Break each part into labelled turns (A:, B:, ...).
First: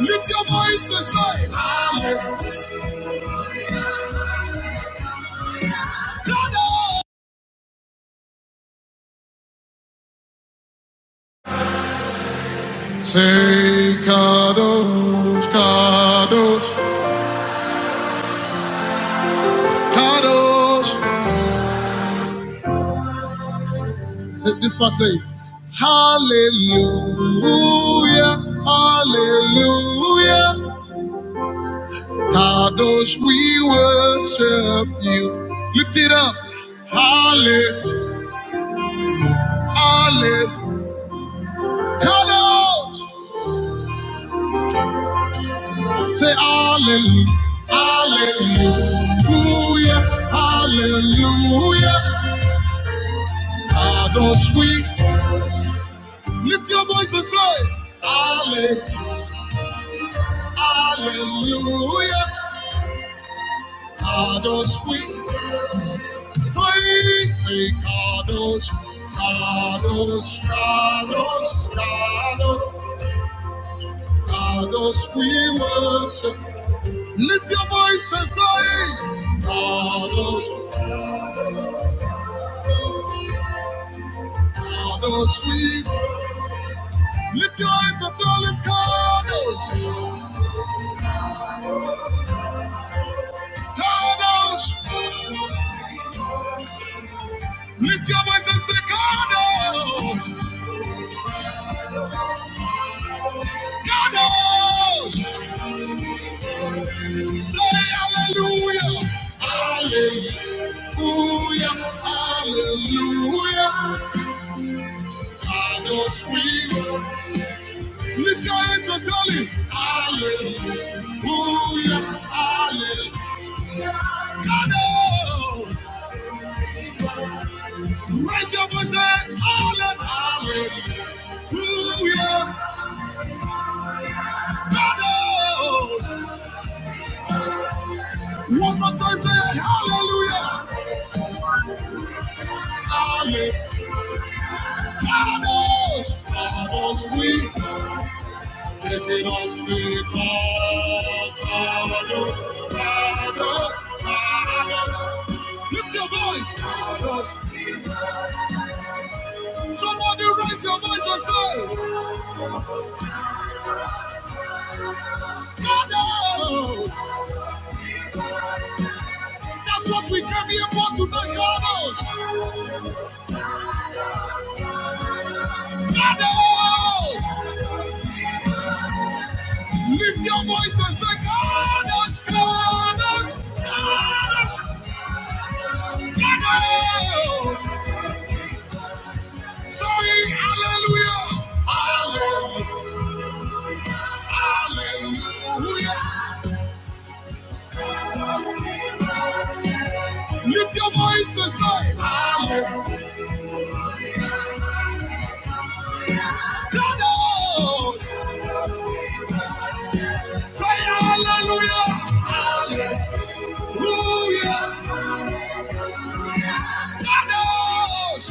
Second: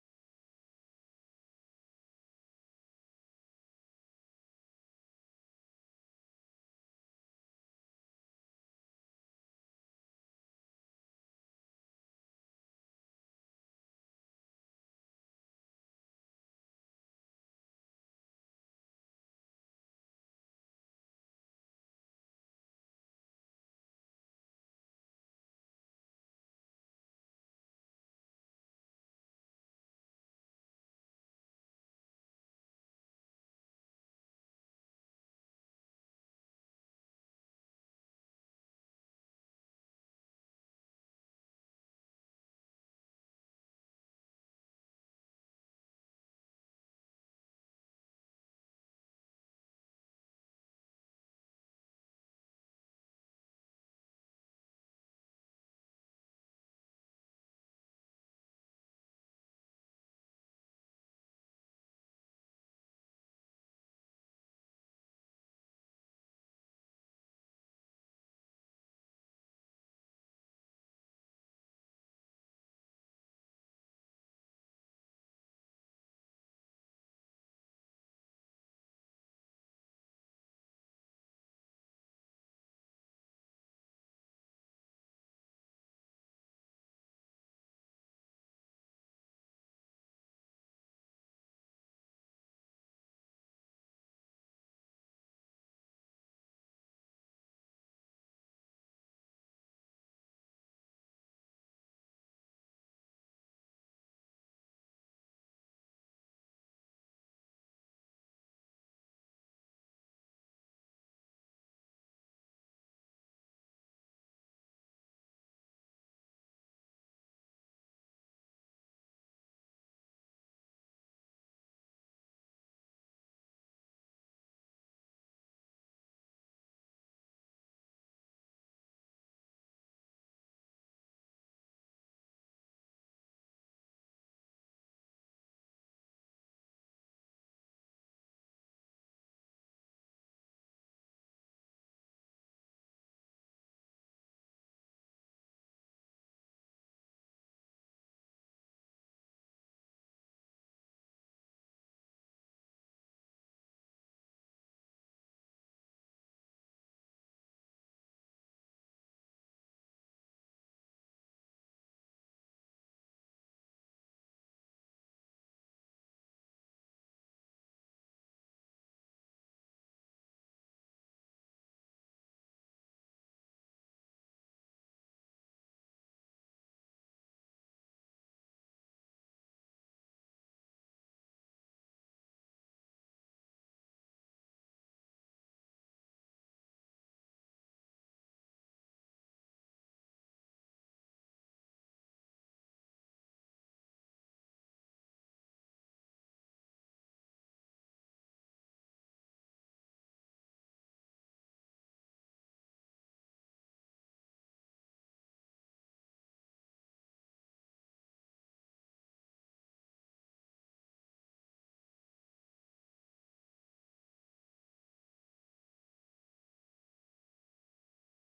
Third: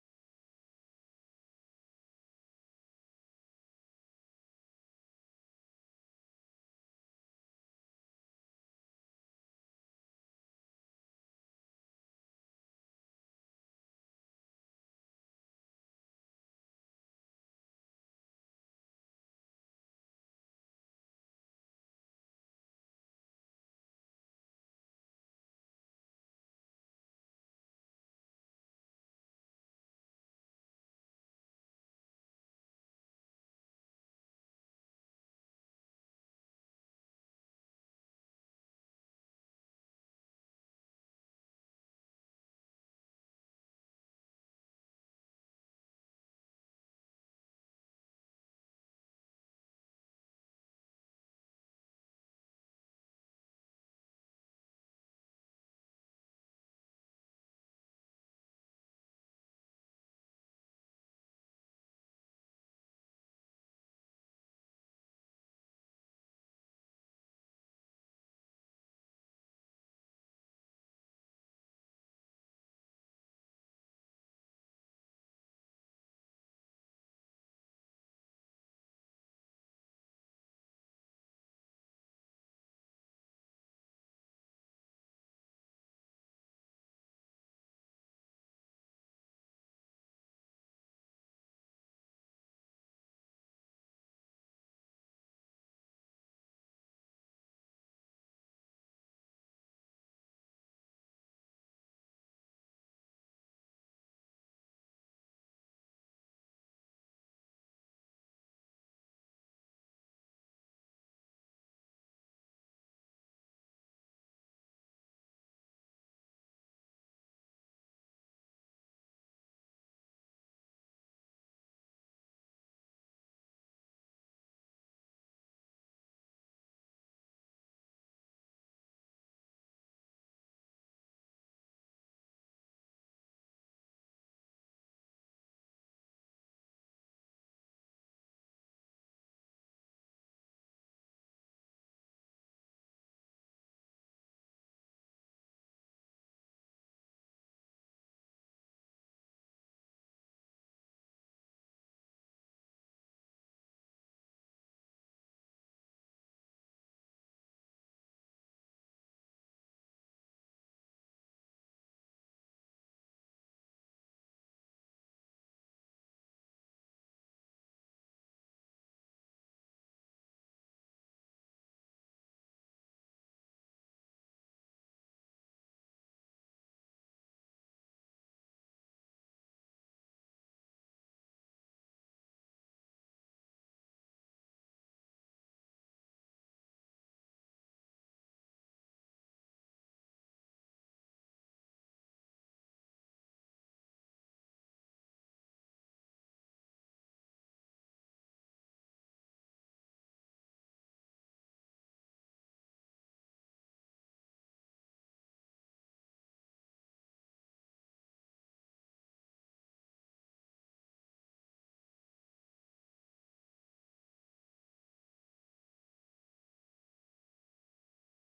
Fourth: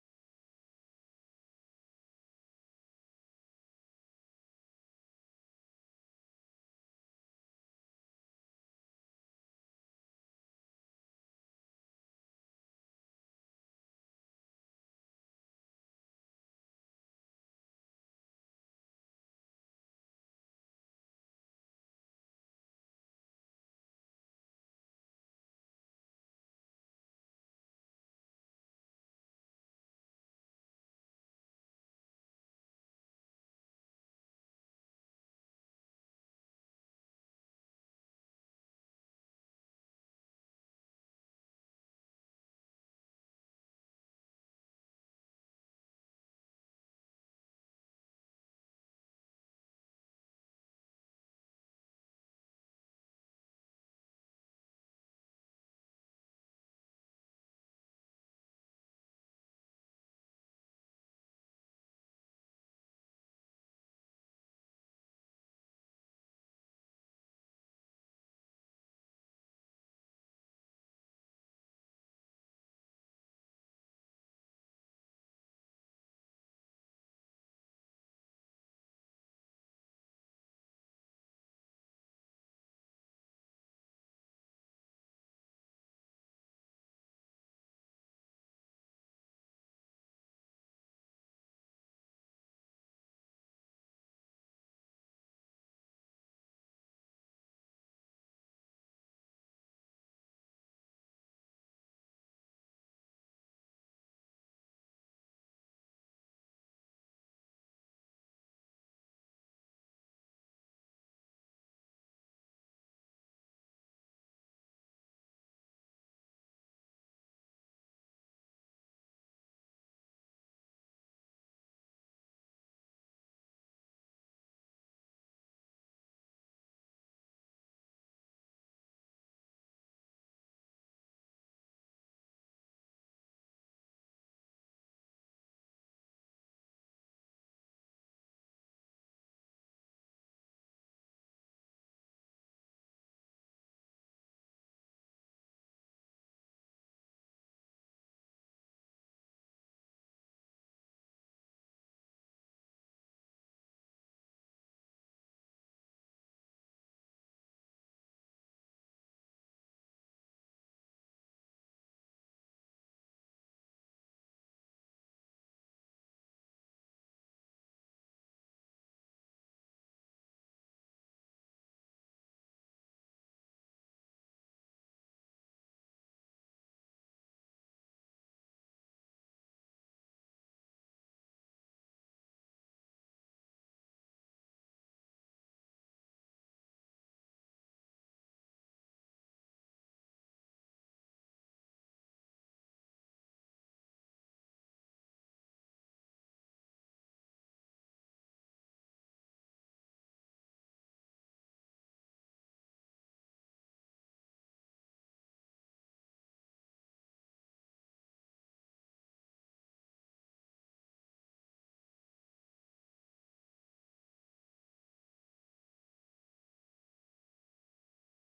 A: Lift your voice and say, Hallelujah. Say, Kadosh, Kadosh. This part says, Hallelujah, Hallelujah. Kadosh, we worship you. Lift it up. Hallelujah, Hallelujah. Kadosh. Say hallelujah, hallelujah, hallelujah. How sweet. Lift your voice and say, Halle- hallelujah, how sweet. Say, say, Kados, Kados, Kados, Kados, Kados, we worship. Lift your voice and say, Kados, Kados, we worship. Lift your eyes up, darling, Cardos. Cardos. Lift your voice and say, Cardos. Cardos. Say hallelujah. Hallelujah. Hallelujah. Cardos, we lift your eyes and tell him, Hallelujah. Hallelujah. Cardos. Raise your voice and say, Hallelujah. Hallelujah. Cardos. One more time, say hallelujah. Hallelujah. Father's we take it up to God. Father, Father, Father. Lift your voice. Father. Somebody raise your voice and say, Father. That's what we came here for tonight, God. Father. Lift your voice and say, God, God, God, God. Sing hallelujah, hallelujah, hallelujah. Lift your voice and say hallelujah. God, oh. Say hallelujah, hallelujah. God, knows.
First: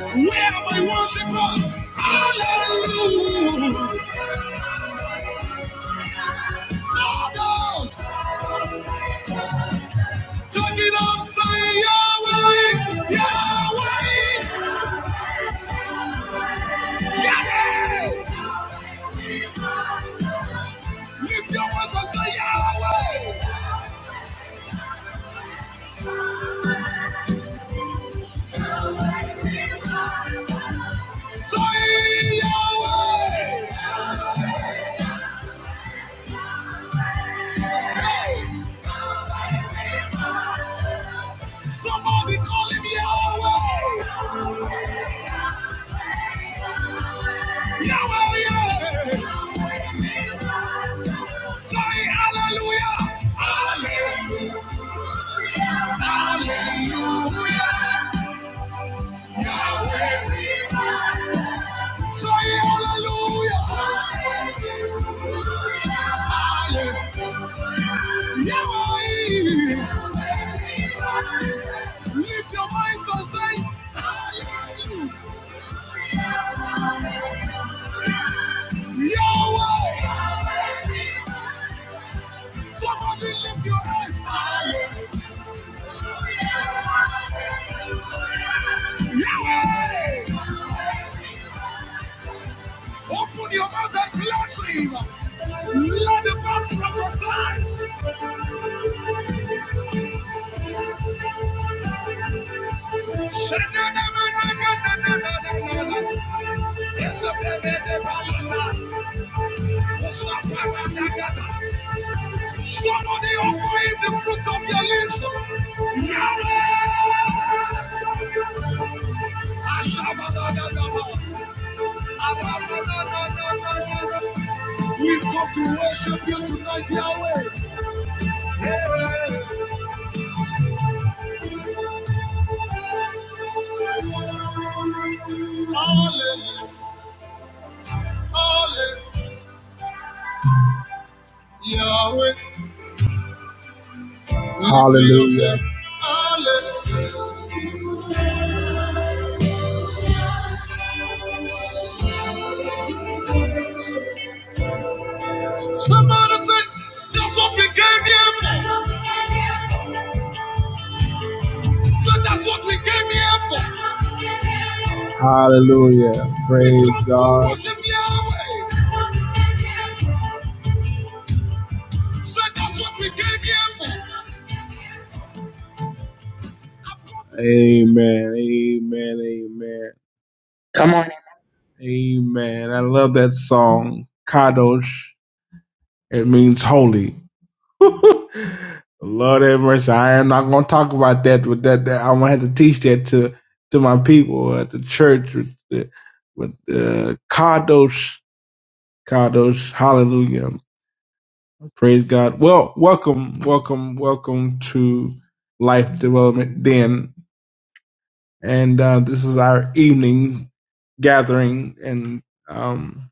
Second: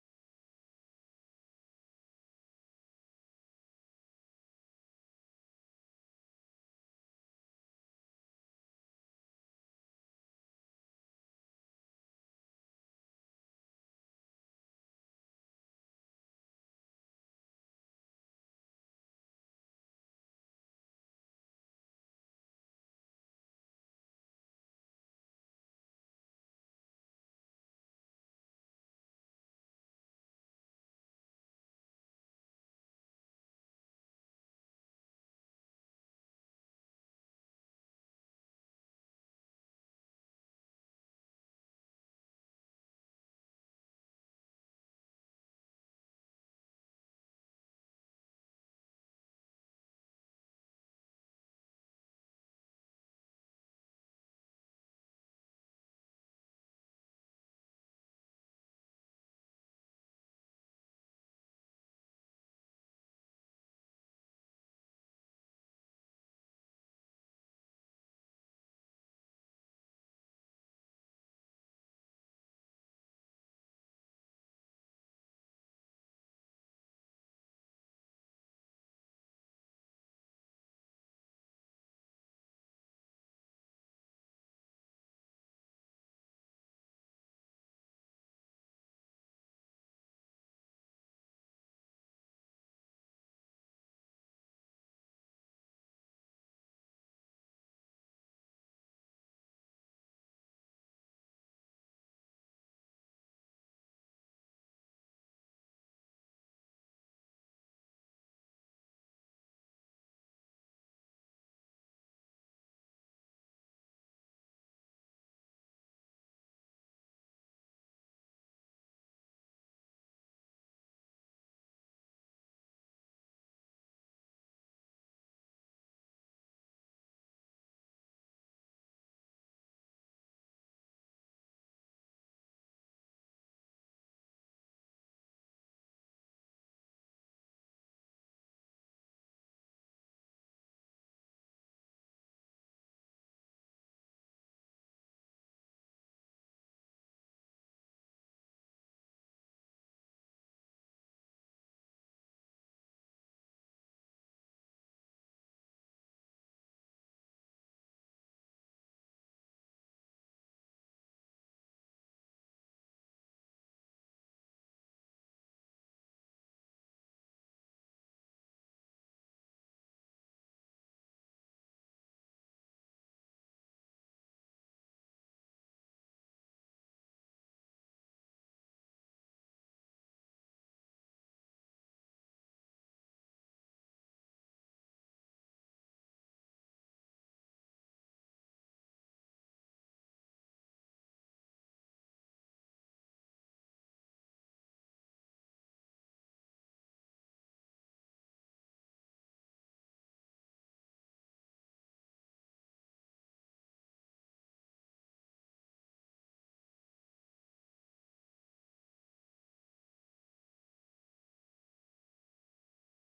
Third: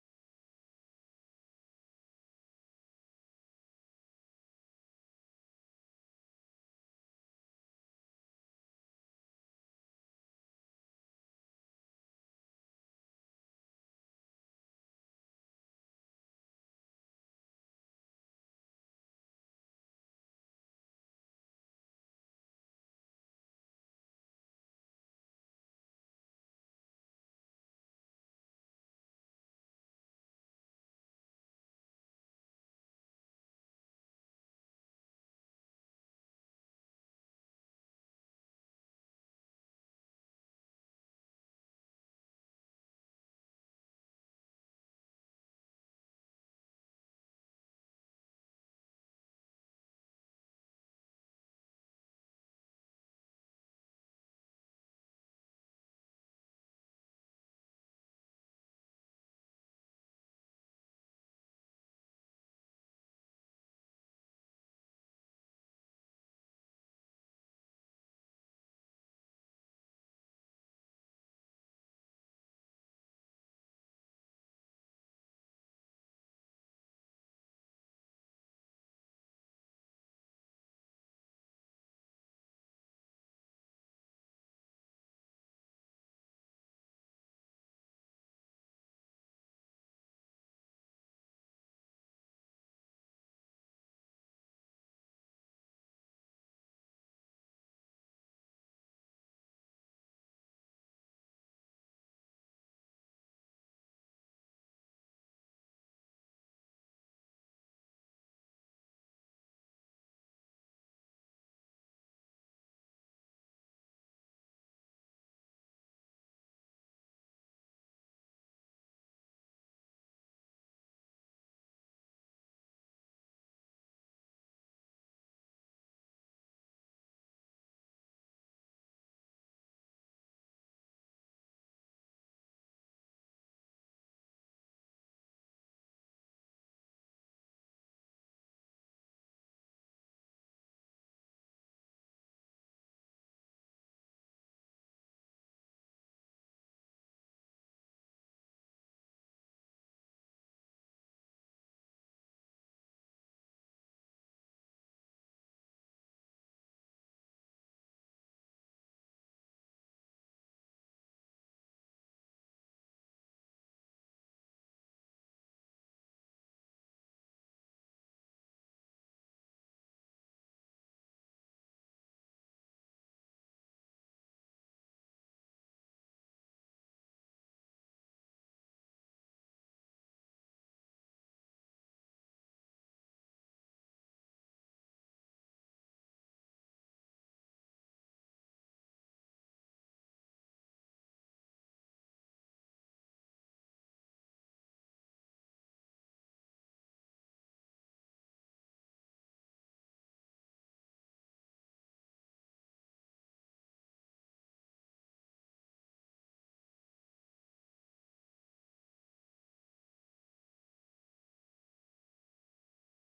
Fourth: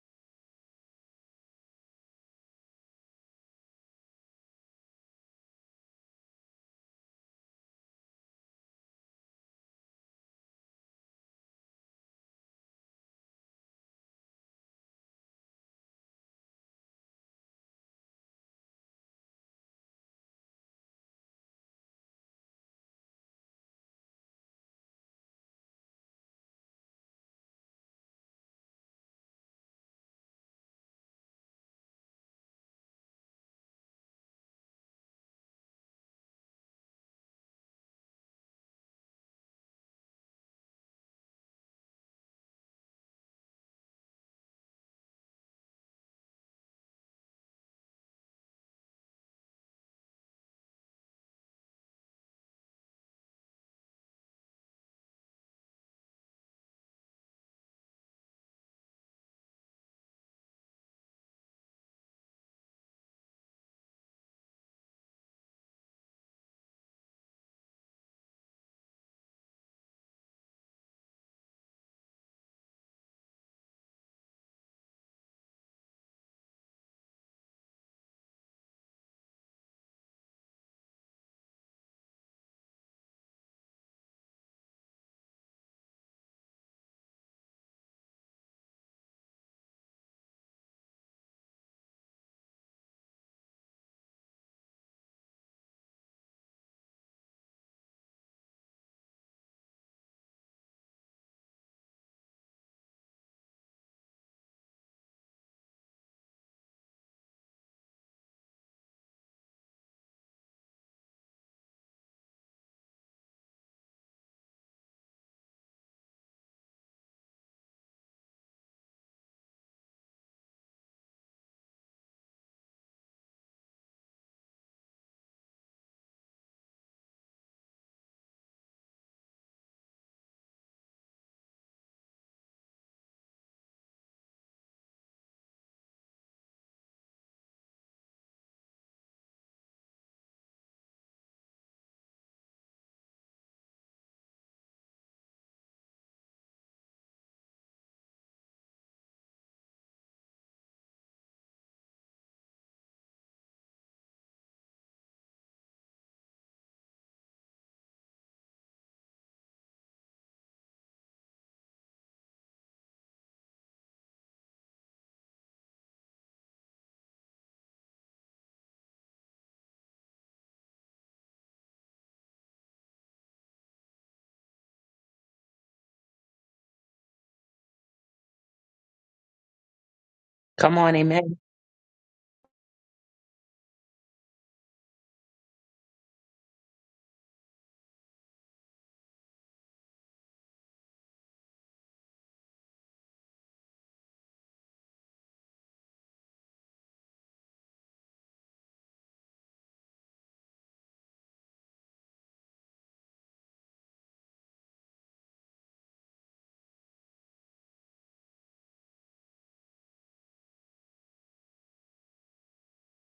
A: Where my worship goes, hallelujah. God, knows. take it up, say Yahweh, Yahweh, Yahweh. Lift your voice and say Yahweh. Say Yahweh. Somebody call him Yahweh. Yahweh, Yahweh. Say hallelujah. Hallelujah. Yahweh. Say hallelujah. Hallelujah. Yahweh. Lift your voice and say hallelujah. Yahweh. Somebody lift your hands. Halle- Yahweh. Open your mouth and bless him. Let the man prophesy. Somebody offer him the fruit of your lips. Yahweh! We've come to worship you tonight, Yahweh. Hallelujah. Hallelujah. Yahweh. Hallelujah. Somebody say, that's what we came here for. So that's what we came here for. Hallelujah. Praise God. So that's what we came here for. Amen. Amen. Amen.
B: Come
A: Come
B: on,
A: on.
B: amen.
A: Amen. I love that song, Kadosh. It means holy. Lord have mercy. I am not going to talk about that. With that, that I'm going to have to teach that to to my people at the church with the, with the Kadosh, Kadosh. Hallelujah. Praise God. Well, welcome, welcome, welcome to Life Development Den, and uh, this is our evening gathering, and um.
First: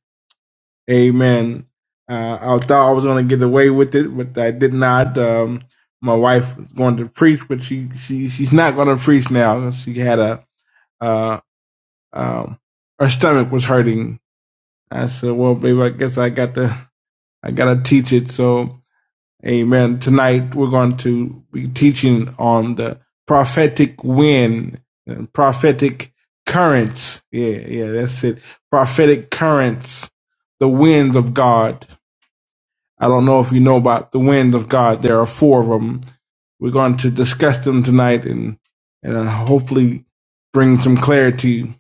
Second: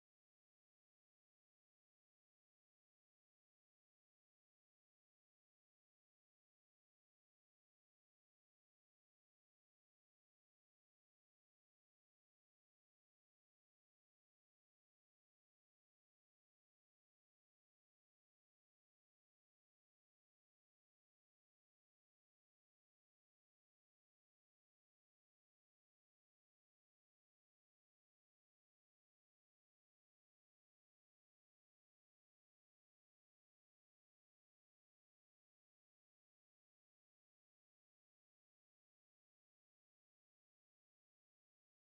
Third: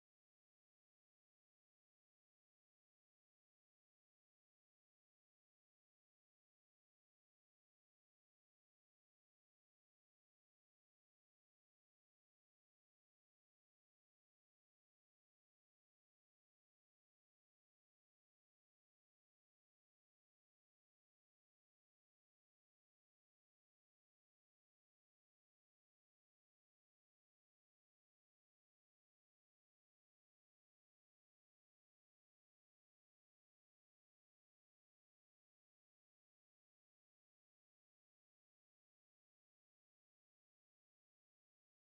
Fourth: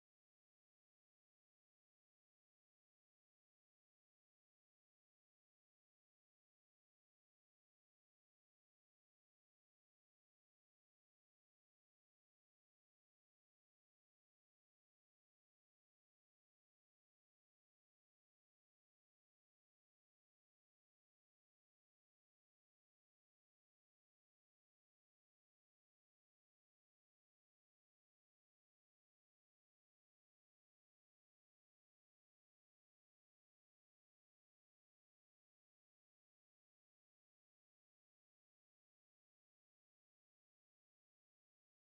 A: Amen. Uh, I thought I was going to get away with it, but I did not. Um, my wife was going to preach, but she, she she's not going to preach now. She had a uh, um, her stomach was hurting. I said, "Well, baby, I guess I got to I got to teach it." So, Amen. Tonight we're going to be teaching on the prophetic wind, and prophetic currents. Yeah, yeah, that's it. Prophetic currents, the winds of God I don't know if you know about the wind of God. There are four of them. We're going to discuss them tonight and and uh, hopefully bring some clarity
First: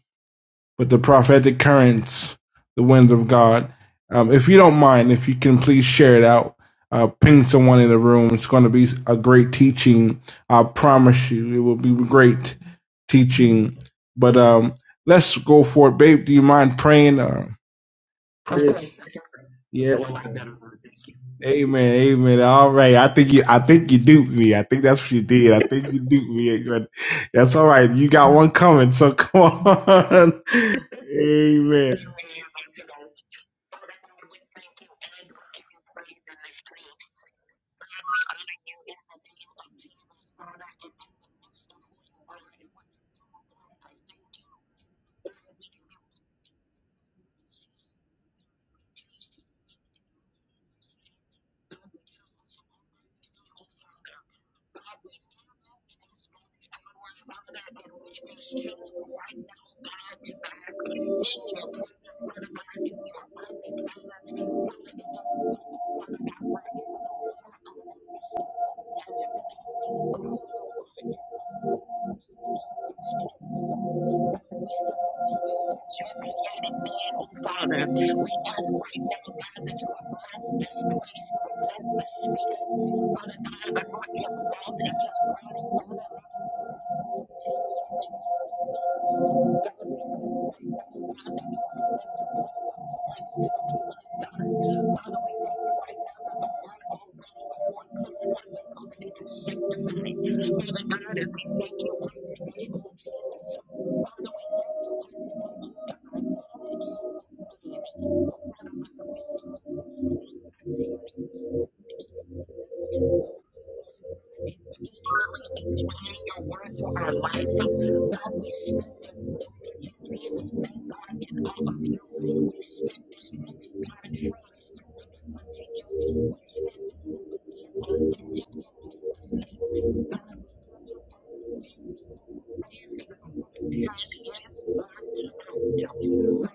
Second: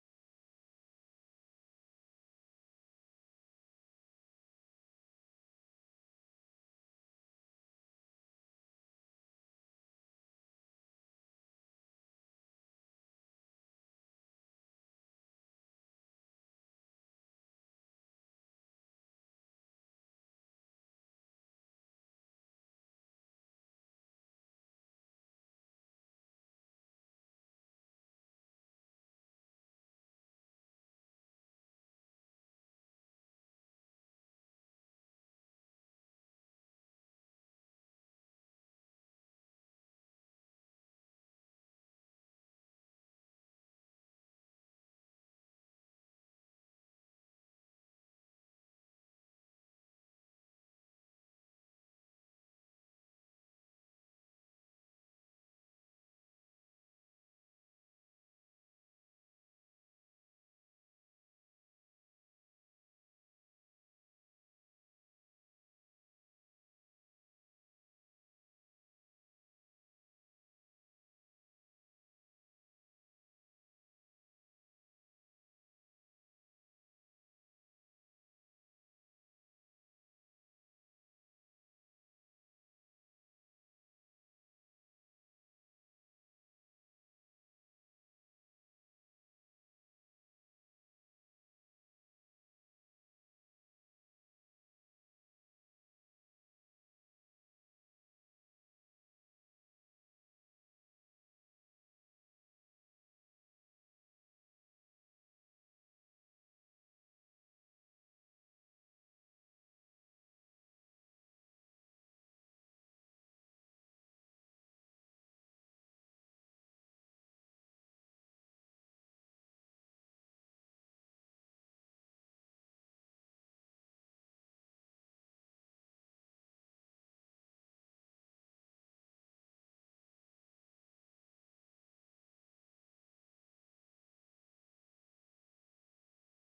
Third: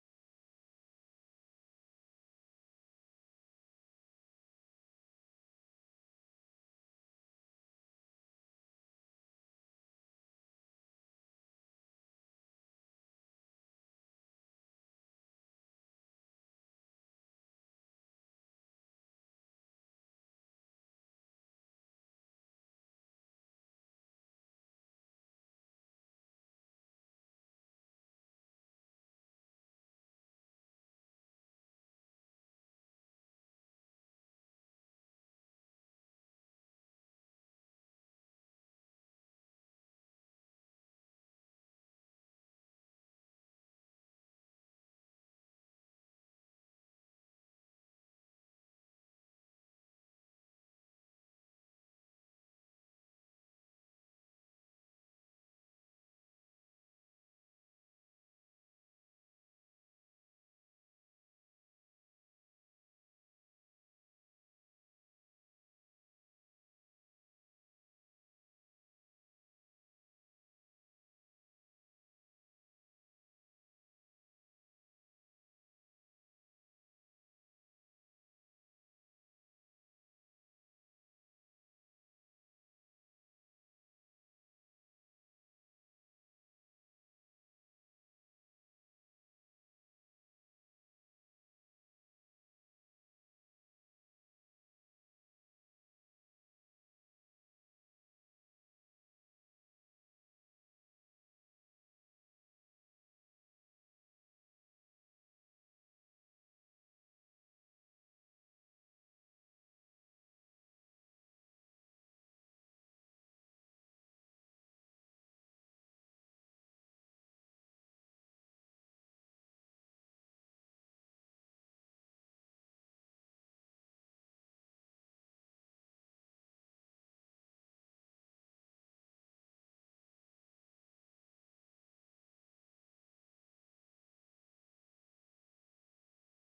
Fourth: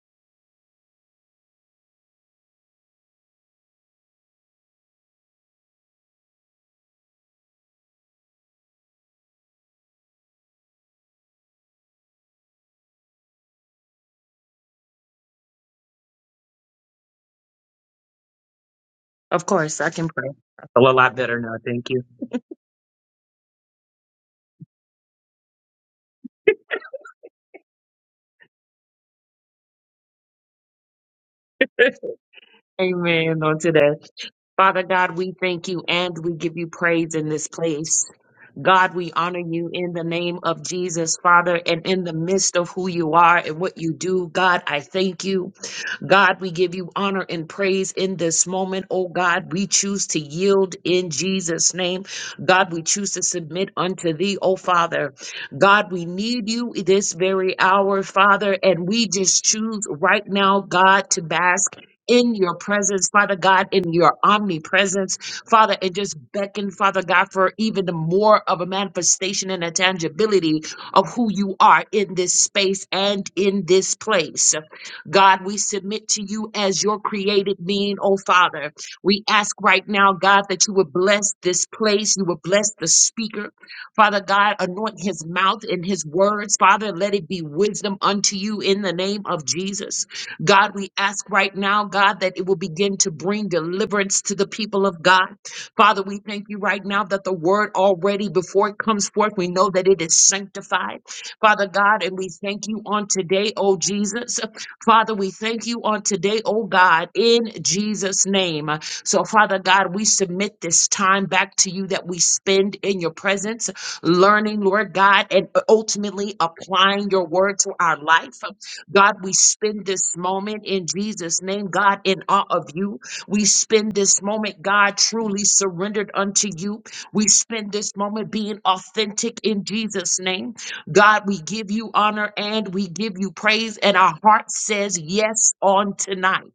A: with the prophetic currents, the winds of God. Um, if you don't mind, if you can please share it out, uh, ping someone in the room. It's going to be a great teaching. I promise you, it will be great teaching. But um, let's go for it, babe. Do you mind praying? Uh, Of course.
B: Of course, I can
A: Yeah.
B: pray. I feel a lot better now. Thank
A: Amen,
B: you.
A: amen. All right, I think you, I think you duped me. I think that's what you did. I think you duped me. But That's all right. You got one coming, so come on. amen,
B: amen on today. Father God, we thank you and we give you praise in this place. God, we honor you in the name of Jesus, Father, and in the midst of who you are and what you do. God, I thank you. God, we give you honor and praise in this moment. Oh God, we choose to yield in Jesus' name. God, we choose to submit unto thee, oh Father. God, we need you this very hour, Father, and we just choose right now, God, to bask in your presence, Father God, in your omnipresence, Father, and just beckon, Father God, for even the more of a manifestation and a tangibility of who you are in this space and in this place. God, we submit to you as your created being, oh Father. We ask right now, God, that you would bless this place, you would bless the speaker. Father God, anoint his mouth and his words, Father, let it be wisdom unto you in the name of Jesus. God, we ask right now, God, that it will begin to bring deliverance to the people of God. Father, we thank you right now that the word already before it comes forth, we know that it is sanctified. Father God, and we thank you on today, oh Jesus. Father, we thank you on today, oh God, in Jesus' name. So, Father God, we submit this time back to you that we spend in your presence, learning, Lord God, and ultimately applying your word to our life. God, we spend this moment in Jesus' name, God, in awe of you. We spend this moment, God, truly surrendered unto you. We spend this moment being authentic in Jesus' name. God, we give you honor and we give you praise, and our heart says yes on tonight.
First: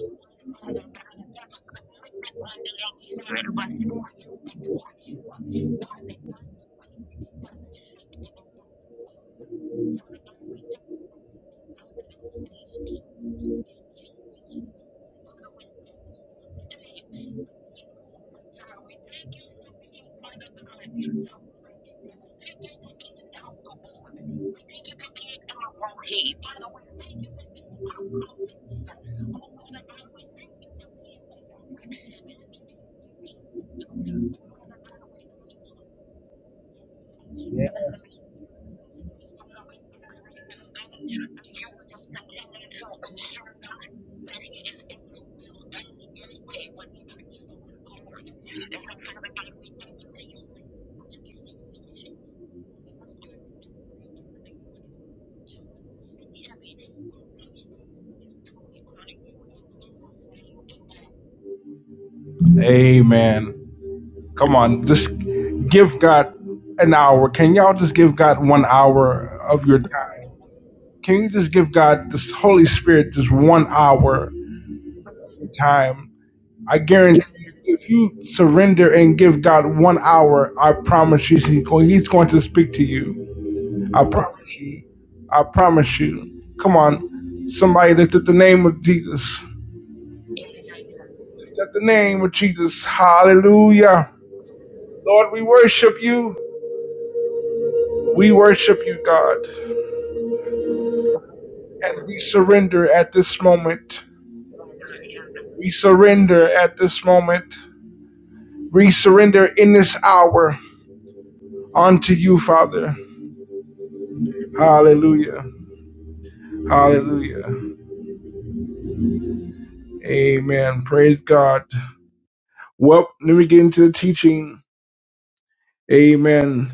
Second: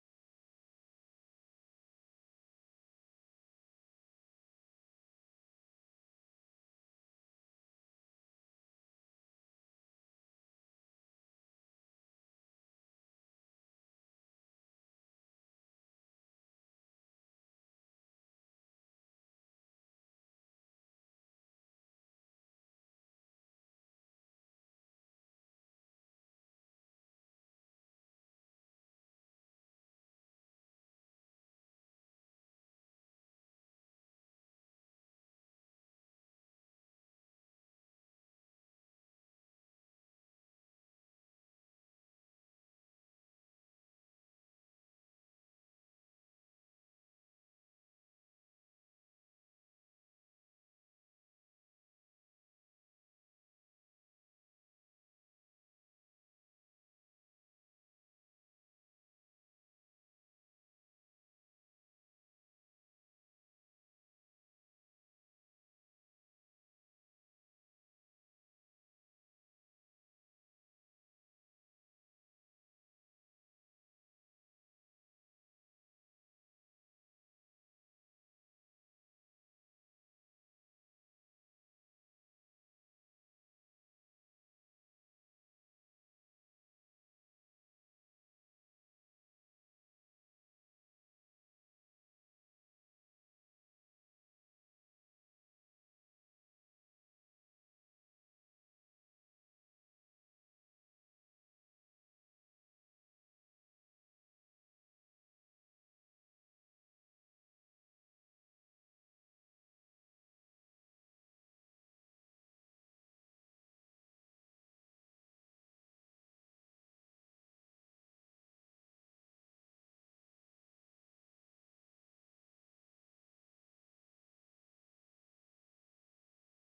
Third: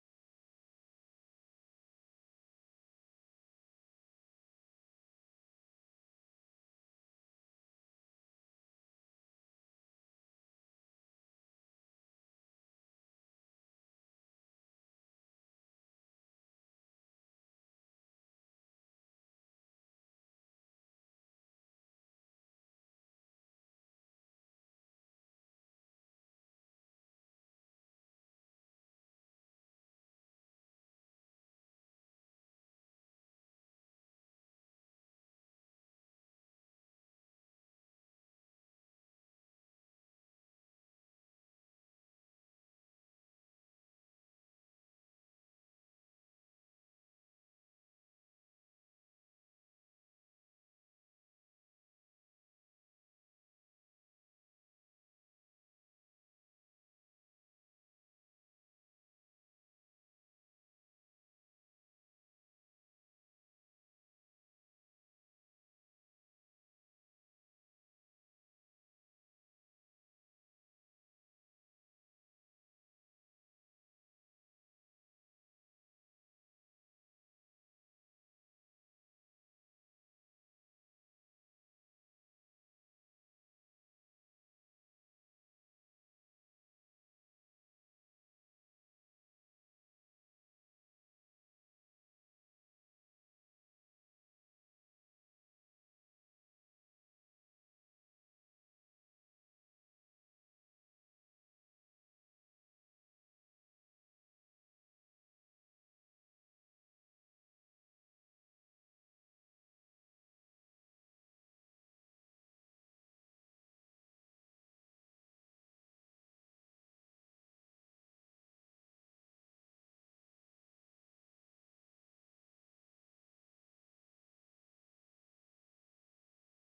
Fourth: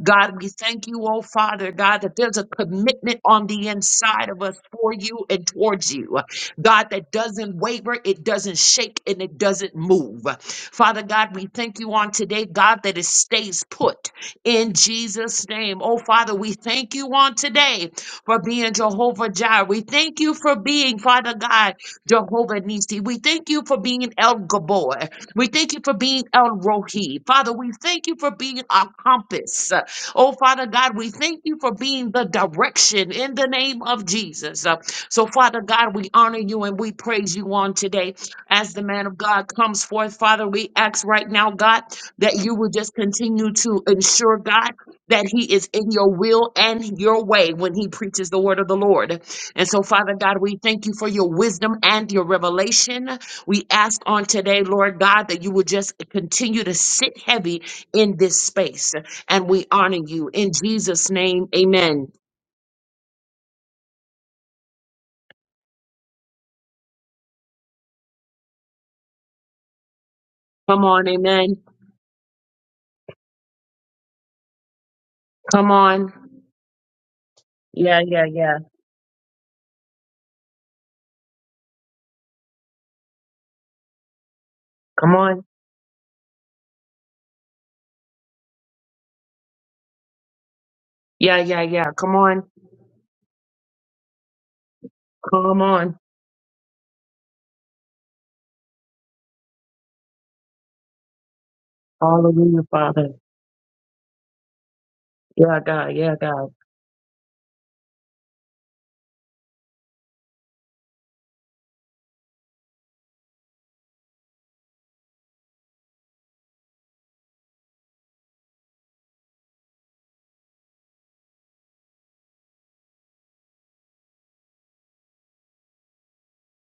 B: God, we thank you, oh Father, God, that there's a commitment on the inside of us for you and towards you. God, that doesn't waver, it doesn't shake, and it doesn't move. Father God, we thank you on today, God, that it stays put in Jesus' name. Oh, Father, we thank you on today for being Jehovah Jireh. We thank you for being, Father God, Jehovah Nisi. We thank you for being El Gabor. We thank you for being El Rohi. Father, we thank you for being our compass. Oh, Father God, we thank you for being the direction in the name of Jesus. Uh, So, Father God, we honor you and we praise you on today. As the man of God comes forth, Father, we ask right now, God, that you will just continue to ensure, God, that he is in your will and your way when he preaches the word of the Lord. And so, Father God, we thank you for your wisdom and your revelation. We ask on today, Lord God, that you will just continue to sit heavy in this space. And we honor you in Jesus' name. Amen.
A: amen. Come on, just give God an hour. Can y'all just give God one hour of your time?
B: Come on,
A: Can you just
B: amen.
A: give God this Holy Spirit just one hour of
B: Come
A: time?
B: on.
A: I guarantee you, if
B: Yeah,
A: you
B: yeah, yeah.
A: surrender and give God one hour, I promise you, he's going he's going to speak to you I promise you.
B: Come
A: I
B: on.
A: promise you. Come on. Somebody lift up the name of Jesus.
B: Yeah,
A: Lift
B: yeah,
A: up the
B: yeah. Come
A: name of
B: on.
A: Jesus. Hallelujah. Lord, we
B: Come on.
A: worship you. We worship you, God. And we
B: Hallelujah,
A: surrender
B: Father.
A: at this moment.
B: Yeah,
A: We
B: God. Yeah,
A: surrender
B: God.
A: at this moment. We surrender in this hour unto you, Father. Hallelujah. Hallelujah. Amen. Praise God. Well, let me get into the teaching. Amen.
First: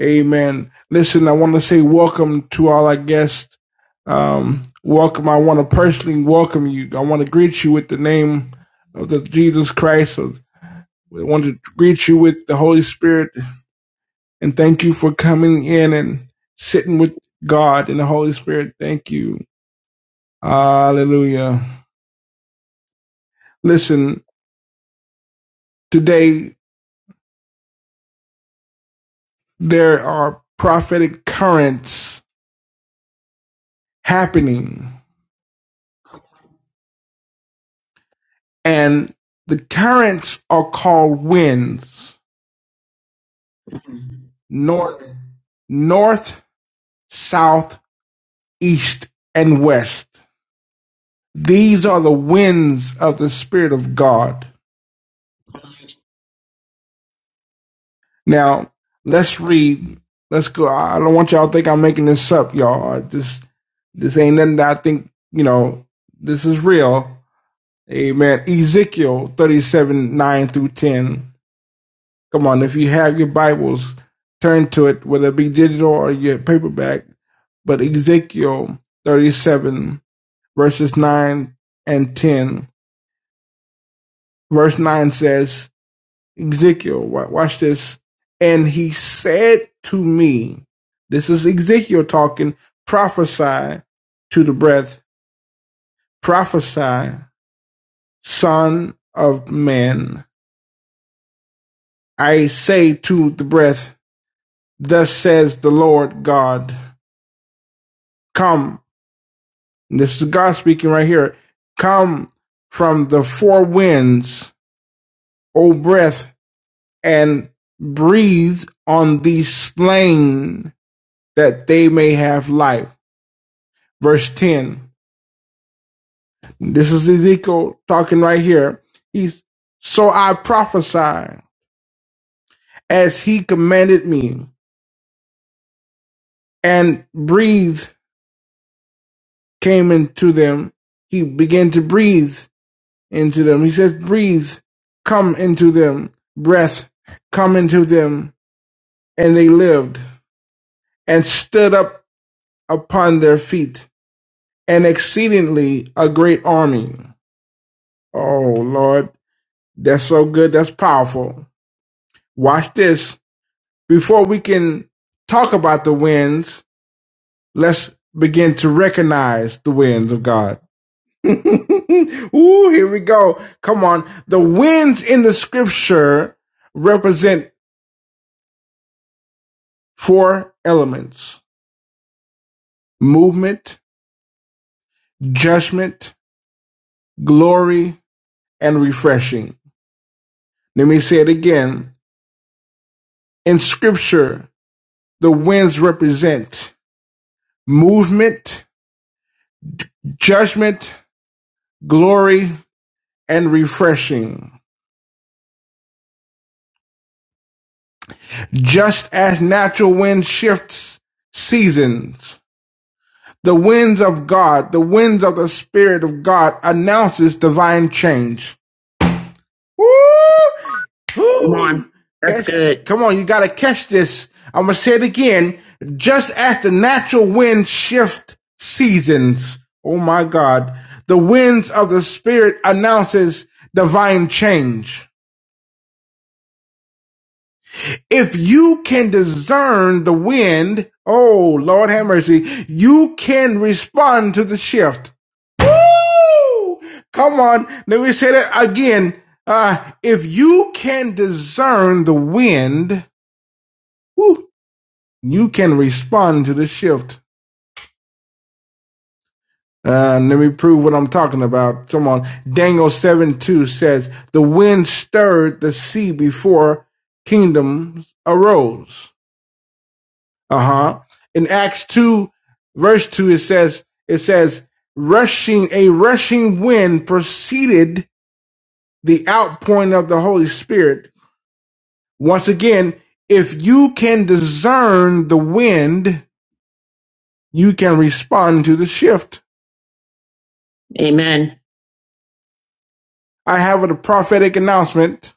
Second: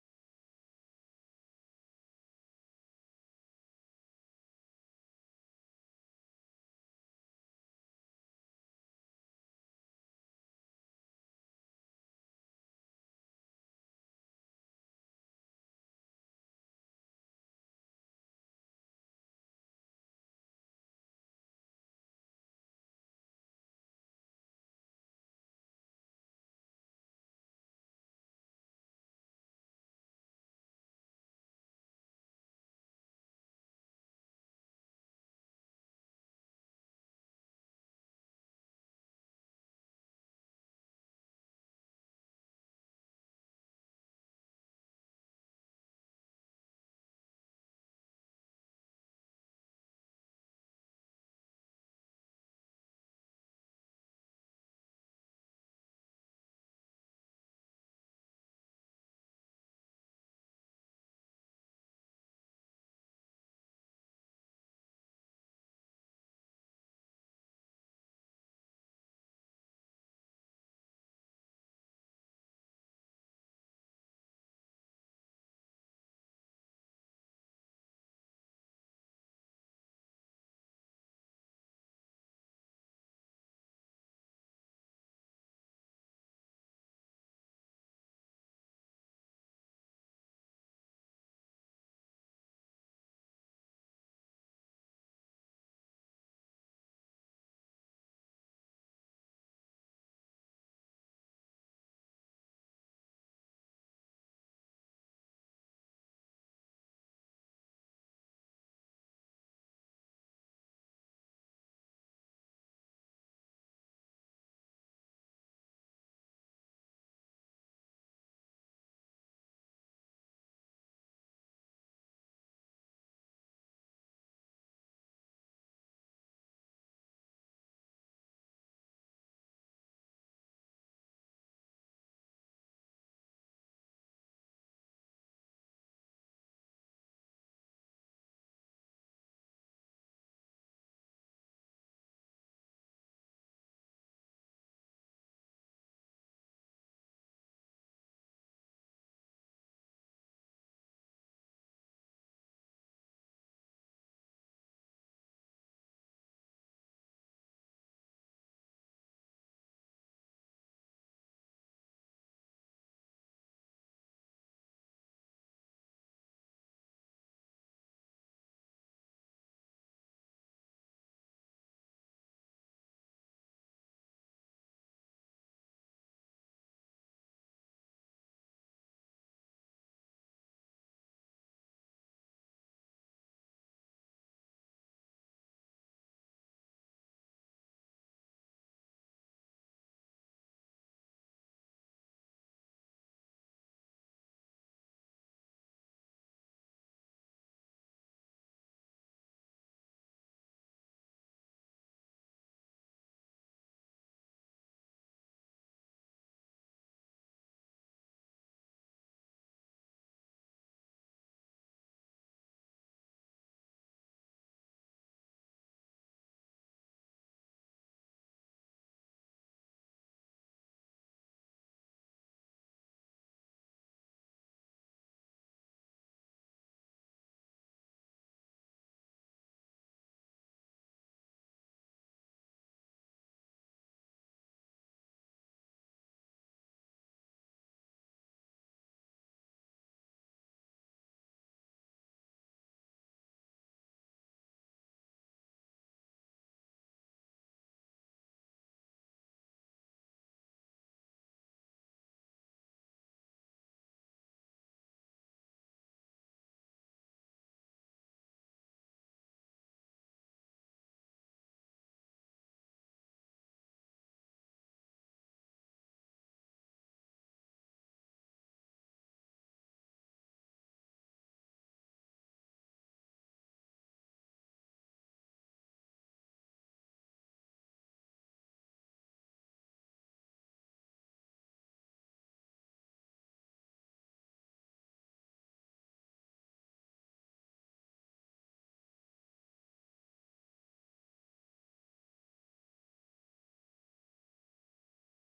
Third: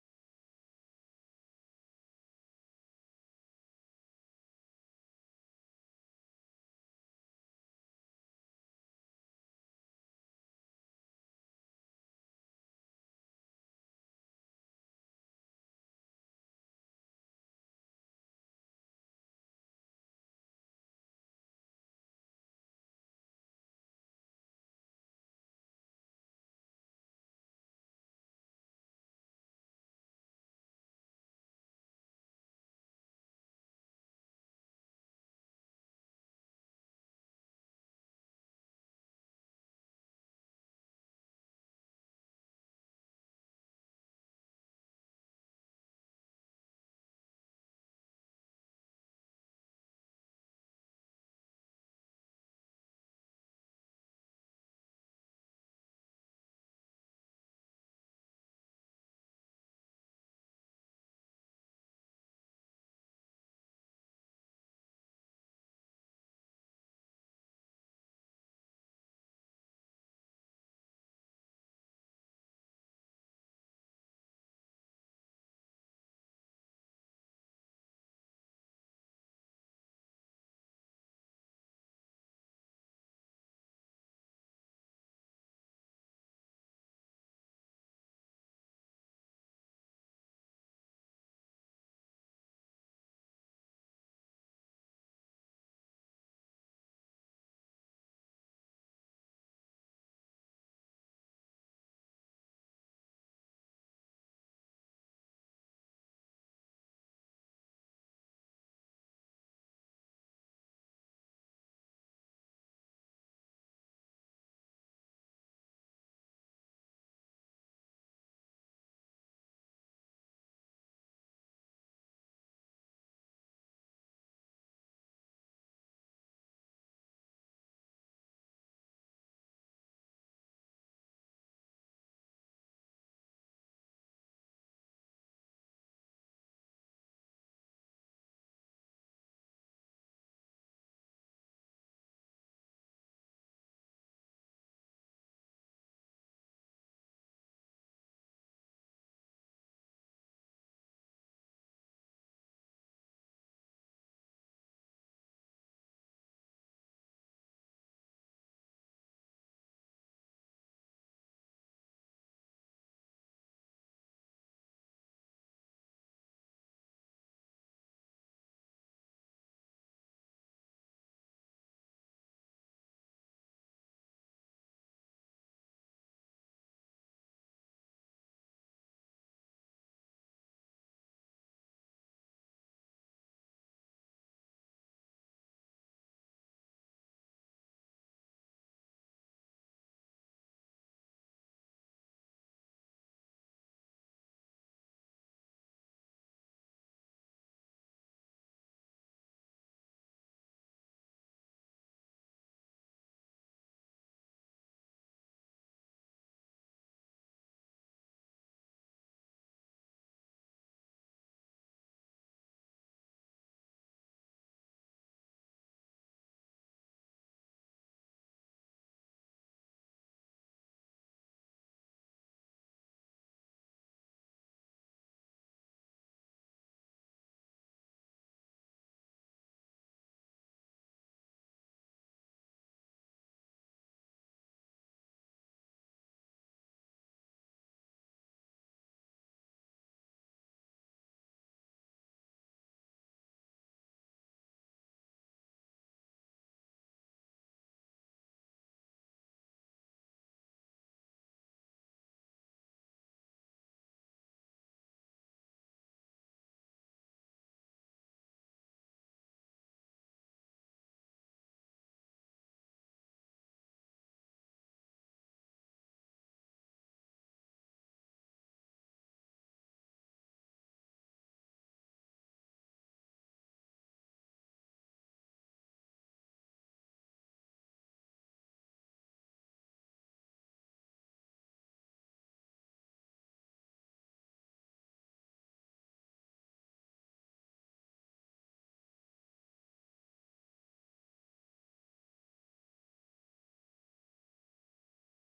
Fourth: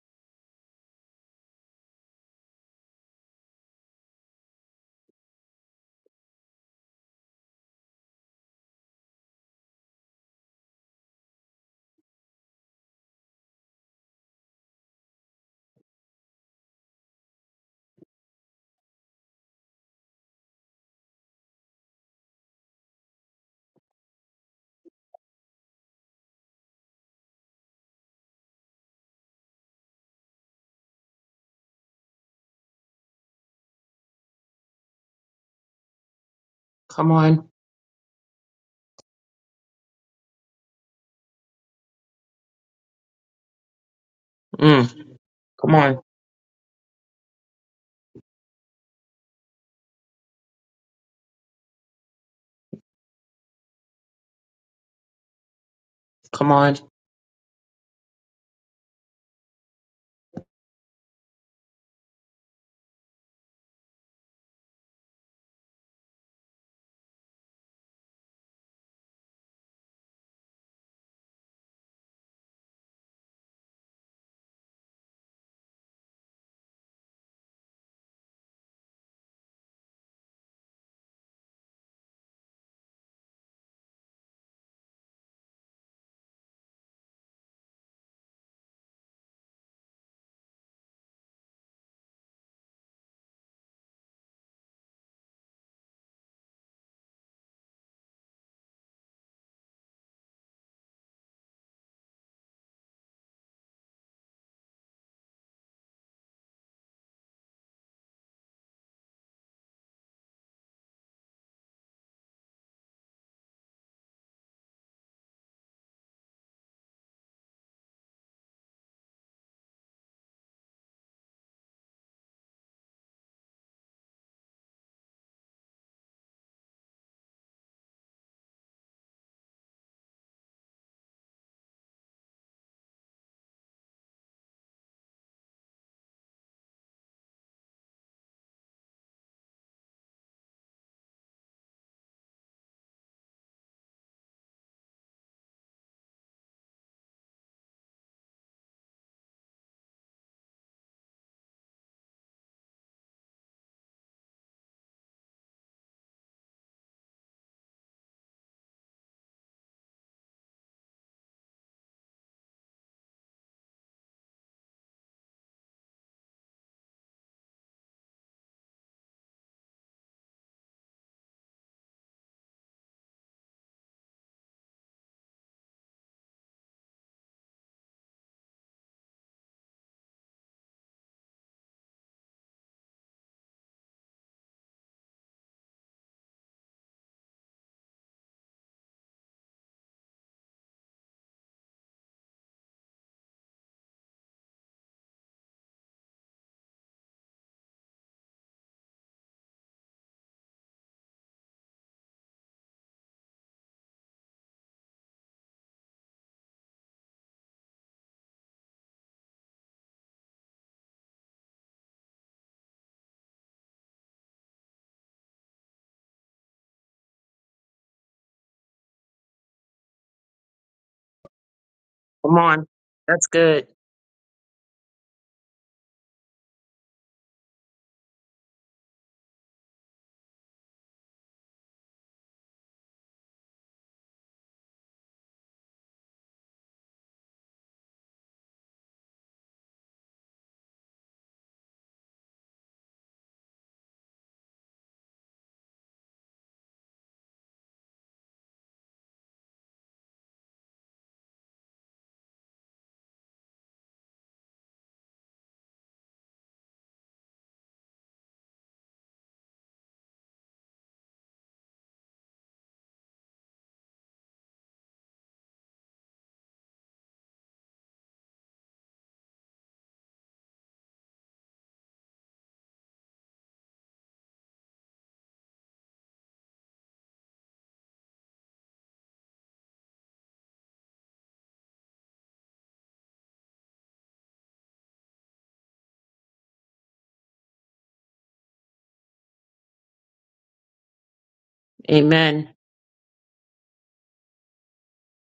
A: Amen. Listen, I want to say welcome to all our guests. Um, welcome. I want to personally welcome you. I want to greet you with the name of the Jesus Christ. I want to greet you with the Holy Spirit and thank you for coming in and sitting with God and the Holy Spirit. Thank you. Hallelujah. Listen, today there are prophetic currents happening
B: Come on.
A: and the currents are called winds
B: Mm.
A: north,
B: Come on.
A: north, south, east, and west. These are the winds of the Spirit of God.
B: Come on.
A: Now, let's read. Let's go. I don't want y'all to think I'm making this up, y'all. I just this ain't nothing that I think, you know, this is real. Amen. Ezekiel 37, 9 through 10. Come on, if you have your Bibles, turn to it, whether it be digital or your paperback. But Ezekiel 37, verses 9 and 10. Verse 9 says, Ezekiel, watch this. And he said to me, This is Ezekiel talking, prophesy to the breath, prophesy, son of man. I say to the breath, Thus says the Lord God, Come. This is God speaking right here. Come from the four winds, O breath and breathe on these slain that they may have life. Verse 10. This is Ezekiel talking right here. He's, so I prophesied as he commanded me, and breathe came into them. He began to breathe into them. He says, breathe, come into them, breath, come into them. And they lived and stood up upon their feet an exceedingly a great army. Oh Lord, that's so good. That's powerful. Watch this. Before we can talk about the winds, let's begin to recognize the winds of God. Ooh, here we go. Come on. The winds in the scripture represent four elements movement, judgment, glory, and refreshing. Let me say it again. In scripture, The winds represent movement, judgment, glory, and refreshing. Just as natural wind shifts seasons, the winds of God, the winds of the Spirit of God announces divine change. Woo! Come on.
B: Come
A: That's Catch,
B: on.
A: good. come on, you
B: That's
A: gotta
B: good.
A: catch this. I'm gonna say it again. Just as the natural wind shift seasons, oh my God, the winds of the Spirit announces divine change. If you can discern the wind, oh Lord have mercy, you can respond to the shift. Woo! Come on, let me say that again. Uh, if you can discern the wind, woo, you can respond to the shift. Uh, let me prove what I'm talking about. Come on. Daniel 7 2 says, The wind stirred the sea before kingdoms arose. Uh-huh. In Acts 2, verse 2, it says, it says, rushing, a rushing wind preceded the outpouring of the Holy Spirit. Once again, if you can discern the wind, you can respond to the shift. Amen.
B: Amen.
A: I have a prophetic announcement.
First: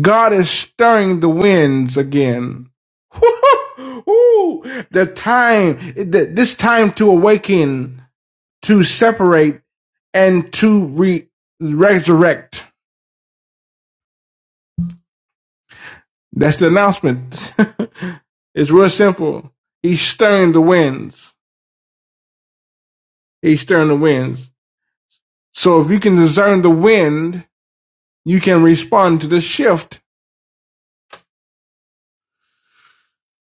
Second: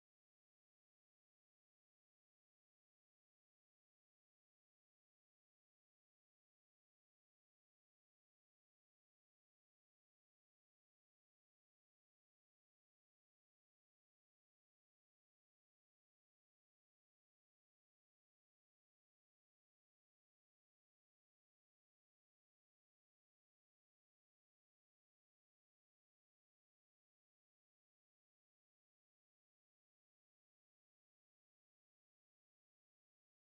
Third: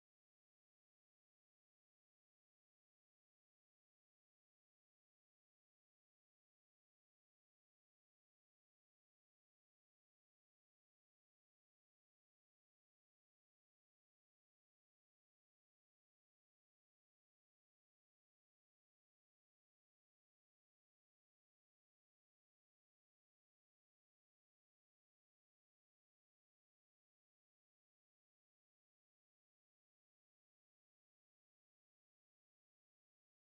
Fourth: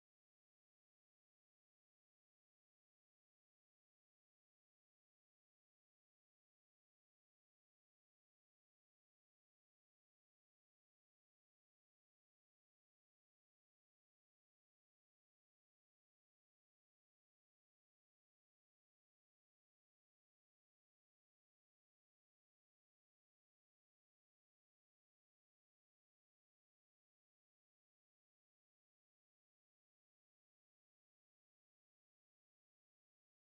A: God is stirring the winds again. Ooh, the time, the, this time to awaken. to separate and to re- resurrect. That's the announcement. it's real simple. He's stirring the winds. He's stirring the winds. So if you can discern the wind, you can respond to the shift.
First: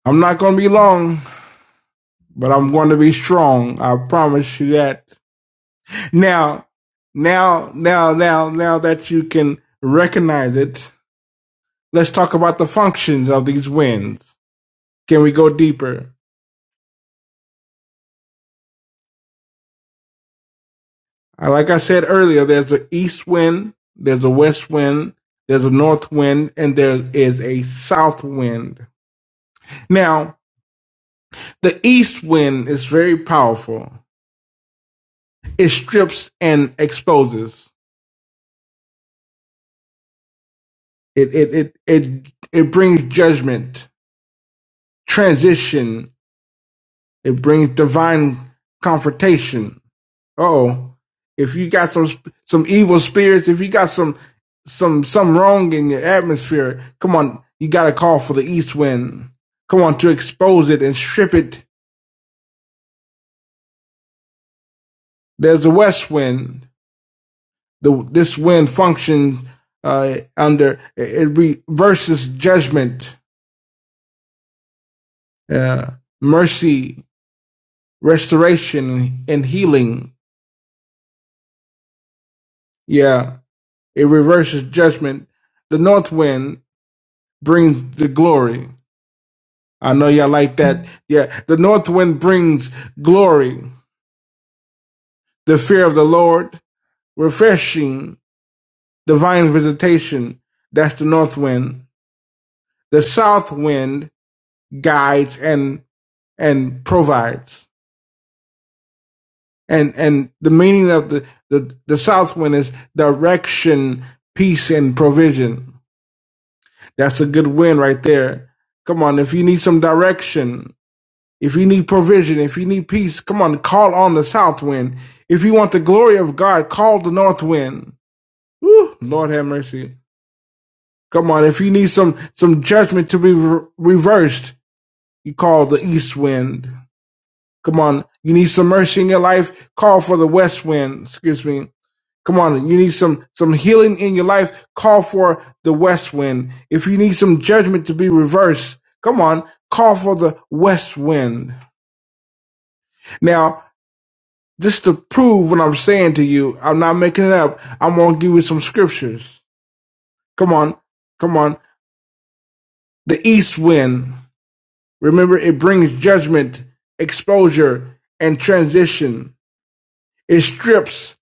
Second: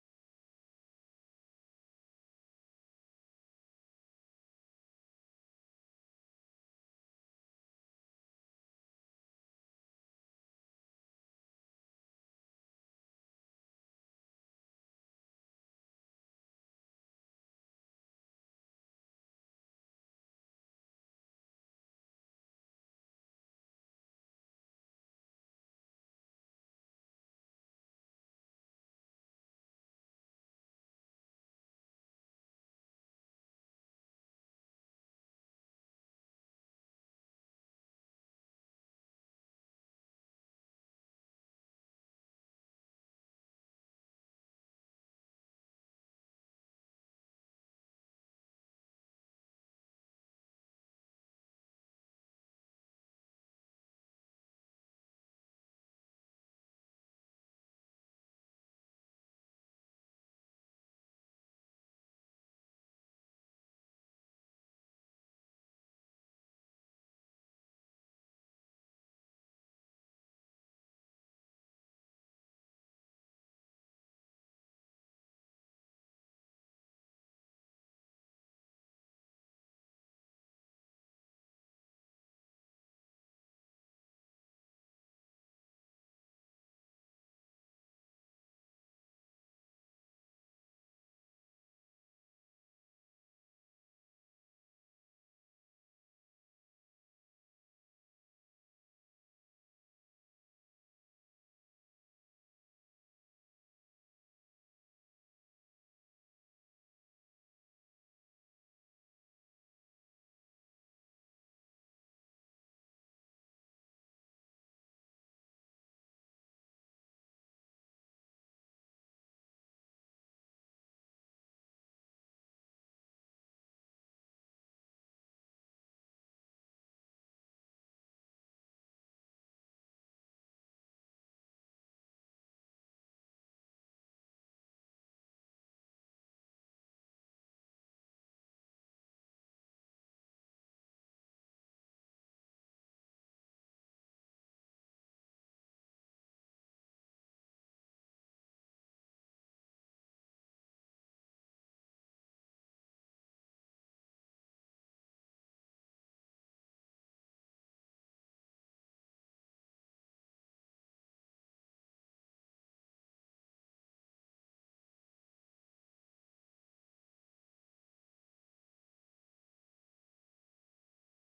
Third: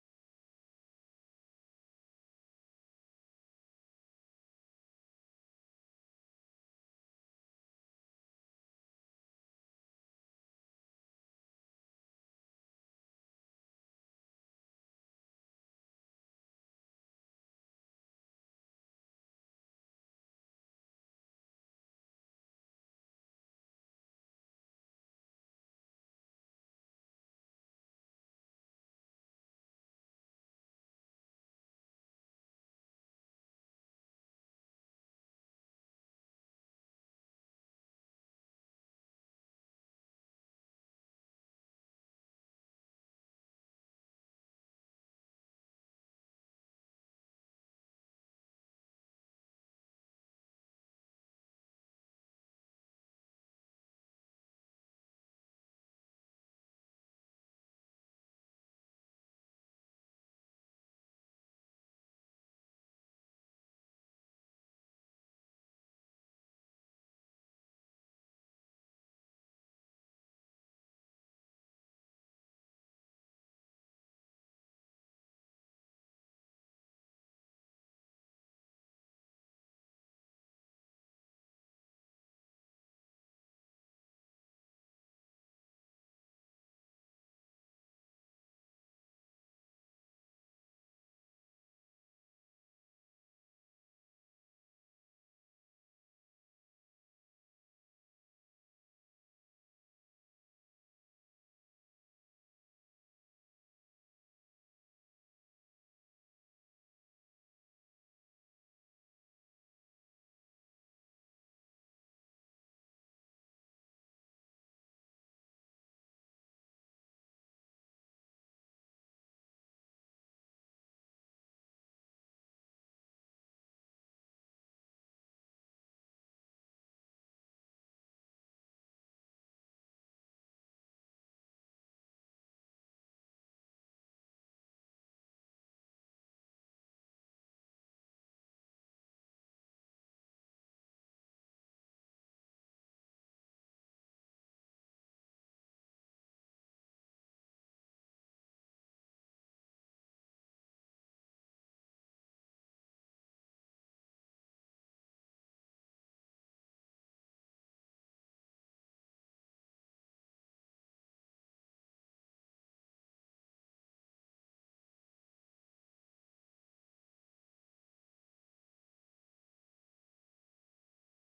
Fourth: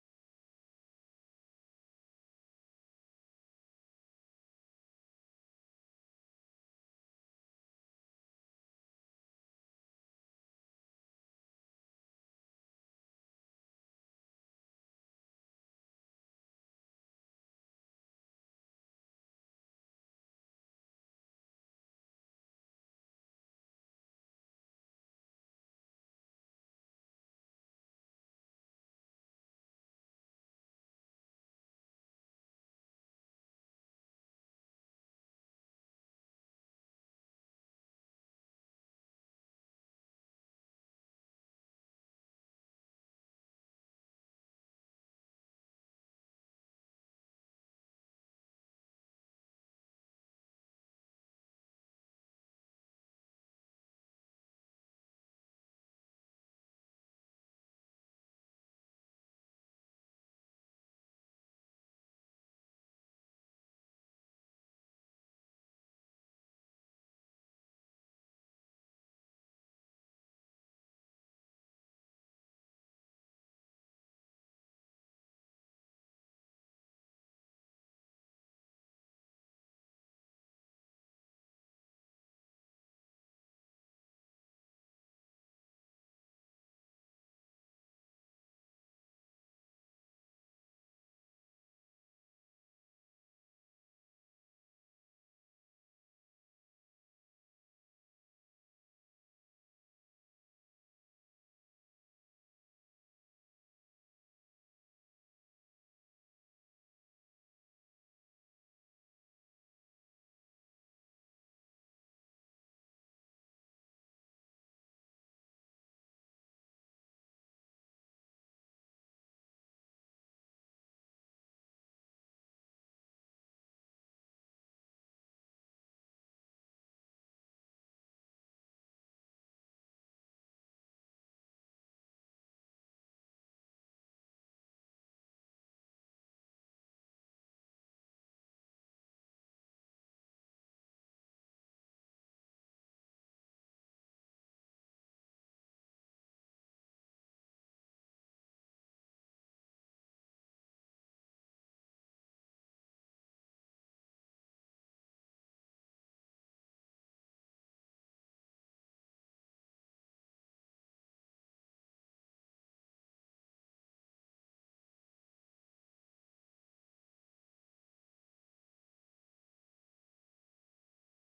A: I'm not going to be long, but I'm going to be strong. I promise you that. Now, now, now, now, now that you can recognize it, let's talk about the functions of these winds. Can we go deeper? Uh, Like I said earlier, there's an east wind, there's a west wind, there's a north wind, and there is a south wind. Now, the east wind is very powerful. It strips and exposes. It it it it, it brings judgment, transition. It brings divine confrontation oh, if you got some some evil spirits, if you got some some some wrong in your atmosphere, come on, you got to call for the east wind. Come on to expose it and strip it. There's the west wind. The this wind functions uh, under it it reverses judgment, uh, mercy, restoration, and healing. Yeah, it reverses judgment. The north wind brings the glory I know y'all like that. Yeah, the north wind brings glory, the fear of the Lord, refreshing, divine visitation. That's the north wind. The south wind guides and and provides. And and the meaning of the the, the south wind is direction, peace, and provision. That's a good wind right there. Come on, if you need some direction, If you need provision, if you need peace, come on, call on the south wind. If you want the glory of God, call the north wind. Woo, Lord have mercy. Come on, if you need some some judgment to be re- reversed, you call the east wind. Come on, you need some mercy in your life, call for the west wind. Excuse me. Come on, you need some some healing in your life, call for the west wind. If you need some judgment to be reversed, come on, call for the west wind. Now, Just to prove what I'm saying to you, I'm not making it up. I'm gonna give you some scriptures. Come on, come on. The east wind. Remember, it brings judgment, exposure, and transition. It strips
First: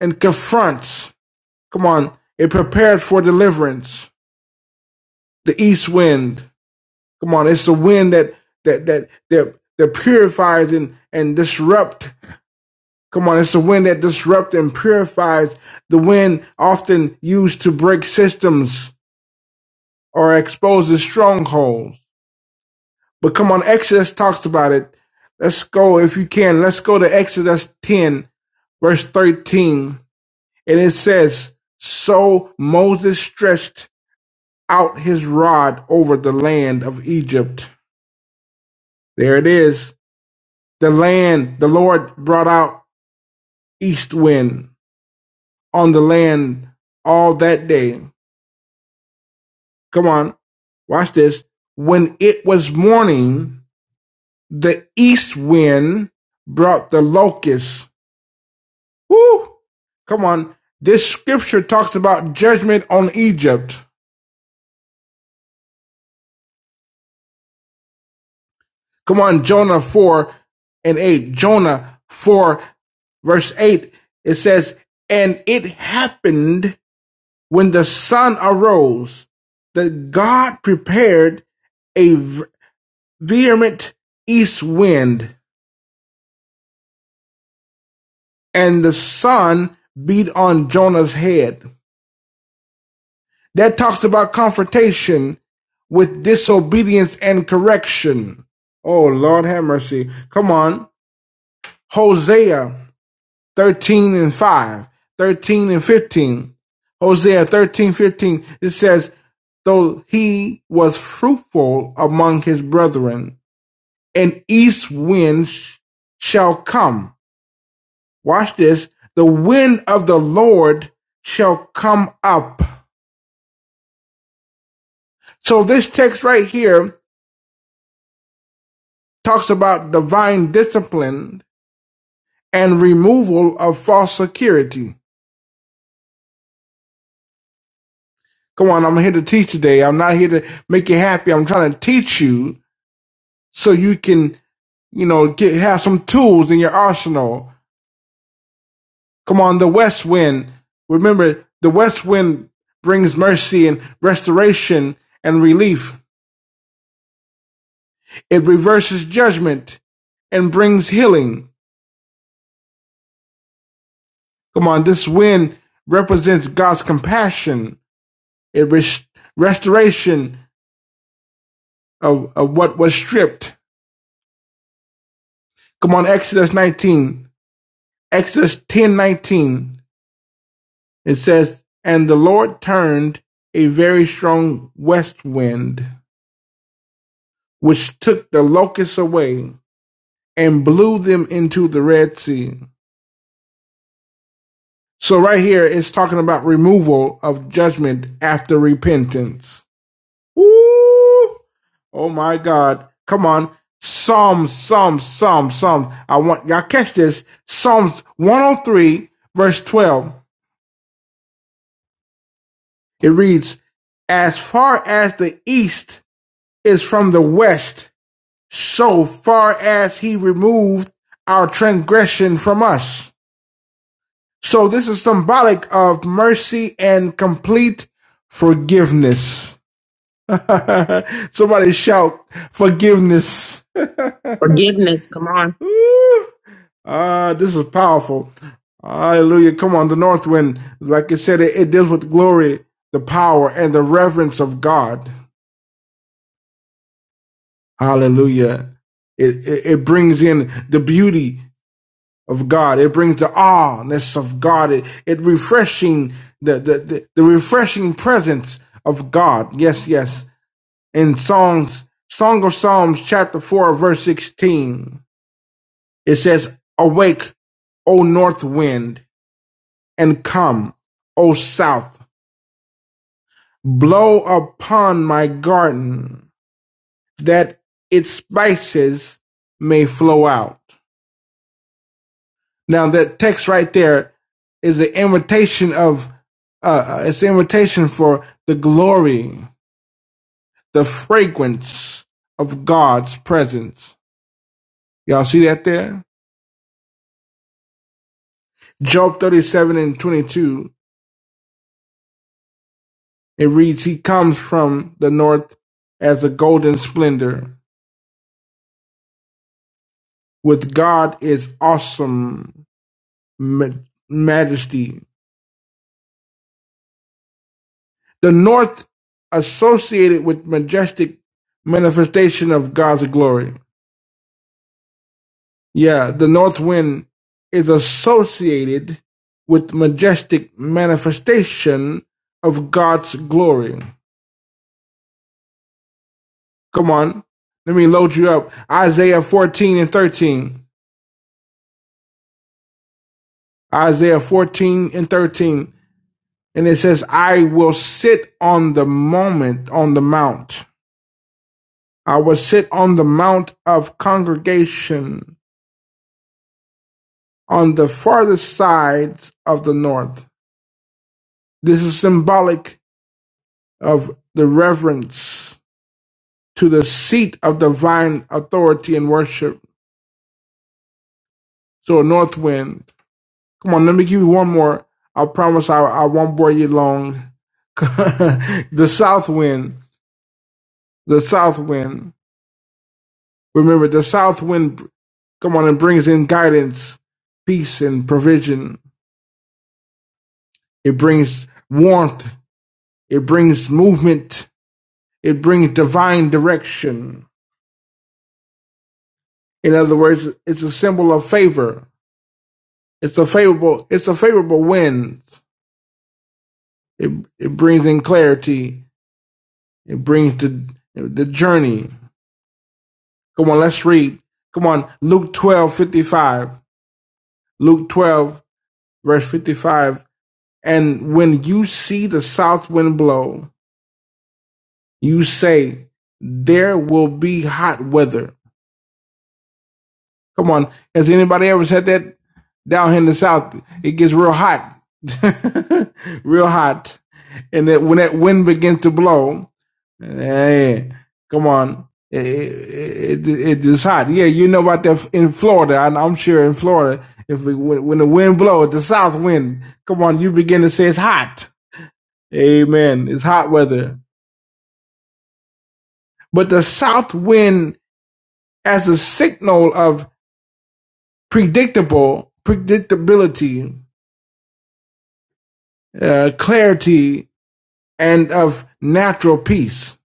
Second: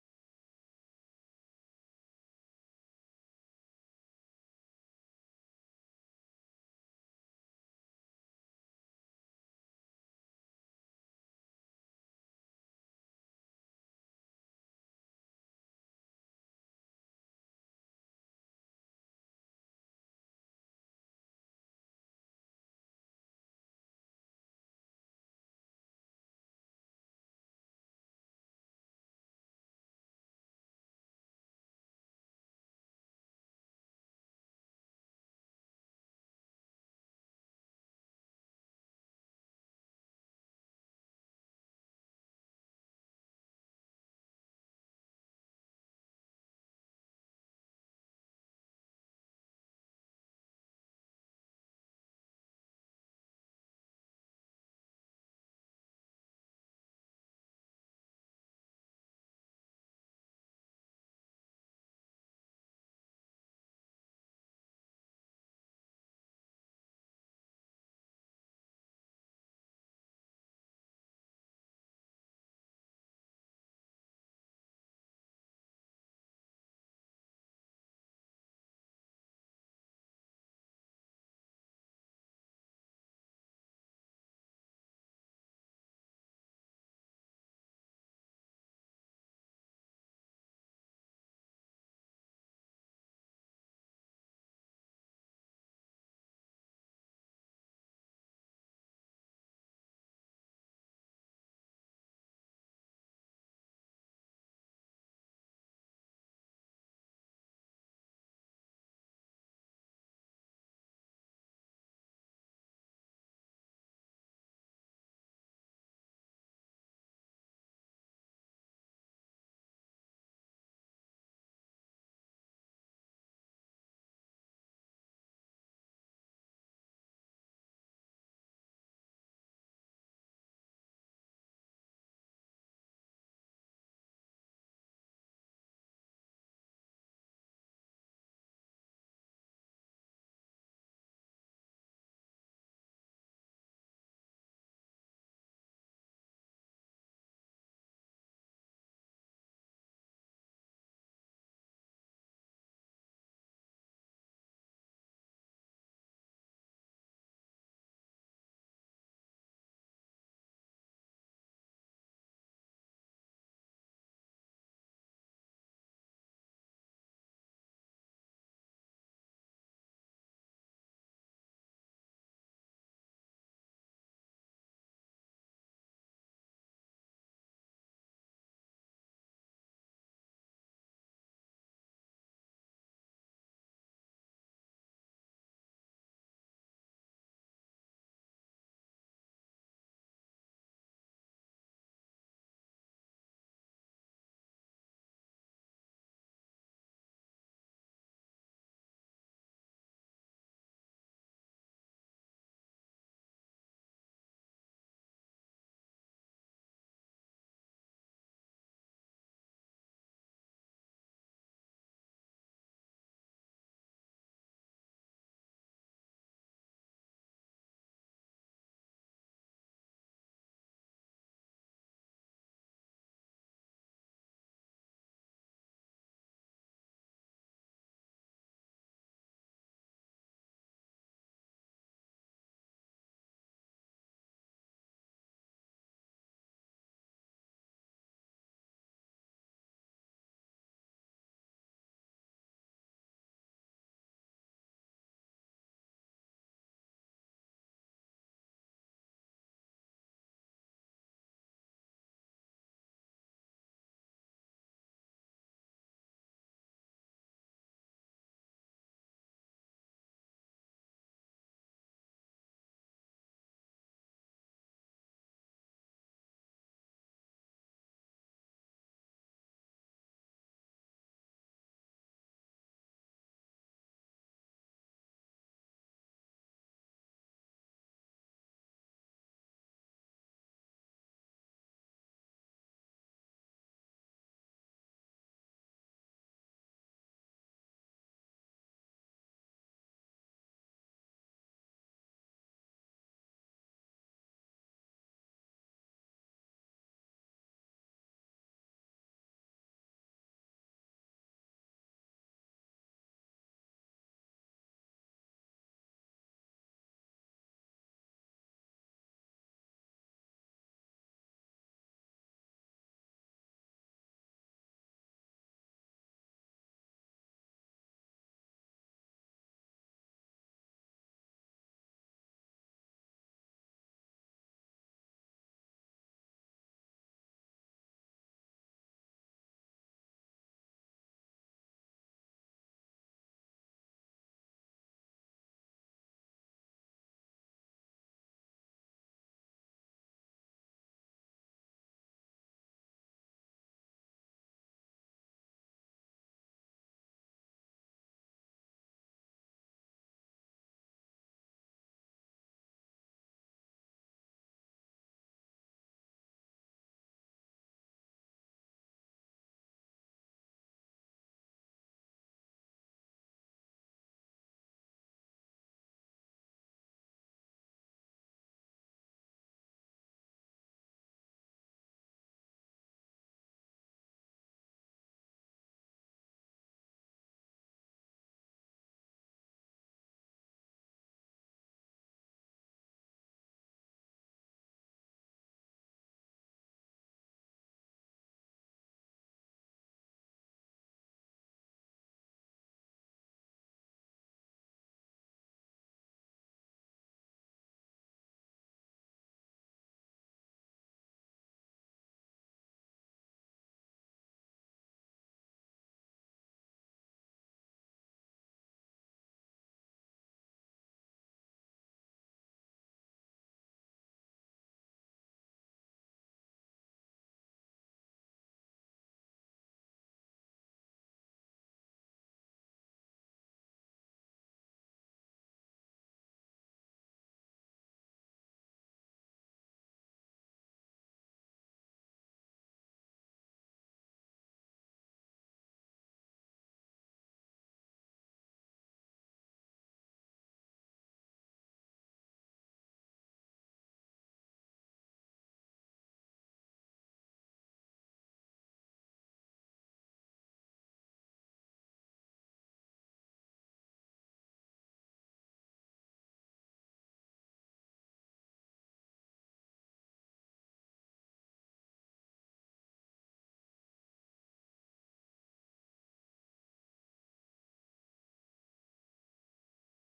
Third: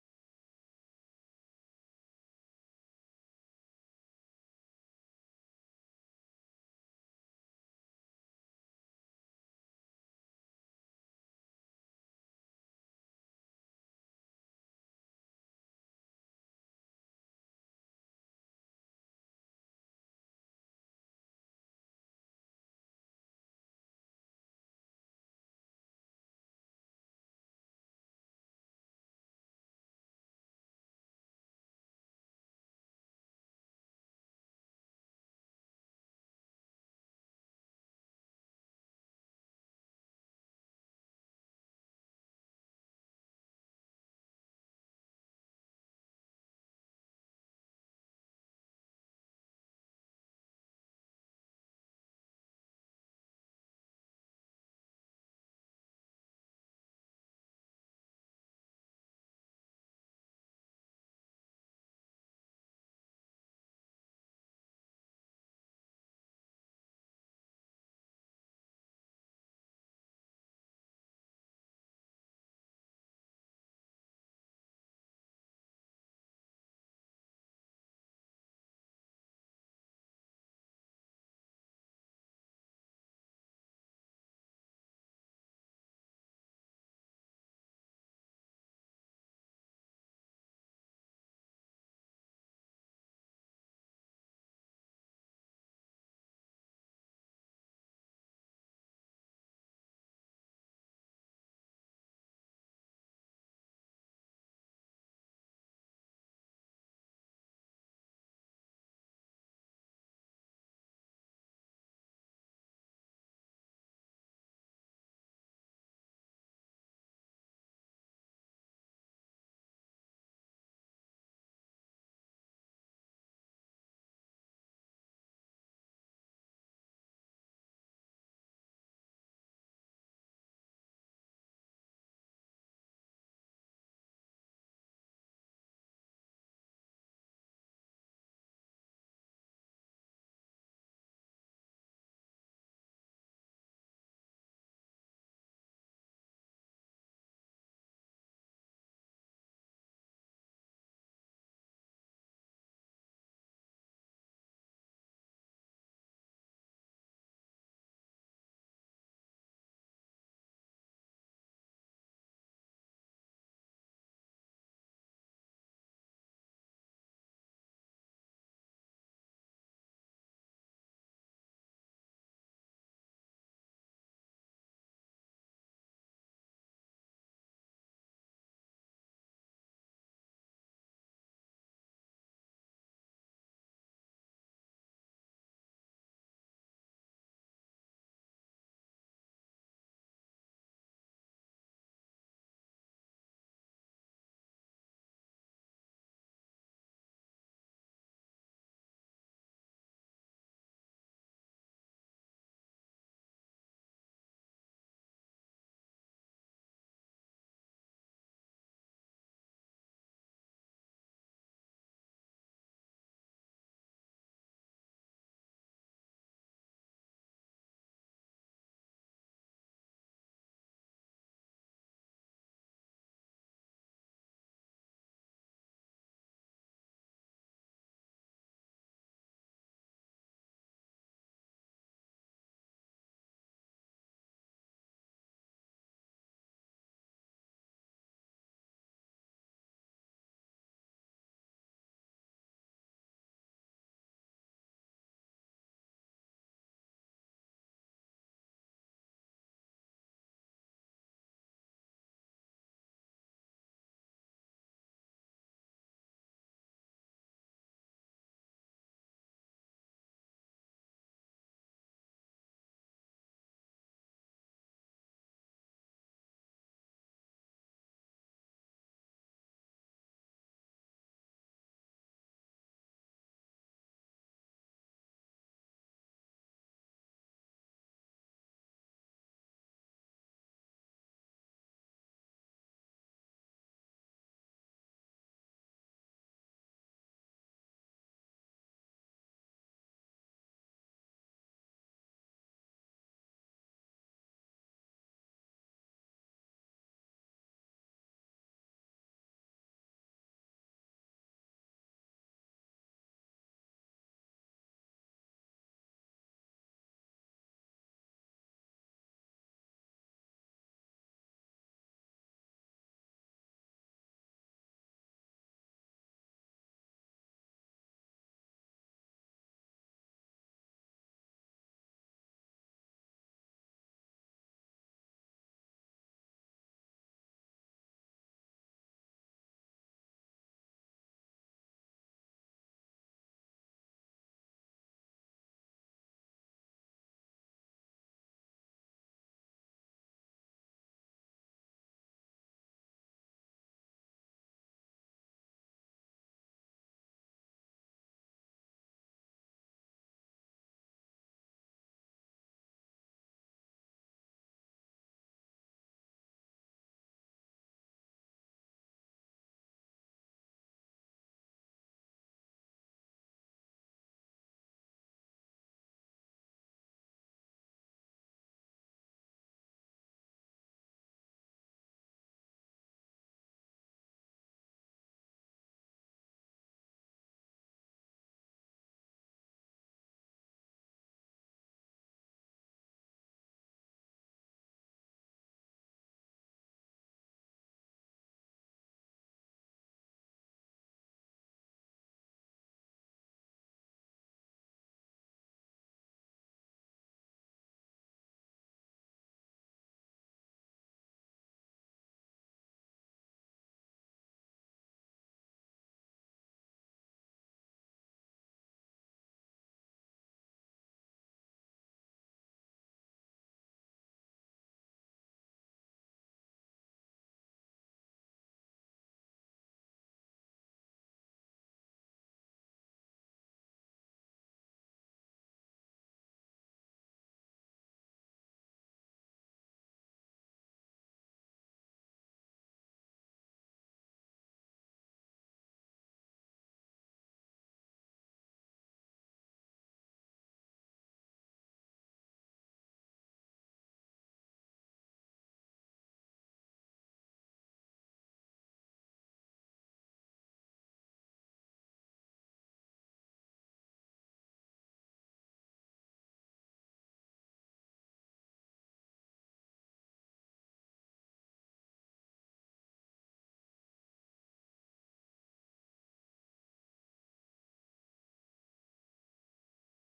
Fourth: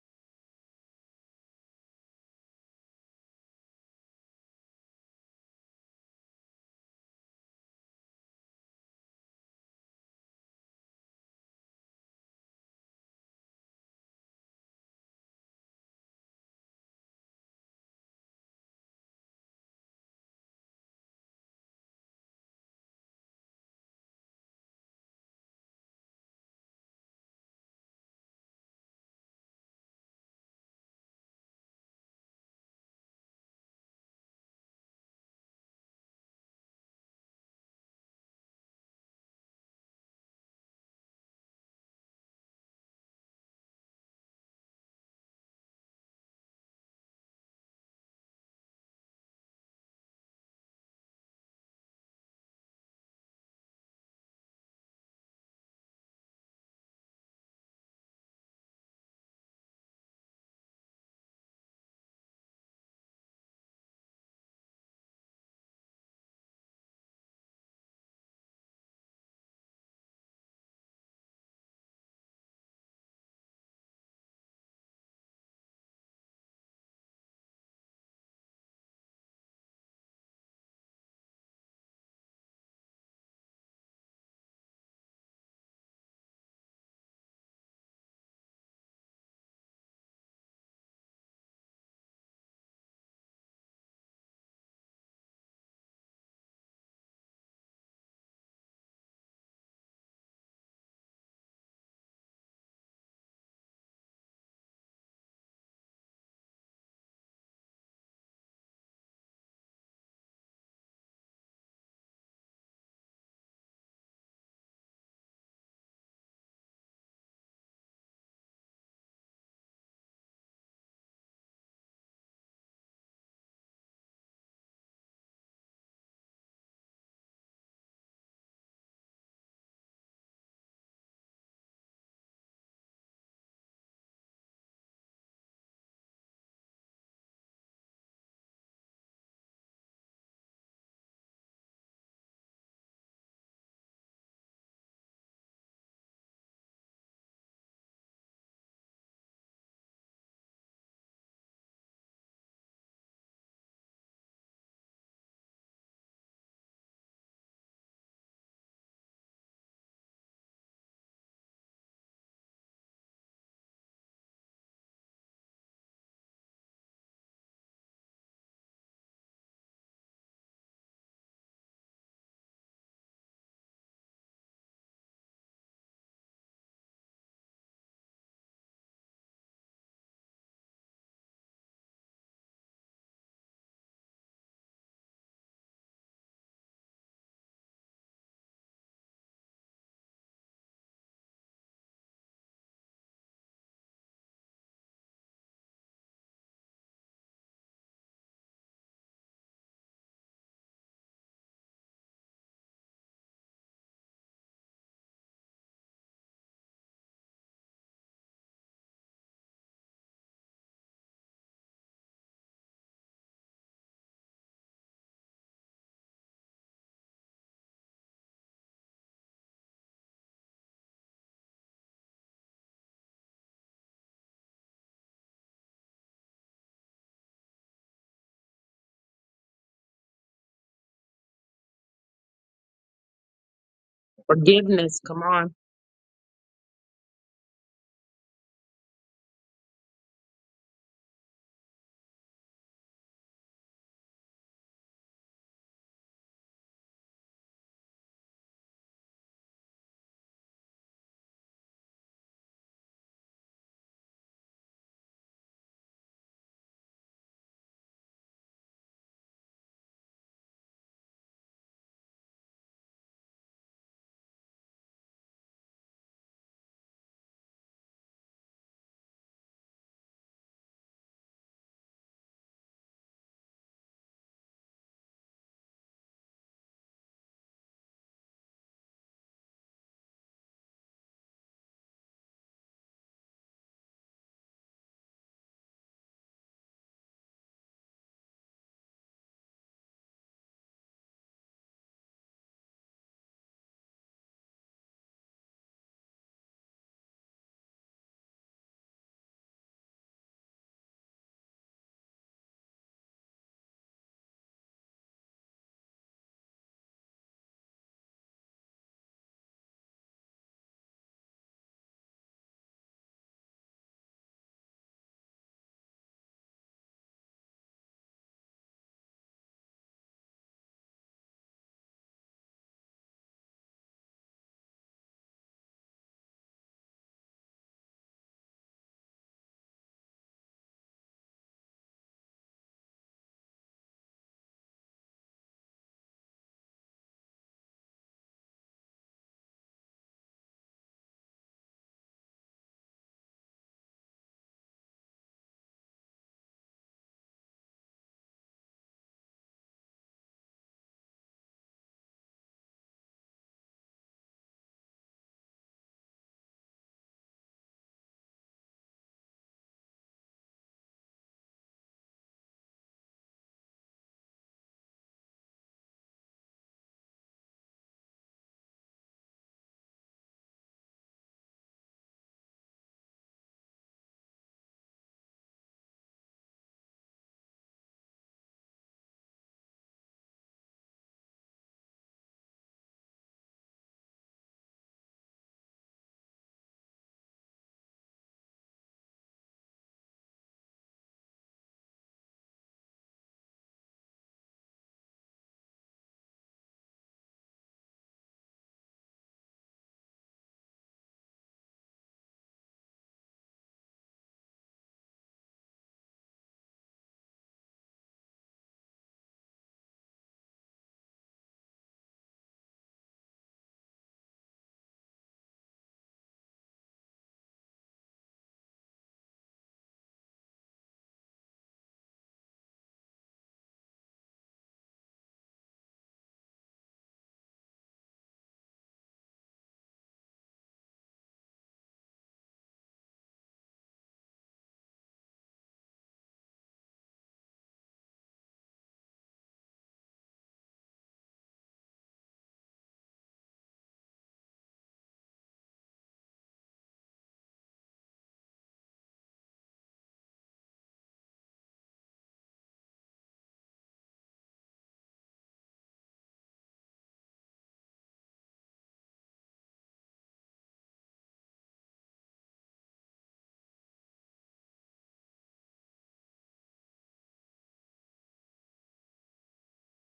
A: and confronts. Come on, it prepares for deliverance. The east wind. Come on, it's the wind that that that that that purifies and and disrupt Come on, it's the wind that disrupts and purifies, the wind often used to break systems or exposes strongholds. But come on, Exodus talks about it. Let's go, if you can, let's go to Exodus 10, verse 13. And it says, So Moses stretched out his rod over the land of Egypt. There it is. The land the Lord brought out east wind on the land all that day Come on, watch this. When it was morning, the east wind brought the locusts. Woo! Come on. This scripture talks about judgment on Egypt. Come on, Jonah 4 and 8. Jonah 4 verse 8, it says, And it happened when the sun arose that God prepared a vehement east wind. and the sun beat on Jonah's head. That talks about confrontation with disobedience and correction. Oh, Lord have mercy. Come on. Hosea 13 and 5, 13 and 15. Hosea 13 15. It says, though he was fruitful among his brethren, an east wind shall come Watch this. The wind of the Lord shall come up. So this text right here talks about divine discipline and removal of false security. Come on, I'm here to teach today. I'm not here to make you happy. I'm trying to teach you so you can, you know, get have some tools in your arsenal. Come on, the west wind. Remember, the west wind brings mercy and restoration and relief. It reverses judgment and brings healing. Come on, this wind represents God's compassion, it res- restoration of, of what was stripped. Come on, Exodus 19, Exodus 10 19. It says, And the Lord turned a very strong west wind, which took the locusts away and blew them into the Red Sea. So, right here, it's talking about removal of judgment after repentance. Woo! Oh my God. Come on. Psalms, Psalms, Psalms, Psalms. I want y'all catch this. Psalms 103, verse 12. It reads, As far as the east is from the west, so far as he removed our transgression from us. So this is symbolic of mercy and complete forgiveness. Somebody shout forgiveness.
B: Forgiveness.
A: Forgiveness,
B: Come
A: come on.
B: on.
A: Ooh. Ah, this is powerful. Hallelujah. Come on, the north wind, like it said, it, it deals with glory, the power, and the reverence of God. Hallelujah. It, it, it brings in the beauty of God. It brings the awness of God. It, it refreshing the, the, the, the refreshing presence of God. Yes, yes. In Songs, Song of Psalms, chapter 4, verse 16. It says, Awake, O north wind, and come, O south, blow upon my garden, that its spices may flow out. Now that text right there is an invitation of uh, uh, it's an invitation for the glory, the fragrance of God's presence. Y'all see that there? Job 37 and 22 It reads, He comes from the north as a golden splendor. With God is awesome ma- majesty. The north associated with majestic manifestation of God's glory. Yeah, the north wind is associated with majestic manifestation of God's glory. Come on. Let me load you up. Isaiah 14 and 13. Isaiah 14 and 13. And it says, I will sit on the moment on the mount. I will sit on the mount of congregation on the farthest sides of the north. This is symbolic of the reverence to the seat of divine authority and worship. So, a north wind. Come on, let me give you one more. I promise I, I won't bore you long. the south wind. The south wind. Remember, the south wind Come on it brings in guidance, peace, and provision. It brings warmth. It brings movement. It brings divine direction. In other words, it's a symbol of favor. It's a favorable. It's a favorable wind. It it brings in clarity. It brings the the journey. Come on, let's read. Come on, Luke twelve fifty five. Luke twelve verse fifty five. And when you see the south wind blow, You say there will be hot weather. Come on, has anybody ever said that down here in the south? It gets real hot, real hot, and that when that wind begins to blow, hey, come on, it, it, it, it is hot. Yeah, you know about that in Florida. I, I'm sure in Florida, if it, when, when the wind blows, the south wind, come on, you begin to say it's hot. Amen. It's hot weather, but the south wind as a signal of predictable predictability, uh, clarity, and of natural peace.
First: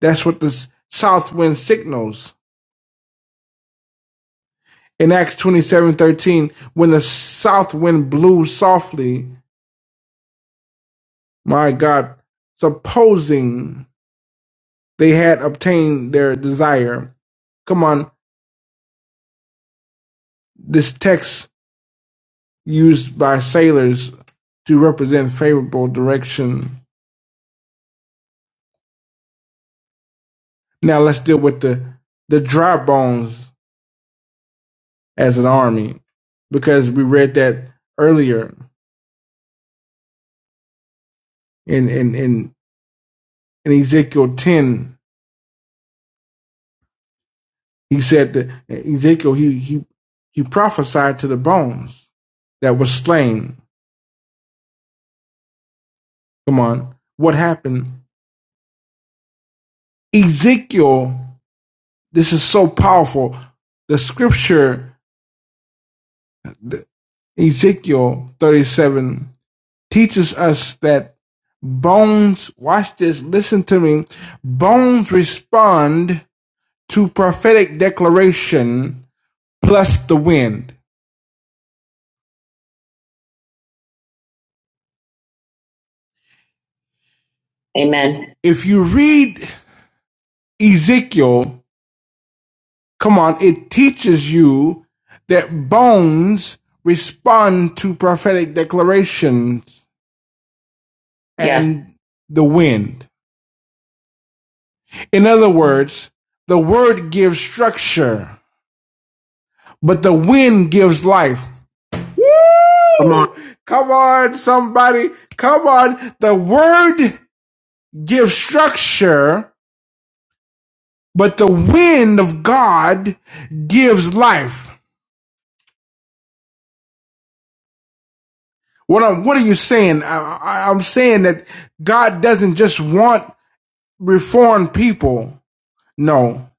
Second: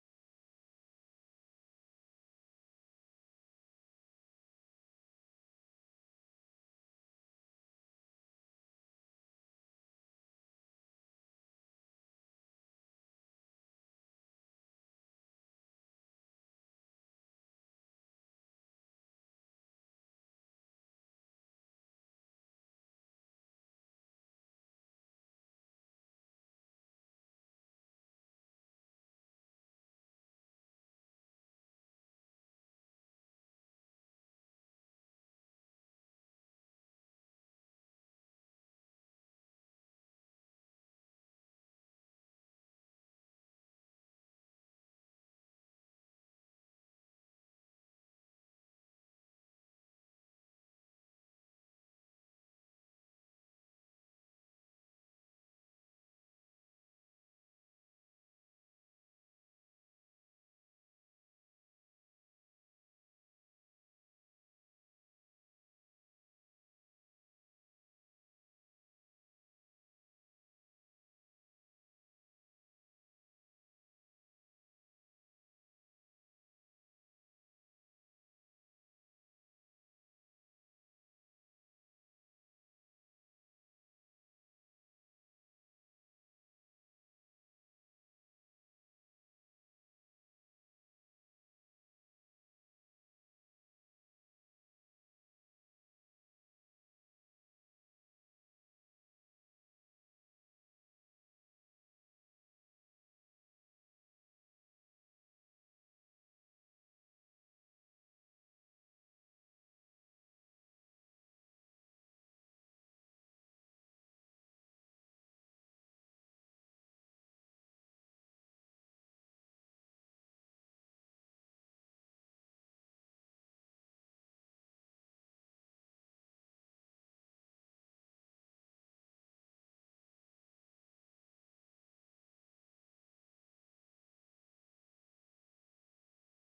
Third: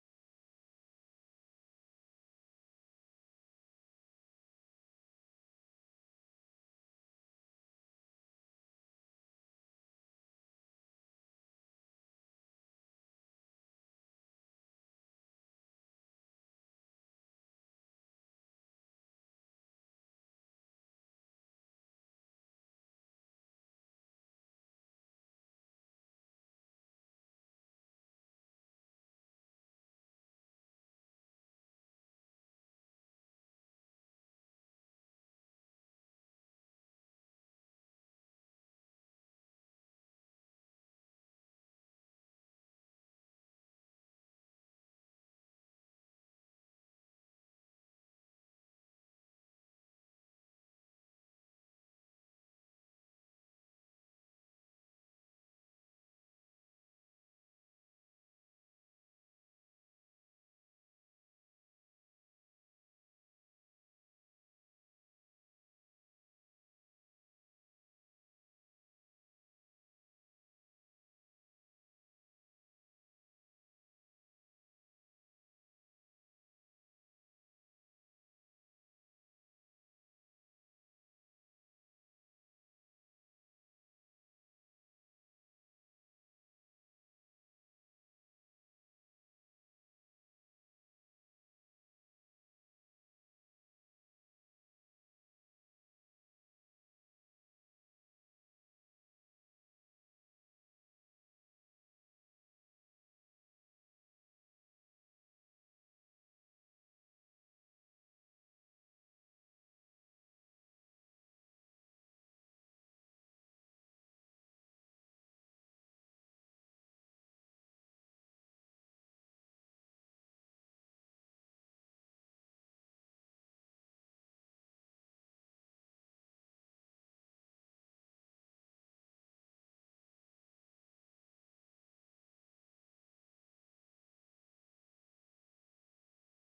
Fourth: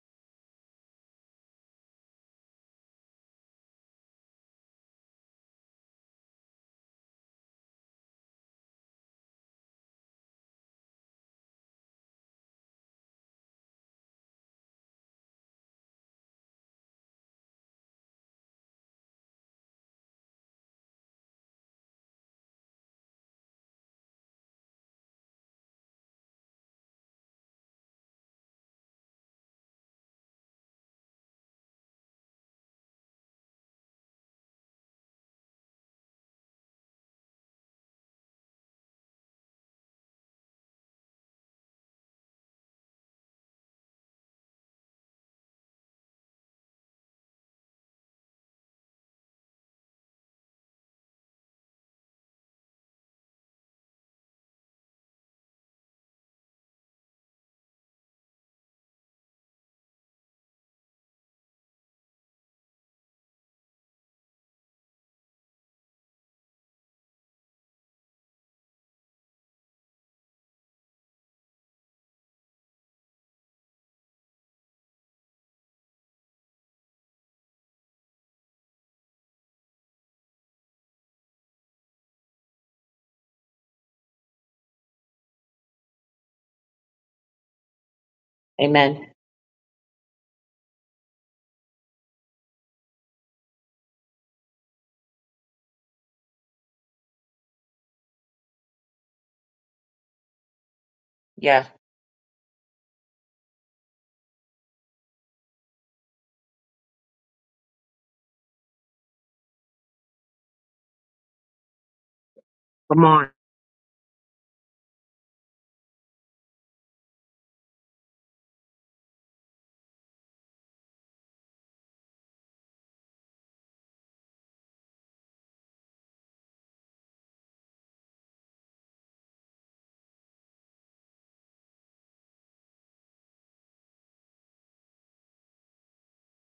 A: That's what the south wind signals. In Acts twenty seven thirteen, when the south wind blew softly, my God, supposing they had obtained their desire. Come on, this text used by sailors to represent favorable direction. Now let's deal with the the dry bones as an army because we read that earlier in in in, in Ezekiel ten. He said that Ezekiel he he he prophesied to the bones that were slain. Come on, what happened? Ezekiel, this is so powerful. The scripture, Ezekiel 37, teaches us that bones, watch this, listen to me, bones respond to prophetic declaration plus the wind. Amen. If you
B: Amen.
A: read Ezekiel, come on, it teaches you that bones respond to prophetic declarations
B: Yeah.
A: and yeah. the wind. In other words, the word gives structure, but the wind gives life.
B: Come
A: Come
B: on.
A: on. Come on, somebody. Come on. The word gives structure, But the wind of God gives life. What I'm, what are you saying? I, I, I'm saying that God doesn't just want reformed people. No,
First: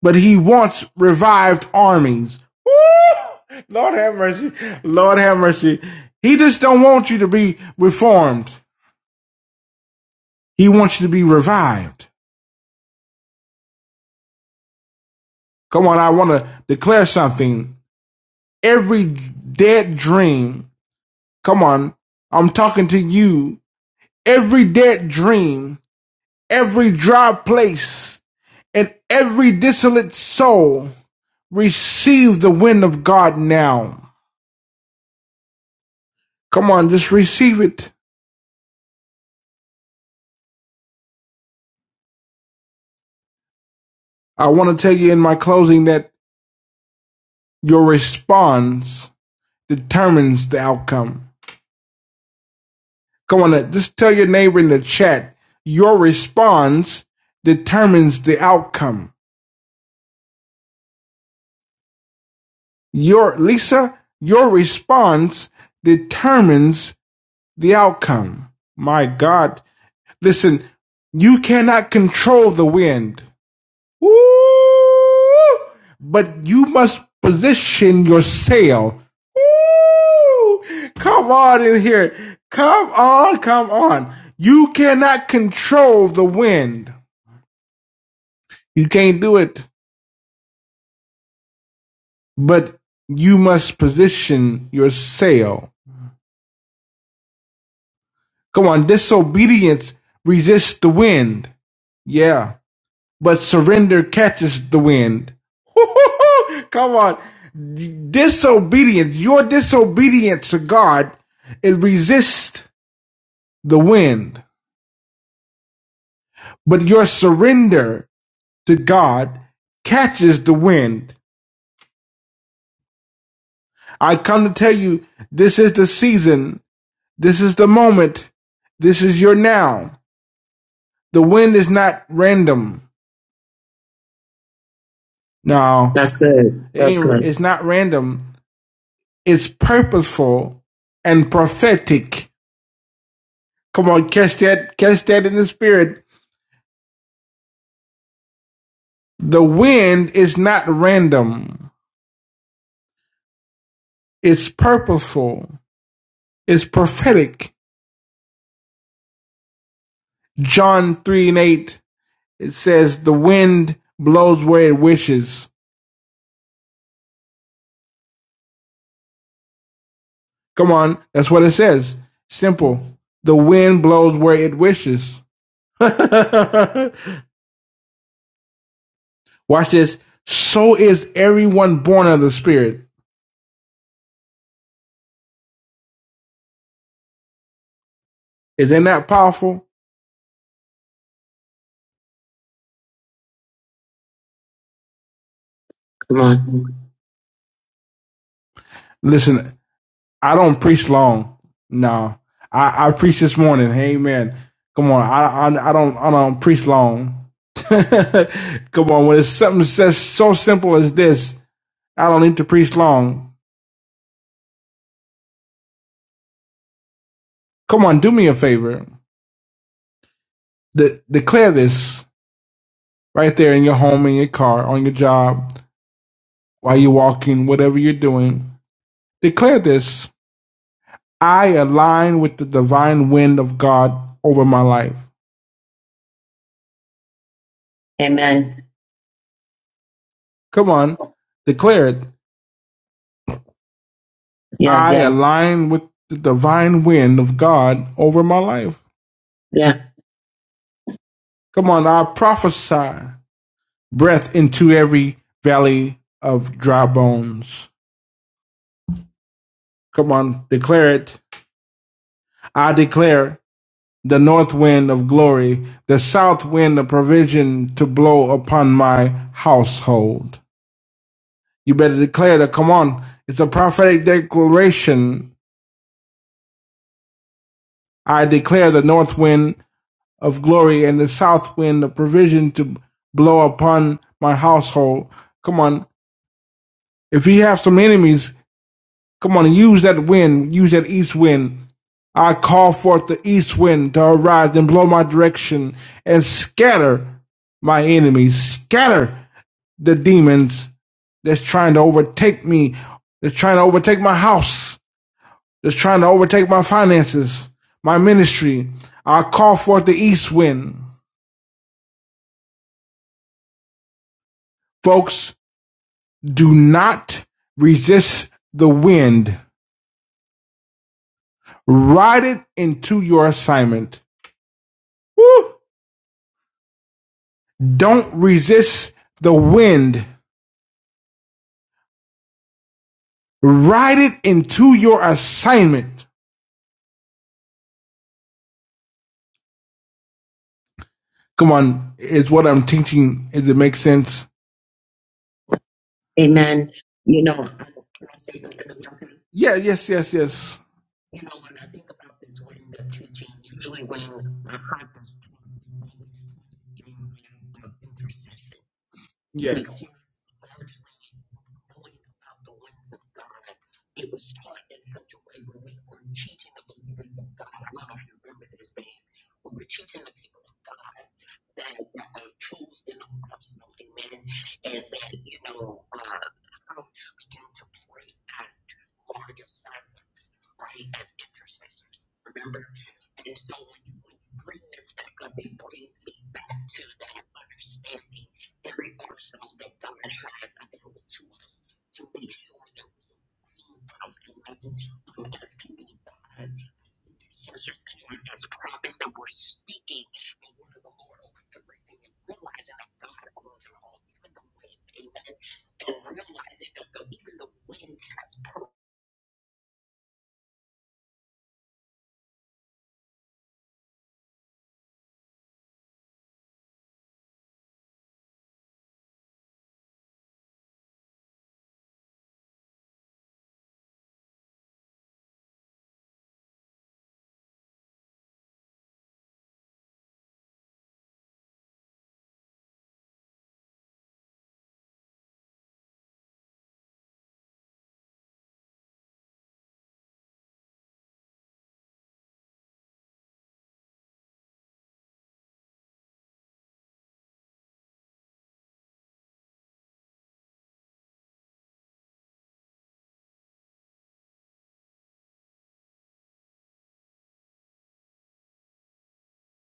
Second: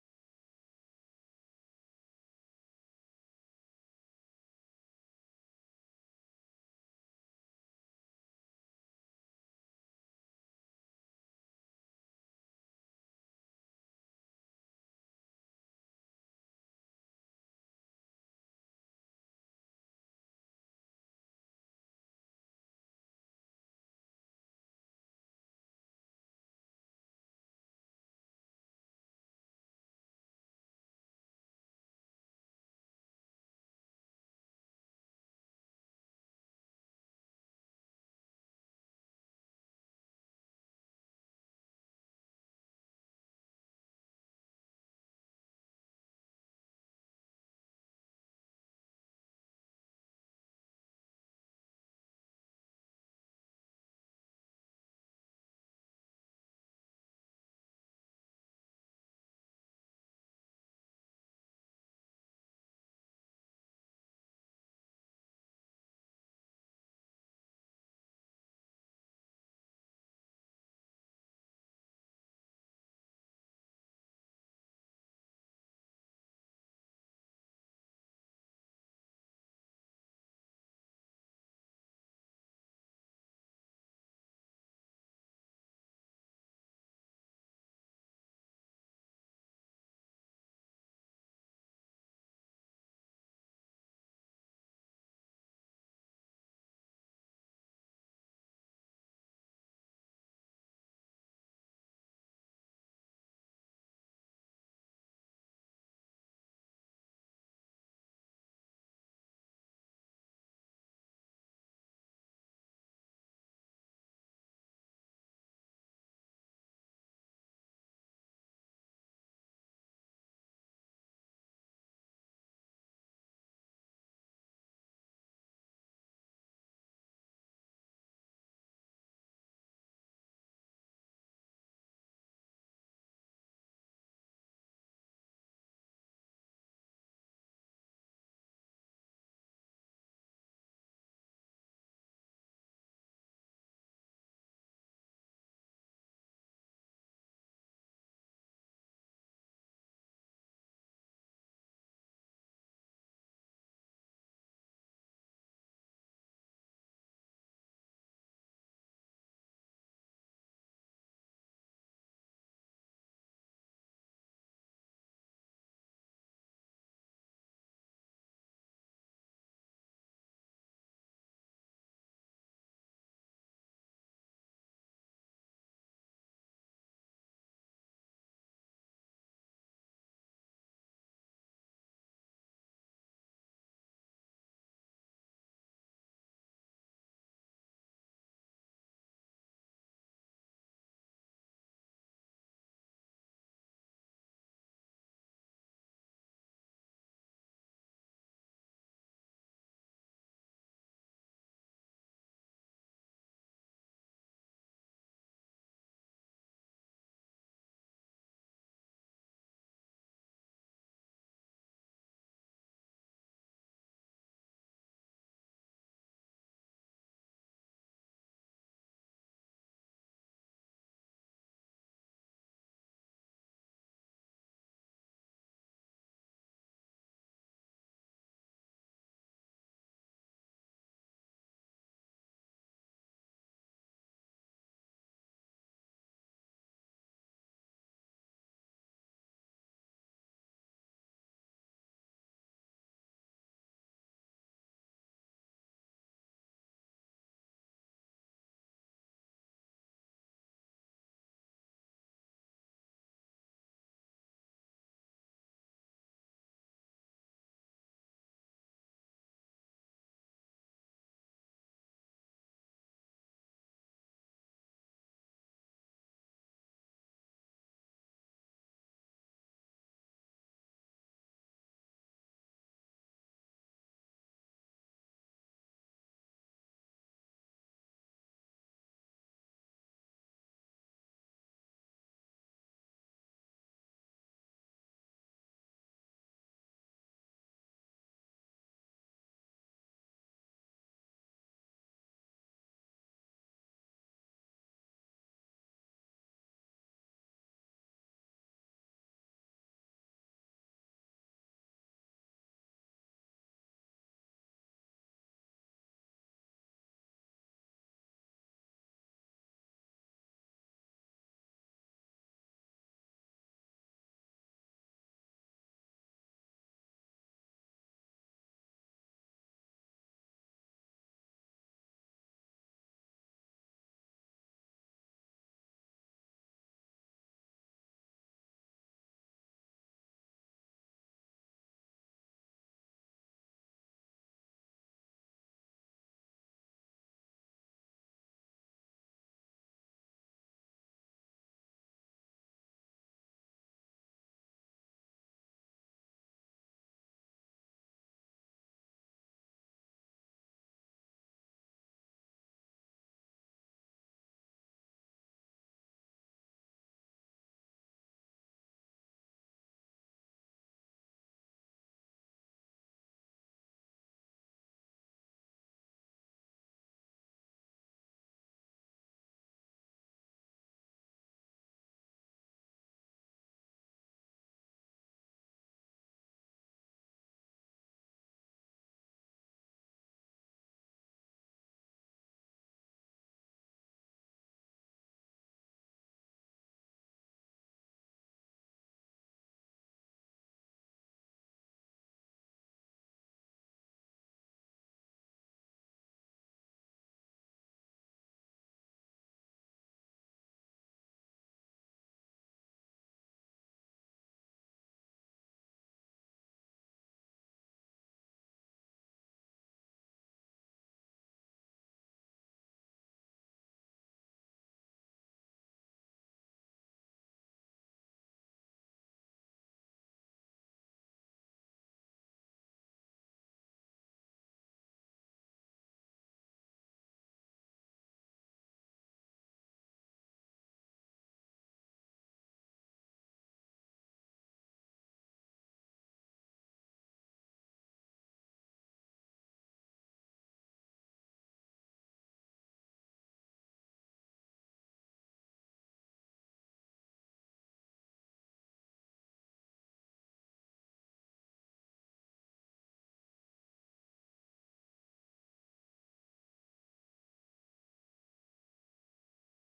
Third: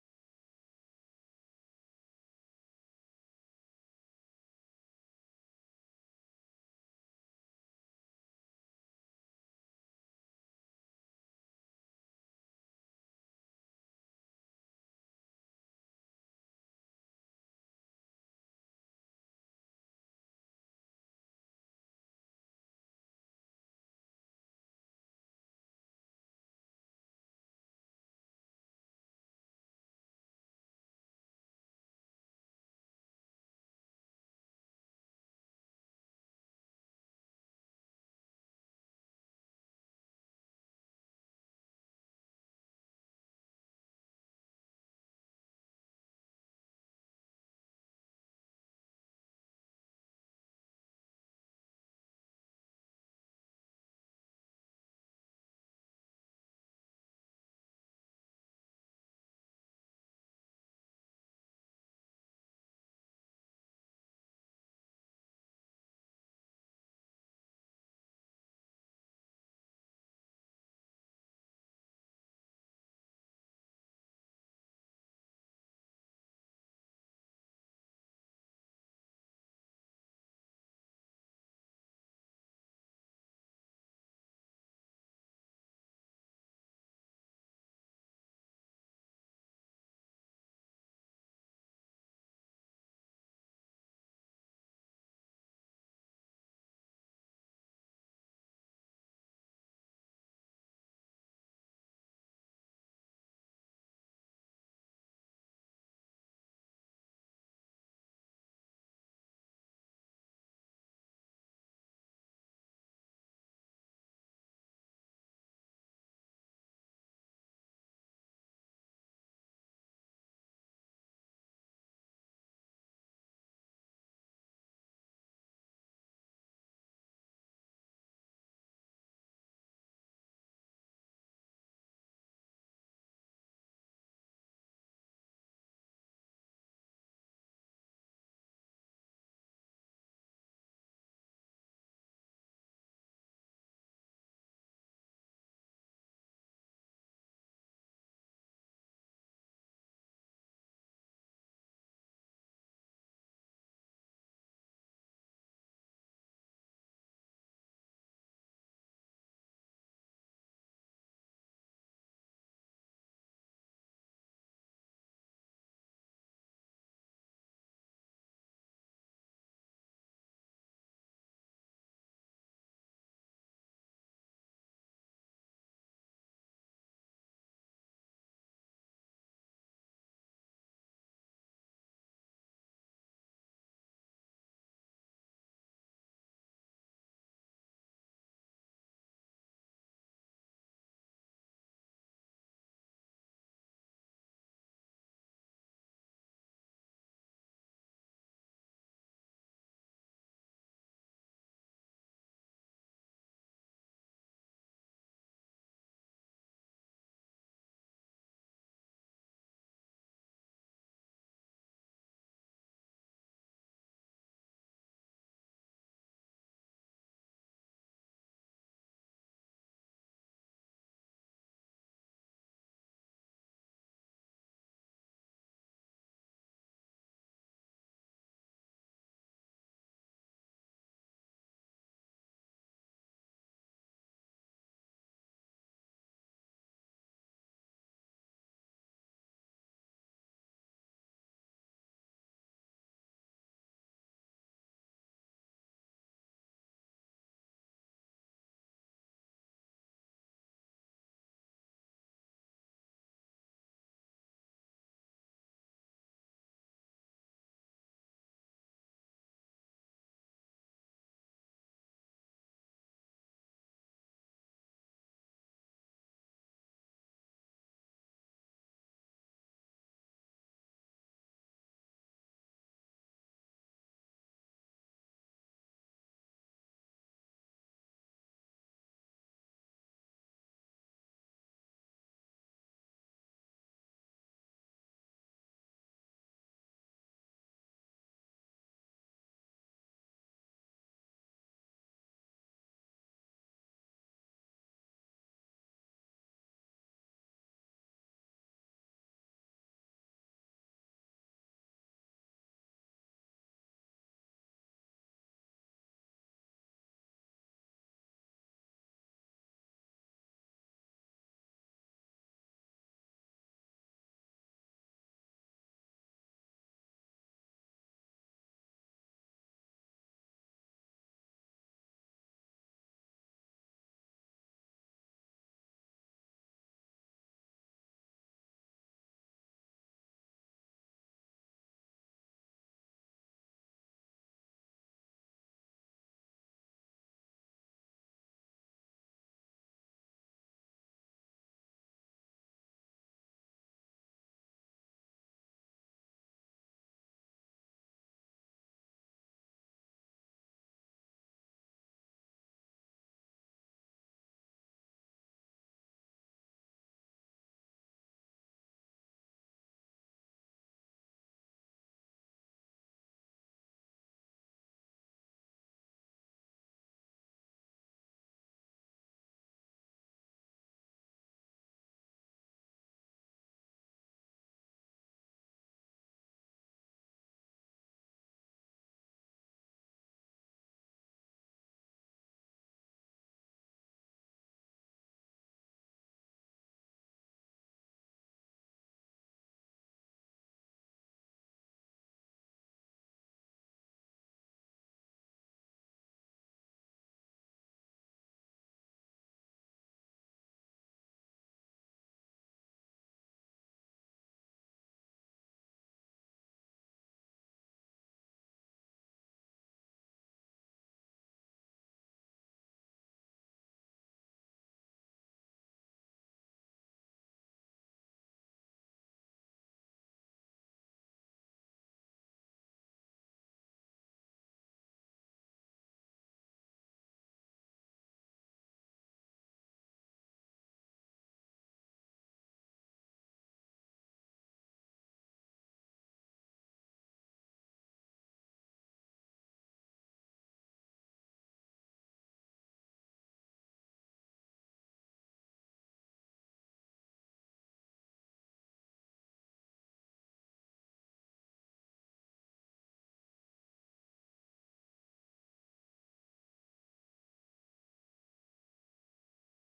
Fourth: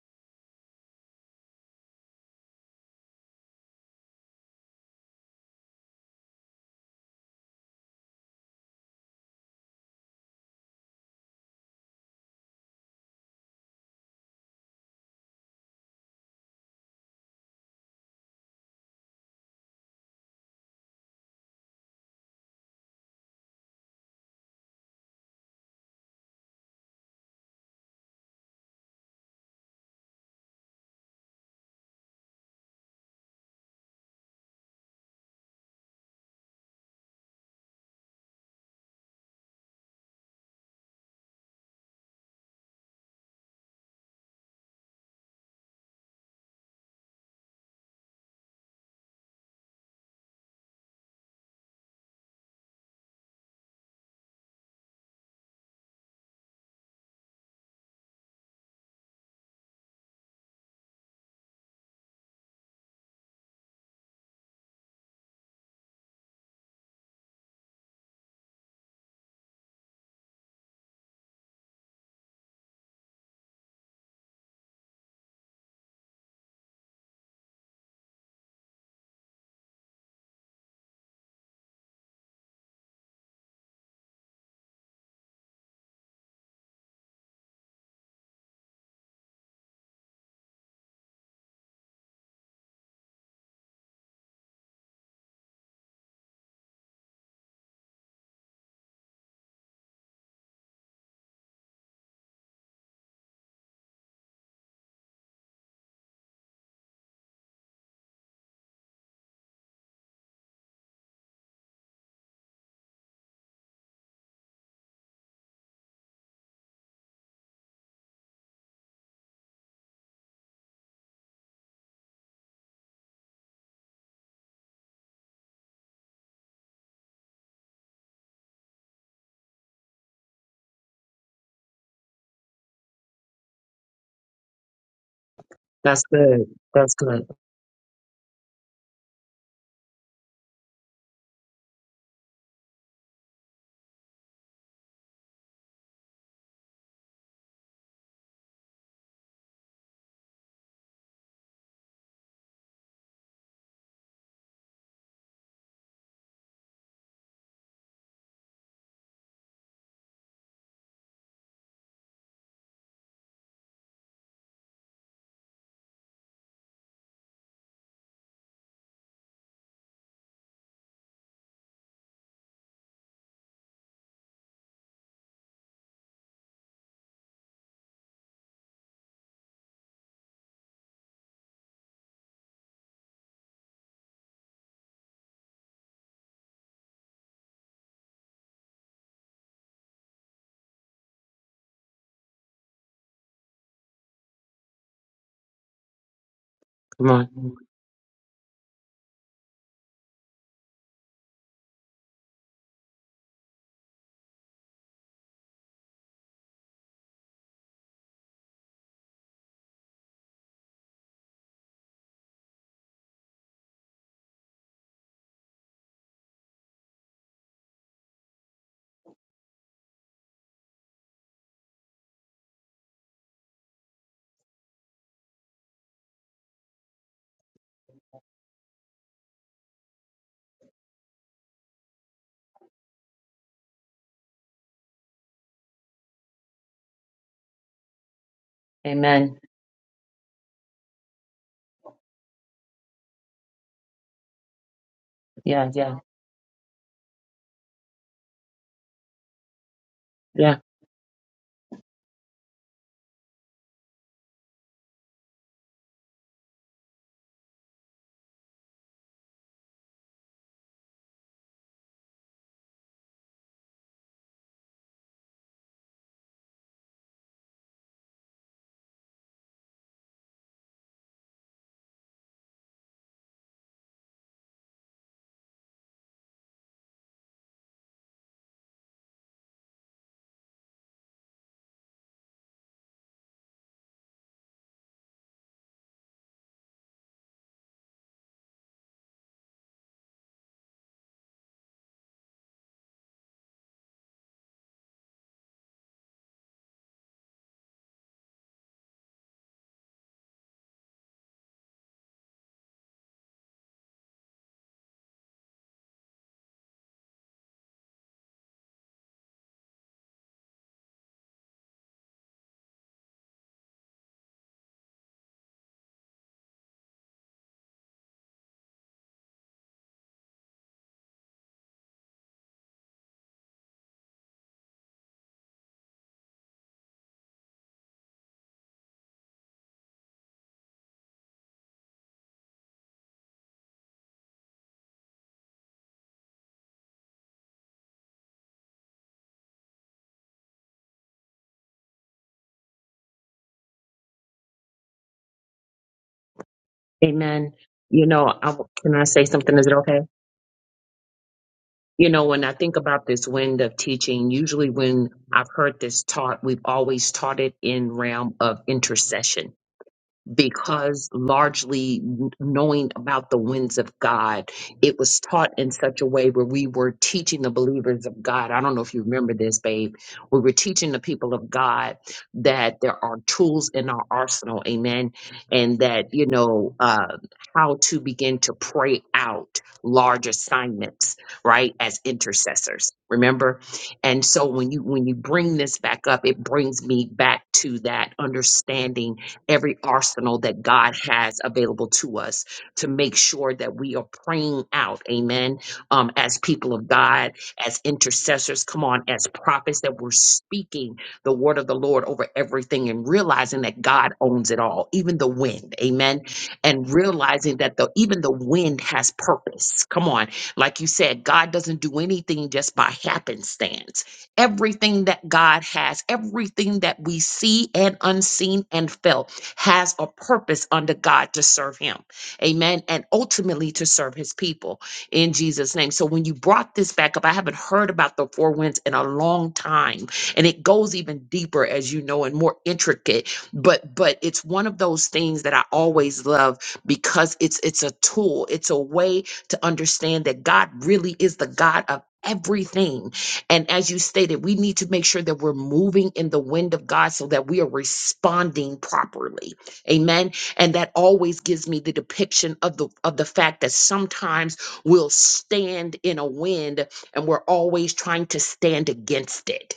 A: but he wants revived armies. Woo! Lord have mercy. Lord have mercy. He just don't want you to be reformed. He wants you to be revived. Come on. I want to declare something. Every dead dream. Come on. I'm talking to you every dead dream, every dry place, and every dissolute soul receive the wind of God now. Come on, just receive it. I want to tell you in my closing that your response determines the outcome. Come on, uh, just tell your neighbor in the chat. Your response determines the outcome. Your Lisa, your response determines the outcome. My God, Listen, you cannot control the wind. Woo! But you must position your sail. Woo! Come on in here. Come on, come on. You cannot control the wind. You can't do it. But you must position your sail. Come on, disobedience resists the wind. Yeah. but surrender catches the wind. Come on. Disobedience, your disobedience to God, it resists the wind, but your surrender to God catches the wind. I come to tell you, this is the season, this is the moment, this is your now. The wind is not random. No,
B: That's
A: That's
B: good.
A: good.
B: That's
A: That's ain't, good.
B: good.
A: it's not random. It's purposeful and prophetic. Come on, catch that, catch that in the spirit. The wind is not random. It's purposeful. It's prophetic. John 3 and 8, it says, the wind blows where it wishes. Come on. That's what it says. Simple. The wind blows where it wishes. Watch this. So is everyone born of the spirit. Is that not powerful? Come on.
B: Come on.
A: Listen, I don't preach long. No, I, I preach this morning. Amen. Come on, I I, I don't I don't preach long. Come on, when it's something says so simple as this, I don't need to preach long. Come on, do me a favor. De- declare this right there in your home, in your car, on your job, while you're walking, whatever you're doing. Declare this. I align with the divine wind of God over my life. Amen.
B: Amen.
A: Come on, declare it. Yeah, I yeah, align
B: Yeah,
A: with
B: yeah,
A: the divine wind of God over my life. yeah.
B: yeah.
A: Come on, I prophesy breath into every valley of dry bones. Come on, declare it. I declare the north wind of glory, the south wind of provision to blow upon my household. You better declare that. Come on, it's a prophetic declaration. I declare the north wind of glory and the south wind of provision to blow upon my household. Come on. If you have some enemies, come on, use that wind, use that east wind. I call forth the east wind to arise and blow my direction and scatter my enemies, scatter the demons that's trying to overtake me, that's trying to overtake my house, that's trying to overtake my finances, my ministry. I call forth the east wind. Folks, Do not resist the wind. Ride it into your assignment. Woo! Don't resist the wind. Ride it into your assignment. Come on, is what I'm teaching. Does it make sense? Amen. You know,
B: Amen. You
A: can I
B: know,
A: say
B: I,
A: something
B: w-
A: about
B: can I
A: that?
B: say
A: Yeah,
B: something? Is it
A: yes,
B: okay?
A: yes, yes. You know, when I think
B: You
A: about
B: know,
A: this
B: when I
A: wind
B: think
A: of
B: about this
A: teaching,
B: wind of
A: usually
B: teaching,
A: when my
B: usually
A: heart
B: when
A: is
B: I've heard this taught, we've always taught it in realm of intercession.
A: Yes.
B: because largely n- knowing about the winds of God, it was taught in such a way where we were teaching the believers of God. I don't know if you remember this, babe. We were teaching the people of God that there are tools in our arsenal, amen, and that, you know, uh, how to begin to pray out large assignments, right, as intercessors. Remember? And so when you when you bring this back up, it brings me back to that understanding every arsenal that God has available to us to make sure that we are praying out, amen, um, as people of God, as intercessors, come on, as prophets, that we're speaking the word of the Lord over everything and realizing that God owns it all, even the wind, amen, and realizing that the even the wind has purpose. Come on, like you said, God doesn't do anything just by happenstance everything that God has, everything that we see and unseen and felt has a purpose under God to serve him. Amen. And ultimately to serve his people in Jesus' name. So when you brought this back up, I haven't heard about the four winds in a long time. And it goes even deeper, as you know, and more intricate. But but it's one of those things that I always love because it's it's a tool, it's a way to understand that God really is the God of everything and as you stated, we need to make sure that we're moving in the wind of God so that we are responding properly. Amen. And that always gives me the depiction of the of the fact that sometimes we'll stand in a wind and we're always trying to stand against it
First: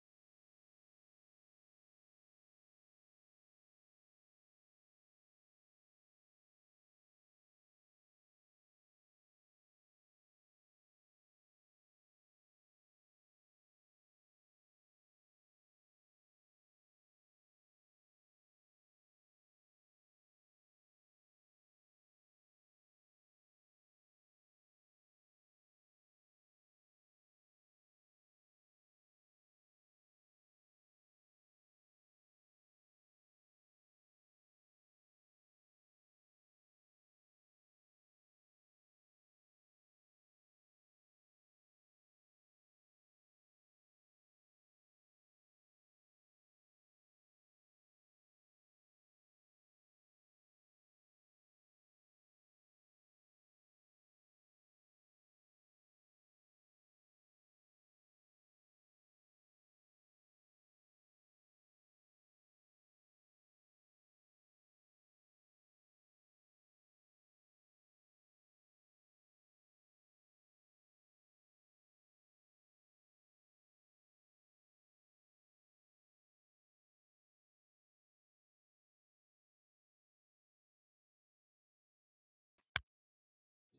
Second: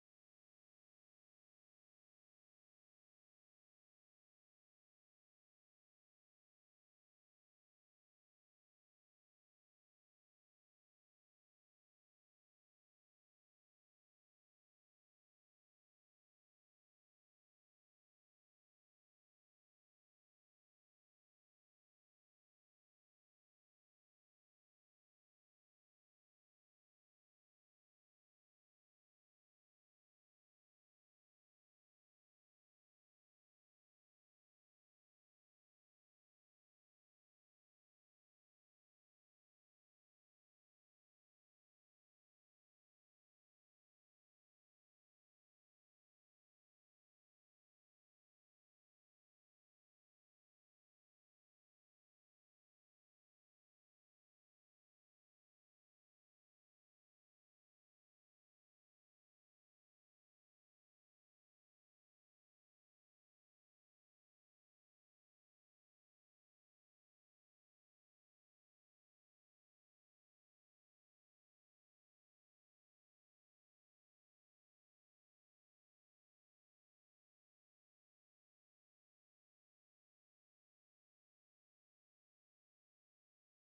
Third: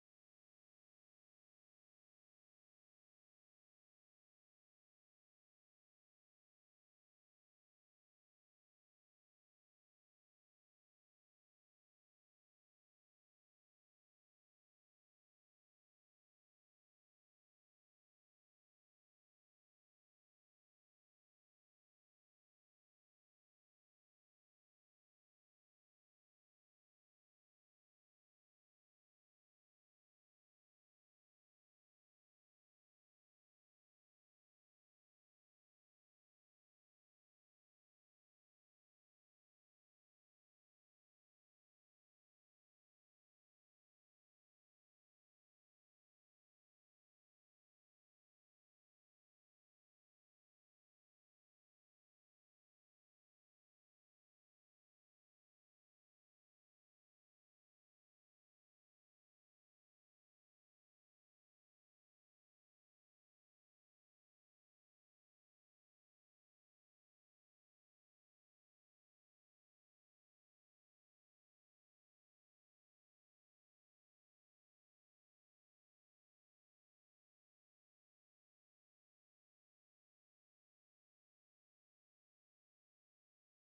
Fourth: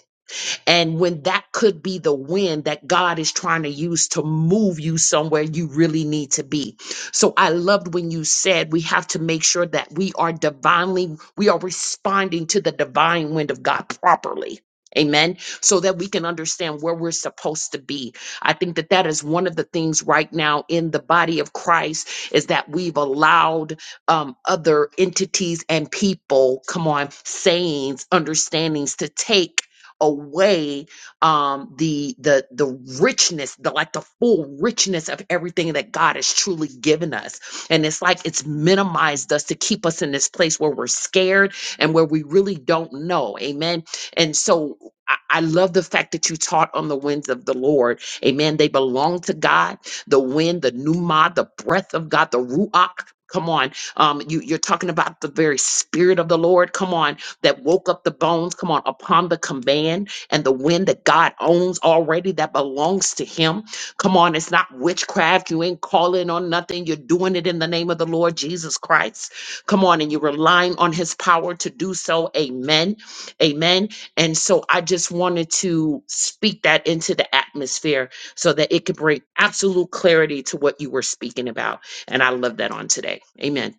B: and when that could be the wind that God is trying to use to move you somewhere you really need to be. So I loved when you said we have to make sure that we are divinely, we are responding to the divine wind of God properly. Amen. So that we can understand where we're supposed to be. I think that that is one of the things right now in the body of Christ is that we've allowed um, other entities and people, come on, sayings, understandings to take away um the the the richness the like the full richness of everything that god has truly given us and it's like it's minimized us to keep us in this place where we're scared and where we really don't know amen and so I I love the fact that you taught on the winds of the Lord. Amen. They belong to God. The wind, the pneuma, the breath of God, the ruach. Come on. Um, you, you're talking about the very spirit of the Lord. Come on that woke up the bones, come on, upon the command and the wind that God owns already that belongs to Him. Come on, it's not witchcraft. You ain't calling on nothing. You're doing it in the name of the Lord Jesus Christ. Come on, and you're relying on His power to do so. Amen. Amen. And so I just wanted to speak that into the atmosphere so that it could bring absolute clarity to what you were speaking about. And I love that on today. Amen.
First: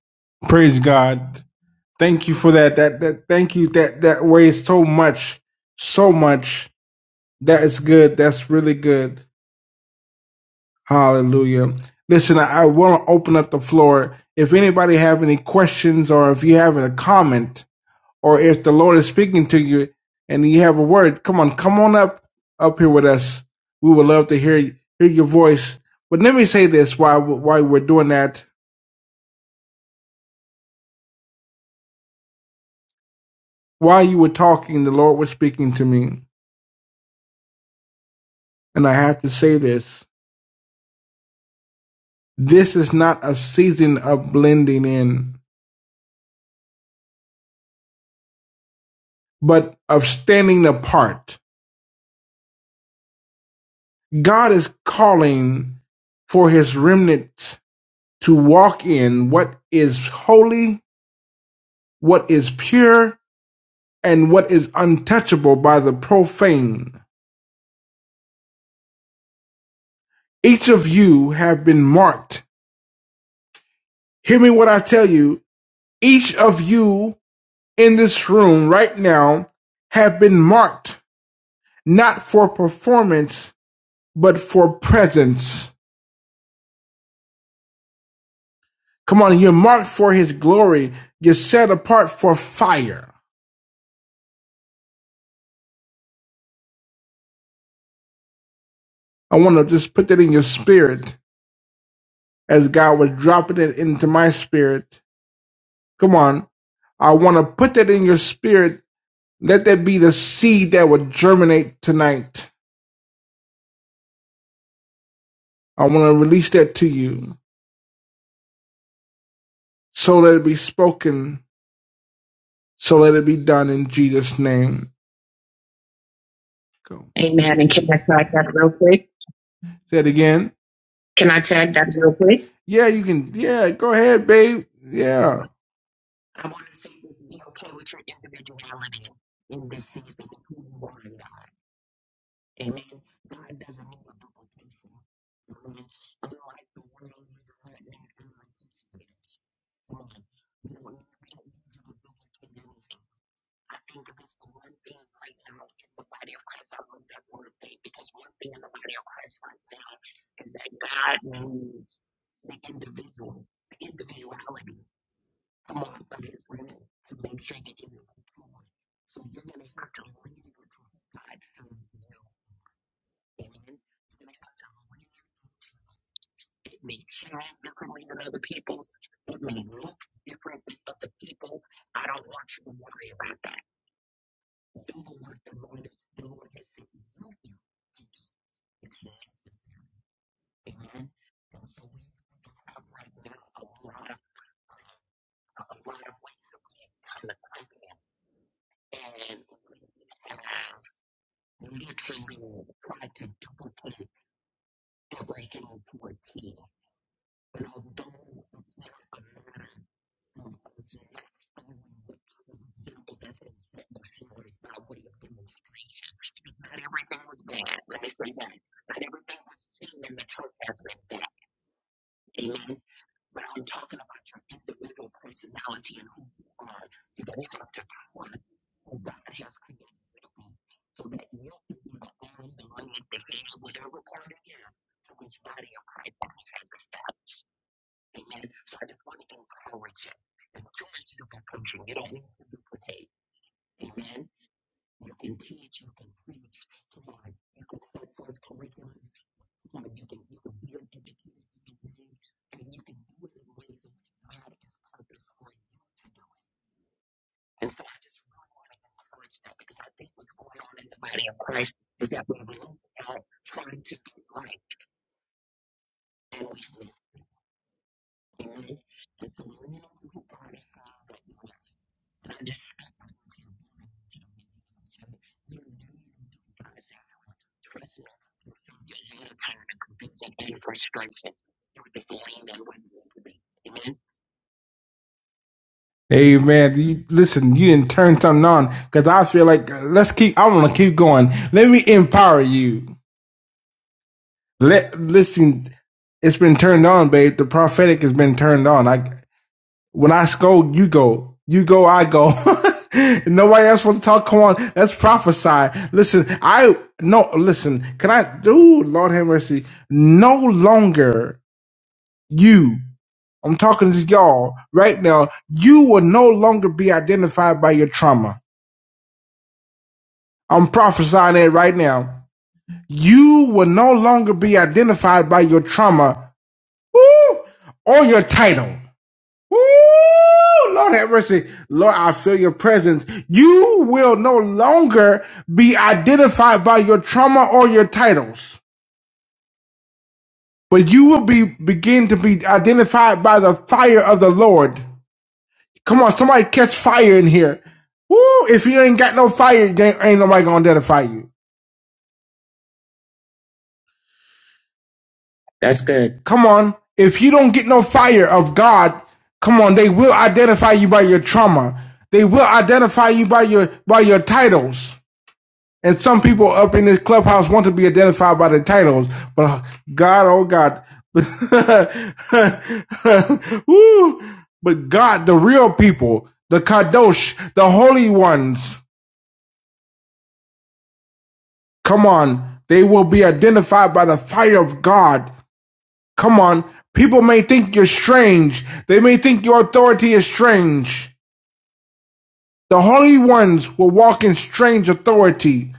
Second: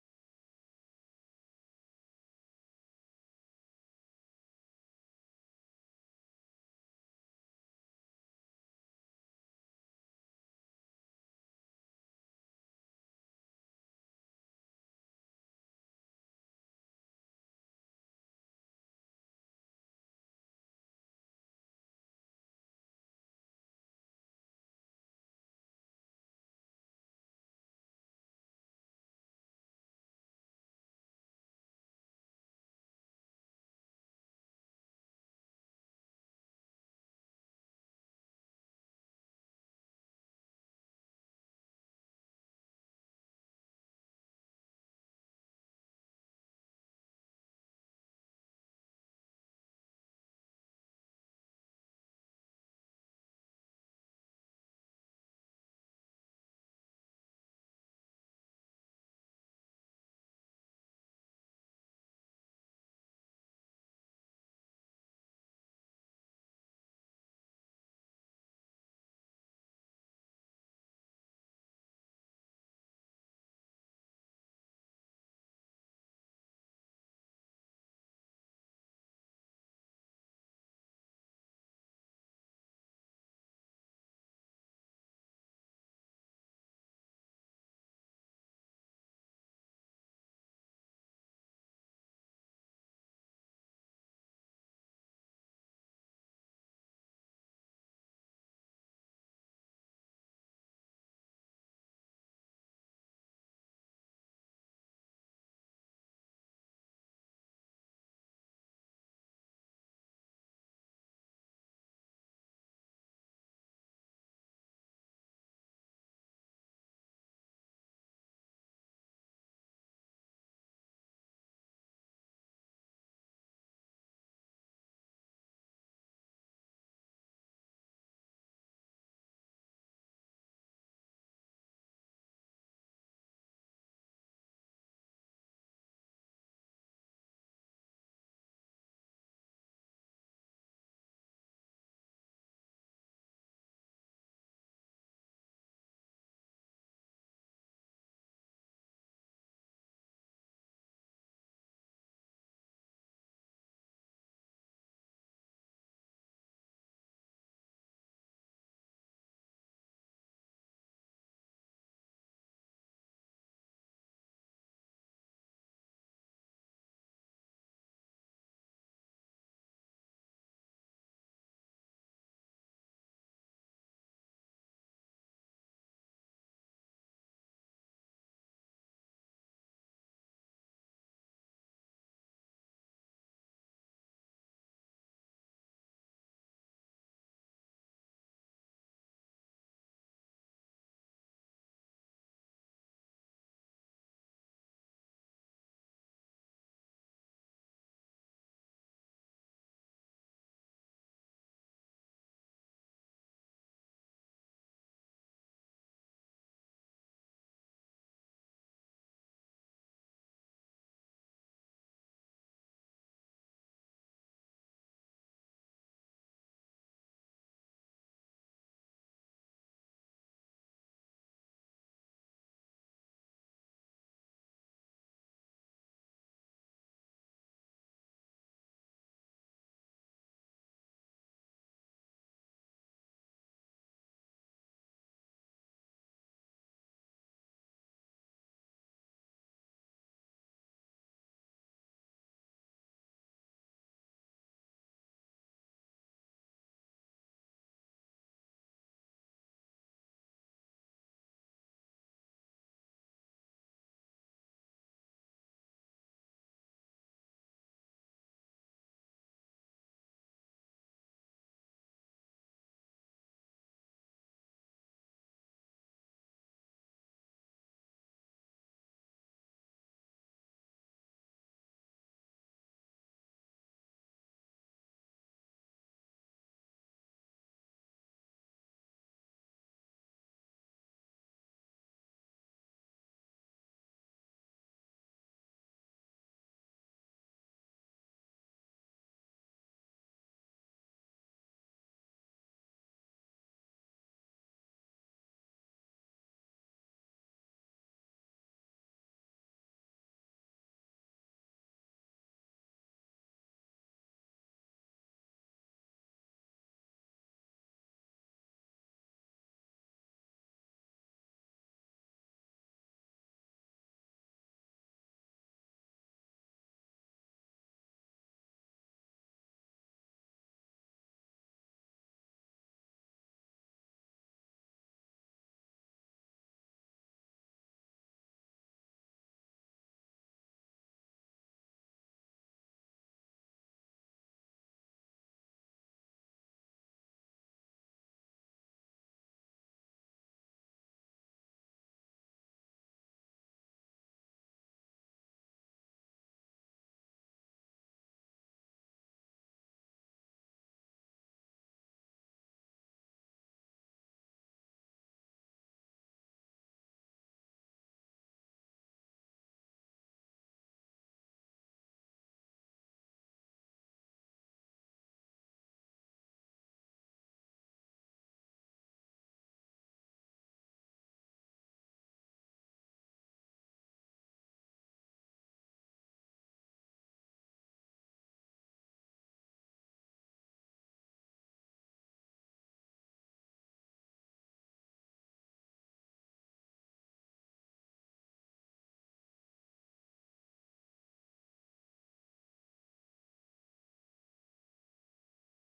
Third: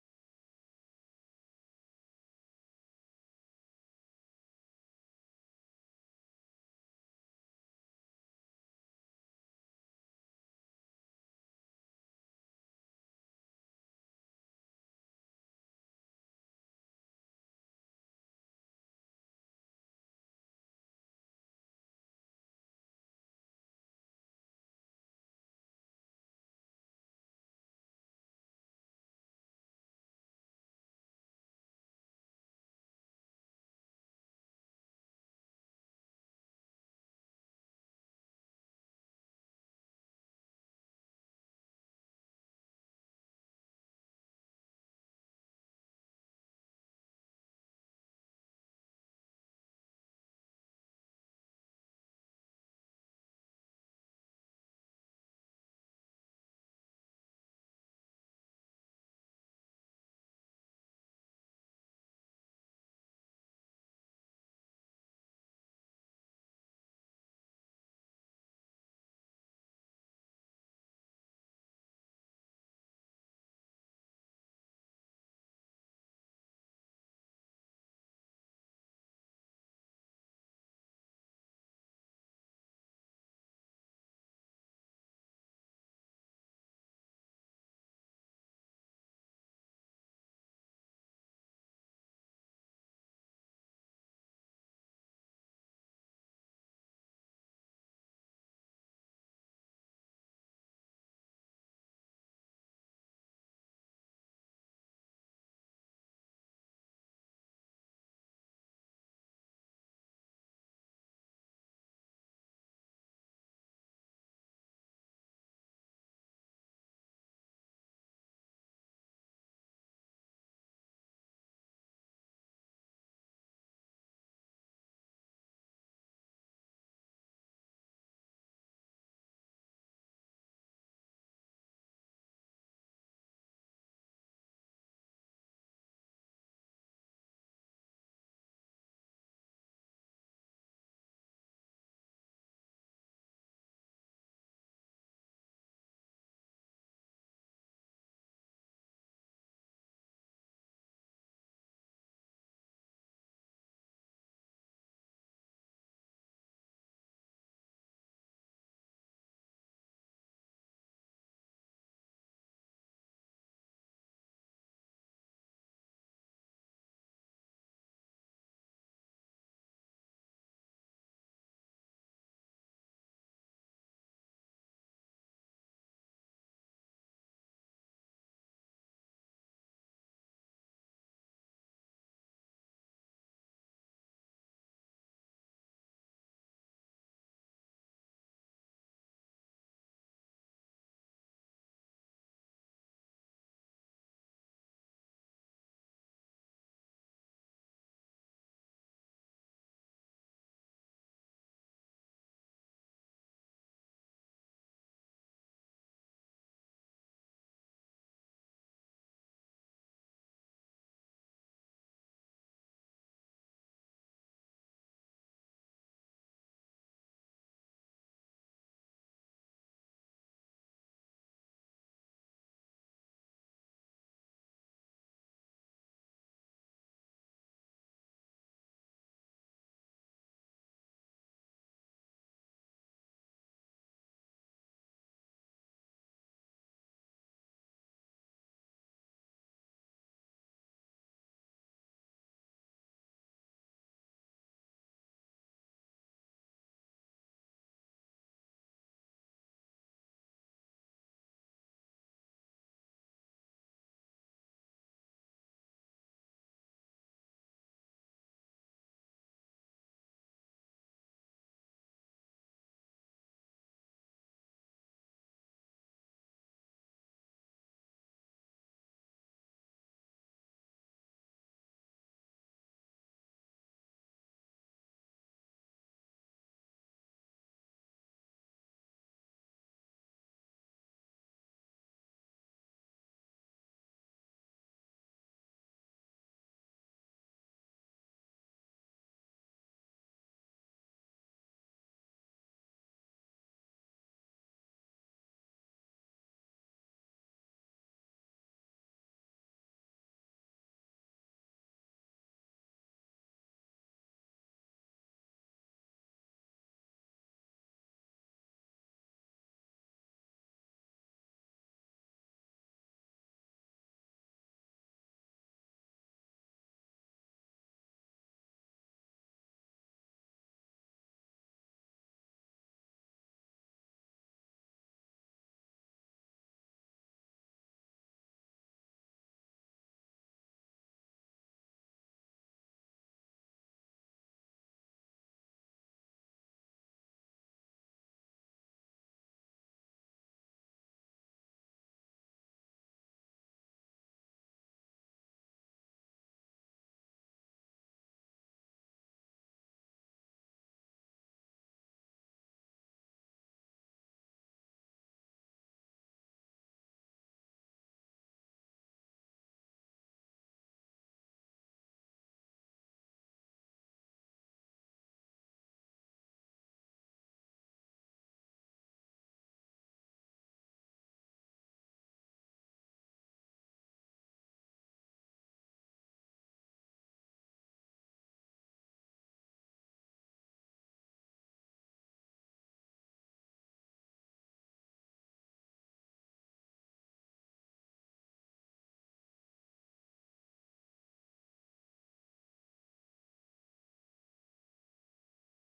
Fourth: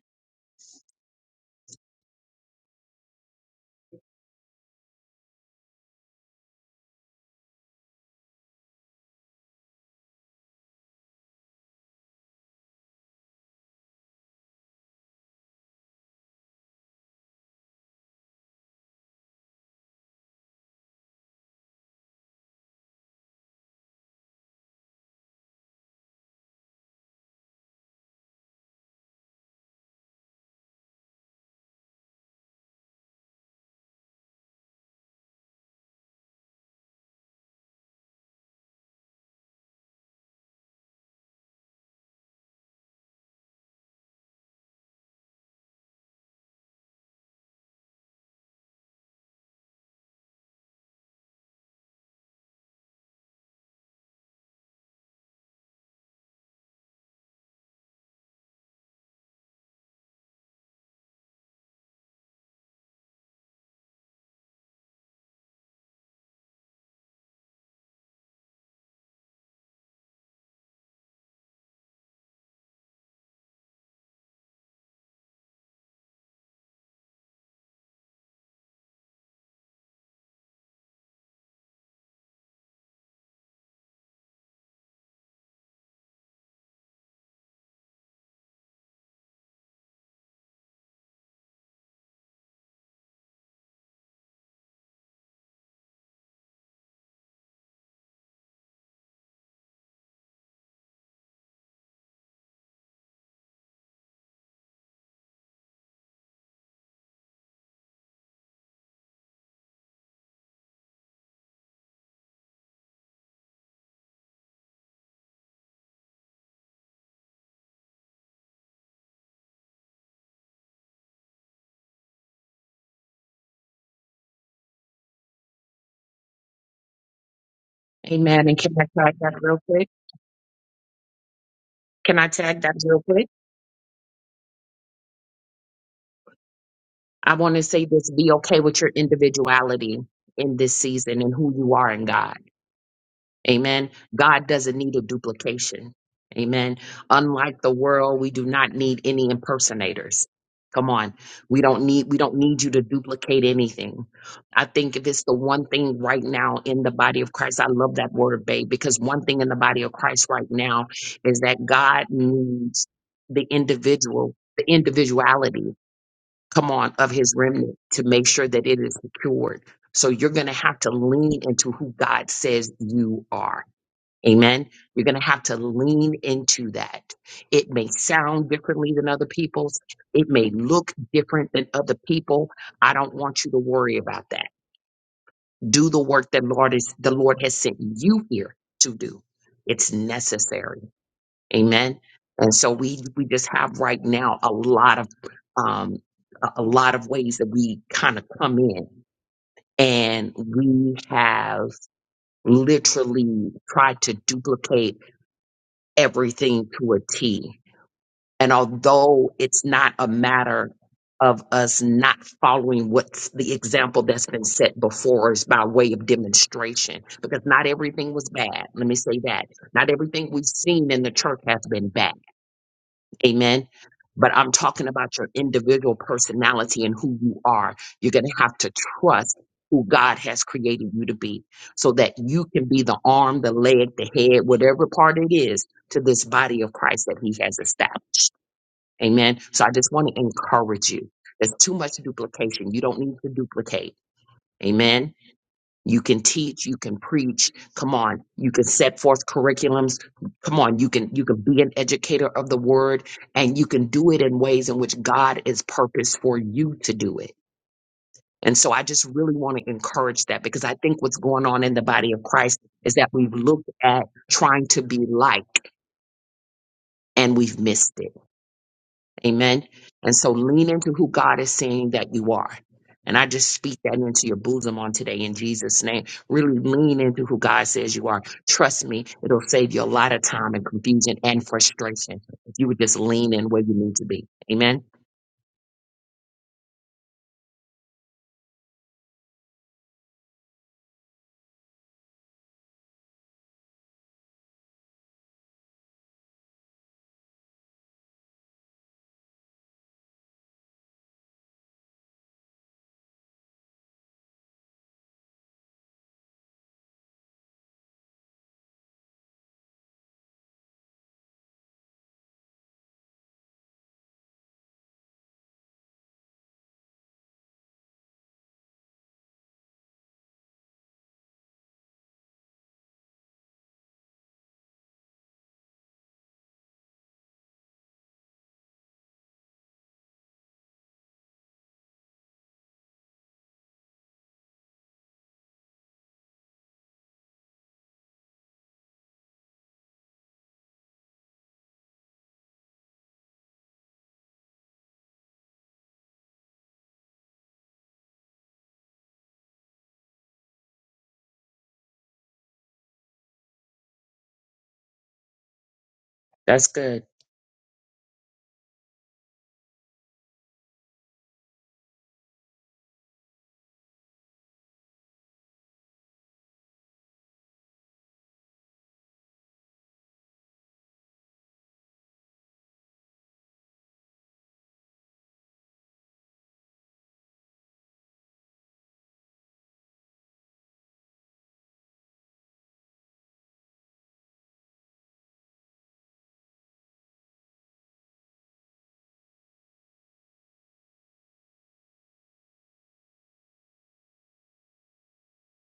A: Praise God. Thank you for that. That that thank you. That that weighs so much, so much. That is good. That's really good. Hallelujah. Listen, I, I want to open up the floor. If anybody have any questions or if you have a comment or if the Lord is speaking to you and you have a word, come on, come on up up here with us. We would love to hear hear your voice. But let me say this while while we're doing that, while you were talking, the Lord was speaking to me, and I have to say this. This is not a season of blending in, but of standing apart. God is calling for his remnant to walk in what is holy, what is pure, and what is untouchable by the profane. Each of you have been marked. Hear me what I tell you. Each of you in this room right now have been marked not for performance, but for presence. Come on, you're marked for his glory. You're set apart for fire. I want to just put that in your spirit as God was dropping it into my spirit. Come on. I want to put that in your spirit. Let that be the seed that will germinate tonight. I want to release that to you. So let it be spoken. So let it be done in Jesus' name. Go. Amen. And can I tag
B: Amen.
A: that
B: And
A: real
B: can I
A: quick?
B: tag that real quick?
A: Say it again. Can I tag that real
B: Can I
A: quick?
B: tag that
A: Yeah,
B: real
A: you
B: quick?
A: can. Yeah, go ahead, babe. Yeah. I want to say this
B: I
A: be
B: want to
A: okay
B: say
A: with your
B: this be okay with your
A: individuality and
B: individuality
A: taking
B: in
A: who
B: this season and who you are in God. Amen. God doesn't need a duplication. Amen. Unlike the world, we do not need any impersonators. Come on. We don't need we don't need you to duplicate anything. I think if it's the one thing right now in the body of Christ, I love that word, babe, because one thing in the body of Christ right now is that God needs the individual, the individuality, come on, of his remnant to make sure that it is secured. So you're going to have to lean into who God says you are Amen. You're going to have to lean into that. It may sound differently than other people's. It may look different than other people. I don't want you to worry about that. Do the work that Lord is the Lord has sent you here to do. It's necessary. Amen. And so we we just have right now a lot of um a a lot of ways that we kind of come in and we have literally tried to duplicate everything to a T. And although it's not a matter of us not following what's the example that's been set before us by way of demonstration, because not everything was bad. Let me say that. Not everything we've seen in the church has been bad Amen. But I'm talking about your individual personality and who you are. You're going to have to trust who God has created you to be so that you can be the arm, the leg, the head, whatever part it is to this body of Christ that he has established. Amen. So I just want to encourage you. There's too much duplication. You don't need to duplicate. Amen. You can teach, you can preach. Come on, you can set forth curriculums. Come on, you can you can be an educator of the word and you can do it in ways in which God is purposed for you to do it. And so I just really want to encourage that because I think what's going on in the body of Christ is that we've looked at trying to be like and we've missed it Amen. And so lean into who God is saying that you are. And I just speak that into your bosom on today in Jesus' name. Really lean into who God says you are. Trust me, it'll save you a lot of time and confusion and frustration if you would just lean in where you need to be. Amen.
A: Hey man, you, listen, you didn't turn something on because I feel like uh, let's keep. I want to keep going. Let me empower you. Let listen. It's been turned on, babe. The prophetic has been turned on. I when I scold, you go. You go, I go. Nobody else want to talk. Come on, let's prophesy. Listen, I no. Listen, can I? Dude, Lord have mercy. No longer you. I'm talking to y'all right now. You will no longer be identified by your trauma. I'm prophesying it right now. You will no longer be identified by your trauma woo, or your title. Woo, Lord have mercy. Lord, I feel your presence. You will no longer be identified by your trauma or your titles, but you will be begin to be identified by the fire of the Lord. Come on, somebody catch fire in here. Woo! If you ain't got no fire, ain't nobody gonna identify you. That's good. Come
B: That's
A: on.
B: good.
A: If you don't get no fire of God, come on, they will identify you by your trauma. They will identify you by your by your titles. And some people up in this clubhouse want to be identified by the titles, but uh, God, oh God, Woo. but God, the real people, the kadosh, the holy ones. Come on, they will be identified by the fire of God. Come on, people may think you're strange. They may think your authority is strange. The holy ones will walk in strange authority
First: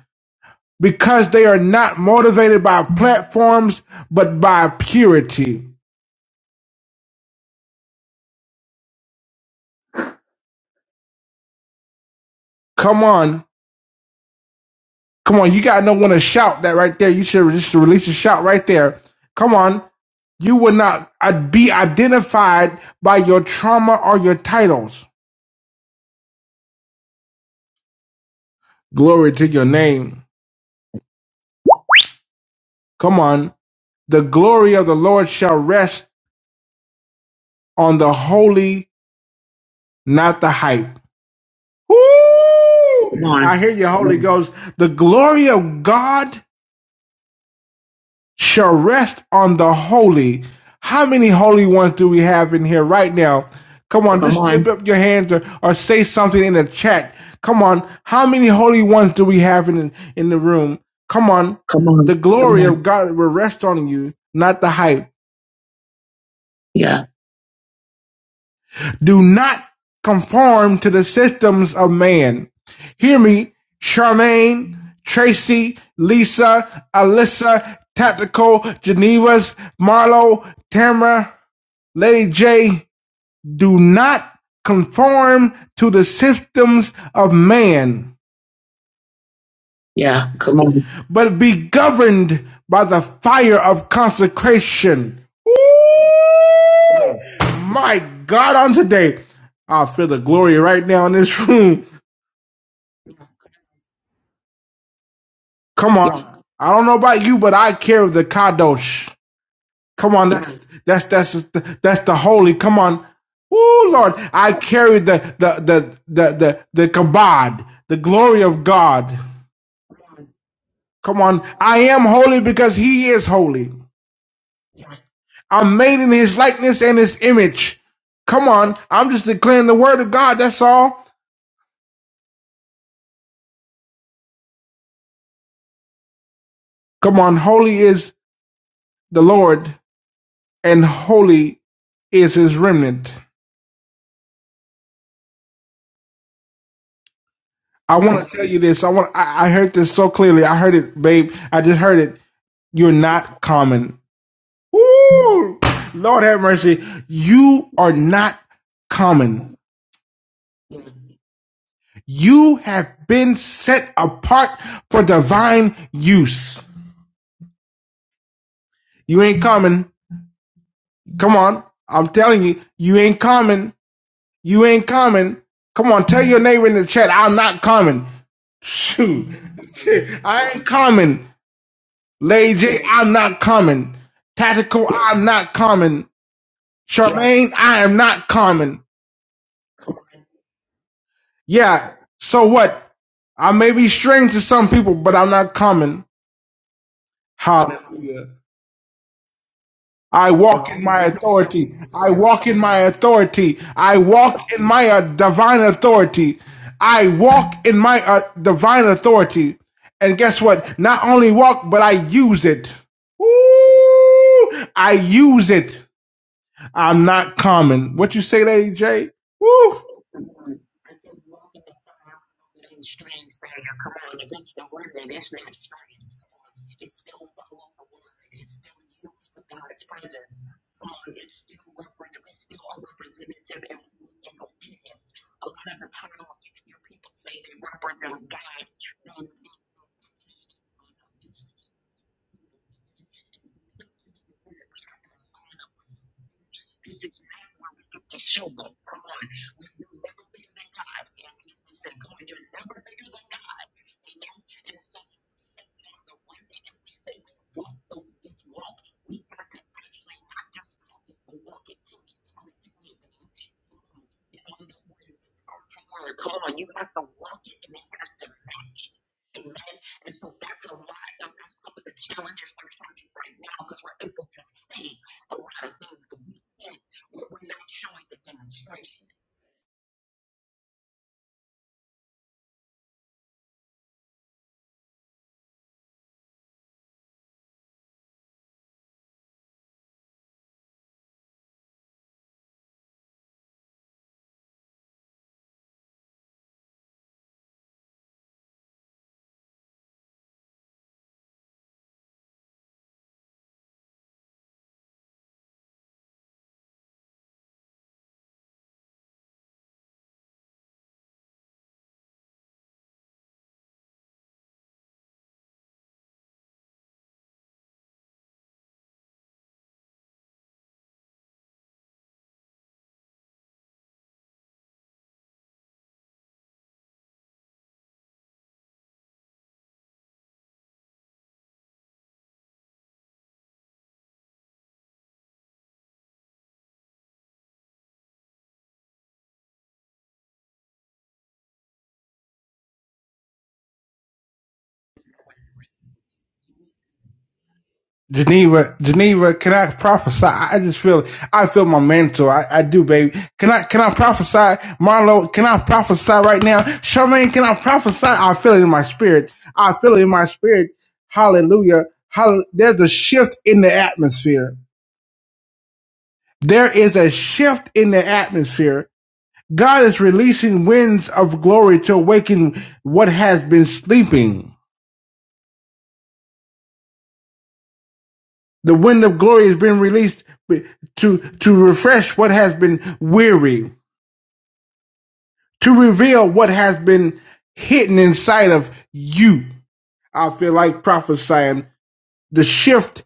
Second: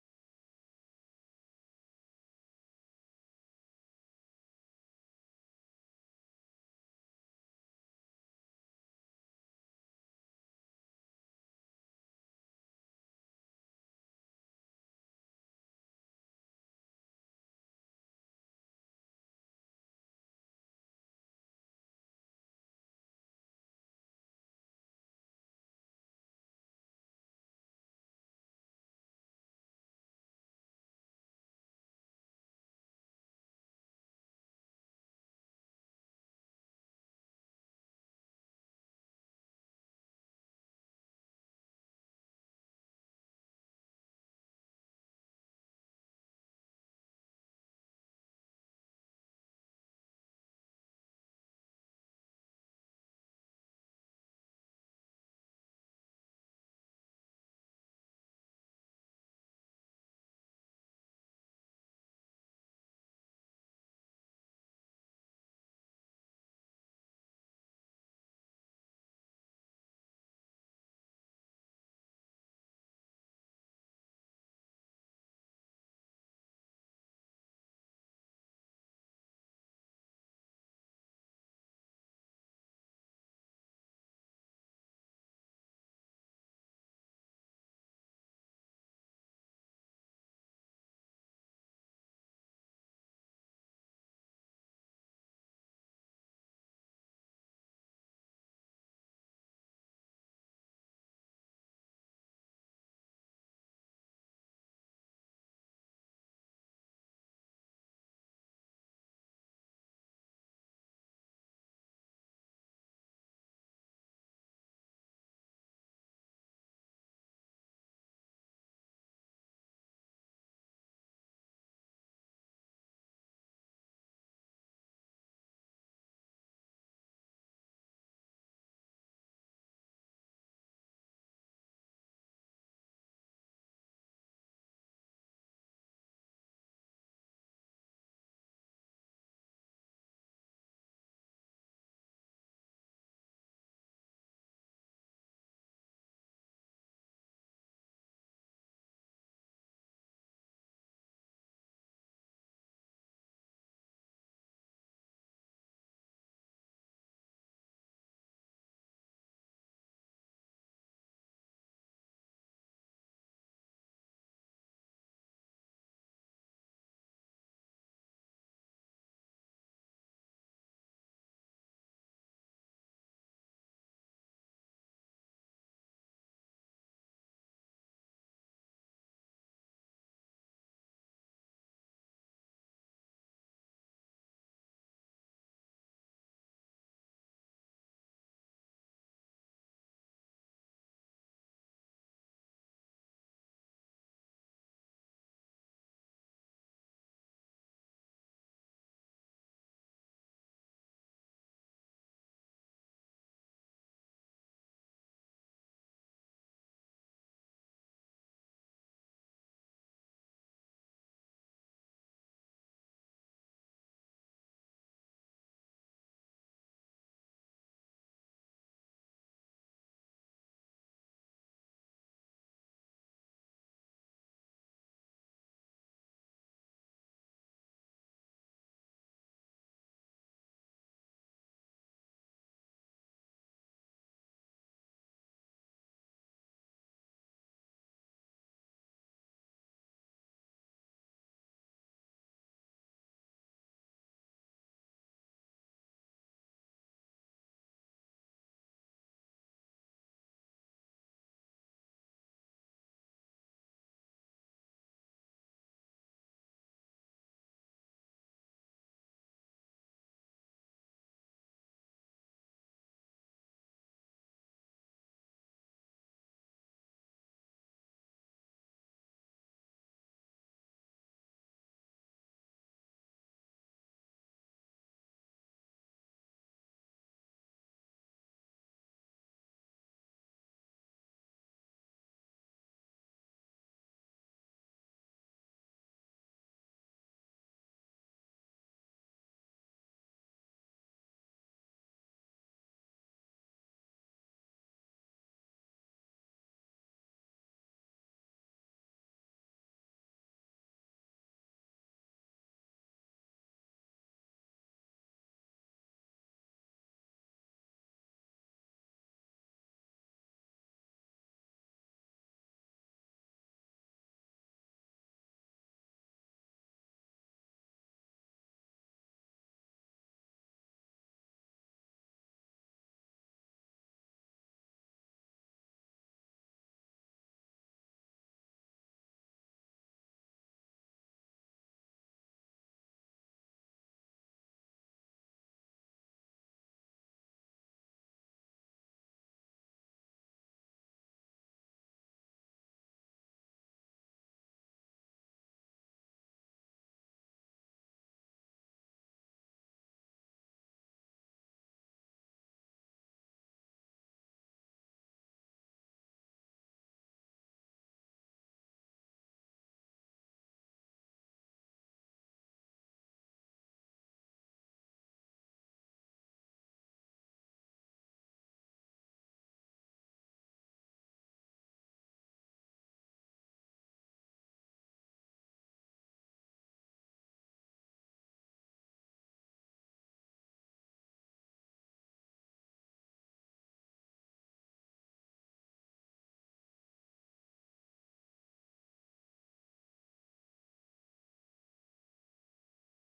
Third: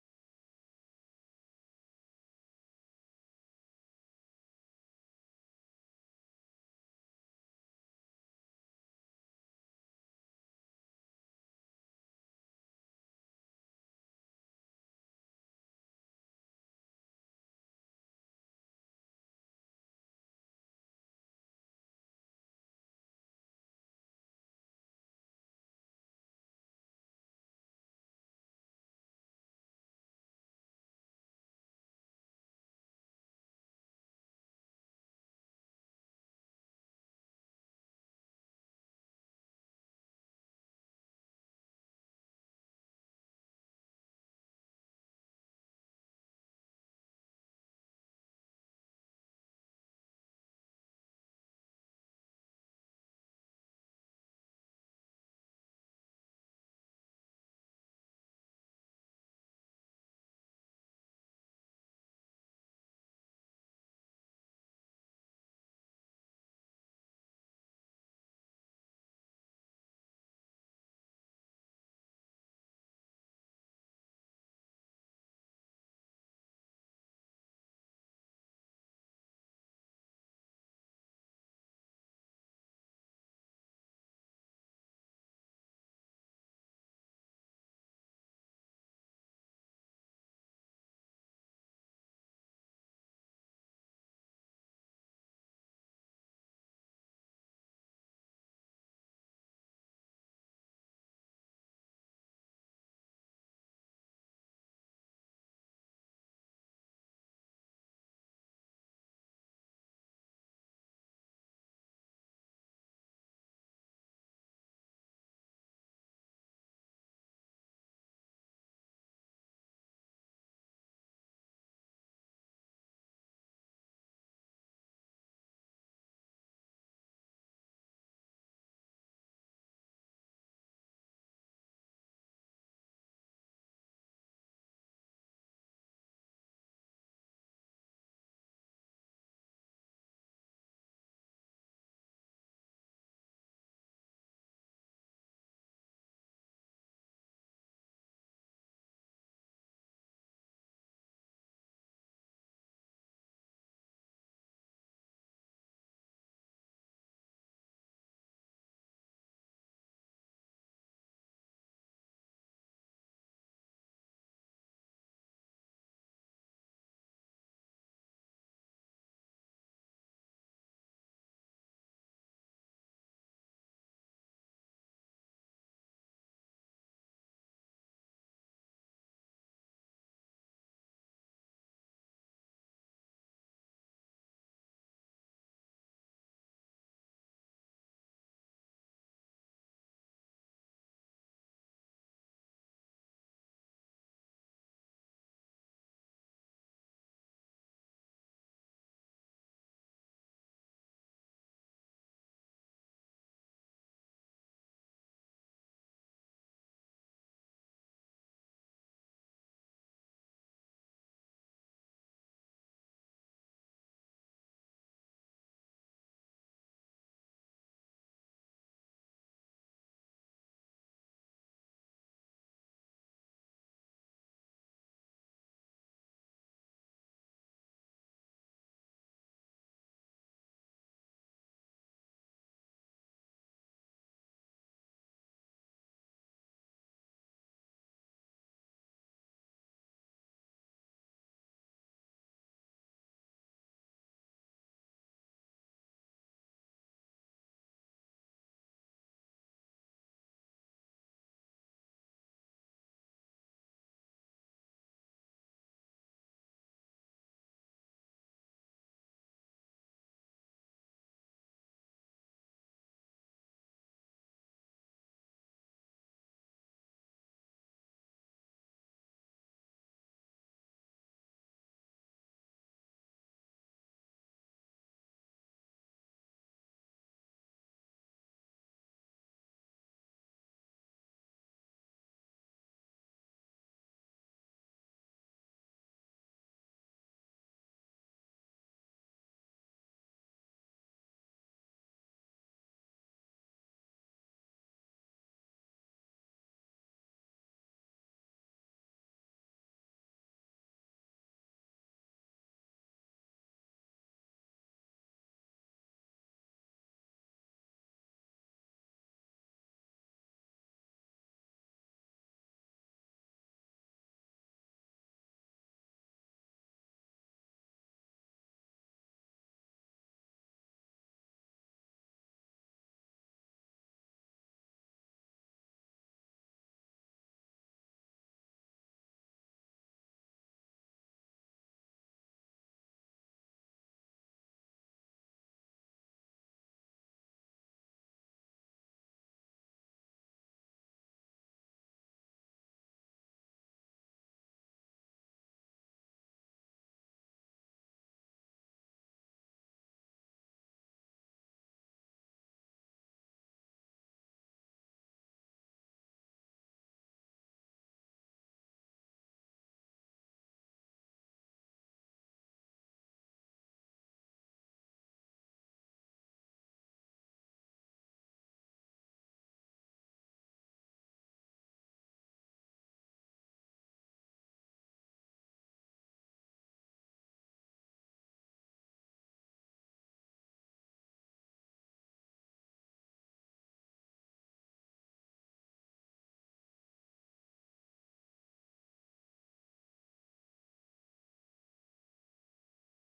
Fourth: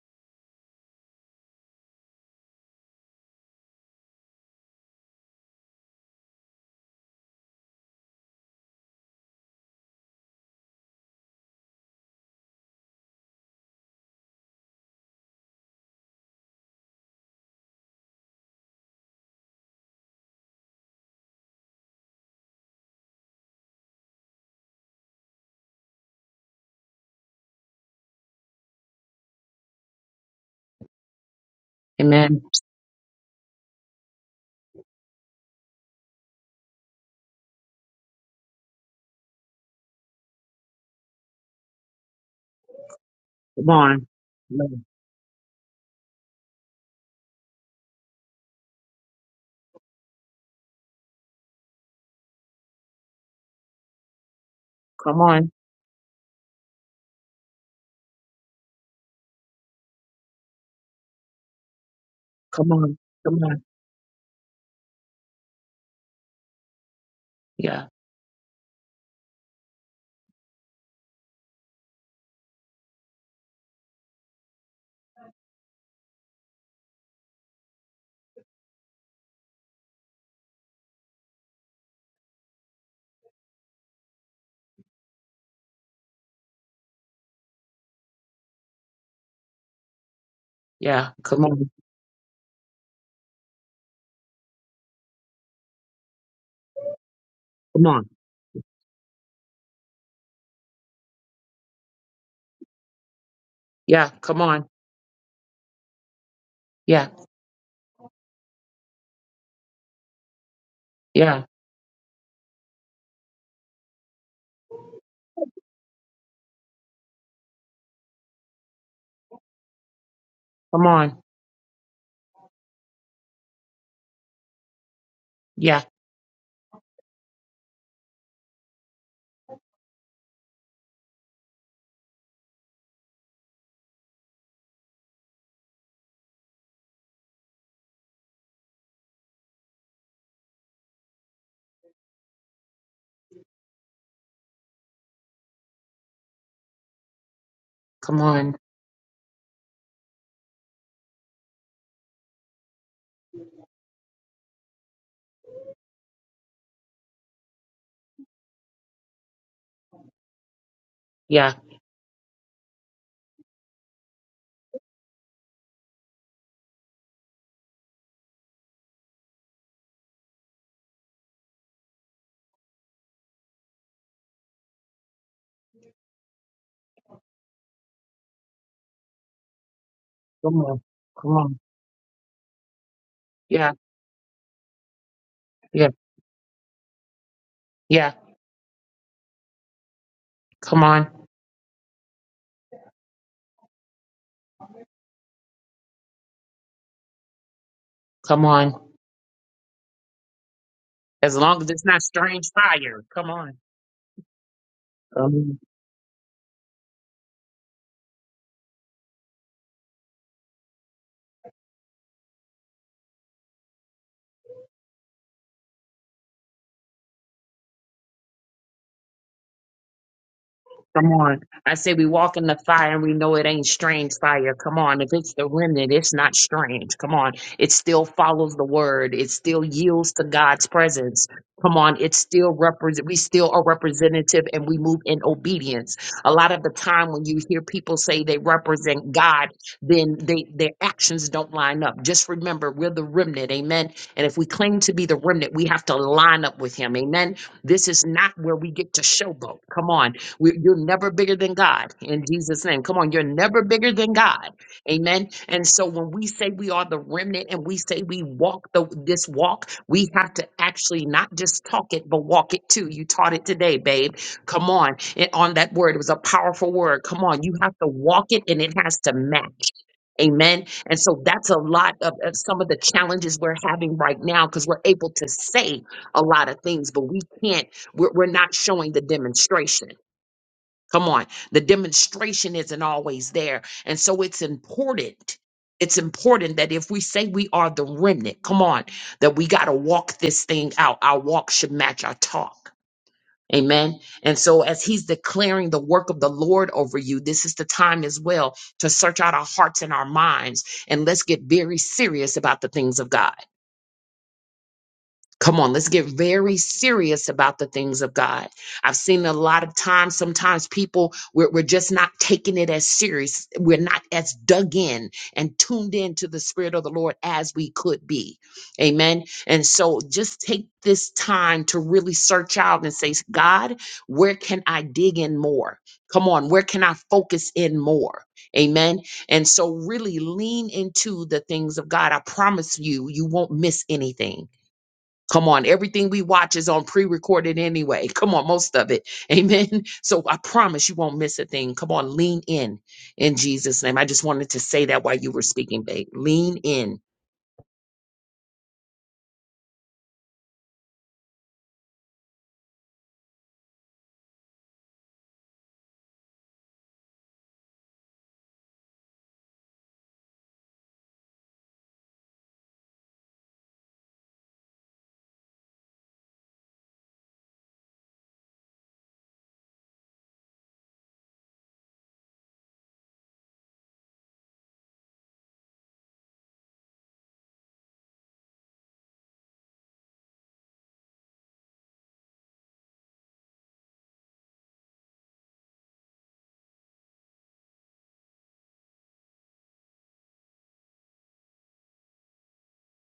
A: because they are not motivated by platforms, but by purity. Come on. Come on. You got to know when to shout that right there. You should just release a shout right there. Come on. You will not uh, be identified by your trauma or your titles. Glory to your name.
B: Amen.
A: Come on. The glory of the Lord shall rest on the holy, not the hype. Woo! Come on. I
B: Come
A: hear you,
B: on.
A: Holy Ghost. The glory of God shall rest on the holy. How many holy ones do we have in here right now? Come on, Come just lift up your
B: Come
A: hands or,
B: on.
A: or say something in the chat. Come on. How many holy ones do we have in, in the room? Come on. Come on. The Come glory Come
B: Come
A: on. of
B: on.
A: God will
B: Come
A: rest
B: on.
A: on you, not the hype. Yeah.
B: Yeah.
A: Do not conform to the systems of man. Hear me, Charmaine, Tracy, Lisa, Alyssa, Tactical, Geneva's, Marlo, Tamara, Lady J. Do not conform to the systems of man, Yeah, come on.
B: Yeah.
A: but
B: Come
A: be
B: on.
A: governed by the fire of consecration.
B: Come
A: My
B: on.
A: God, on today, I feel the glory right now in this room.
B: Yeah. Come on.
A: Come on. I don't know
B: Yeah.
A: about you, but I carry the kadosh. Come on, that's that's that's
B: Yeah.
A: the, that's the holy. Come on. oh Lord. I carry the the the the the, the kabod, the glory of God.
B: Come on.
A: Come on. I am holy because he is holy. I'm
B: Yeah.
A: made in his likeness and his image. Come on. I'm just declaring the word of God, that's all. Come on, holy is the Lord, and holy is his remnant. I
B: Come
A: want to tell
B: on.
A: you this. I want. I, I heard this so clearly. I heard it, babe. I just heard it. You're not common. Woo! Lord have mercy. You are not common.
B: Yeah.
A: You have been set apart for divine use. You ain't common. Come on. I'm telling you, you ain't common. You ain't common. Come on, tell your neighbor in the chat, I'm not common. Shoot. I
B: Come
A: ain't
B: on.
A: common.
B: Come on.
A: Lay J, I'm not
B: Yeah.
A: common. Tactical, I'm not
B: Yeah,
A: common. Charmaine, I am
B: yeah.
A: not common.
B: Come on,
A: Yeah, so what? I may be strange to some people, but I'm not common. Hallelujah.
B: come on.
A: I walk in my
B: As long as
A: authority.
B: it's not
A: I walk
B: strange
A: in my
B: fire, come
A: authority.
B: on.
A: I walk in my uh, divine authority. I walk in my uh, divine authority. And guess what? Not only walk, but I use it. Woo! I use it. I'm not common. What you say, Lady J? Woo!
B: Come on. I say we walk in the fire and we know it ain't strange fire. Come on. If it's the remnant, it's not strange. Come on. It still follows the word. It still yields to God's presence. Come on. It still represent we still are representative and we move in obedience. A lot of the time when you hear people say they represent God, then they their actions don't line up. Just remember we're the remnant, amen. And if we claim to be the remnant, we have to line up with him. Amen. This is not where we get to showboat. Come on. We, you're never bigger than God in Jesus' name. Come on, you're never bigger than God. Amen. And so when we say we are the remnant and we say we walk the, this walk, we have to actually not just talk it, but walk it too. You taught it today, babe. Come on. It, on that word, it was a powerful word. Come on. You have to walk it and it has to match. Amen. And so that's a lot of, of some of the challenges we're having right now because we're able to say a lot of things, but we can't, we're, we're not showing the demonstration. Come on. The demonstration isn't always there. And so it's important. It's important that if we say we are the remnant, come on, that we got to walk this thing out. Our walk should match our talk. Amen. And so as he's declaring the work of the Lord over you, this is the time as well to search out our hearts and our minds. And let's get very serious about the things of God. Come on, let's get very serious about the things of God. I've seen a lot of times, sometimes people, we're, we're just not taking it as serious. We're not as dug in and tuned in to the Spirit of the Lord as we could be. Amen. And so just take this time to really search out and say, God, where can I dig in more? Come on, where can I focus in more? Amen. And so really lean into the things of God. I promise you, you won't miss anything Come on, everything we watch is on pre recorded anyway. Come on, most of it. Amen. So I promise you won't miss a thing. Come on, lean in in Jesus' name. I just wanted to say that while you were speaking, babe. Lean in.
A: Geneva, Geneva, can I prophesy? I just feel, I feel my mentor. I, I do, baby. Can I, can I prophesy? Marlo, can I prophesy right now? Charmaine, can I prophesy? I feel it in my spirit. I feel it in my spirit. Hallelujah. Hall- There's a shift in the atmosphere. There is a shift in the atmosphere. God is releasing winds of glory to awaken what has been sleeping. The wind of glory has been released to, to refresh what has been weary, to reveal what has been hidden inside of you. I feel like prophesying the shift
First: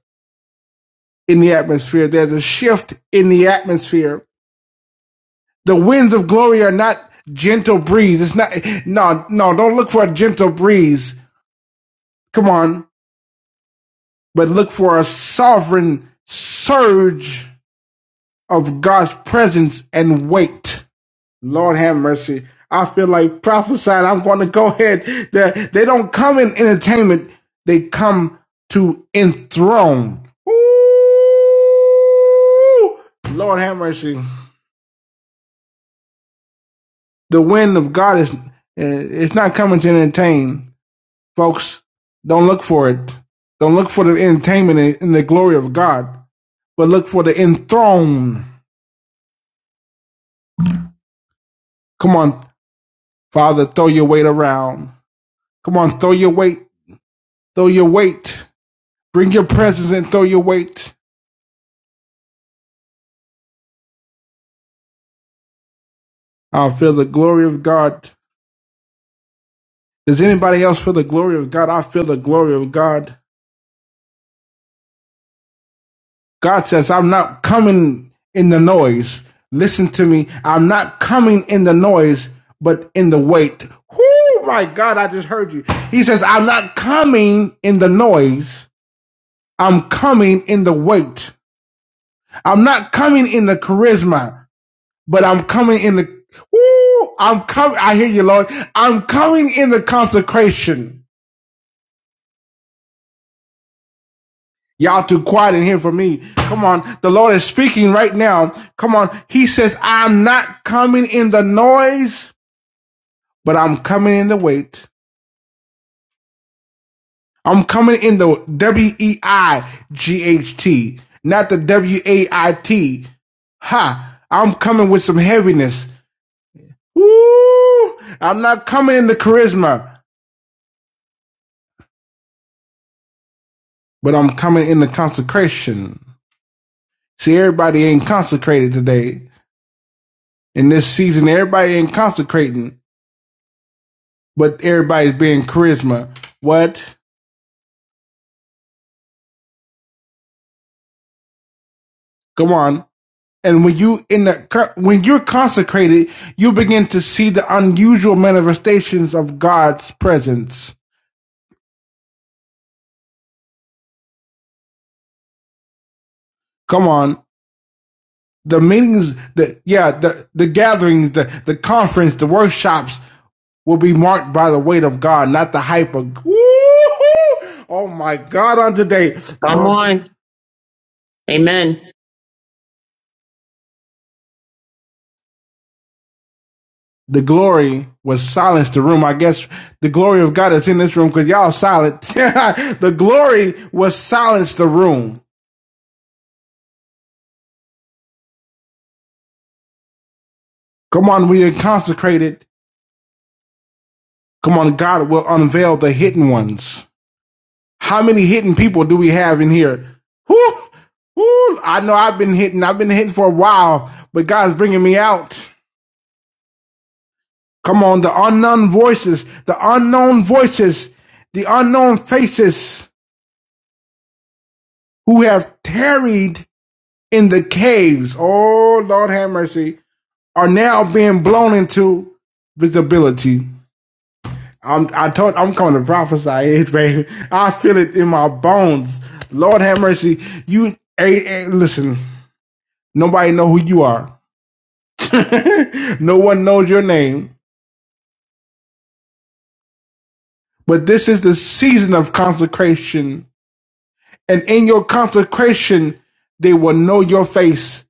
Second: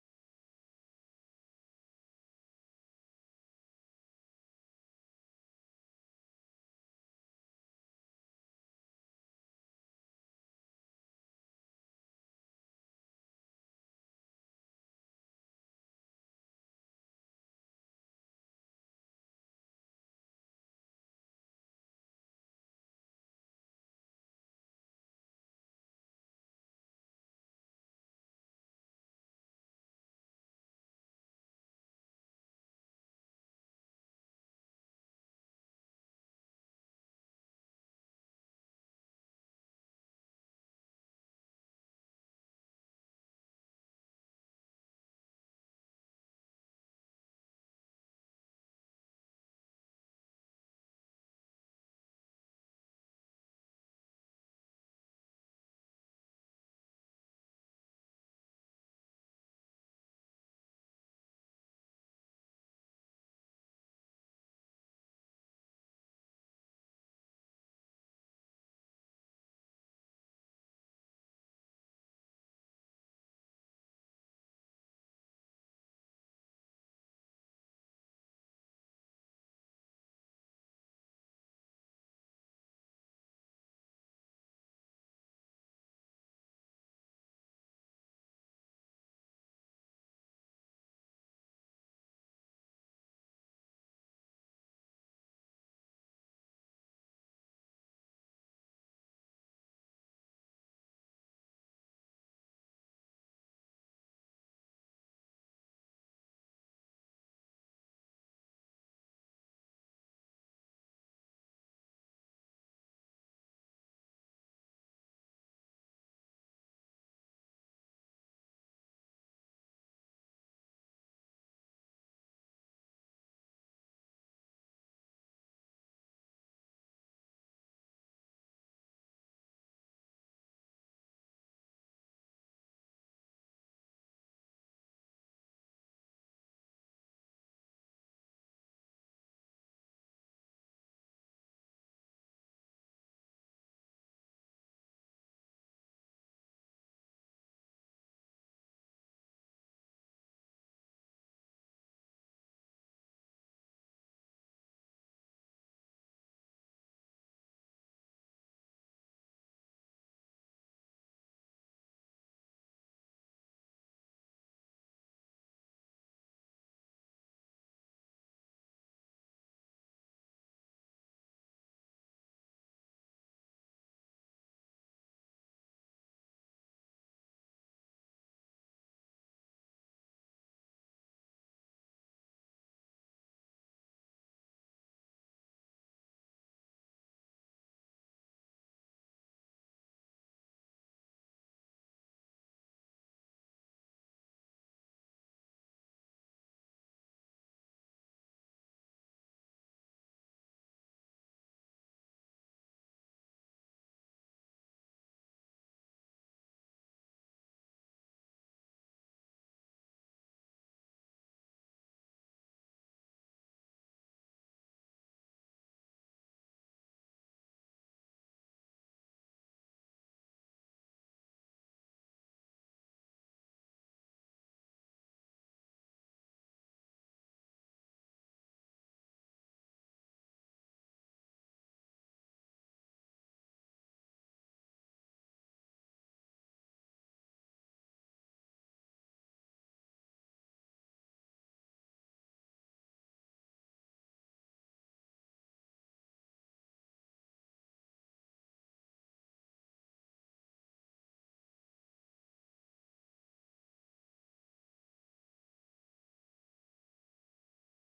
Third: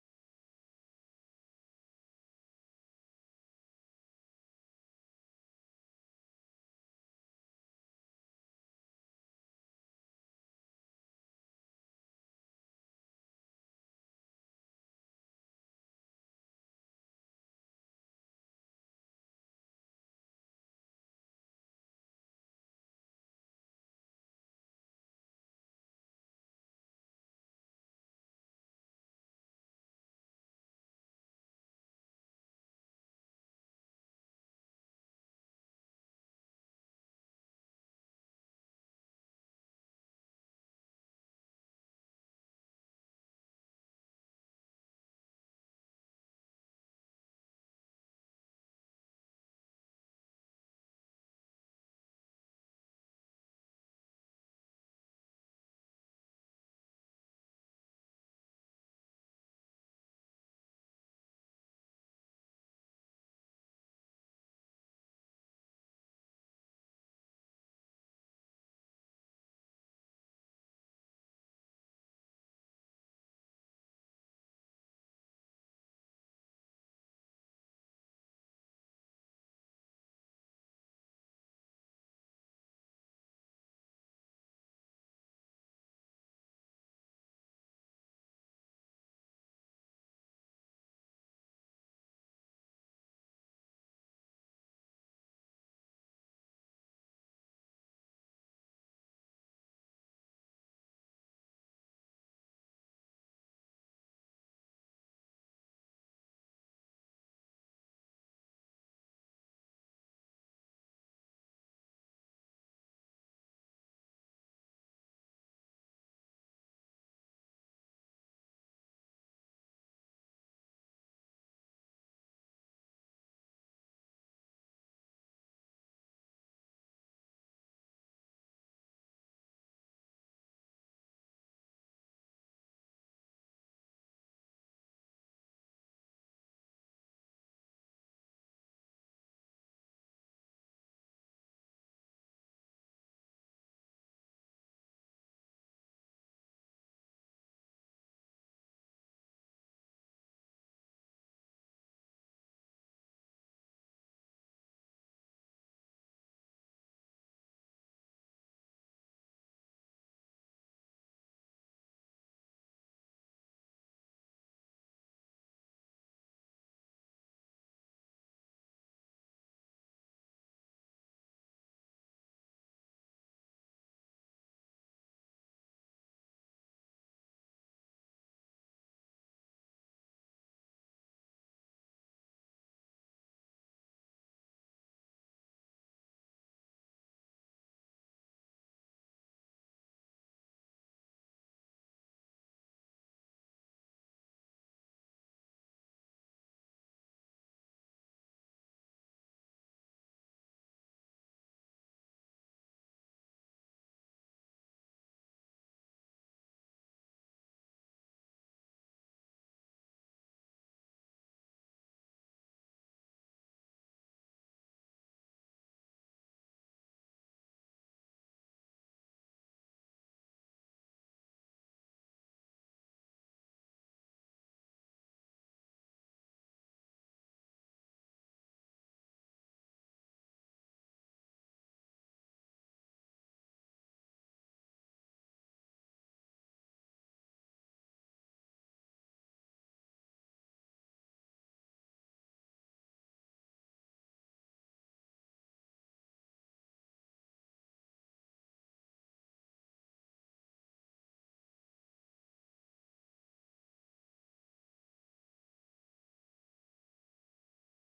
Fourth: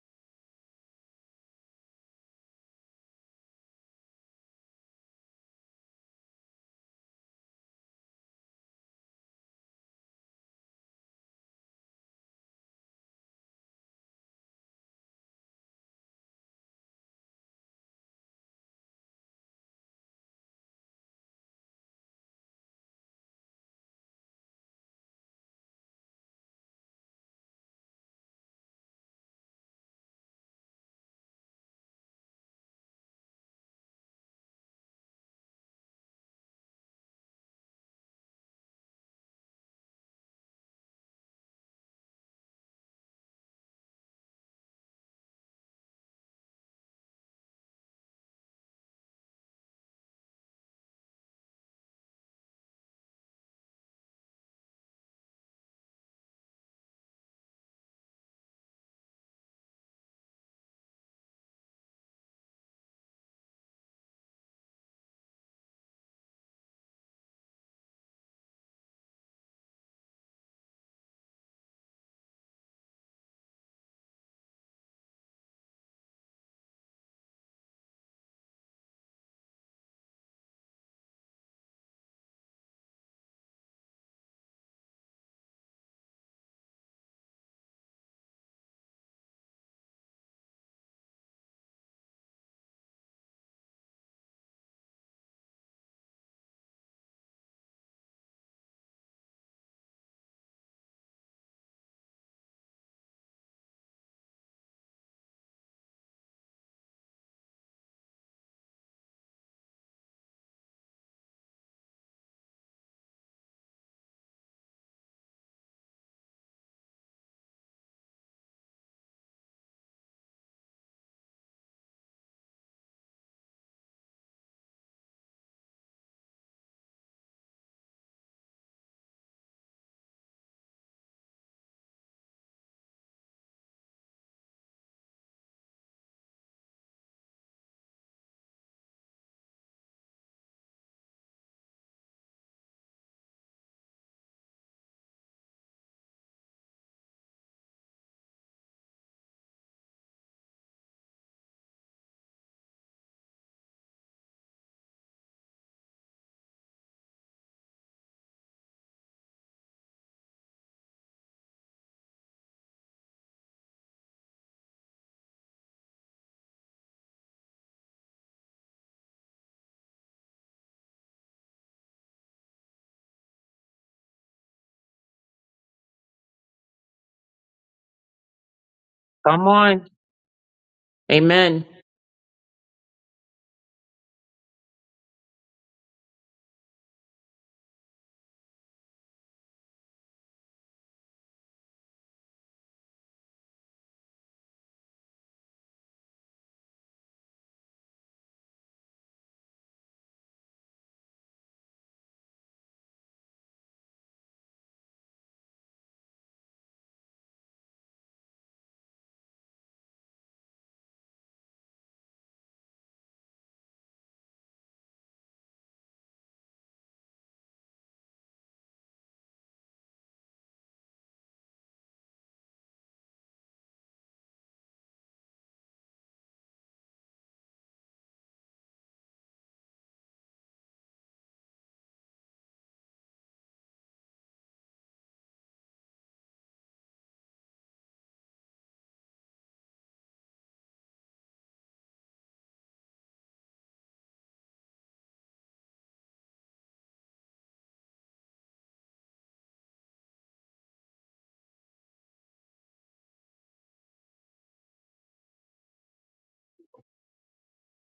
A: in the atmosphere. There's a shift in the atmosphere. The winds of glory are not gentle breeze. It's not, no, no, don't look for a gentle breeze. Come on. But look for a sovereign surge of God's presence and weight Lord have mercy. I feel like prophesying. I'm going to go ahead. They, they don't come in entertainment. They come to enthrone. Ooh, Lord have mercy. The wind of God is eh, it's not coming to entertain, folks. Don't look for it. Don't look for the entertainment in the glory of God, but look for the enthroned. Come on, Father, throw your weight around. Come on, throw your weight. Throw your weight. Bring your presence and throw your weight. I feel the glory of God. Does anybody else feel the glory of God? I feel the glory of God. God says, I'm not coming in the noise. Listen to me. I'm not coming in the noise, but in the weight. Oh my God, I just heard you. He says, I'm not coming in the noise. I'm coming in the weight. I'm not coming in the charisma. but I'm coming in the, Woo! I'm coming, I hear you, Lord. I'm coming in the consecration. Y'all too quiet in here for me. Come on. The Lord is speaking right now. Come on. He says, I'm not coming in the noise, but I'm coming in the weight. I'm coming in the W E I G H T, not the W A I T. Ha! I'm coming with some heaviness. Woo! I'm not coming in the charisma, but I'm coming in the consecration. See, everybody ain't consecrated today. In this season, everybody ain't consecrating, but everybody's being charisma. What? Come on. And when you in the when you're consecrated, you begin to see the unusual manifestations of God's presence. Come on. The meetings, the yeah, the the gatherings, the the conference, the workshops will be marked by the weight of God, not the hype of. Woo-hoo! Oh my God! On today, Come
B: Come
A: oh,
B: on.
A: on.
B: Amen.
A: Amen. the glory was silenced the room. I guess the glory of God is in this room because y'all silent. the glory was silenced the room. Come on, we are consecrated. Come on, God will unveil the hidden ones. How many hidden people do we have in here? Whew, whew, I know I've been hidden. I've been hidden for a while, but God's bringing me out. Come on, the unknown voices, the unknown voices, the unknown faces who have tarried in the caves, oh Lord have mercy, are now being blown into visibility. I'm I told I'm coming to prophesy it, baby. I feel it in my bones. Lord have mercy. You hey, hey, listen, nobody know who you are. no one knows your name. But this is the season of consecration. And in your consecration, they will know your face.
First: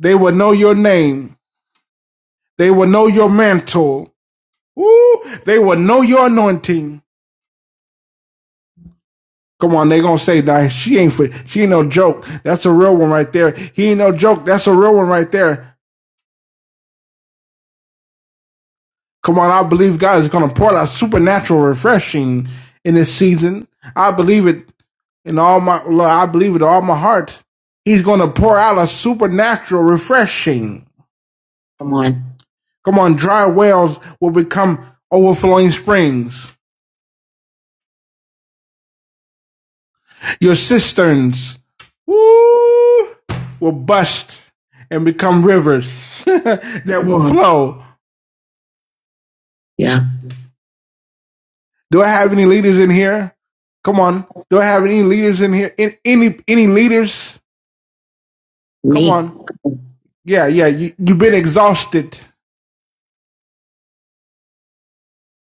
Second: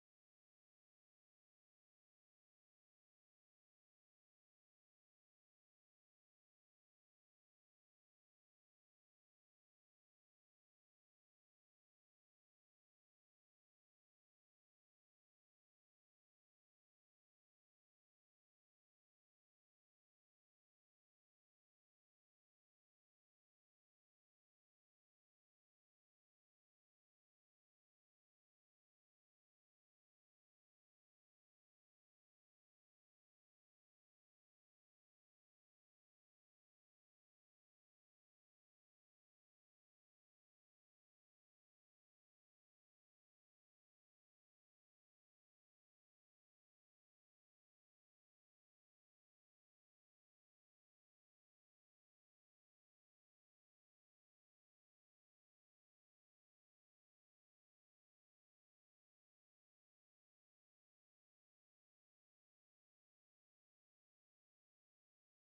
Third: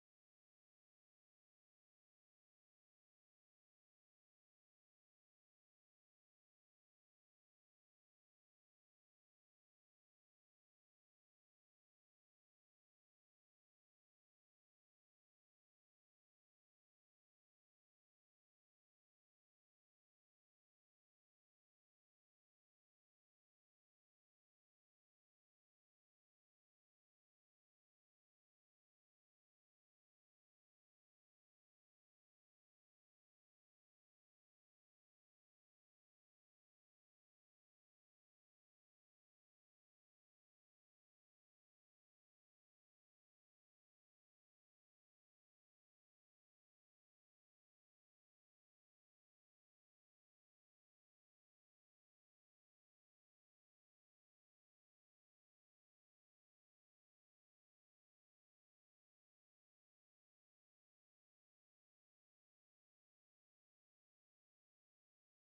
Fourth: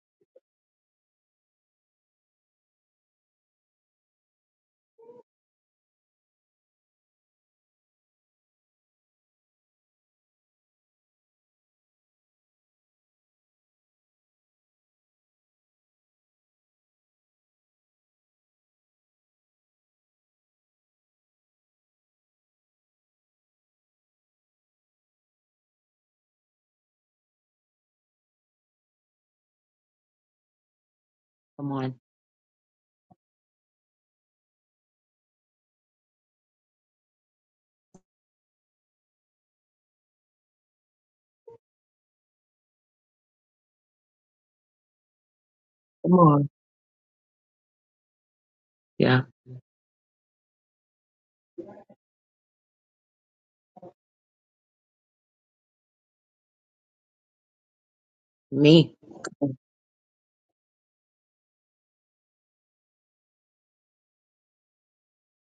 A: They will know your name. They will know your mantle. Woo! They will know your anointing. Come on, they gonna say that she ain't for she ain't no joke. That's a real one right there. He ain't no joke. That's a real one right there. Come on, I believe God is gonna pour out supernatural refreshing in this season. I believe it in all my Lord, I believe it in all my heart. He's gonna pour out a supernatural refreshing.
B: Come
A: Come
B: on.
A: on. Come on, dry wells will become overflowing springs. Your cisterns woo, will bust and become rivers
B: Come on.
A: that will flow.
B: Yeah,
A: Yeah. Do I have any leaders in here? Come on. Do I have any leaders in here? In, any any leaders? Come
B: me. Come
A: on.
B: on.
A: Yeah, yeah. You, you've been exhausted.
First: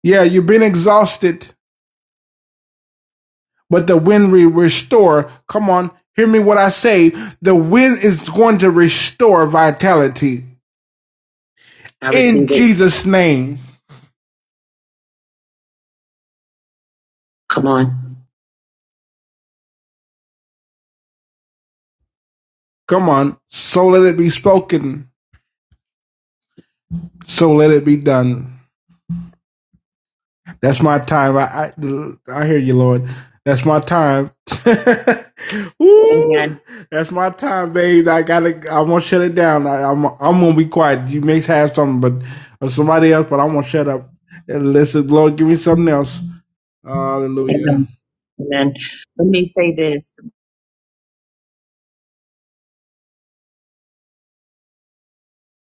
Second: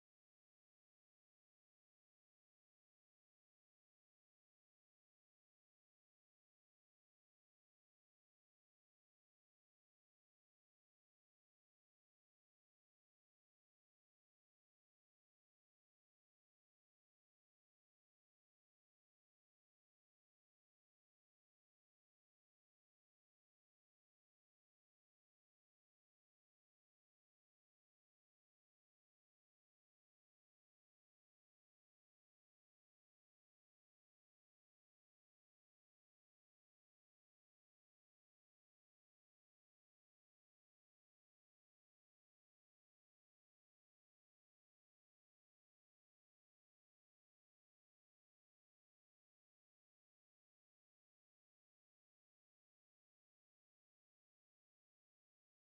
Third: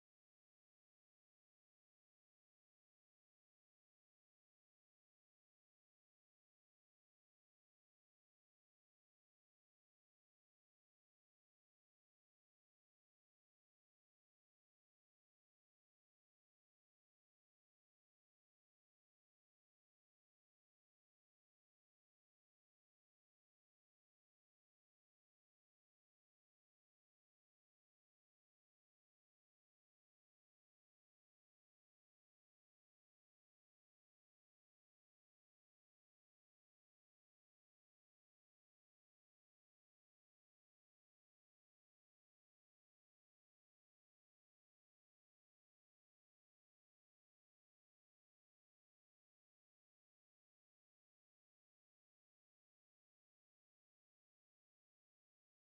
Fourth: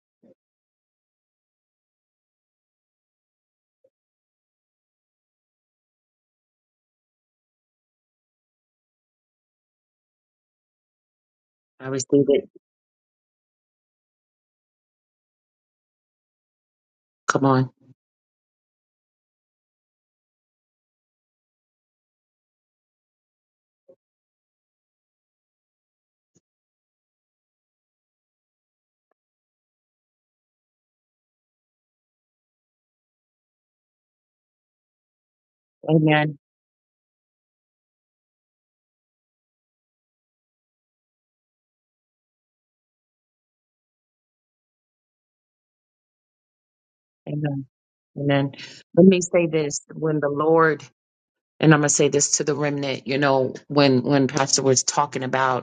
A: Yeah, you've been exhausted. But the wind will restore. Come on. Hear me what I say. The wind is going to restore vitality
B: I
A: in
B: receive it.
A: Jesus' name.
B: Come
A: Come
B: on.
A: on. Come on, so let it be spoken, so let it be done. That's my time. I I, I hear you, Lord. That's my time. Woo!
B: Amen.
A: That's my time, babe. I gotta. I'm gonna shut it down. I, I'm. I'm gonna be quiet. You may have something, but or somebody else. But I'm gonna shut up and listen. Lord, give me something else. Hallelujah.
B: Amen.
A: Amen.
B: Amen.
A: Amen.
B: Let me
A: Let me
B: say
A: say
B: this
A: this.
B: when the Lord, and I'm going to say this to the remnant, you know, when, when Pastor was talking about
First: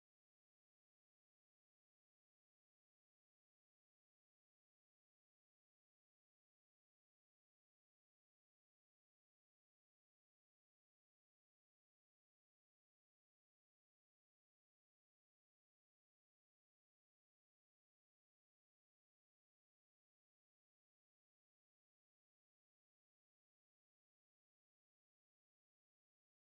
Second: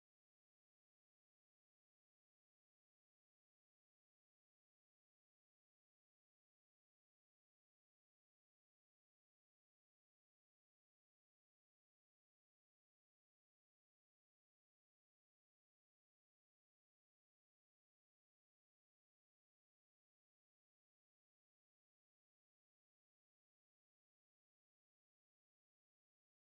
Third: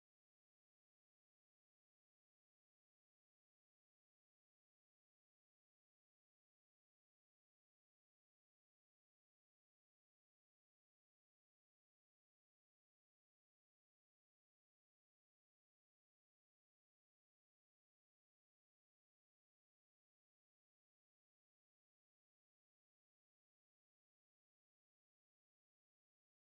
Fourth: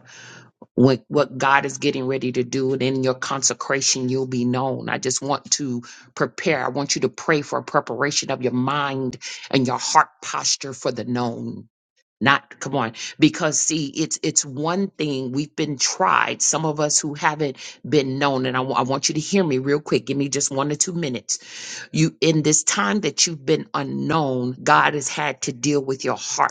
B: what what God is getting ready to do, and in your consecration, you'll be known. I just want to prepare. I want you to pray for a preparation of your mind and your heart posture for the known. Not come on, because see, it's it's one thing we've been tried. Some of us who haven't been known, and I wa- I want you to hear me real quick. Give me just one or two minutes. You in this time that you've been unknown, God has had to deal with your heart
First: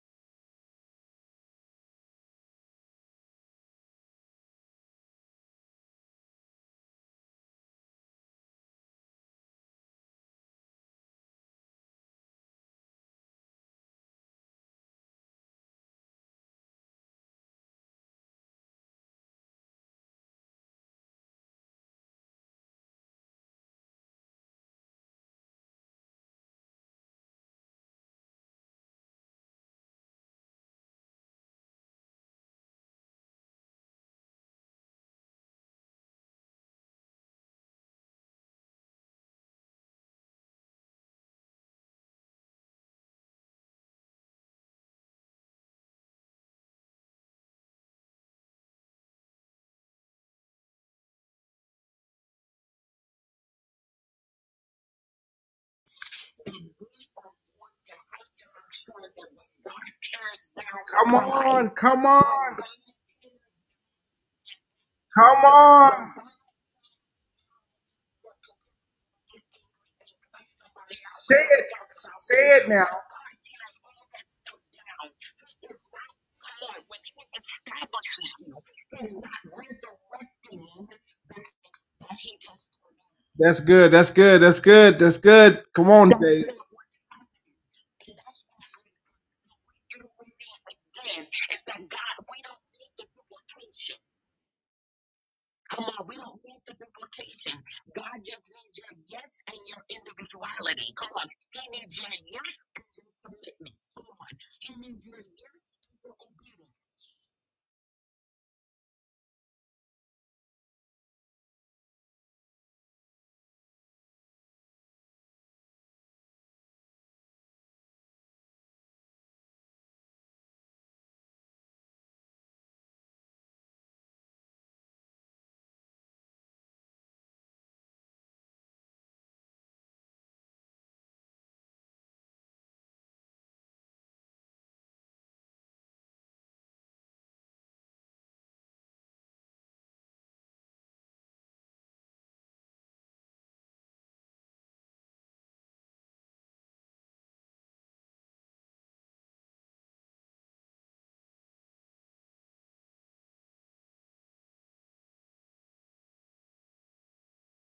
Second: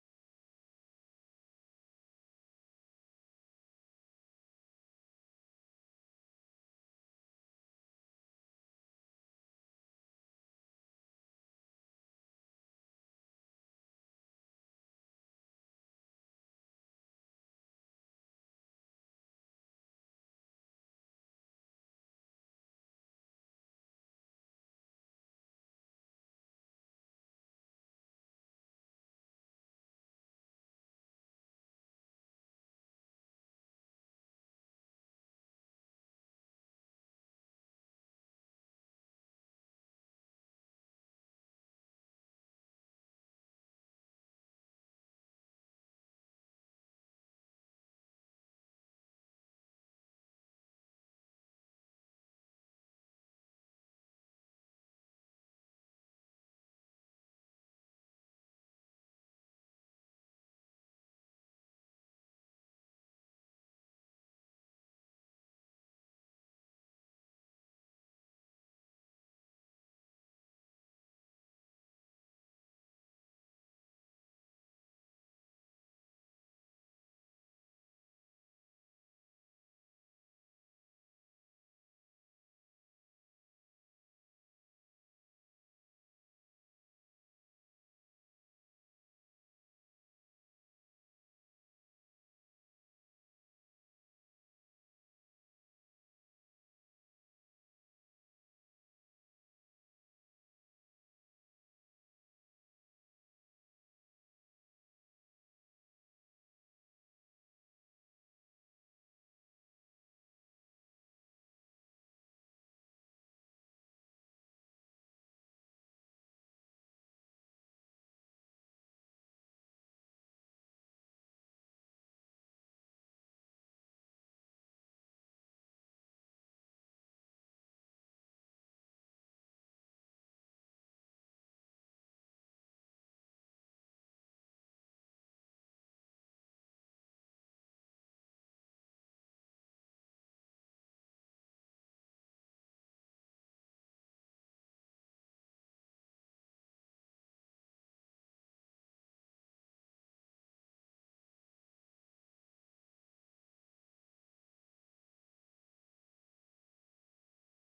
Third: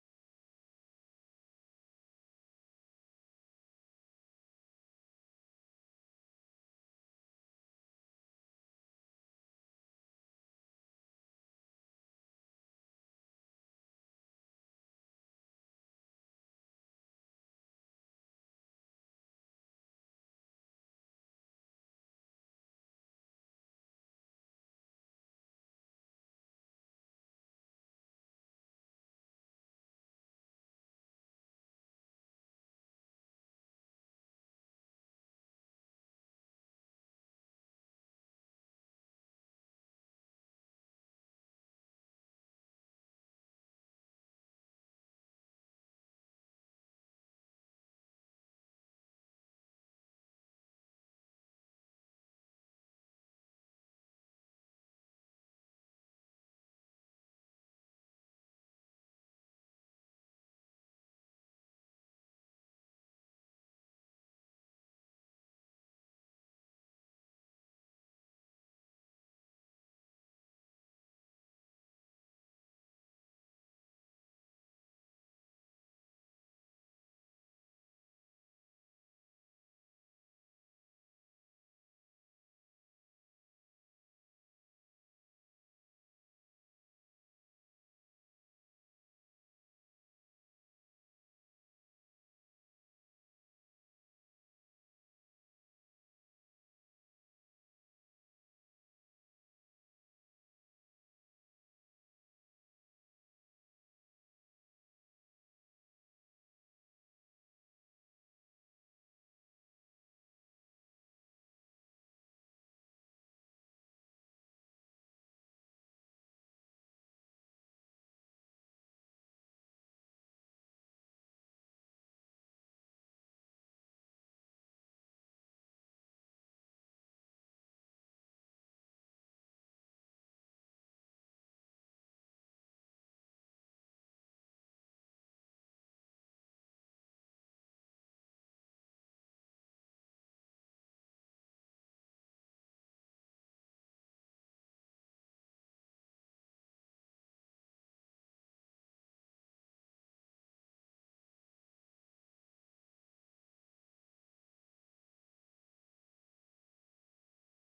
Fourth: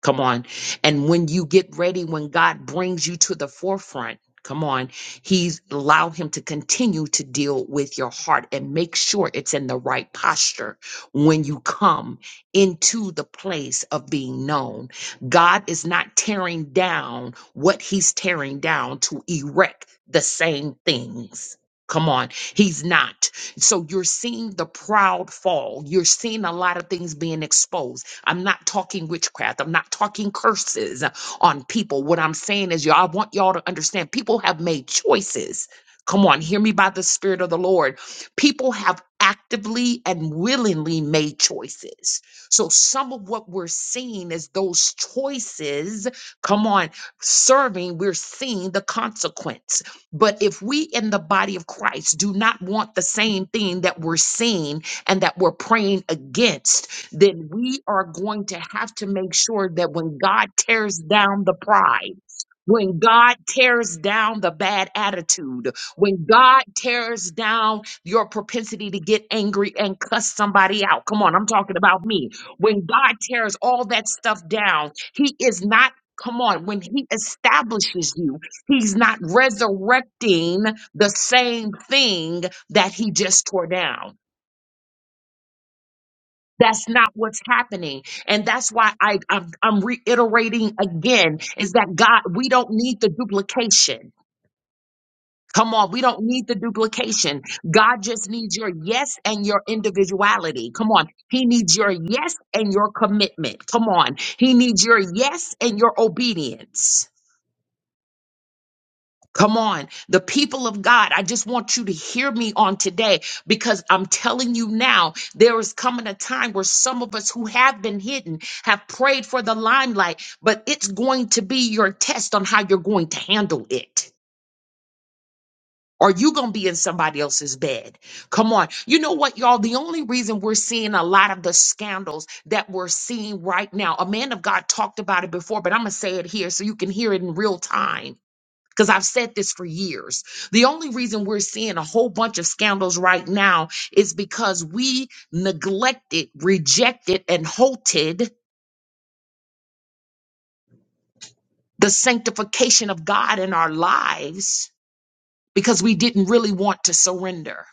B: Come on. And when you get ready, when God brings you to the forefront, come on, He's allow Him to continue to deal with your heart and make sure it's in the right posture when you come into the place of being known. God is not tearing down what He's tearing down to erect the same things. Come on, he's not. So you're seeing the proud fall. You're seeing a lot of things being exposed I'm not talking witchcraft. I'm not talking curses on people. What I'm saying is, y'all, I want y'all to understand people have made choices. Come on, hear me by the Spirit of the Lord. People have actively and willingly made choices. So, some of what we're seeing is those choices, come on, serving, we're seeing the consequence. But if we in the body of Christ do not want the same thing that we're seeing and that we're praying against, then we are going to have to make sure that when God tears
A: Come
B: down the
A: on, come
B: pride,
A: on.
B: when God tears down the bad
A: Come
B: attitude,
A: on.
B: when God tears down your propensity to get angry and cuss somebody out, come
A: Say
B: on, I'm
A: it.
B: talking about me.
A: Say it now.
B: When God tears all that stuff down, He is not. Come on, when he establishes you, he's not resurrecting the same thing that he just
A: That's
B: tore
A: good.
B: down.
A: That's good. That's good. That's good. Come on, Jay.
B: That's not what's happening. And that's why I, I'm, I'm reiterating again is that God, we don't need the duplication. Come on, we don't need the duplication. God just needs your yes and your individuality. Come on. He needs your yes and your commitment. Come on. He needs your yes and your obedience. Come on, the people of God. I just want you to hear me on today because I'm telling you now, there is coming a time where some of us who have been hidden have prayed for the limelight, but it's going to be your test on how you're going to handle it. Are you going to be in somebody else's bed? Come on. You know what, y'all? The only reason we're seeing a lot of the scandals that we're seeing right now, a man of God talked about it before, but I'm going to say it here so you can hear it in real time because I've said this for years. The only reason we're seeing a whole bunch of scandals right now is because we neglected, rejected, and halted the sanctification of God in our lives because we didn't really want to surrender.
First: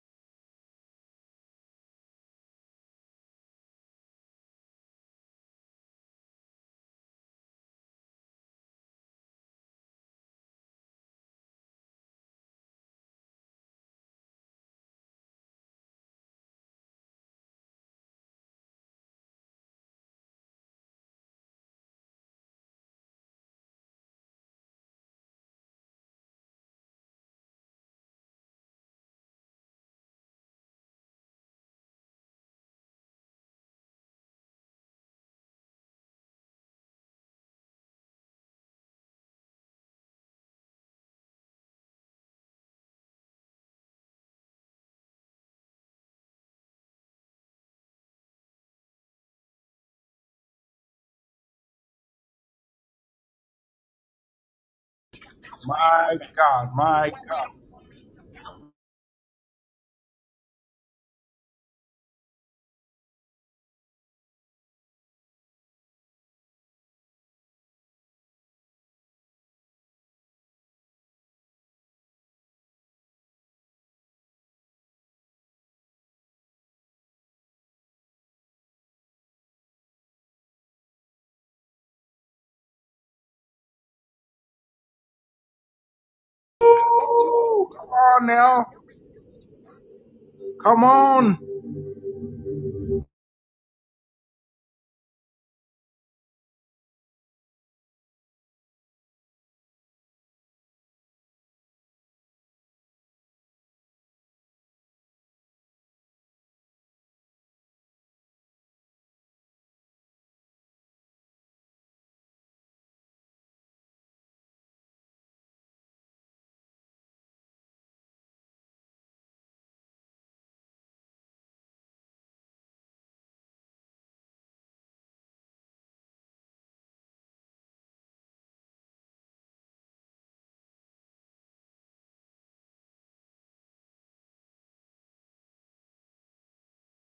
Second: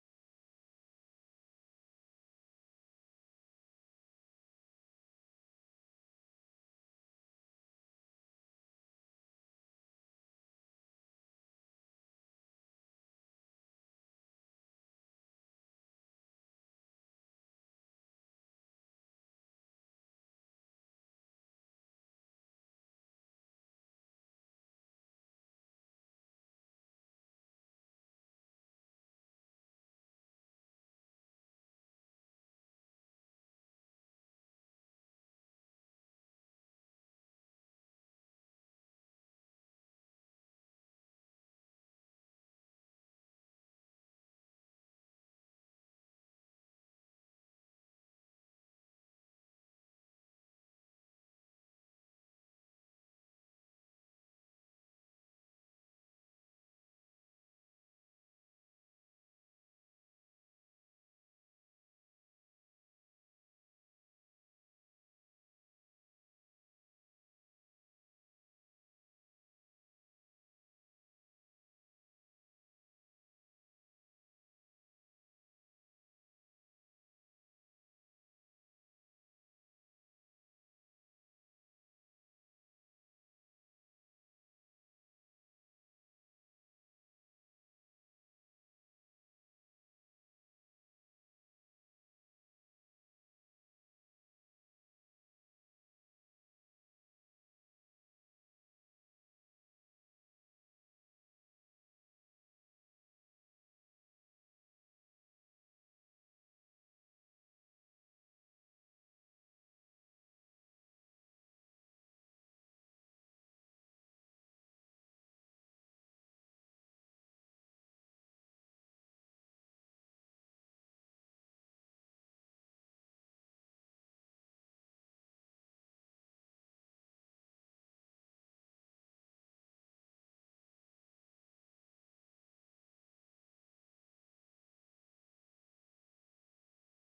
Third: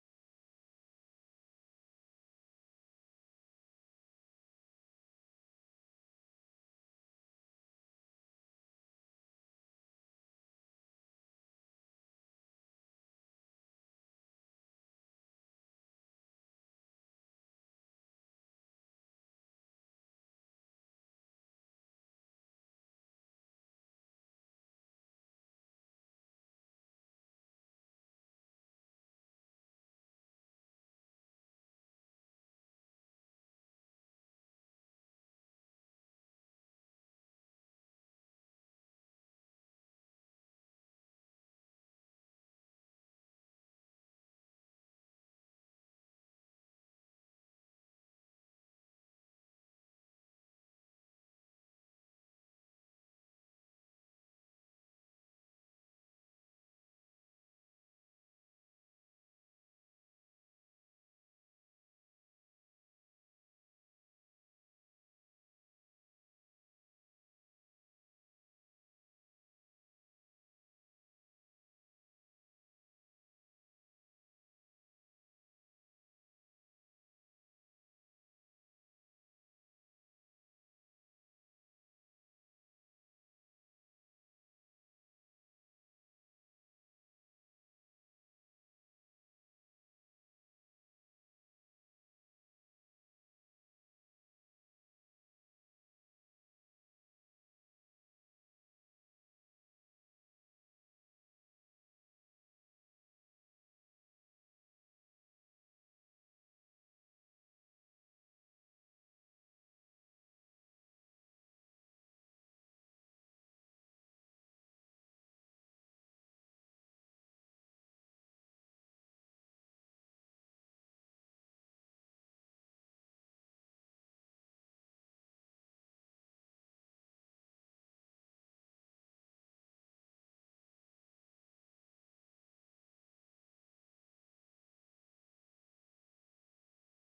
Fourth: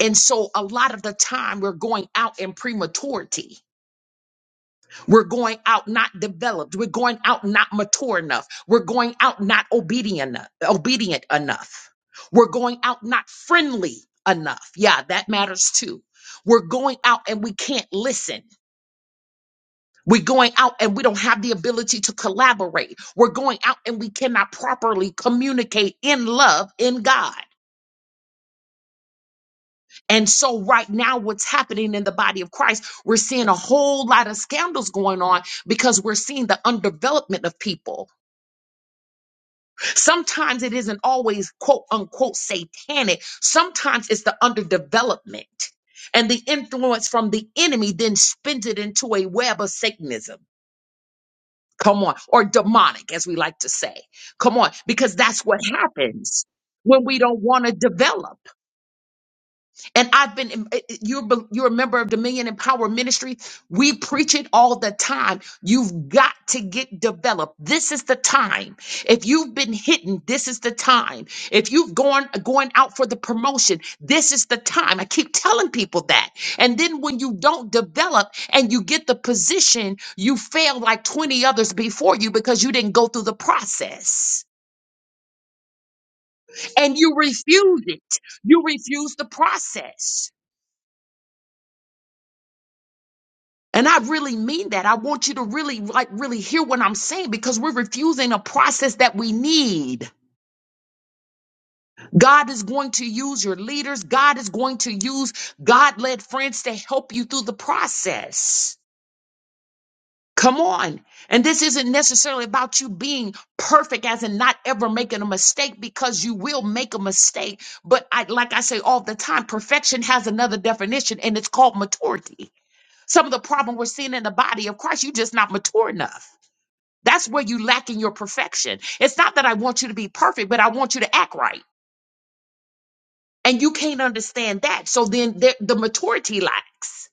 B: And so a lot of the time we're going out in prematurity We're going out not developed. We're going out not mature enough. We're going out not obedient enough, obedient enough. We're going out not friendly enough. Yeah, that matters too. We're going out and we can't listen. We're going out and we don't have the ability to collaborate. We're going out and we cannot properly communicate in love in God. And so, right now, what's happening in the body of Christ, we're seeing a whole lot of scandals going on because we're seeing the underdevelopment of people Sometimes it isn't always quote unquote satanic. Sometimes it's the underdevelopment and the influence from the enemy then spins it into a web of Satanism. Come on, or demonic, as we like to say. Come on, because that's what
A: My
B: happens
A: God.
B: when
A: My. God.
B: we don't want to develop. And I've been, you're, you're a member of Dominion and Power Ministry. We preach it all the time. You've got to get developed. This is the time. If you've been hidden, this is the time. If you've gone, going out for the promotion, this is the time. I keep telling people that. And then when you don't develop and you get the position, you fail like 20 others before you because you didn't go through the process and you refuse
A: Come
B: it.
A: on
B: You
A: now.
B: refuse the process.
A: Come on.
B: And I really mean that. I want you to really, like, really hear what I'm saying because we're refusing a process that we need. God is going to use your leaders. God is going to use God led friends to help you through the process. Come on. And this isn't necessarily about you being perfect as in not ever making a mistake because you will make a mistake. But I, like I say all the time, perfection has another definition and it's called maturity. Some of the problem we're seeing in the body of Christ, you're just not mature enough. That's where you lack in your perfection. It's not that I want you to be perfect, but I want you to act right. And you can't understand that. So then the, the maturity lacks.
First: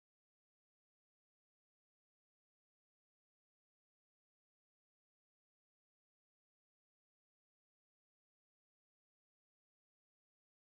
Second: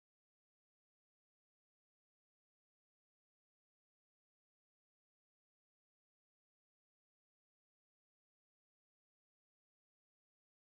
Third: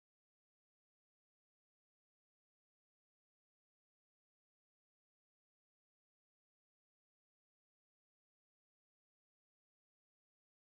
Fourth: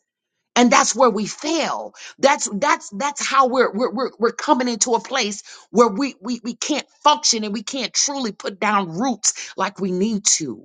B: And that's where we fail. That's that's that's how we're we're we're, we're coming into a place where we, we we can't function and we can't truly put down roots like we need to.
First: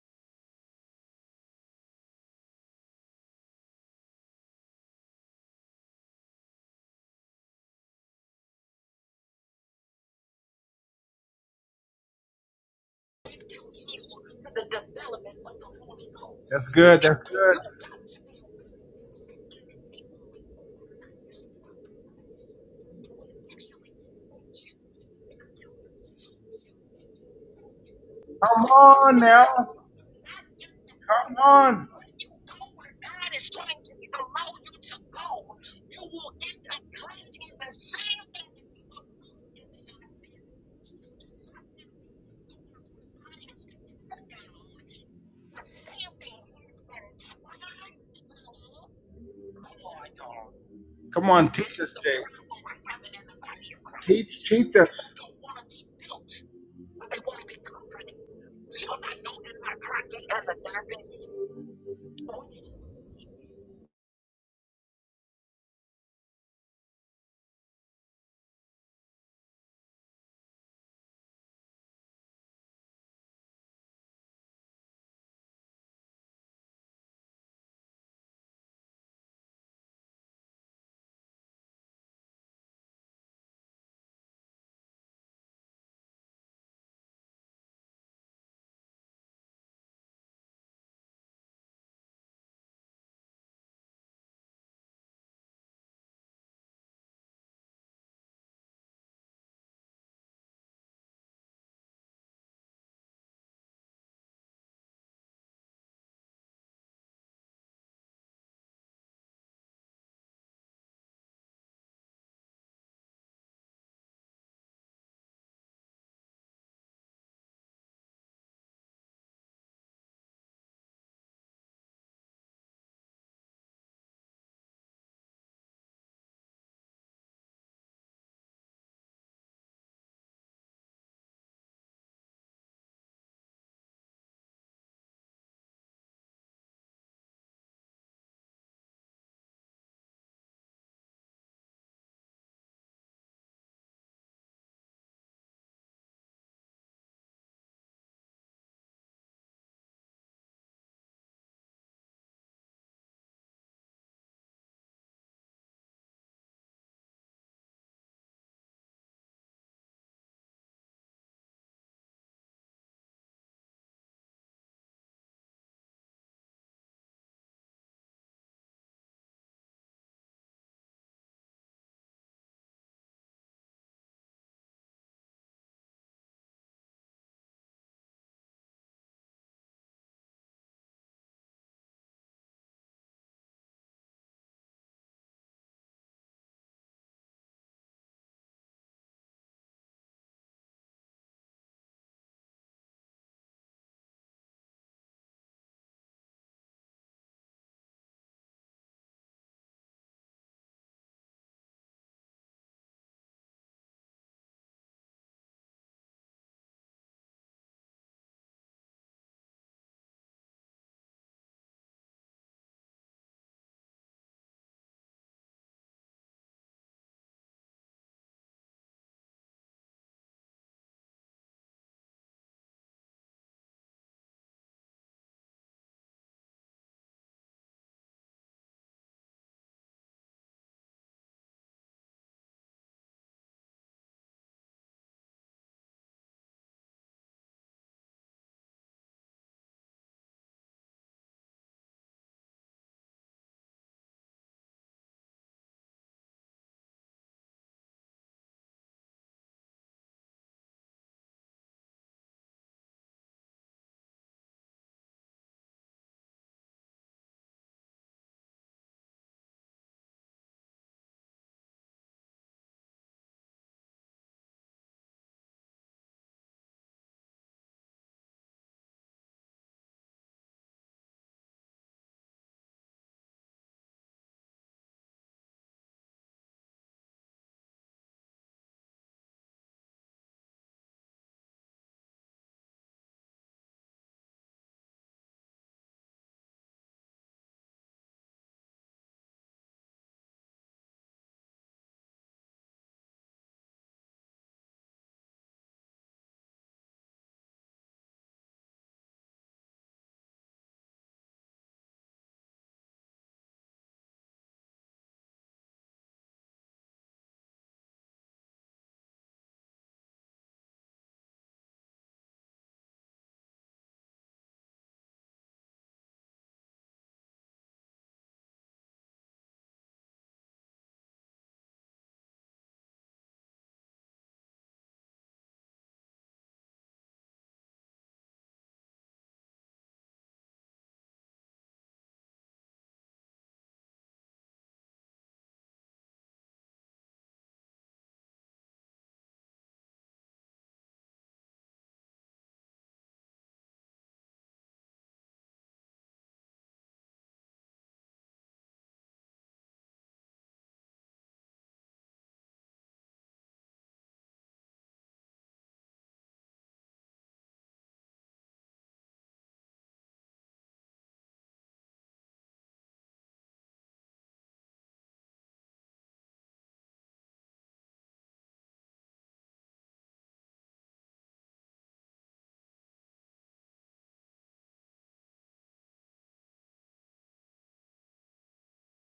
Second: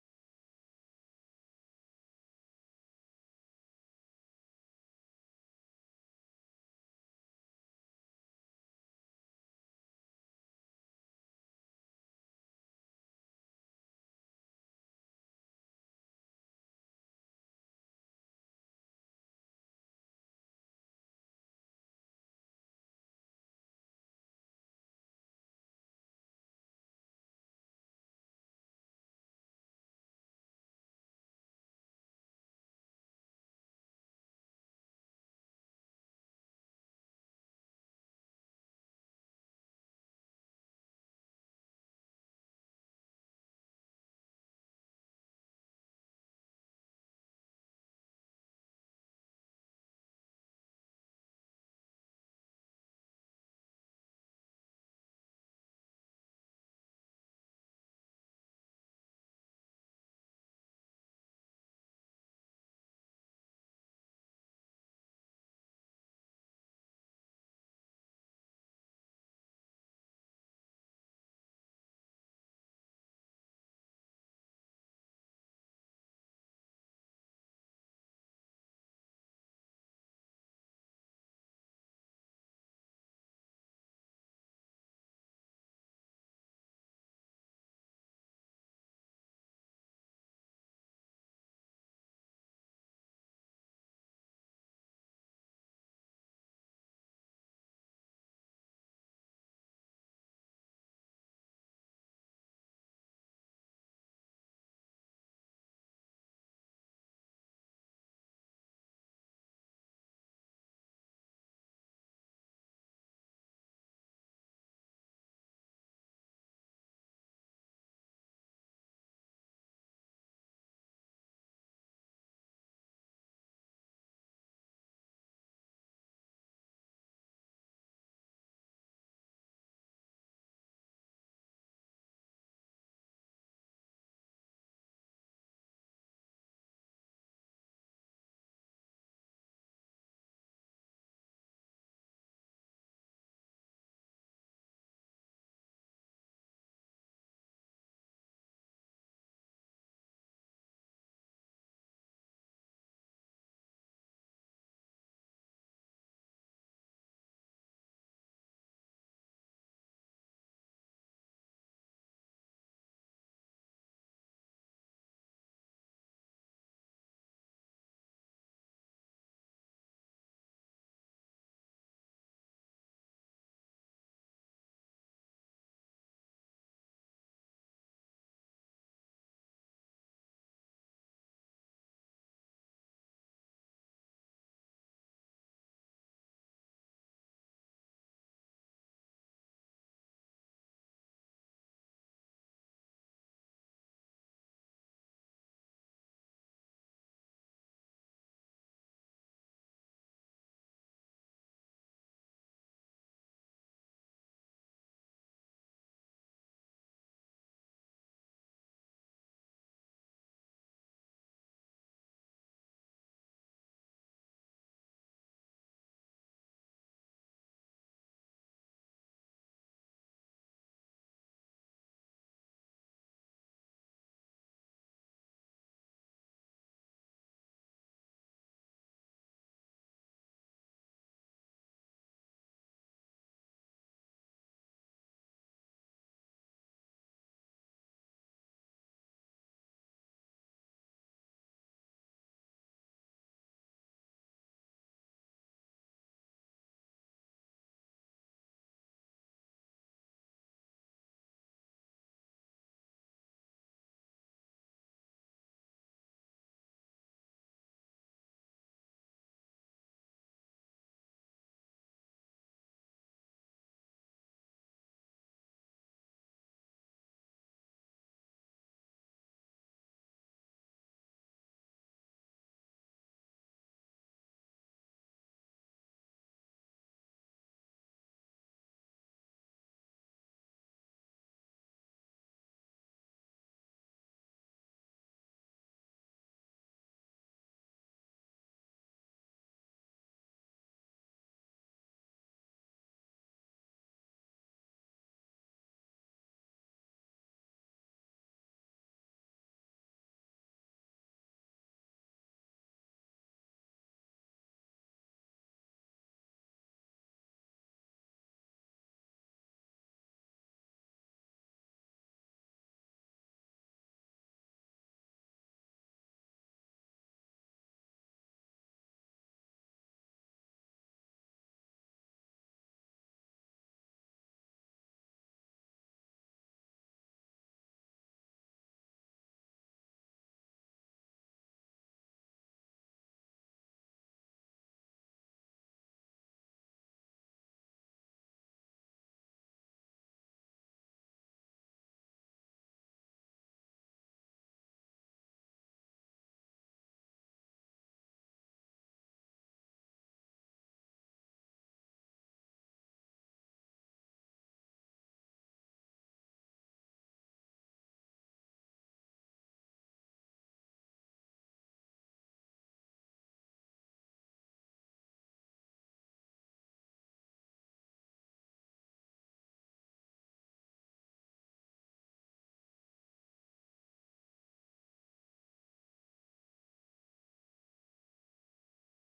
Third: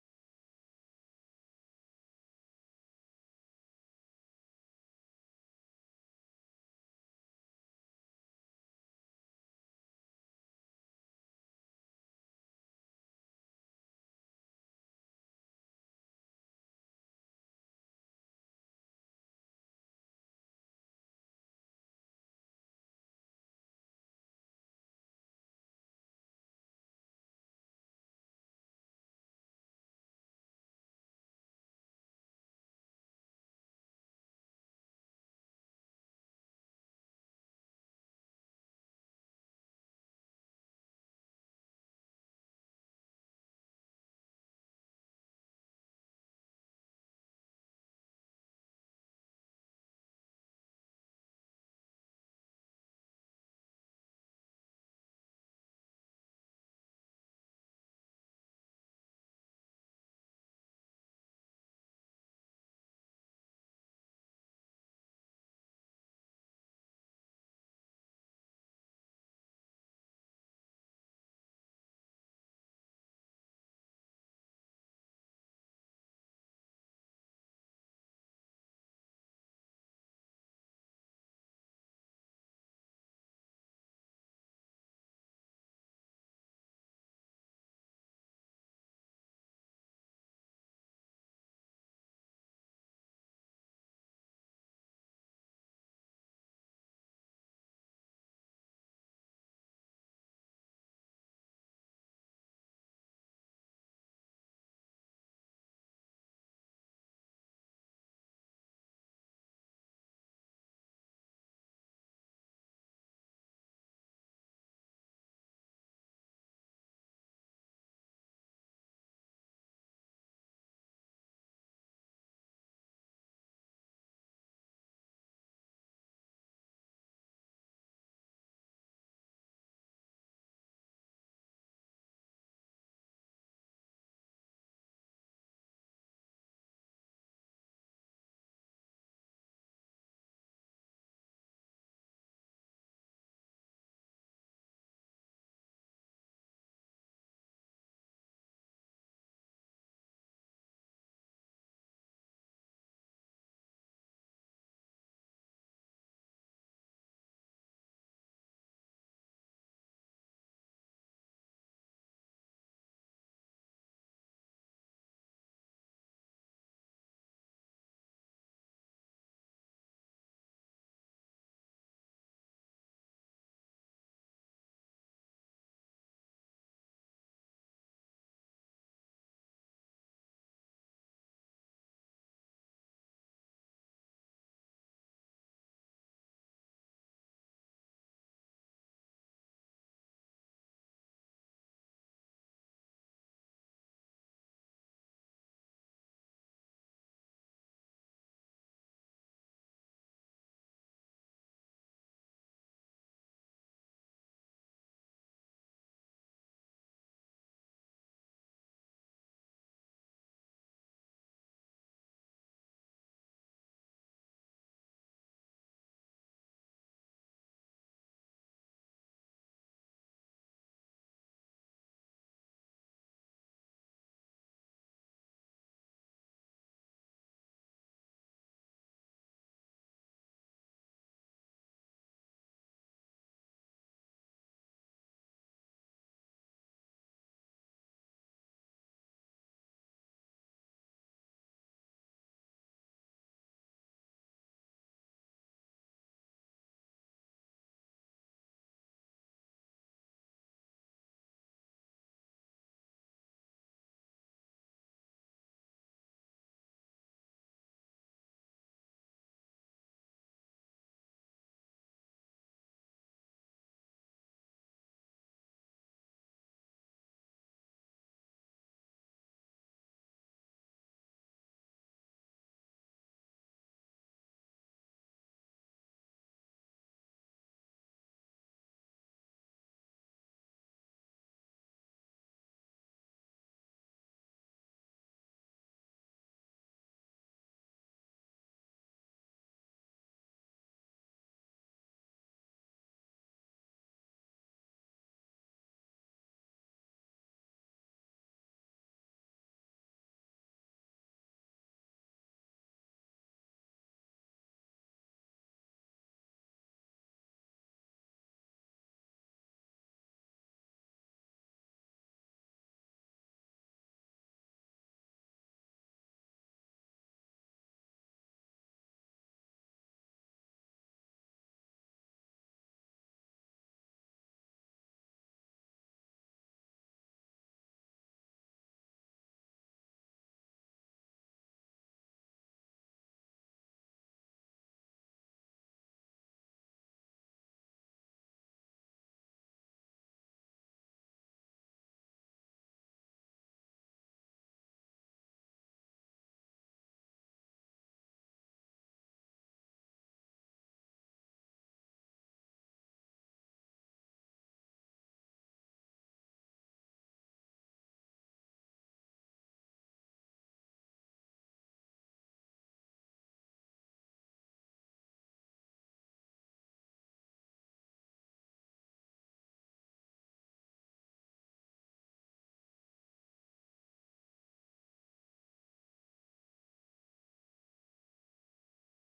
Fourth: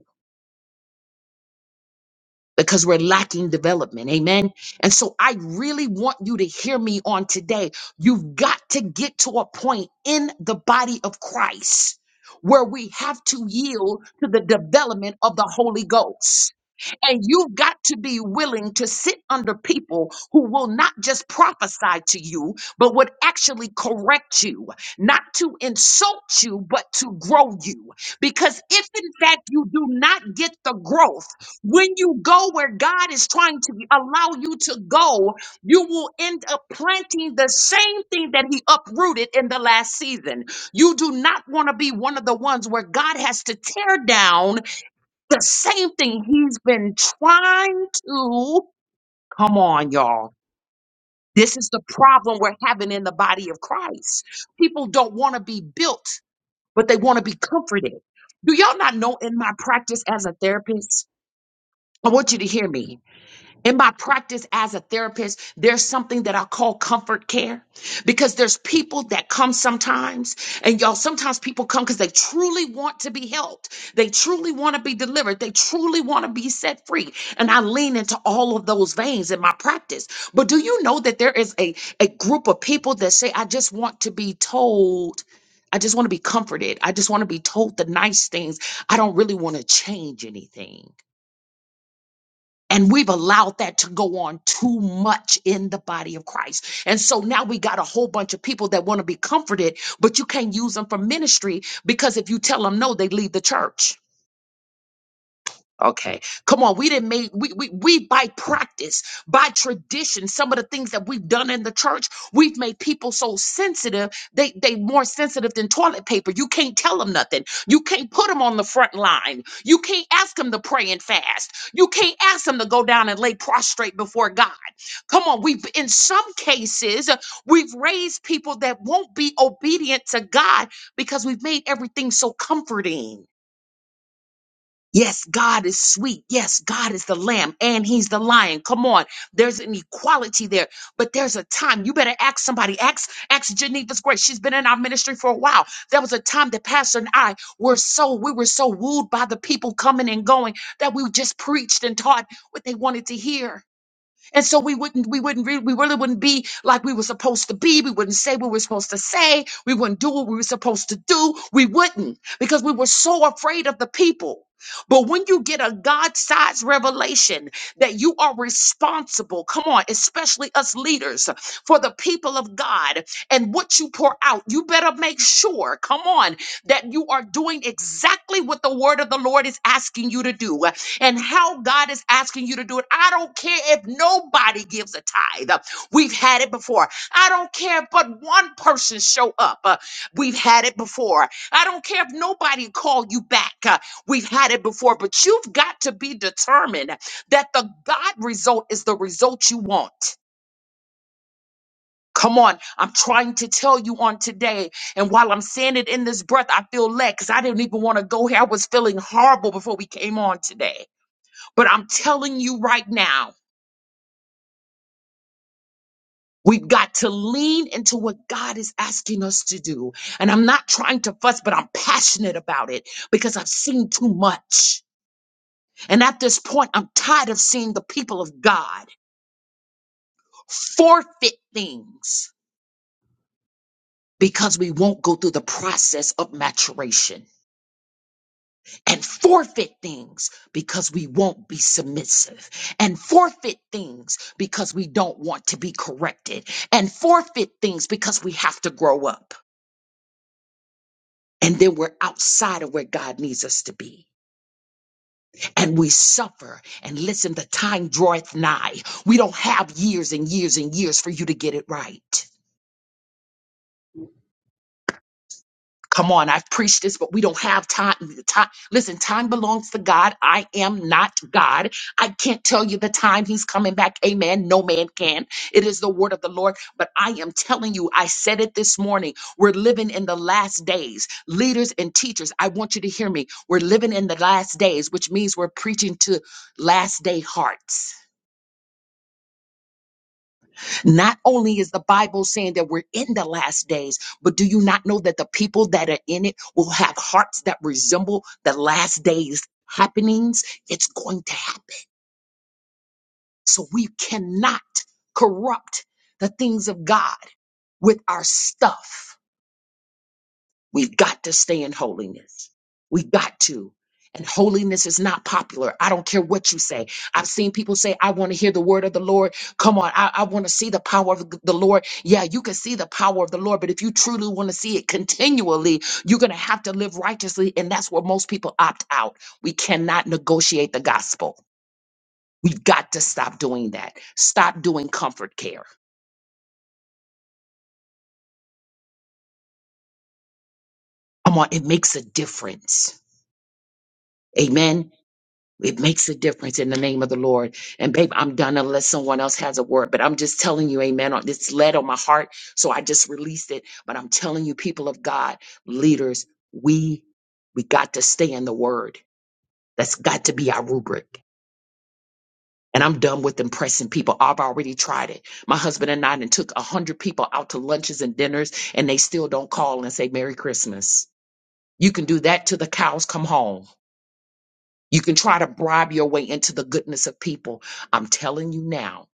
B: because we're lacking development. Amen. And so I really want you to hear me on today. You've got to get to a point in the body of Christ where we have to yield to the development of the Holy Ghost.
A: That's good.
B: And
A: That's
B: you've
A: good.
B: got to be willing to sit under people who will not just prophesy to you, but would actually correct you, not to insult you, but to grow you. Because
A: Come
B: if in
A: on
B: fact
A: now.
B: you do not get the growth,
A: Come on.
B: when you go where God is trying to allow you to go, you will end up planting the same thing that He uprooted in the last season. You do not want to be one of the ones where God has to tear down the same thing He's been trying to. Come on, y'all.
A: Come on.
B: This is
A: Teach
B: the
A: us, Jay.
B: problem we're having in the body of Christ.
A: Teach, teach
B: People
A: us.
B: don't want to be built, but they want to be comforted. Do y'all not know in my practice as a therapist? I want you to hear me. In my practice as a therapist, there's something that I call comfort care because there's people that come sometimes, and y'all, sometimes people come because they truly want to be helped. They truly want to be delivered. They truly want to be set free. And I lean into all of those veins in my practice. But do you know that there is a, a group of people that say, I just want to be told. I just want to be comforted. I just want to be told the nice things. I don't really want to change anything. And we've allowed that to go on too much in the body of Christ. And so now we got a whole bunch of people that want to be comforted, but you can't use them for ministry because if you tell them no, they leave the church. Okay. Come on. We didn't make we we we by practice, by tradition, some of the things that we've done in the church, we've made people so sensitive, they they more sensitive than toilet paper. You can't tell them nothing. You can't put them on the front line. You can't ask them to pray and fast. You can't ask them to go down and lay prostrate before God. Come on, we've in some cases uh, we've raised people that won't be obedient to God because we've made everything so comforting. Yes, God is sweet. Yes, God is the lamb and he's the lion. Come on. There's an equality there, but there's a time. You better ask somebody. Ask, ask Geneva's grace. She's been in our ministry for a while. There was a time that Pastor and I were so, we were so wooed by the people coming and going that we just preached and taught what they wanted to hear and so we wouldn't, we wouldn't, re- we really wouldn't be like we were supposed to be. We wouldn't say what we were supposed to say. We wouldn't do what we were supposed to do. We wouldn't because we were so afraid of the people. But when you get a God-sized revelation that you are responsible, come on, especially us leaders, for the people of God and what you pour out, you better make sure, come on, that you are doing exactly what the word of the Lord is asking you to do and how God is asking you to do it. I don't care if nobody gives a tithe. Uh, We've had it before. I don't care if but one person show up. Uh, We've had it before. I don't care if nobody call you back. Uh, We've had it before, but you've got to be determined that the God result is the result you want. Come on, I'm trying to tell you on today. And while I'm saying it in this breath, I feel led because I didn't even want to go here. I was feeling horrible before we came on today. But I'm telling you right now, we've got to lean into what God is asking us to do. And I'm not trying to fuss, but I'm passionate about it because I've seen too much. And at this point, I'm tired of seeing the people of God forfeit things because we won't go through the process of maturation. and forfeit things because we won't be submissive and forfeit things because we don't want to be corrected and forfeit things because we have to grow up and then we're outside of where God needs us to be and we suffer and listen the time draweth nigh we don't have years and years and years for you to get it right Come on, I've preached this, but we don't have time. time. Listen, time belongs to God. I am not God. I can't tell you the time He's coming back. Amen. No man can. It is the word of the Lord. But I am telling you, I said it this morning. We're living in the last days. Leaders and teachers, I want you to hear me. We're living in the last days, which means we're preaching to last day hearts not only is the Bible saying that we're in the last days, but do you not know that the people that are in it will have hearts that resemble the last days happenings? It's going to happen. So we cannot corrupt the things of God with our stuff. We've got to stay in holiness. We got to. And holiness is not popular. I don't care what you say. I've seen people say, I want to hear the word of the Lord. Come on, I, I want to see the power of the Lord. Yeah, you can see the power of the Lord, but if you truly want to see it continually, you're going to have to live righteously. And that's where most people opt out. We cannot negotiate the gospel. We've got to stop doing that. Stop doing comfort care. Come on, it makes a difference. Amen. It makes a difference in the name of the Lord. And babe, I'm done unless someone else has a word, but I'm just telling you, amen. on- It's led on my heart. So I just released it. But I'm telling you, people of God, leaders, we, we got to stay in the word. That's got to be our rubric. And I'm done with impressing people. I've already tried it. My husband and I done took a hundred people out to lunches and dinners and they still don't call and say Merry Christmas. You can do that till the cows come home. You can try to bribe your way into the goodness of people. I'm telling you now,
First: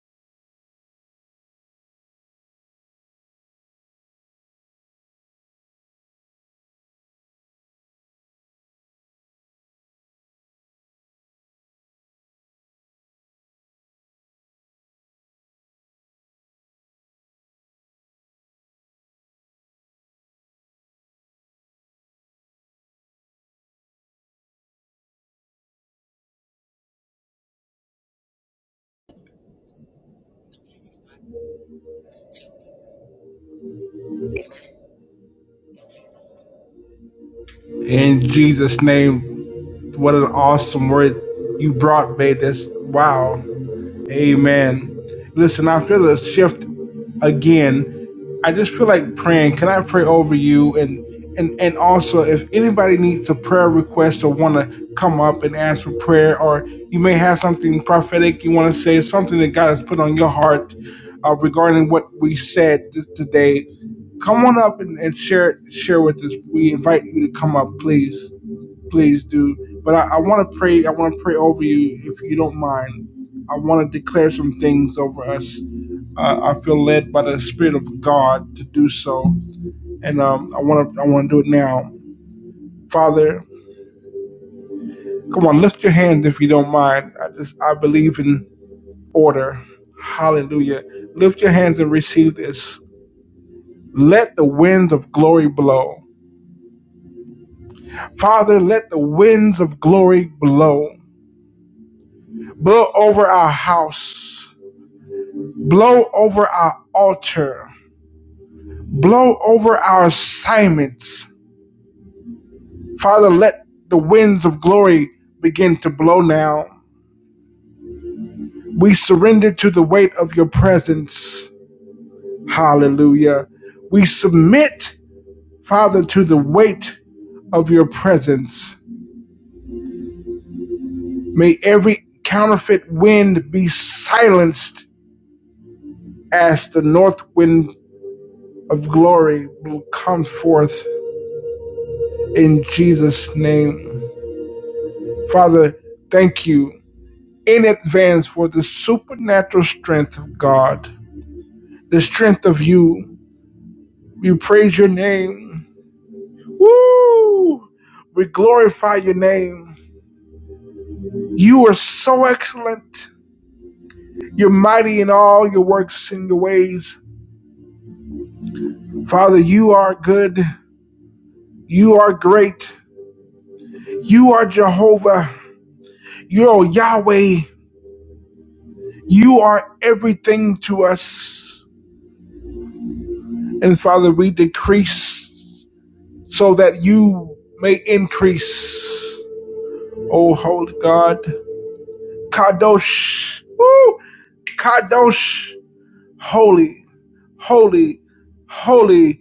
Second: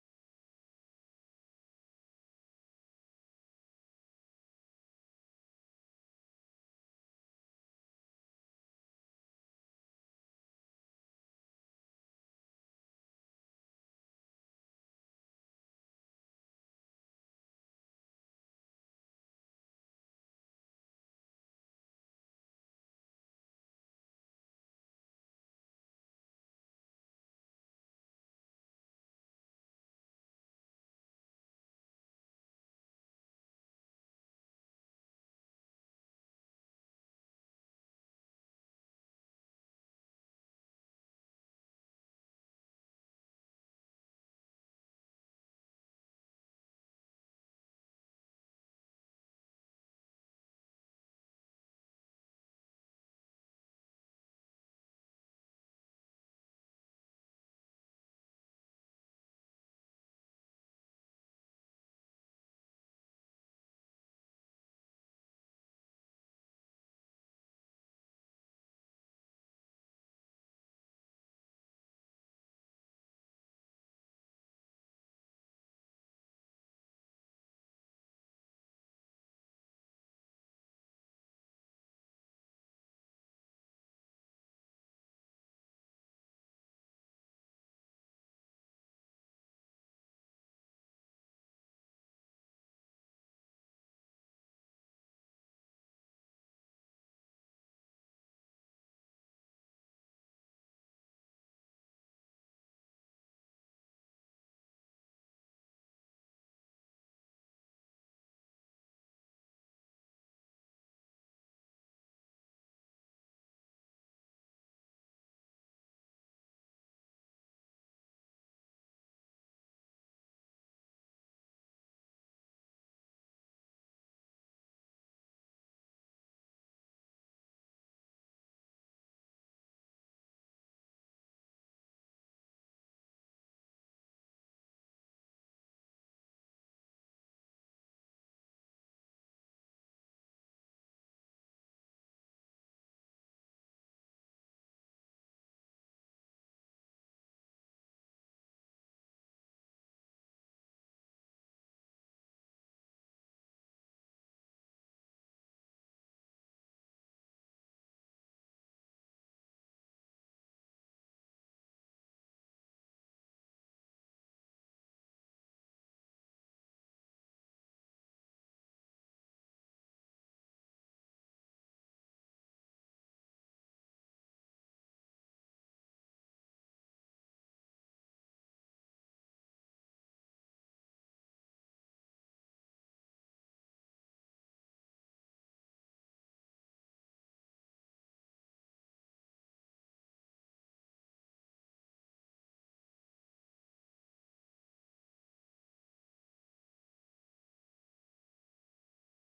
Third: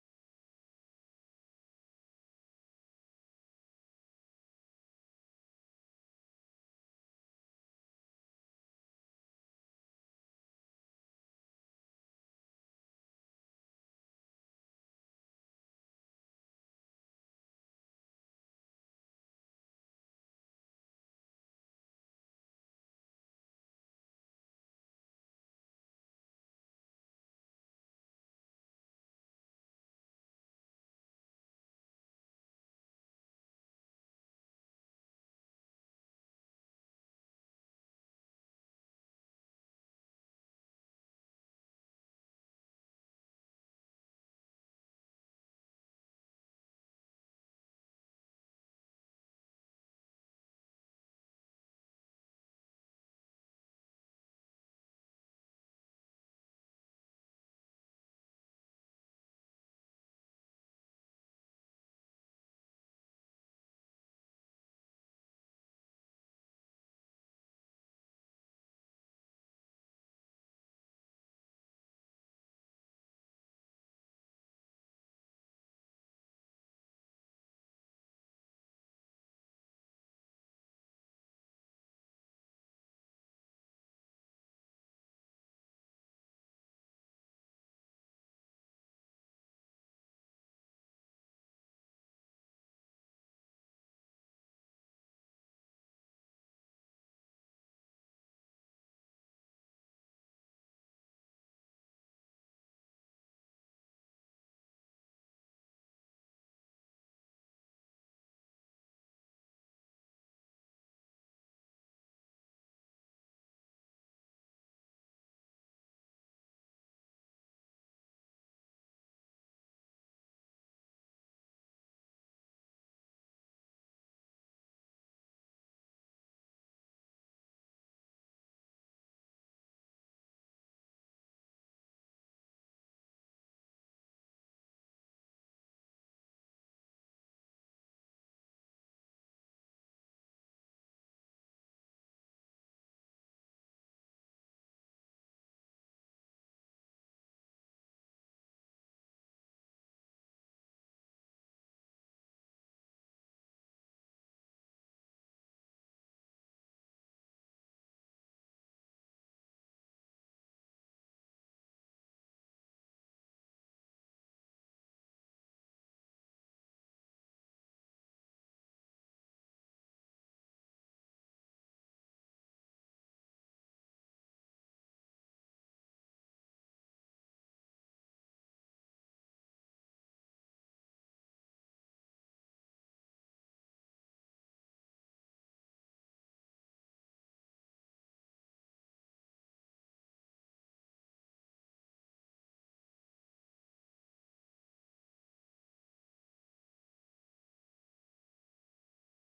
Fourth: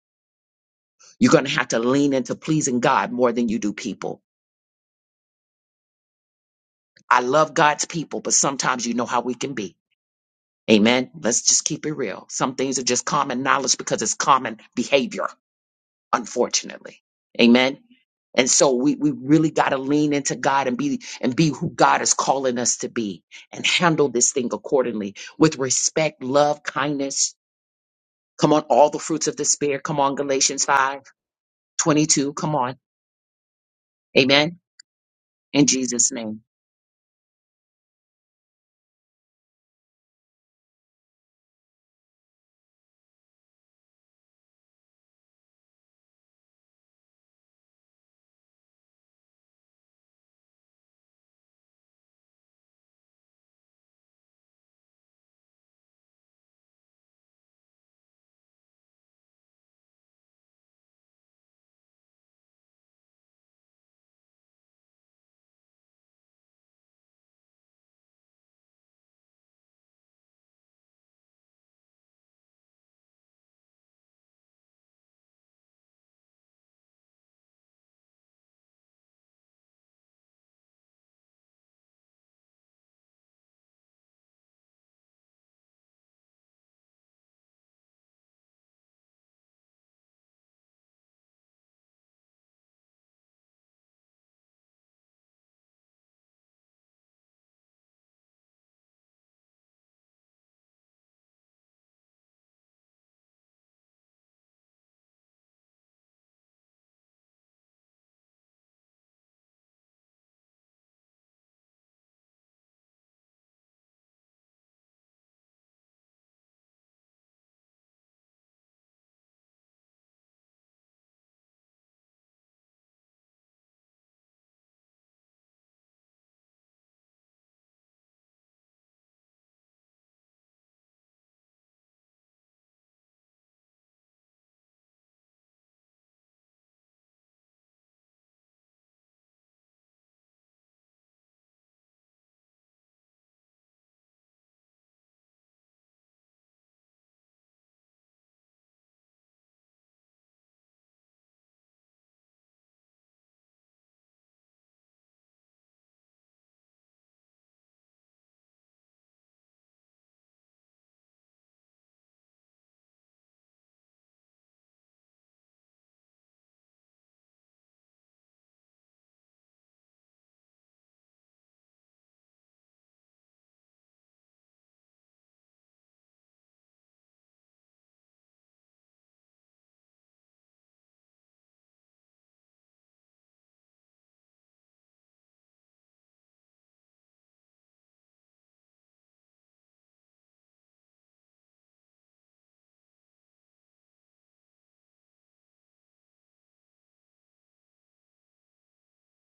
B: you're going to have to lean into pleasing God more than you do people. I love God's people, but sometimes you know how we can be. Amen. Let's just keep it real. Some things are just common knowledge because it's common behavior, unfortunately. Amen. And so we, we really got to lean into God and be and be who God is calling us to be and handle this thing accordingly with respect, love, kindness. Come on, all the fruits of the spirit. Come on, Galatians 5 22. Come on. Amen. In Jesus' name.
A: In Jesus' name, what an awesome word you brought, babe. That's wow. Amen. Listen, I feel a shift again. I just feel like praying. Can I pray over you? And and and also, if anybody needs a prayer request or want to come up and ask for prayer, or you may have something prophetic you want to say, something that God has put on your heart uh, regarding what we said th- today, come on up and, and share share with us. We invite you to come up, please please do. But I, I want to pray. I want to pray over you if you don't mind. I want to declare some things over us. Uh, I feel led by the Spirit of God to do so, and um, I want to. I want to do it now, Father. Come on, lift your hands if you don't mind. I just I believe in order. Hallelujah. Lift your hands and receive this. Let the winds of glory blow. Father, let the winds of glory blow. Blow over our house. Blow over our altar. Blow over our assignments. Father, let the winds of glory begin to blow now. We surrender to the weight of your presence. Hallelujah. We submit, Father, to the weight of your presence. May every counterfeit wind be silenced as the north wind of glory will come forth in Jesus' name. Father, thank you in advance for the supernatural strength of God, the strength of you. We praise your name. Woo! We glorify your name. You are so excellent. You're mighty in all your works and your ways. Father, you are good. You are great. You are Jehovah. You are Yahweh. You are everything to us. And Father, we decrease so that you may increase. Oh, holy God. Kadosh. Woo. Kadosh. Holy, holy, holy,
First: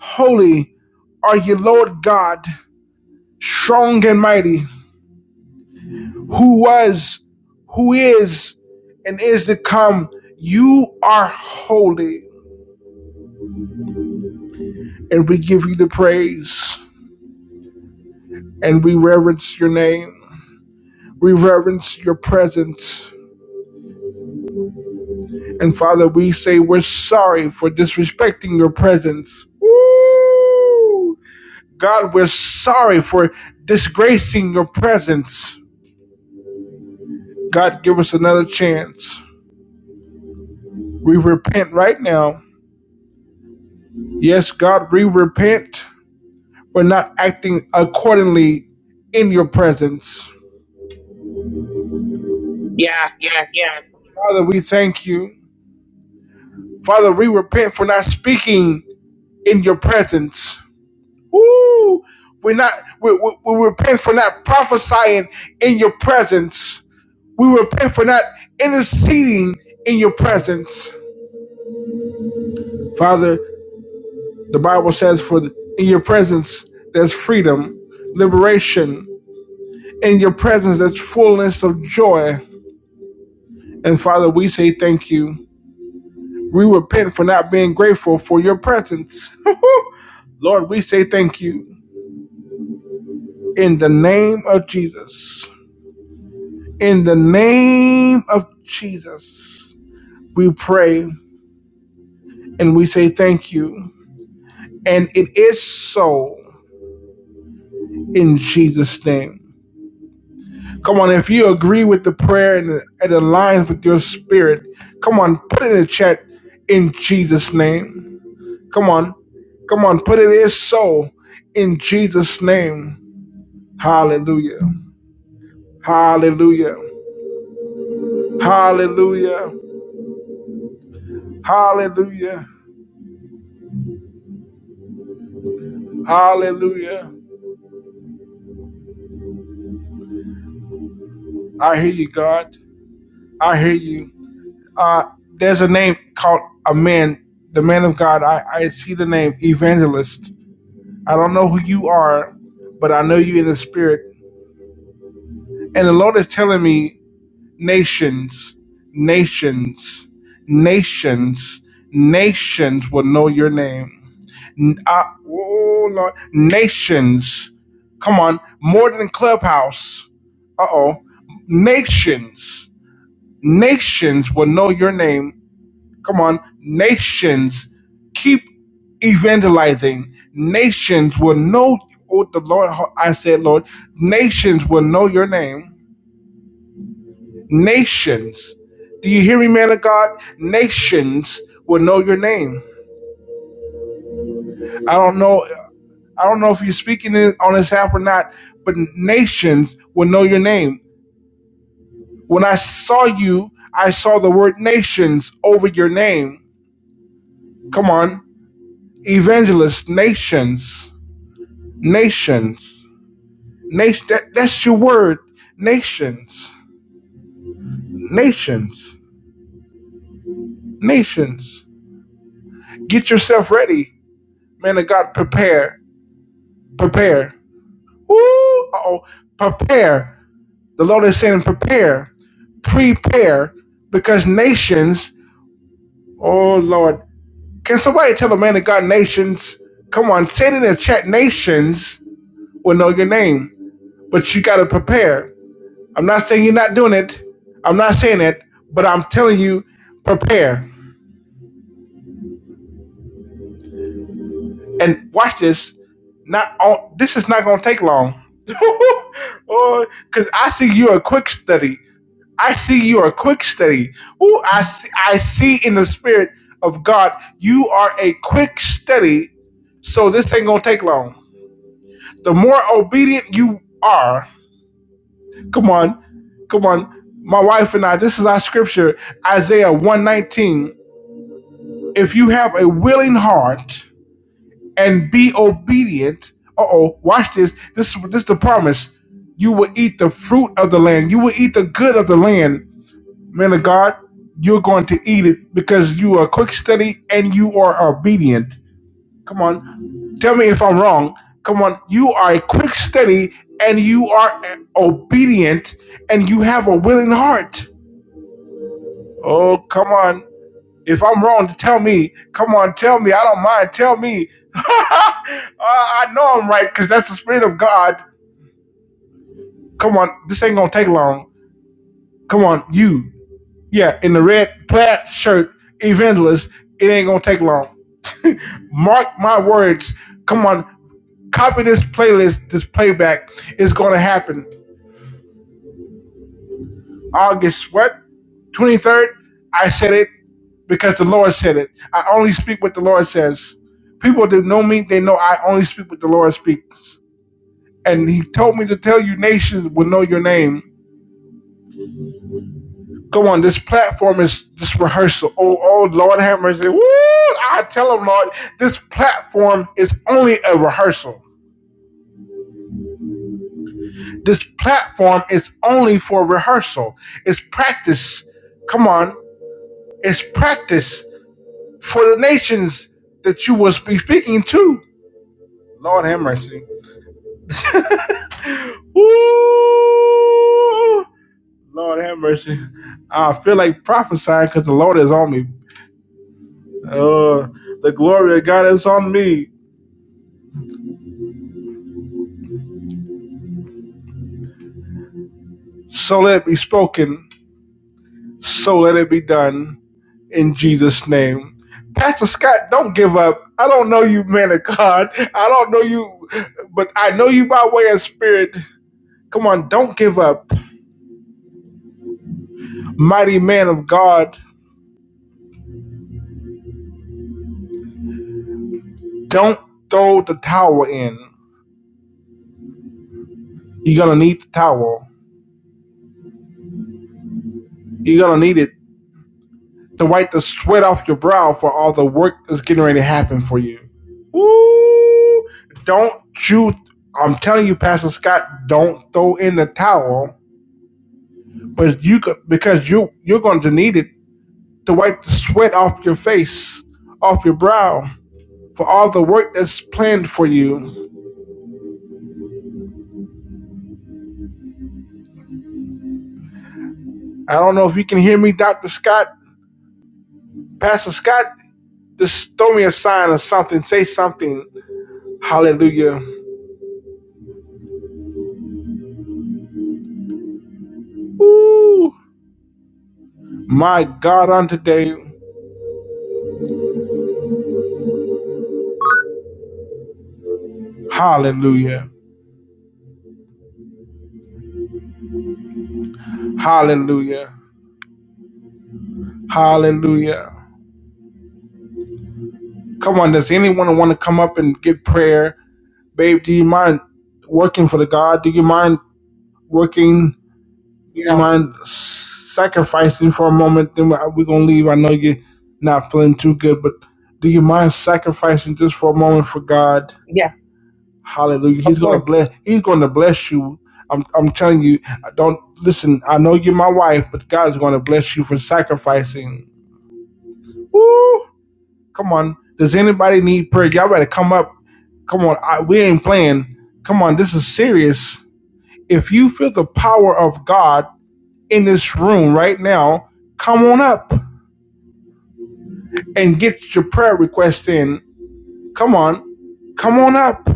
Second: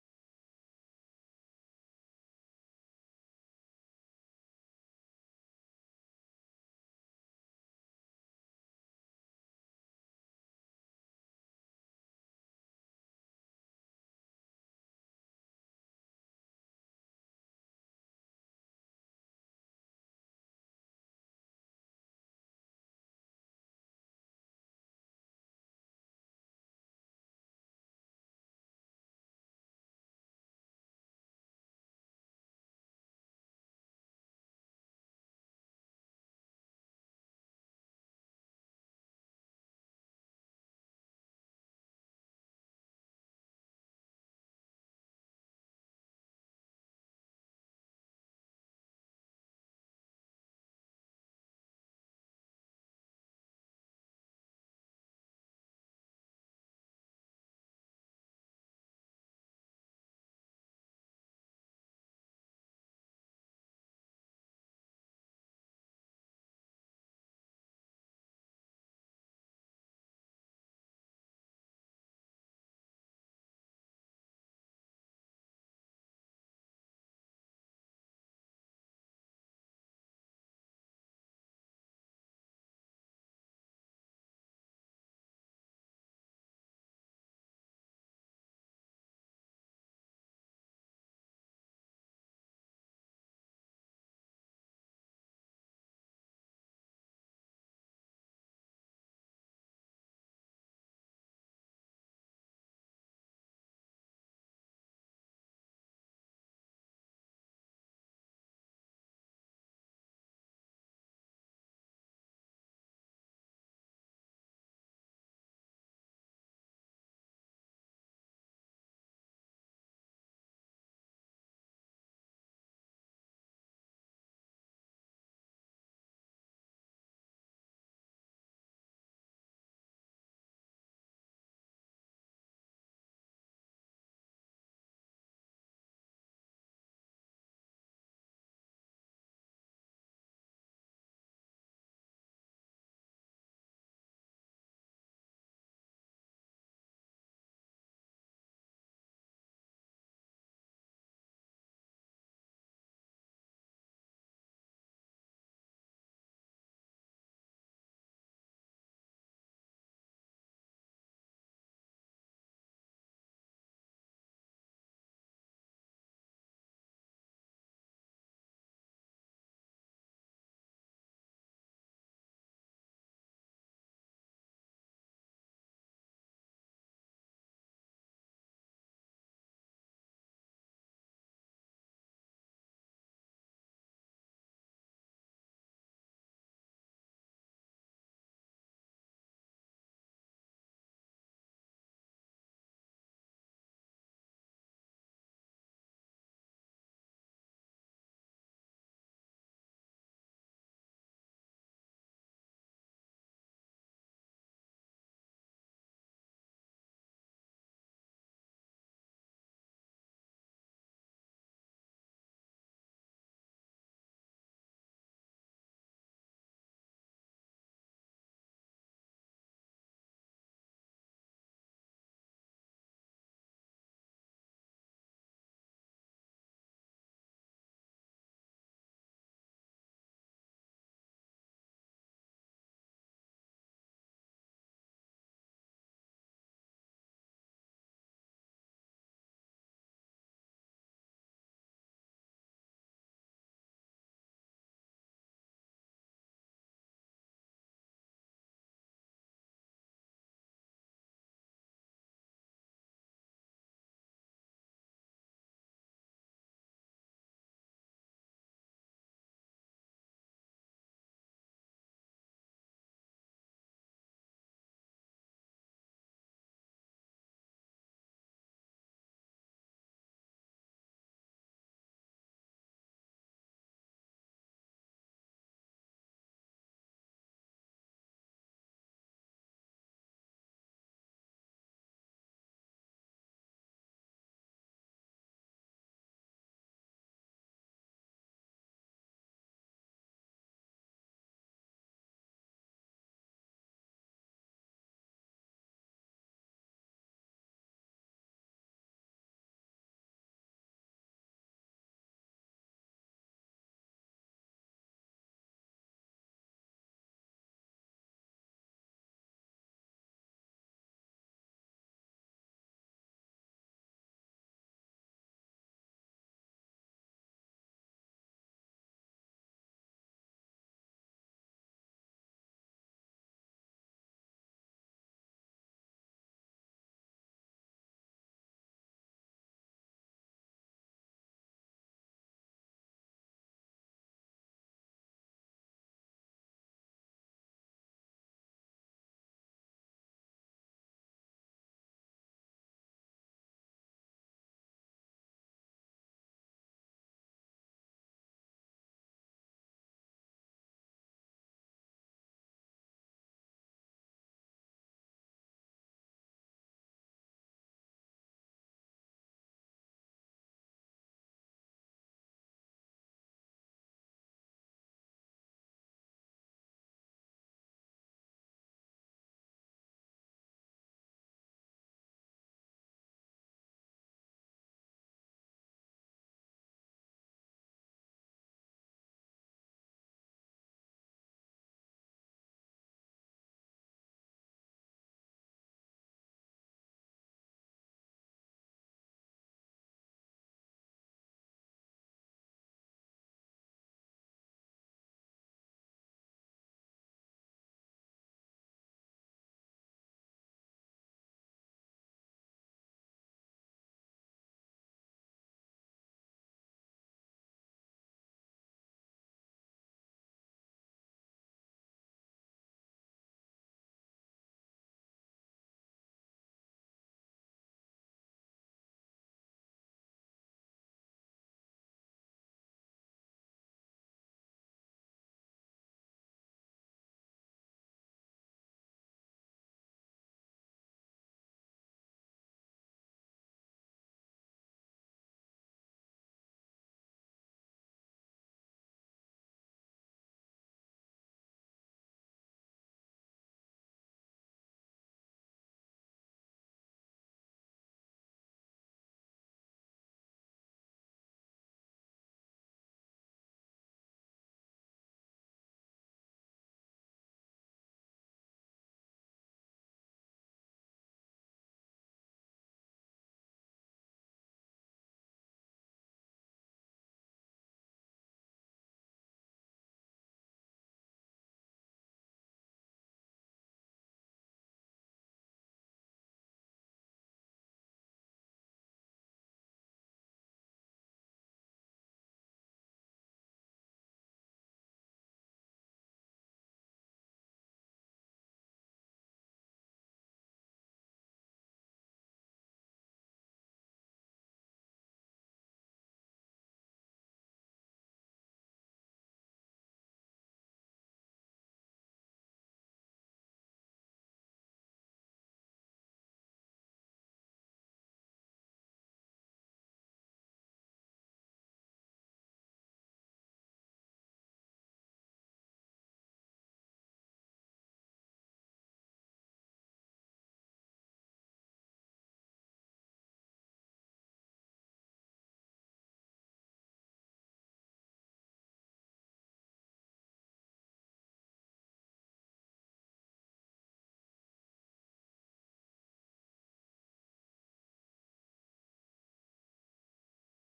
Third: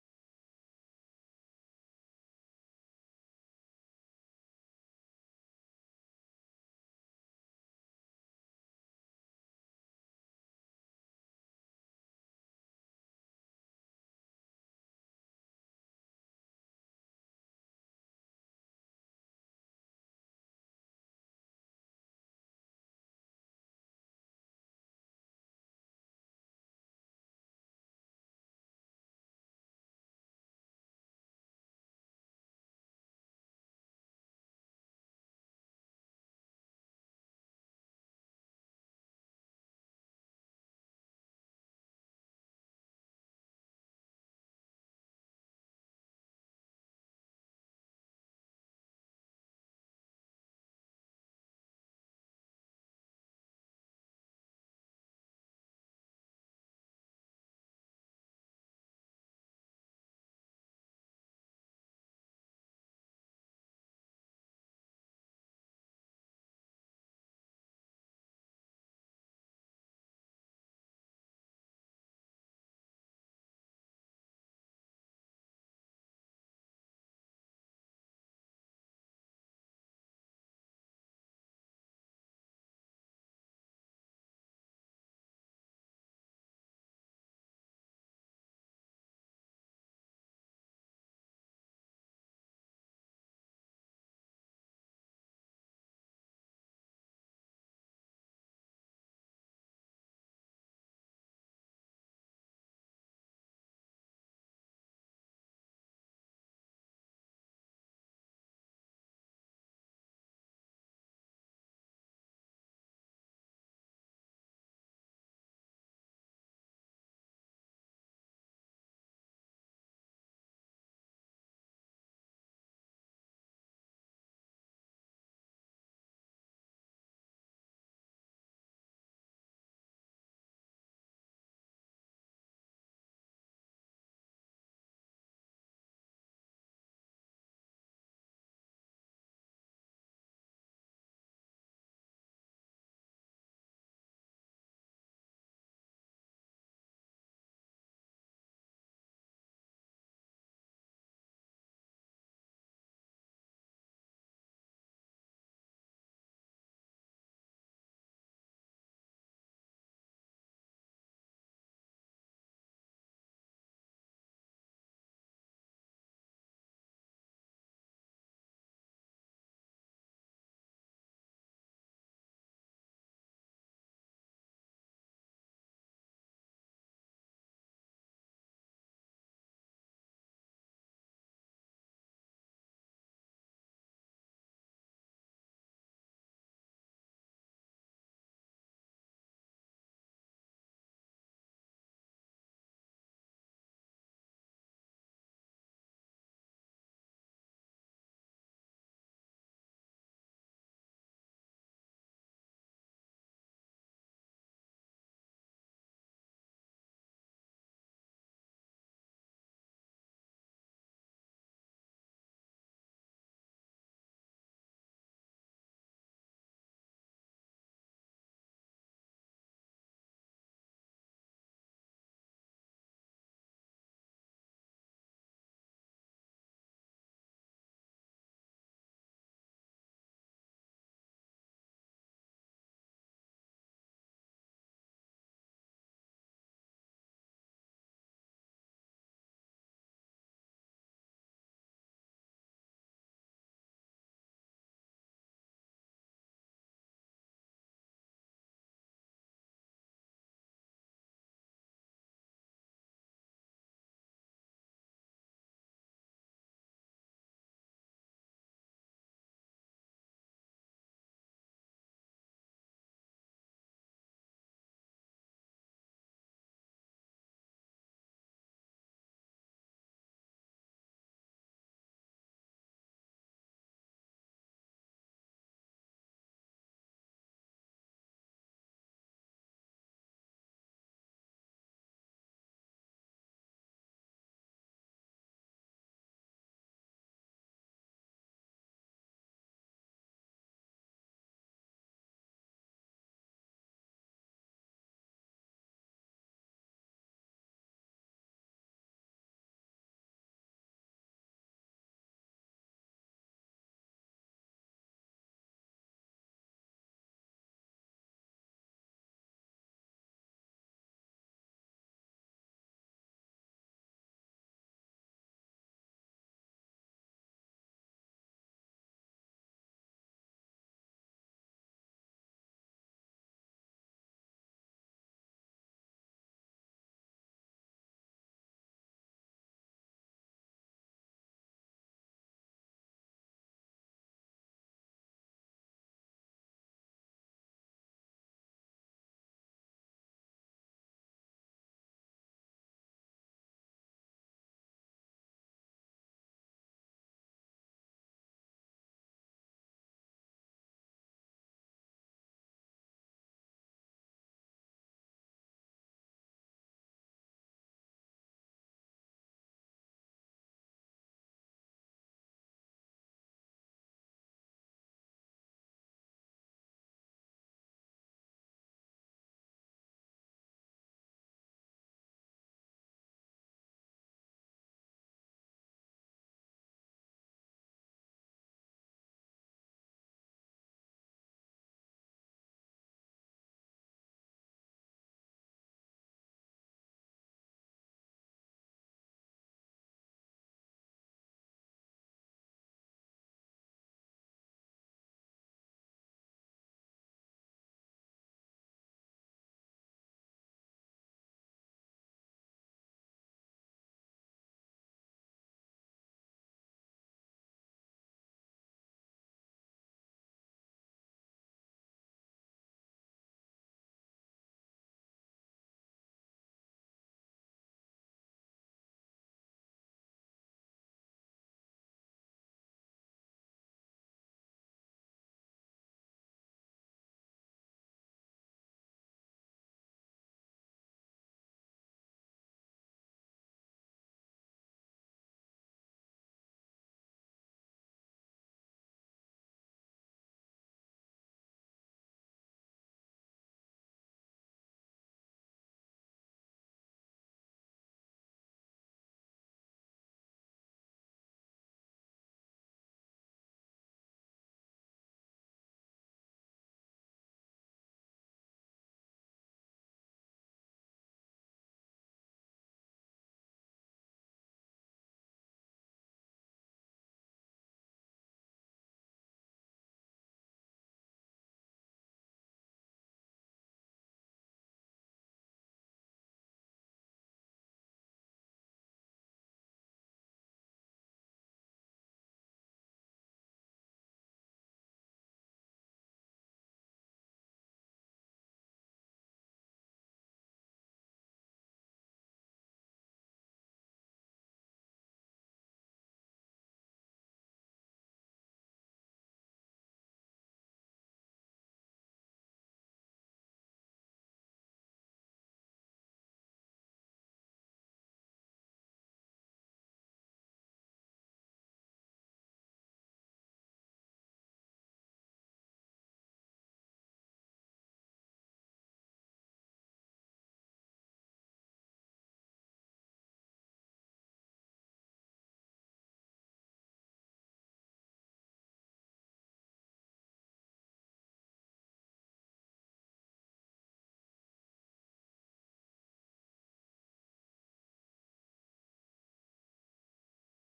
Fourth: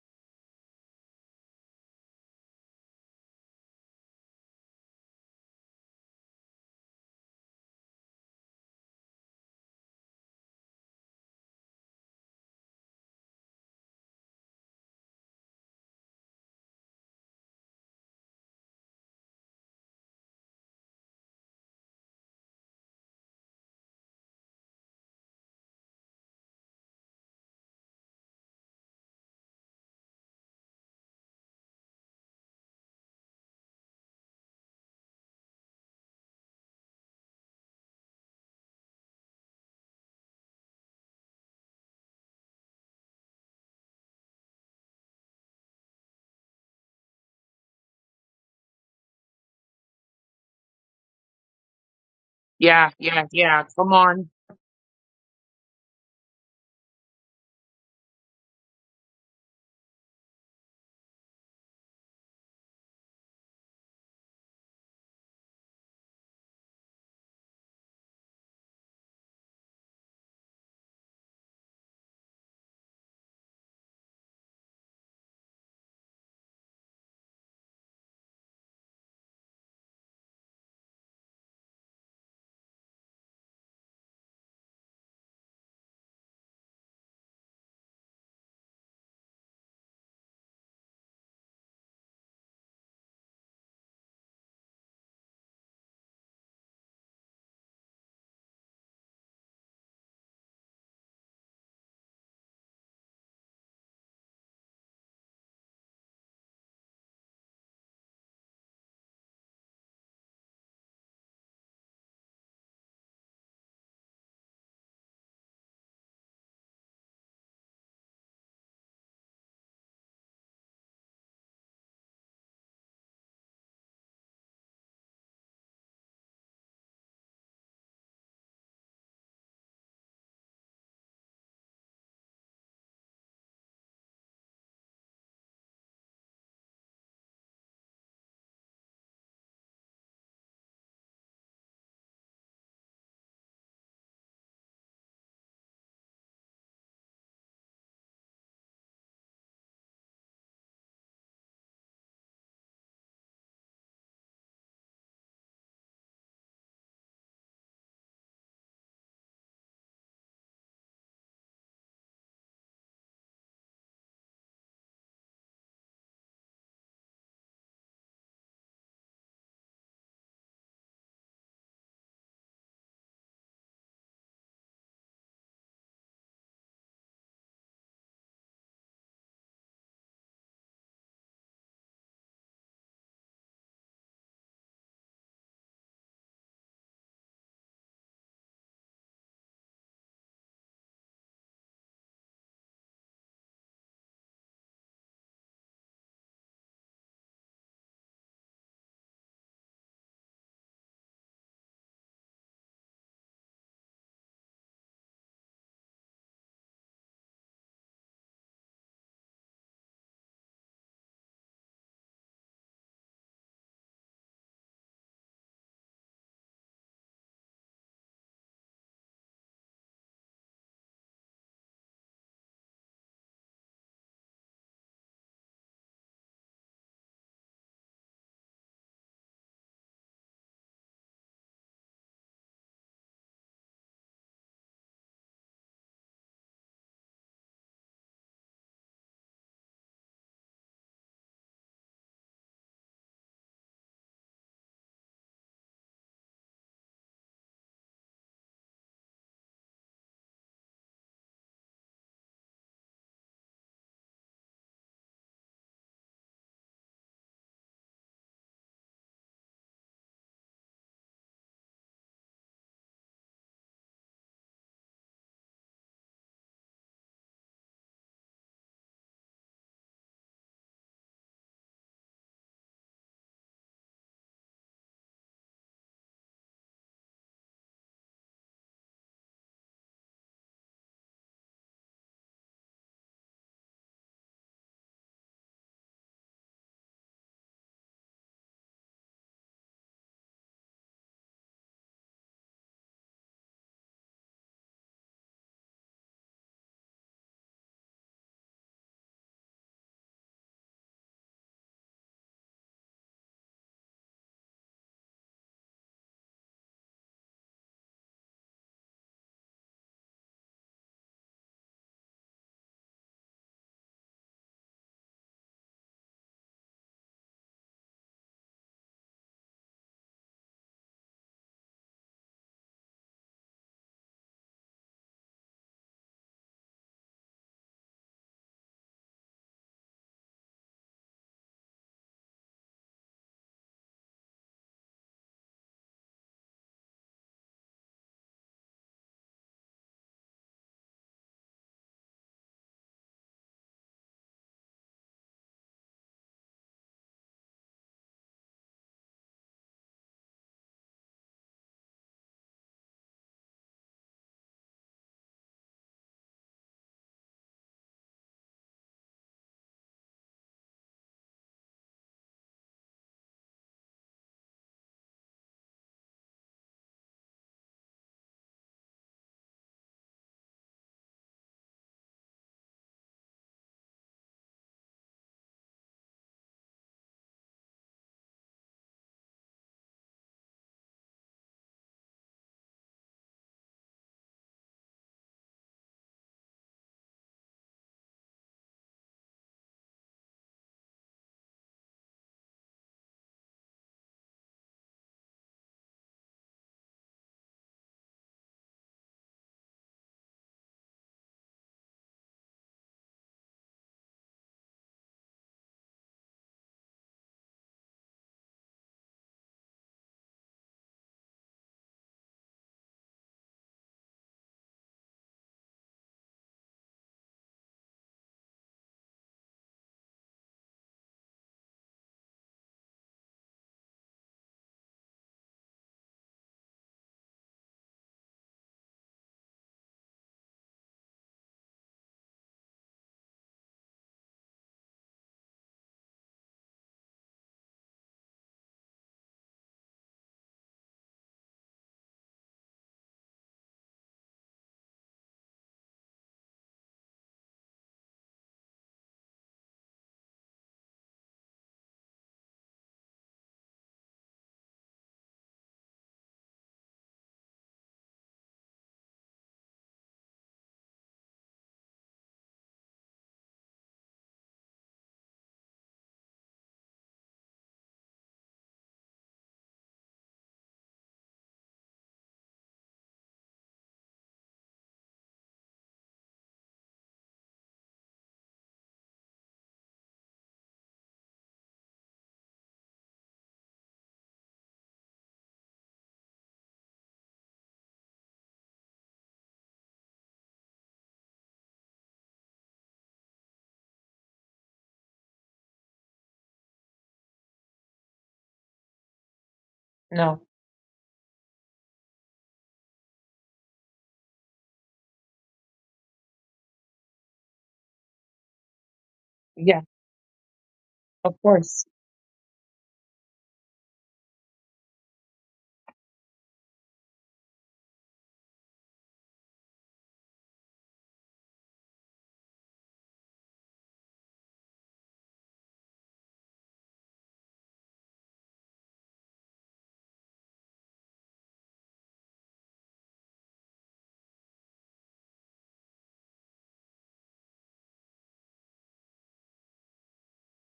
A: holy are you, Lord God, strong and mighty, who was, who is, and is to come. You are holy. And we give you the praise. And we reverence your name. We reverence your presence. And Father, we say we're sorry for disrespecting your presence. Woo! God, we're sorry for disgracing your presence. God, give us another chance. We repent right now. Yes, God, we repent. We're not acting accordingly in your presence.
B: Yeah, yeah, yeah. Come on.
A: Father, we thank you. Father, we repent for not speaking in your presence. Woo! We're not, we, we, we repent for not prophesying in your presence. We repent for not interceding in your presence. Father, The Bible says, "For in your presence there's freedom, liberation. In your presence there's fullness of joy." And Father, we say thank you. We repent for not being grateful for your presence. Lord, we say thank you in the name of Jesus. In the name of Jesus, we pray and we say thank you. And it is so in Jesus' name. Come on, if you agree with the prayer and it aligns with your spirit, come on, put it in the chat in Jesus' name. Come on, come on, put it is so in Jesus' name. Hallelujah. Hallelujah. Hallelujah. Hallelujah. Hallelujah. I hear you, God. I hear you. Uh, there's a name called a man, the man of God. I, I see the name evangelist. I don't know who you are, but I know you in the spirit. And the Lord is telling me, nations, nations, nations, nations will know your name. N- I- oh Lord, nations. Come on, more than Clubhouse. Uh oh, nations, nations will know your name Come on, nations keep evangelizing. Nations will know what the Lord. I said, Lord, nations will know your name. Nations, do you hear me, man of God? Nations will know your name. I don't know. I don't know if you're speaking on this app or not, but nations will know your name. When I saw you, I saw the word nations over your name. Come on, evangelists, nations, nations. Nation, that, that's your word. Nations, nations, nations. Get yourself ready. Man of God, prepare, prepare. Woo! Uh-oh, prepare. The Lord is saying prepare, prepare, because nations, oh Lord. Can somebody tell the man of God nations? Come on, say it in the chat. Nations will know your name, but you got to prepare. I'm not saying you're not doing it. I'm not saying it, but I'm telling you, prepare and watch this. Not on. This is not gonna take long. or because I see you a quick study. I see you a quick study. Ooh, I see, I see in the spirit of God, you are a quick study. So this ain't gonna take long. The more obedient you are, come on, come on. My wife and I, this is our scripture, Isaiah 119. If you have a willing heart, and be obedient. Uh oh, watch this. This this is the promise. You will eat the fruit of the land. You will eat the good of the land. Man of God, you're going to eat it because you are quick study and you are obedient. Come on. Tell me if I'm wrong. Come on. You are a quick study and you are obedient and you have a willing heart. Oh, come on. If I'm wrong, tell me. Come on, tell me. I don't mind. Tell me. I I know I'm right because that's the spirit of God. Come on, this ain't gonna take long. Come on, you. Yeah, in the red plaid shirt, evangelist. It ain't gonna take long. Mark my words. Come on, copy this playlist, this playback. It's gonna happen. August what? 23rd. I said it because the Lord said it. I only speak what the Lord says. People that know me, they know I only speak what the Lord speaks. And he told me to tell you nations will know your name. Go on, this platform is this rehearsal. Oh, oh, Lord have mercy. Woo! I tell him, Lord, this platform is only a rehearsal. This platform is only for rehearsal. It's practice. Come on. It's practice. for the nations that you will be speaking to. Lord have mercy. Ooh, Lord have mercy. I feel like prophesying because the Lord is on me. Uh, the glory of God is on me. So let it be spoken. So let it be done in Jesus' name. Pastor Scott, don't give up. I don't know you, man of God. I don't know you, but I know you by way of spirit. Come on, don't give up. Mighty man of God. Don't throw the towel in. You're gonna need the towel. You're gonna need it to wipe the sweat off your brow for all the work that's getting ready to happen for you. Woo! Don't you? I'm telling you, Pastor Scott, don't throw in the towel, but you could because you you're going to need it to wipe the sweat off your face, off your brow for all the work that's planned for you. I don't know if you can hear me, Doctor Scott, Pastor Scott. Just throw me a sign or something. Say something Hallelujah. Ooh, my God, on today. Hallelujah. Hallelujah. Hallelujah. Come on, does anyone want to come up and get prayer? Babe, do you mind working for the God? Do you mind working?
B: No.
A: Do you No. mind sacrificing for a moment? Then we're going to leave. I know you're not feeling too good, but do you mind sacrificing just for a moment for
B: Yeah,
A: God?
B: of
A: Hallelujah.
B: course.
A: Of He's gonna bless he's gonna bless you. I'm I'm telling you, I don't listen, I know you're my wife, but God's gonna bless you for sacrificing. Woo! Come on. Does anybody need prayer? Y'all better come up. Come on, I, we ain't playing. Come on, this is serious. If you feel the power of God in this room right now, come on up and get your prayer request in. Come on, come on up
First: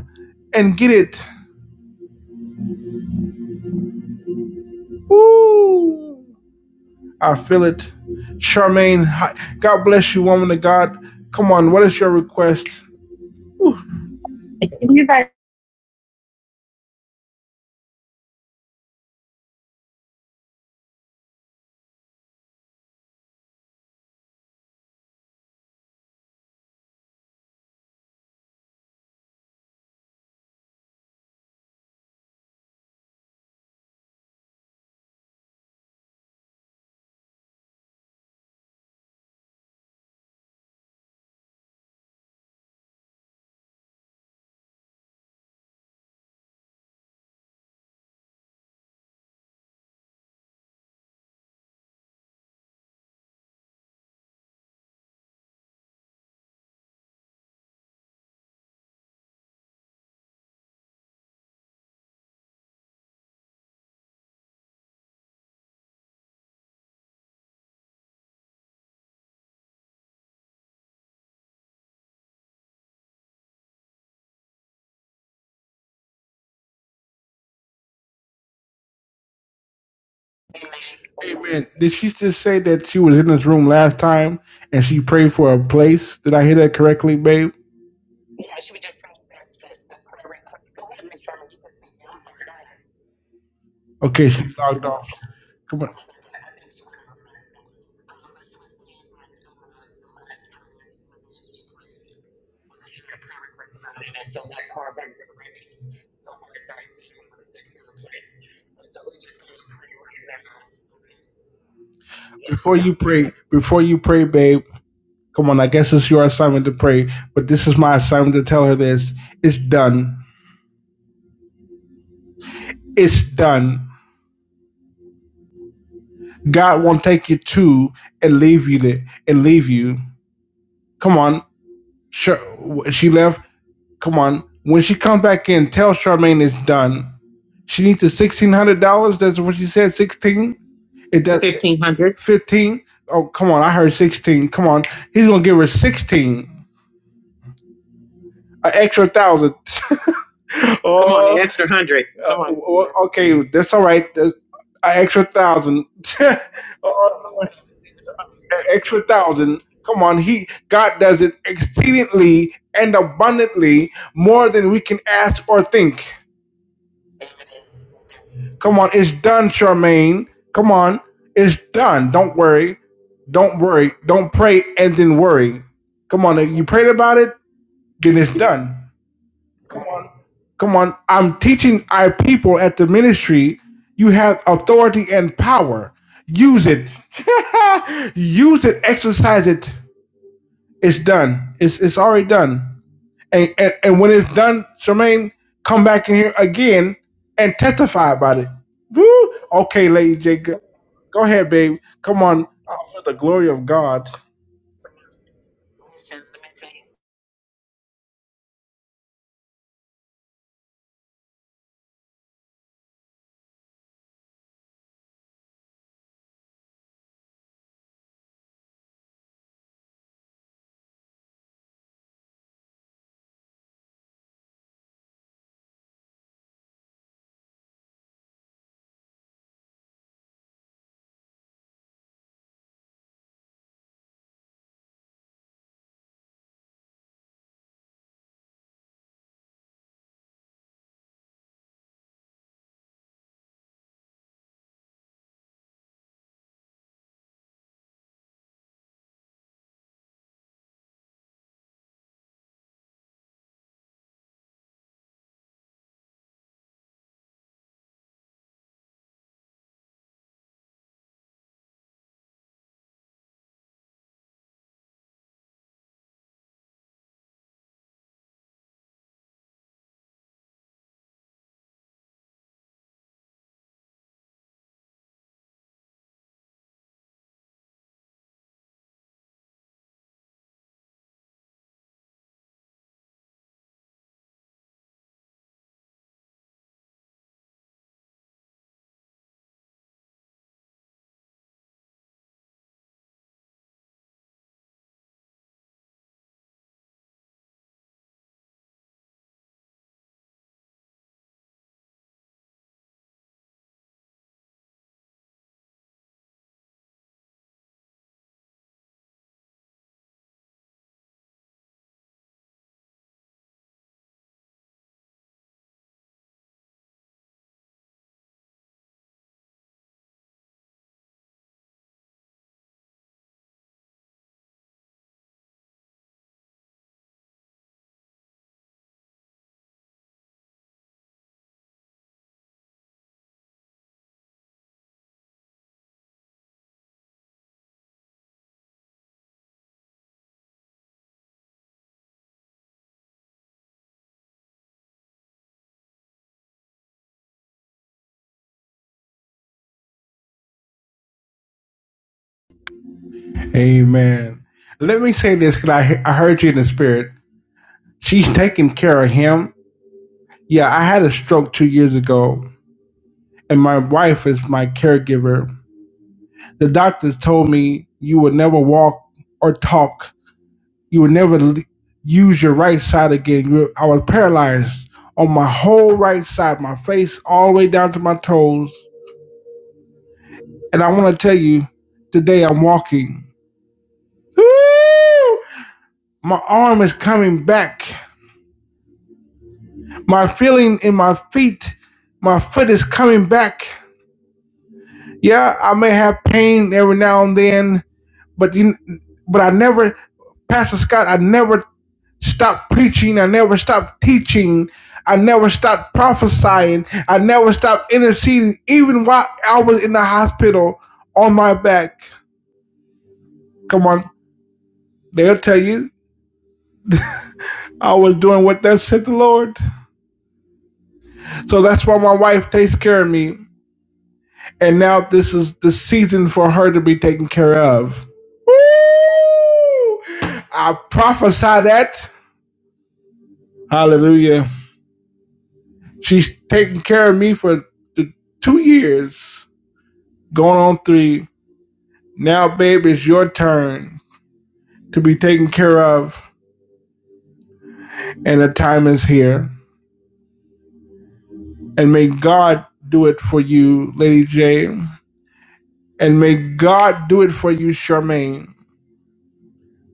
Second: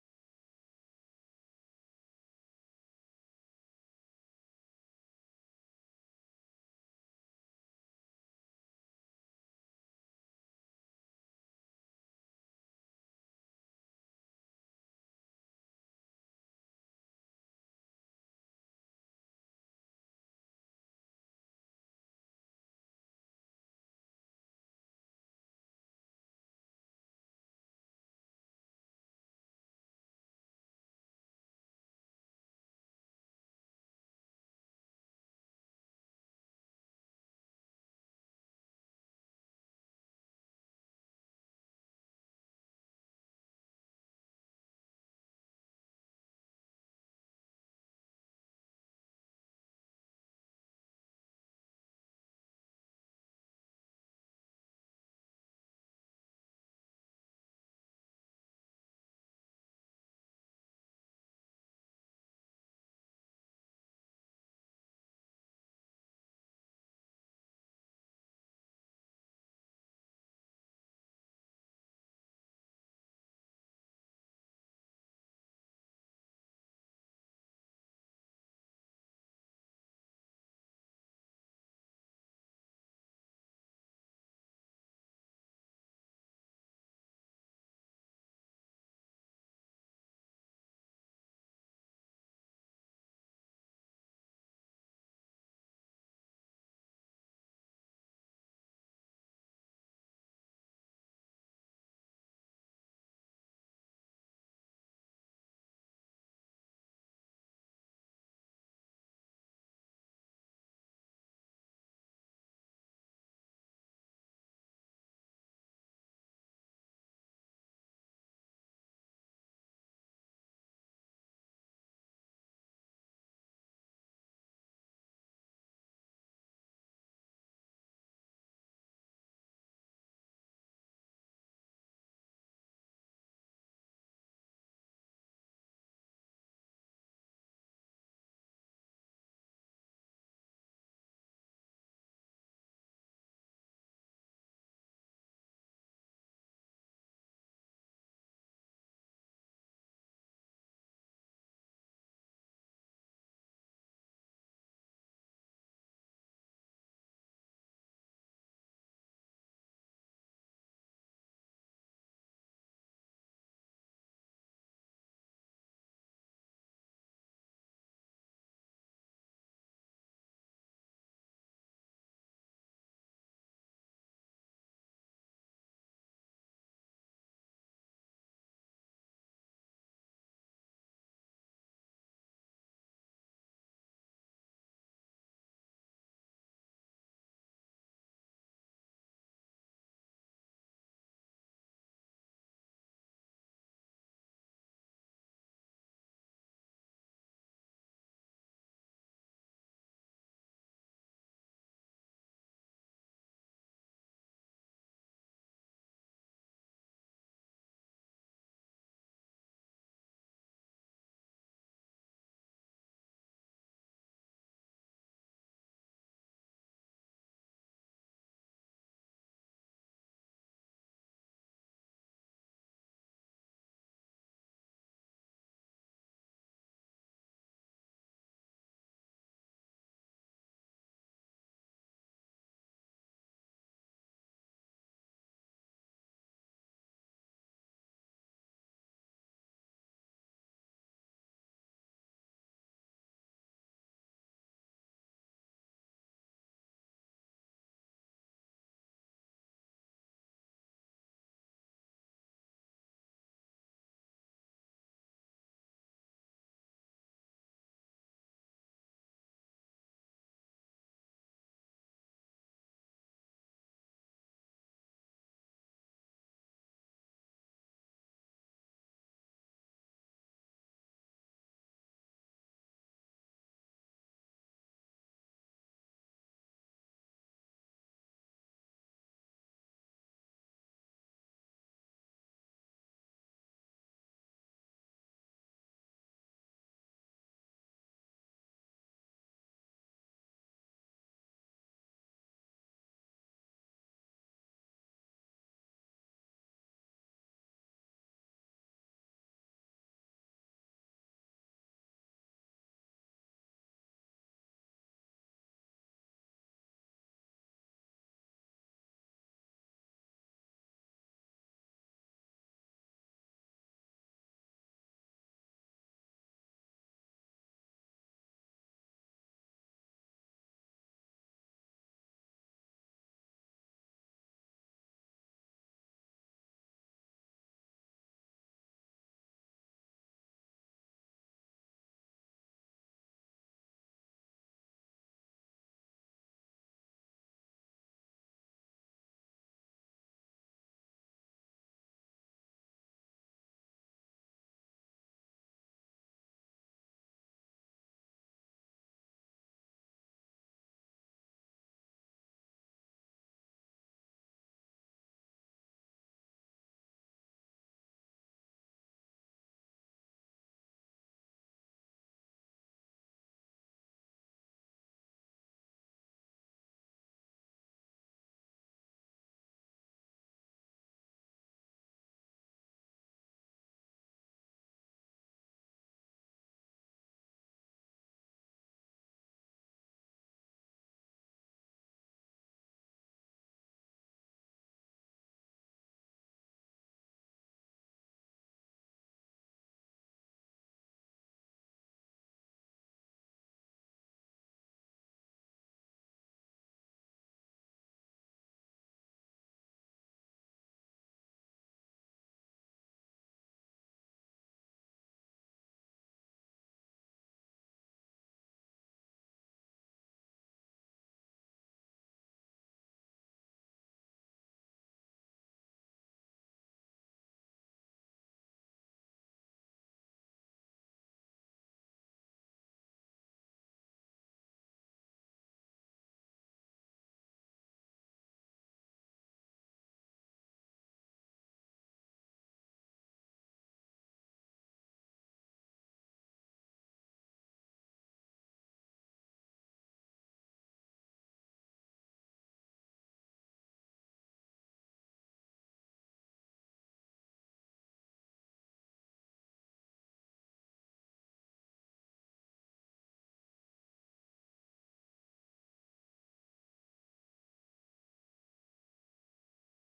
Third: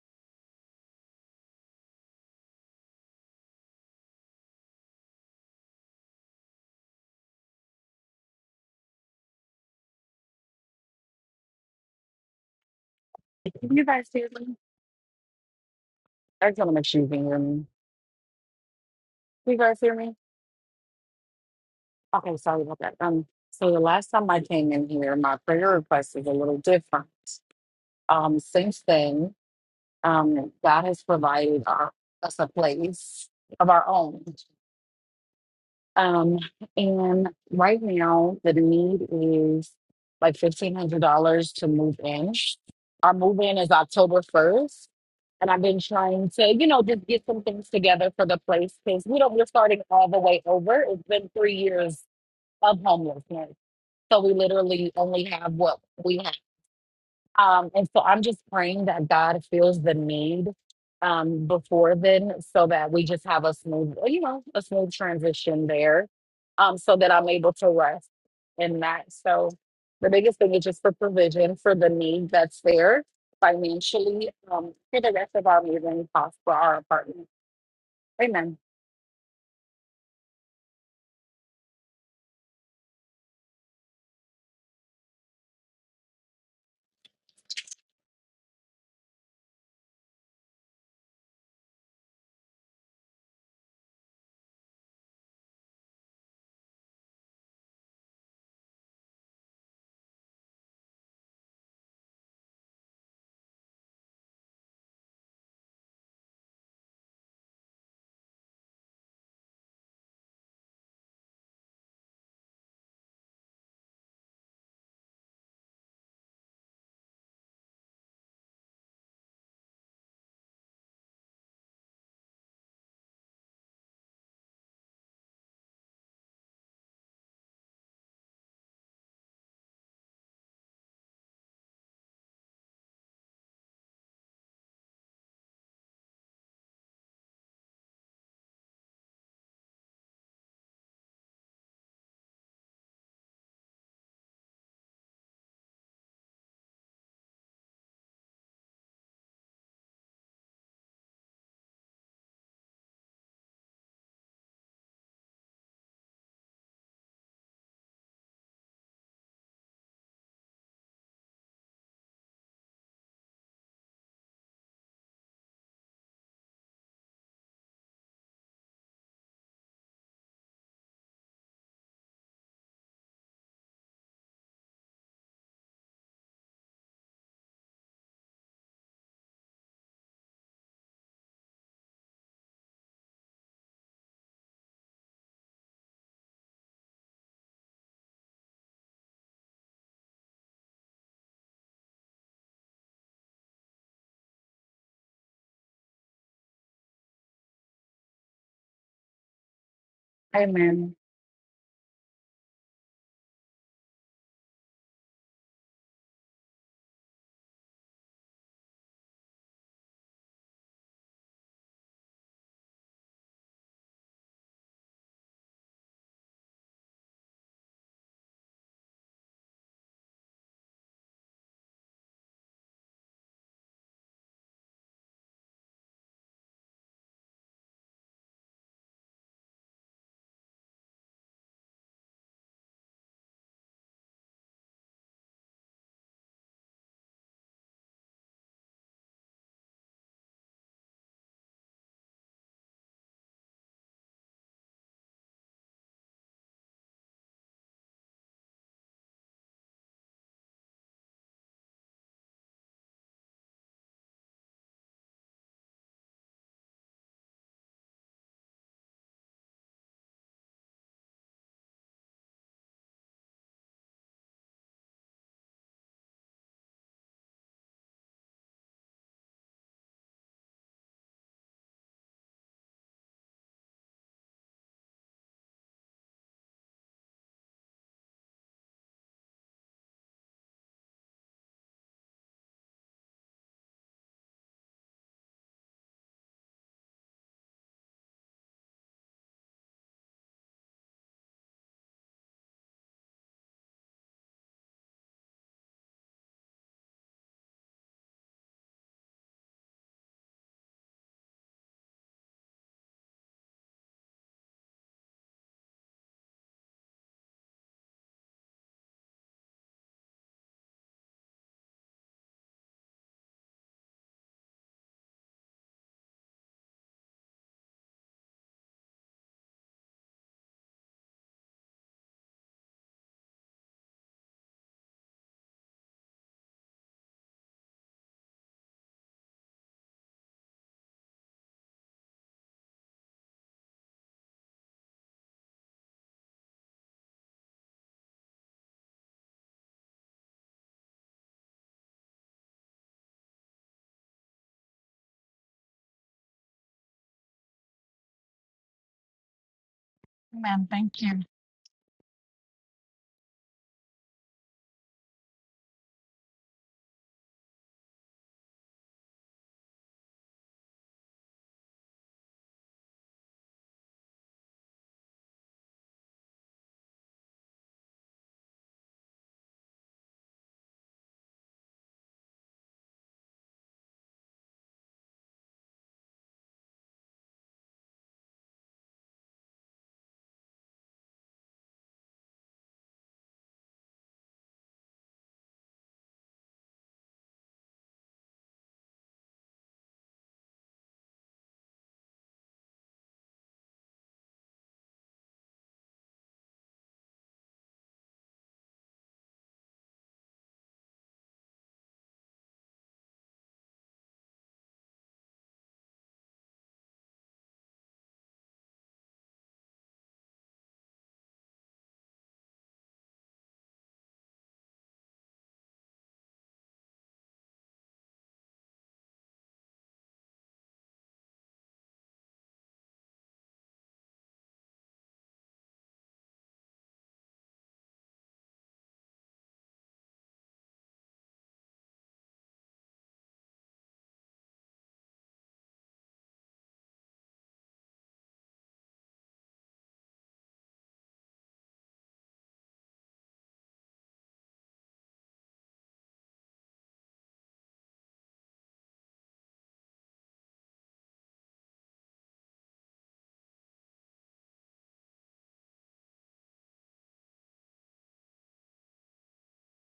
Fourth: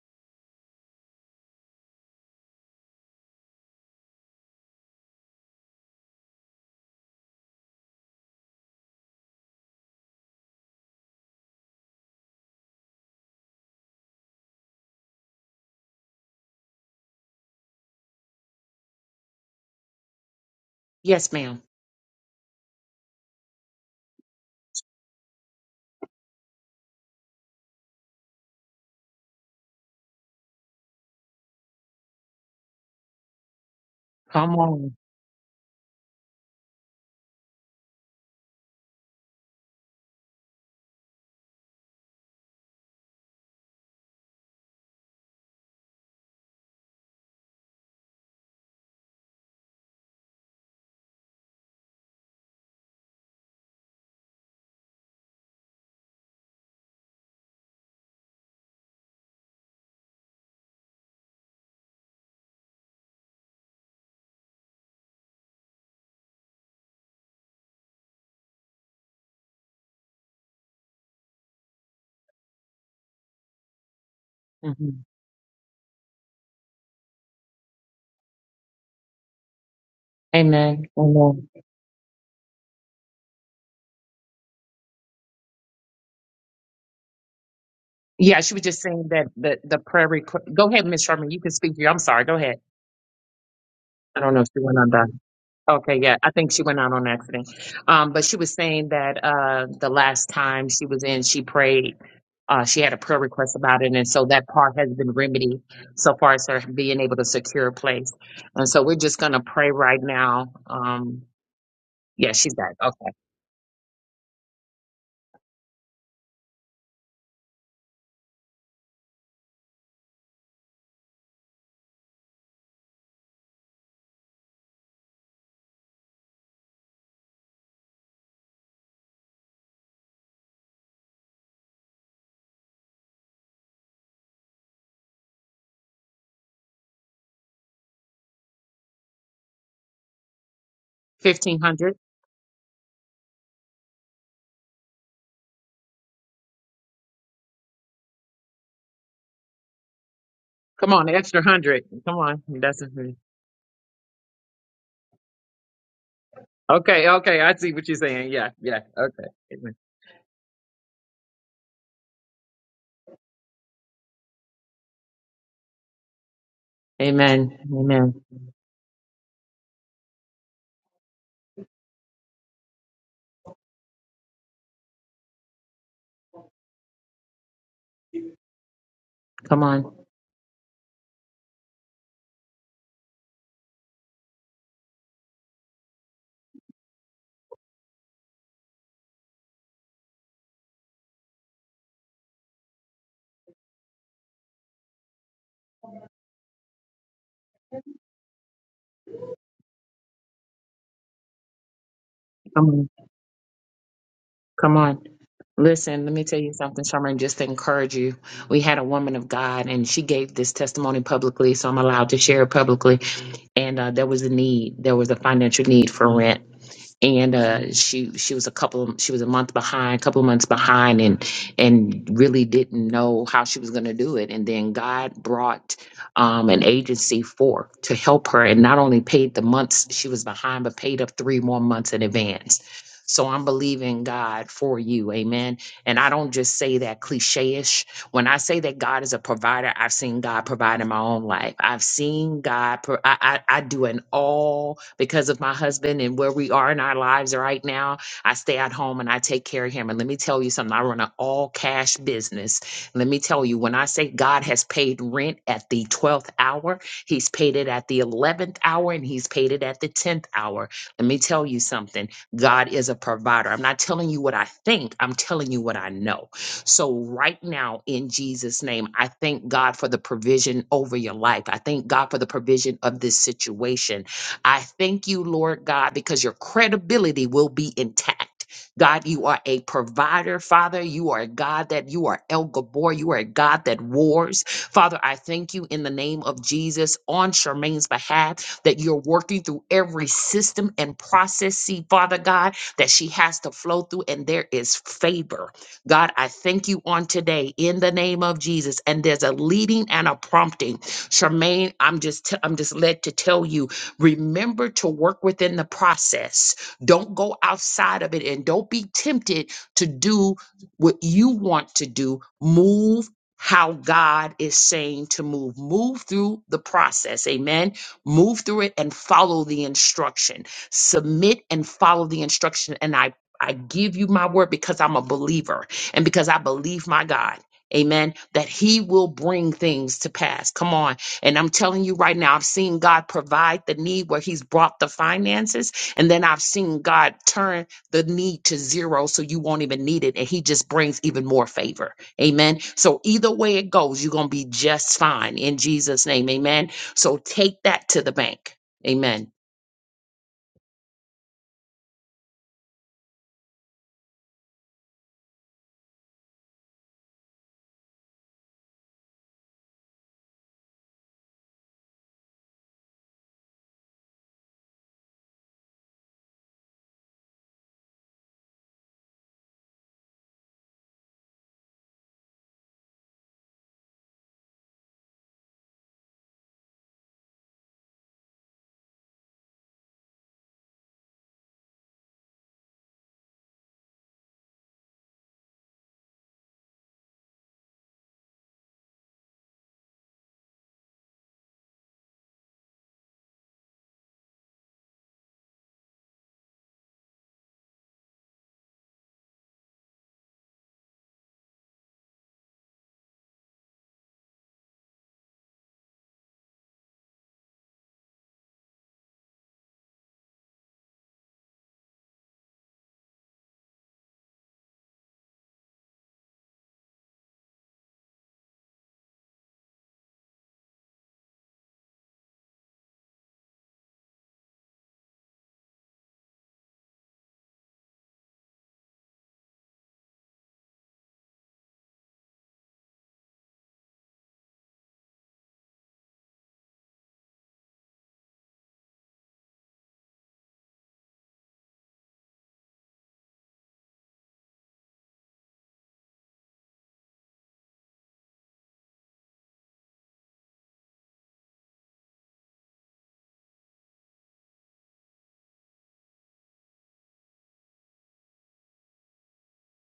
A: and get it. Woo! I feel it. Charmaine, hi- God bless you, woman of God. Come on, what is your request?
C: Can you guys hear me? I just want to make sure you can hear me. You guys hear me?
B: Yes, ma'am.
C: Okay, sorry about that. Um, so the last time I came in here, my prayer request is a little different. Um, since then, um, God has provided our, us a place of our own.
B: Come on.
C: Um, and right now the need is like fifteen hundred dollars to move in. Our move in is October first, and I've been trying to, you know, just get some things together for the place because we don't. We're starting all the way over. It's been three years of homelessness, so we literally only have what we have. Um, and so I'm just praying that God feels the need um, before then, so that we just have a smooth, well, you know, a smooth transition there, um, so that I'm able to rest in that. So the biggest thing is just for provision for the need that's there financially um,
B: hmm
C: for the rest of our moving costs for our apartment. Amen.
B: Amen. Amen.
A: Amen. Did she just say that she was in this room last time and she prayed for a place? Did I hear that correctly, babe?
B: Yeah, she was just saying that the, the prayer request. Go ahead, Miss Sherman. You can speak to you. I'm sorry. Go ahead. I
A: Okay,
B: don't know if
A: she's
B: you went
A: logged off.
B: on
A: Come on.
B: Okay, yeah, I think she went out on accident. Um, but she was saying that uh, the last time she was in, she prayed. Uh, she had a prayer request about it, and so that part has been remedied so far as her being able to secure a place. And so we're just gonna pray right now. Um, yeah, she's got
A: Before you
B: okay,
A: pray, before you pray, babe, come on, I guess it's your assignment to pray, but this is my assignment to tell her this. It's done. It's done. God won't take you to and leave you there and leave you. Come on. Sure, she left. Come on. When she comes back in, tell Charmaine it's done. She needs the sixteen hundred dollars. That's what she said. Sixteen. It does.
B: fifteen hundred.
A: 1500 Fifteen. Oh, come on. I heard sixteen. Come on. He's gonna give her sixteen. An extra thousand.
B: Come
A: Oh,
B: on,
A: Come on, oh, an
B: extra
A: extra
B: hundred.
A: 100
B: Come
A: uh, Come
B: on,
A: on.
B: that's
A: well, okay, that's all right. That's an extra thousand, Uh,
B: okay. Okay,
A: an
B: I see what you're saying. Yeah, yeah.
A: extra
B: Okay.
A: thousand.
B: Amen.
A: Come on, he God does it exceedingly and abundantly more than we can ask or think.
B: Amen. Amen.
A: Come on, it's done, Charmaine. Come on, it's done. Don't worry. Don't worry. Don't pray and then worry. Come on, you prayed about it, then it's done.
B: Come
A: Come
B: on.
A: on. Come on. I'm teaching our people at the ministry you have authority and power. Use it. Use it. Exercise it. It's done. It's, it's already done. And, and and when it's done, Charmaine, come back in here again and testify about it. Woo! Okay, Lady Jacob.
C: Amen.
A: Go go ahead, babe. Come on.
B: Come
A: Oh,
B: on.
A: for the glory of God.
B: Come on. Listen, let me tell you something, Sherman. just to encourage you. We had a woman of God and she gave this testimony publicly, so I'm allowed to share it publicly and uh, there was a need. There was a financial need for rent, and uh, she she was a couple. Of, she was a month behind, a couple of months behind, and and really didn't know how she was going to do it. And then God brought um, an agency forth to help her, and not only paid the months she was behind, but paid up three more months in advance. So I'm believing God for you, Amen. And I don't just say that cliche ish. When I say that God is a provider, I've seen God provide in my own life. I've seen God. Pro- I, I I do an all because of my husband and where we are in our lives right now. I stay at home and I take care of him. And let me tell you something. I run an all cash business. Let me tell you, when I say God has paid rent at the twelfth hour, He's paid it at the eleventh hour, and He's paid it at the tenth hour. Let me tell you something. God is a provider. I'm not telling you what I think. I'm telling you what I know. So, right now, in Jesus' name, I thank God for the provision over your life. I thank God for the provision of this situation. I thank you, Lord God, because your credibility will be intact. God, you are a provider, Father. You are a God that you are El Gabor. You are a God that wars. Father, I thank you in the name of Jesus on Charmaine's behalf that you're working through every system and process, see, Father God, that she has to flow through, and there is favor. God, I thank you on today in the name of Jesus. And there's a leading and a prompting. Charmaine, I'm just t- I'm just led to tell you, remember to work within the process. Don't go outside of it and don't be tempted to do what you want to do. Move how God is saying to move. Move through the process. Amen. Move through it and follow the instruction. Submit and follow the instruction. And I I give you my word because I'm a believer and because I believe my God, amen, that He will bring things to pass. Come on. And I'm telling you right now, I've seen God provide the need where He's brought the finances, and then I've seen God turn the need to zero so you won't even need it, and He just brings even more favor. Amen. So either way it goes, you're going to be just fine in Jesus' name. Amen. So take that to the bank. Amen.
C: Amen. Thank you.
A: Amen. Let me say this because I, I heard you in the spirit. She's taking care of him. Yeah, I had a stroke two years ago, and my wife is my caregiver. The doctors told me you would never walk or talk you would never use your right side again. I was paralyzed on my whole right side, my face all the way down to my toes. And I want to tell you, today I'm walking. Woo! My arm is coming back. My feeling in my feet, my foot is coming back. Yeah, I may have pain every now and then, but you, but I never, Pastor Scott, I never stopped preaching. I never stopped teaching. I never stopped prophesying. I never stopped interceding, even while I was in the hospital on my back. Come on, they'll tell you I was doing what that said the Lord. So that's why my wife takes care of me. And now this is the season for her to be taken care of. Woo! I prophesy that. Hallelujah. She's taken care of me for the two years, going on three Now, babe, it's your turn to be taken care of, and the time is here. And may God do it for you, Lady J. And may God do it for you, Charmaine.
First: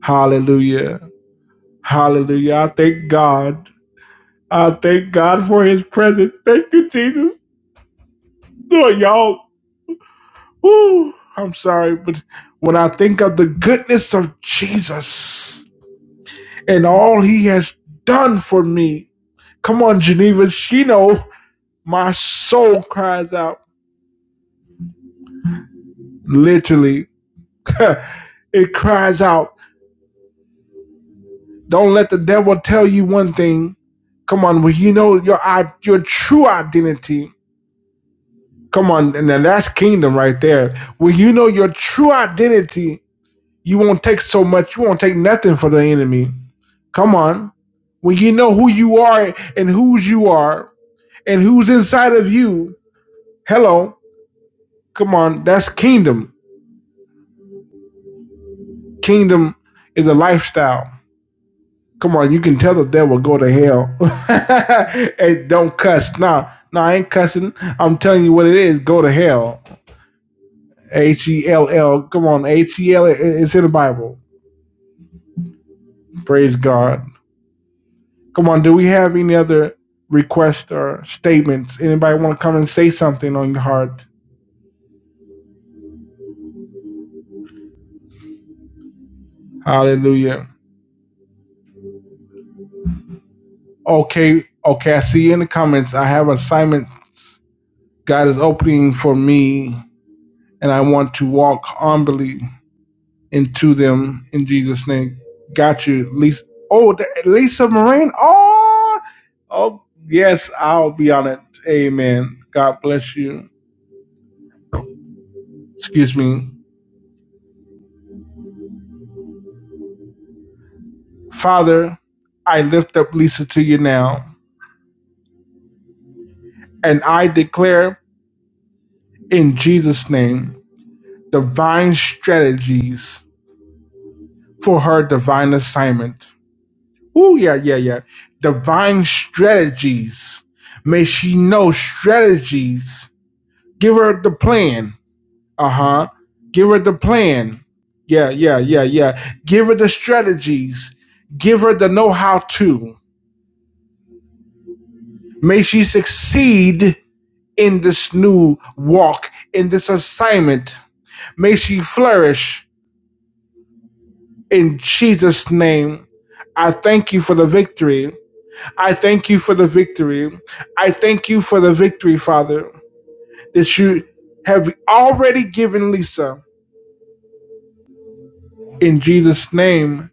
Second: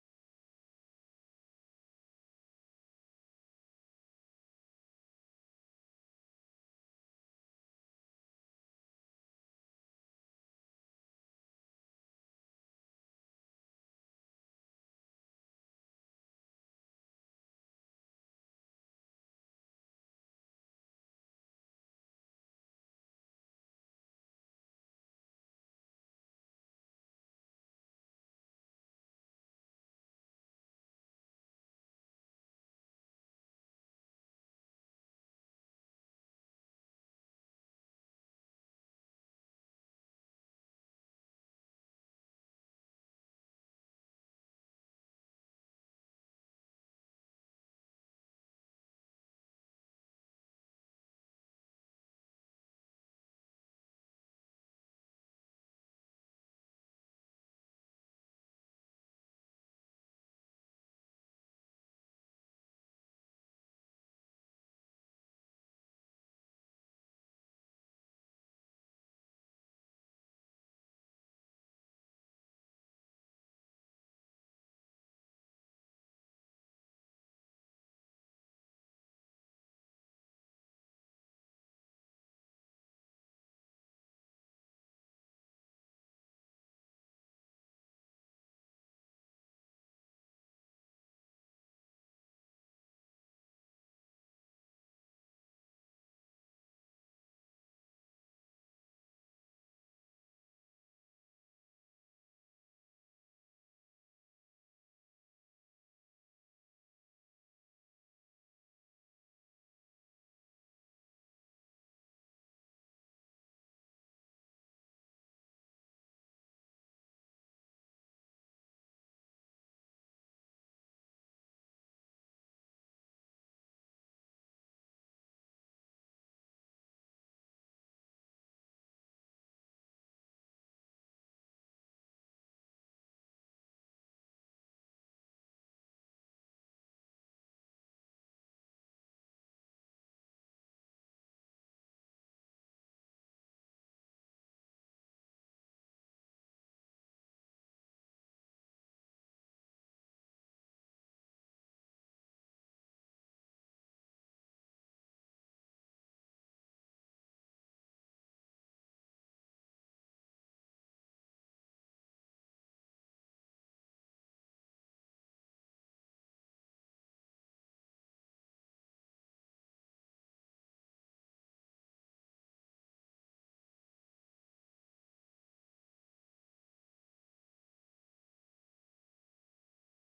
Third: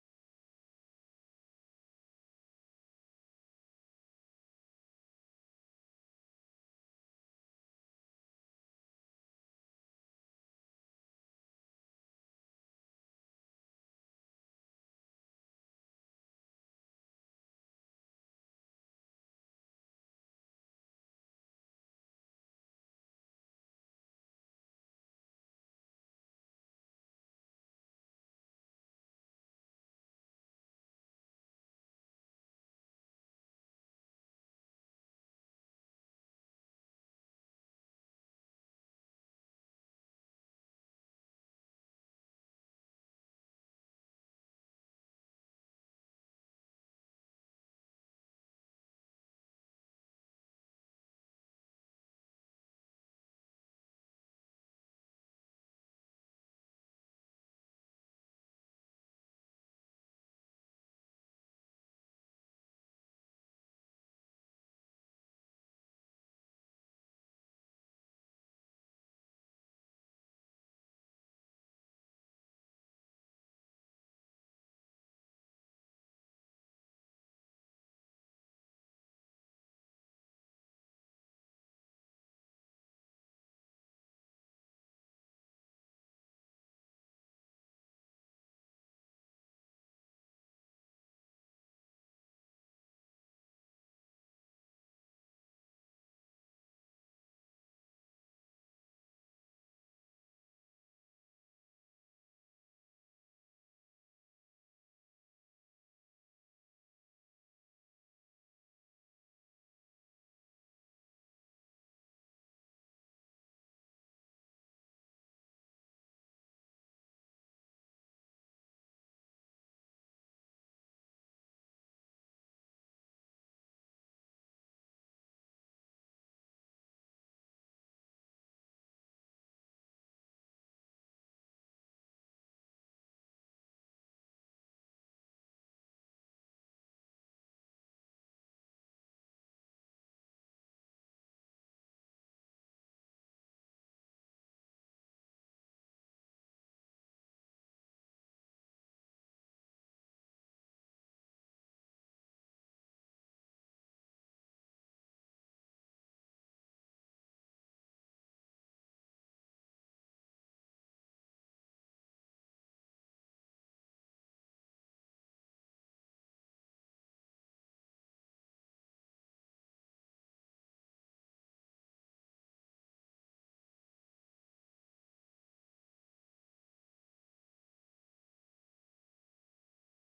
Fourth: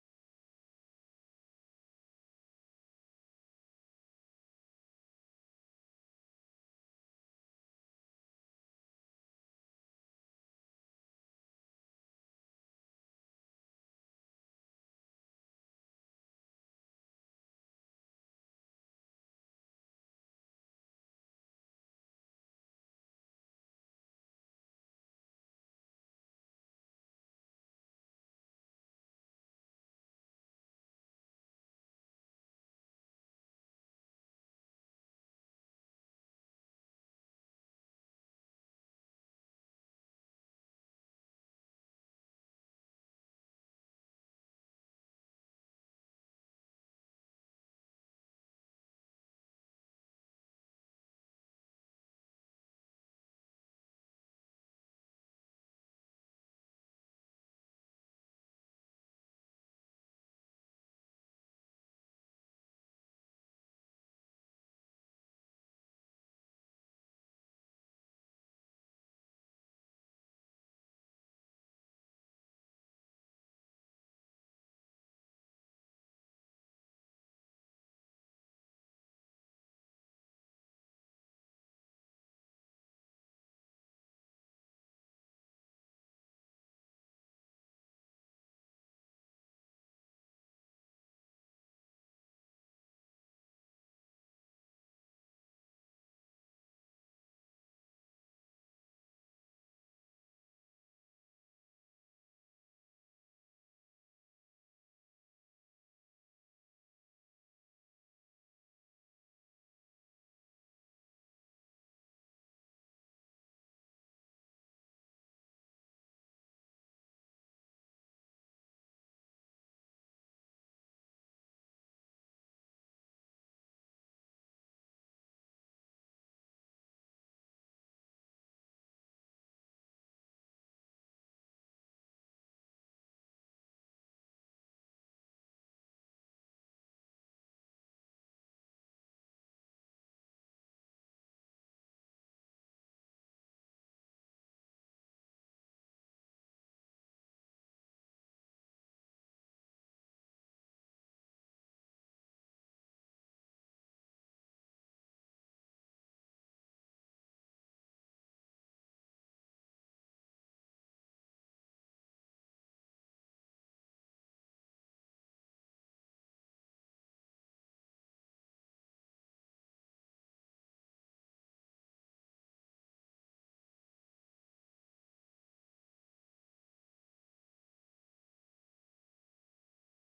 A: Hallelujah. Hallelujah. I thank God. I thank God for his presence. Thank you, Jesus. Lord, y'all. Ooh, I'm sorry, but when I think of the goodness of Jesus and all he has done for me, come on, Geneva, she know. My soul cries out. Literally, it cries out. Don't let the devil tell you one thing. Come on, when you know your your true identity. Come on, and then that's kingdom right there. When you know your true identity, you won't take so much. You won't take nothing for the enemy. Come on, when you know who you are and whose you are and who's inside of you. Hello, come on, that's kingdom. Kingdom is a lifestyle. Come on, you can tell the devil go to hell. hey, don't cuss. Nah, nah, I ain't cussing. I'm telling you what it is. Go to hell. H E L L. Come on, H E L. L. It's in the Bible. Praise God. Come on. Do we have any other requests or statements? Anybody want to come and say something on your heart? Hallelujah. Okay, okay. I see you in the comments. I have an assignment God is opening for me, and I want to walk humbly into them in Jesus' name. Got you, Lisa. Oh, Lisa Moraine. Oh, oh, yes, I'll be on it. Amen. God bless you. Excuse me, Father. I lift up Lisa to you now, and I declare in Jesus' name divine strategies for her divine assignment. Oh, yeah, yeah, yeah. Divine strategies. May she know strategies. Give her the plan Uh huh. Give her the plan. Yeah, yeah, yeah, yeah. Give her the strategies. Give her the know how to. May she succeed in this new walk, in this assignment. May she flourish in Jesus' name. I thank you for the victory. I thank you for the victory. I thank you for the victory, Father, that you have already given Lisa. In Jesus' name,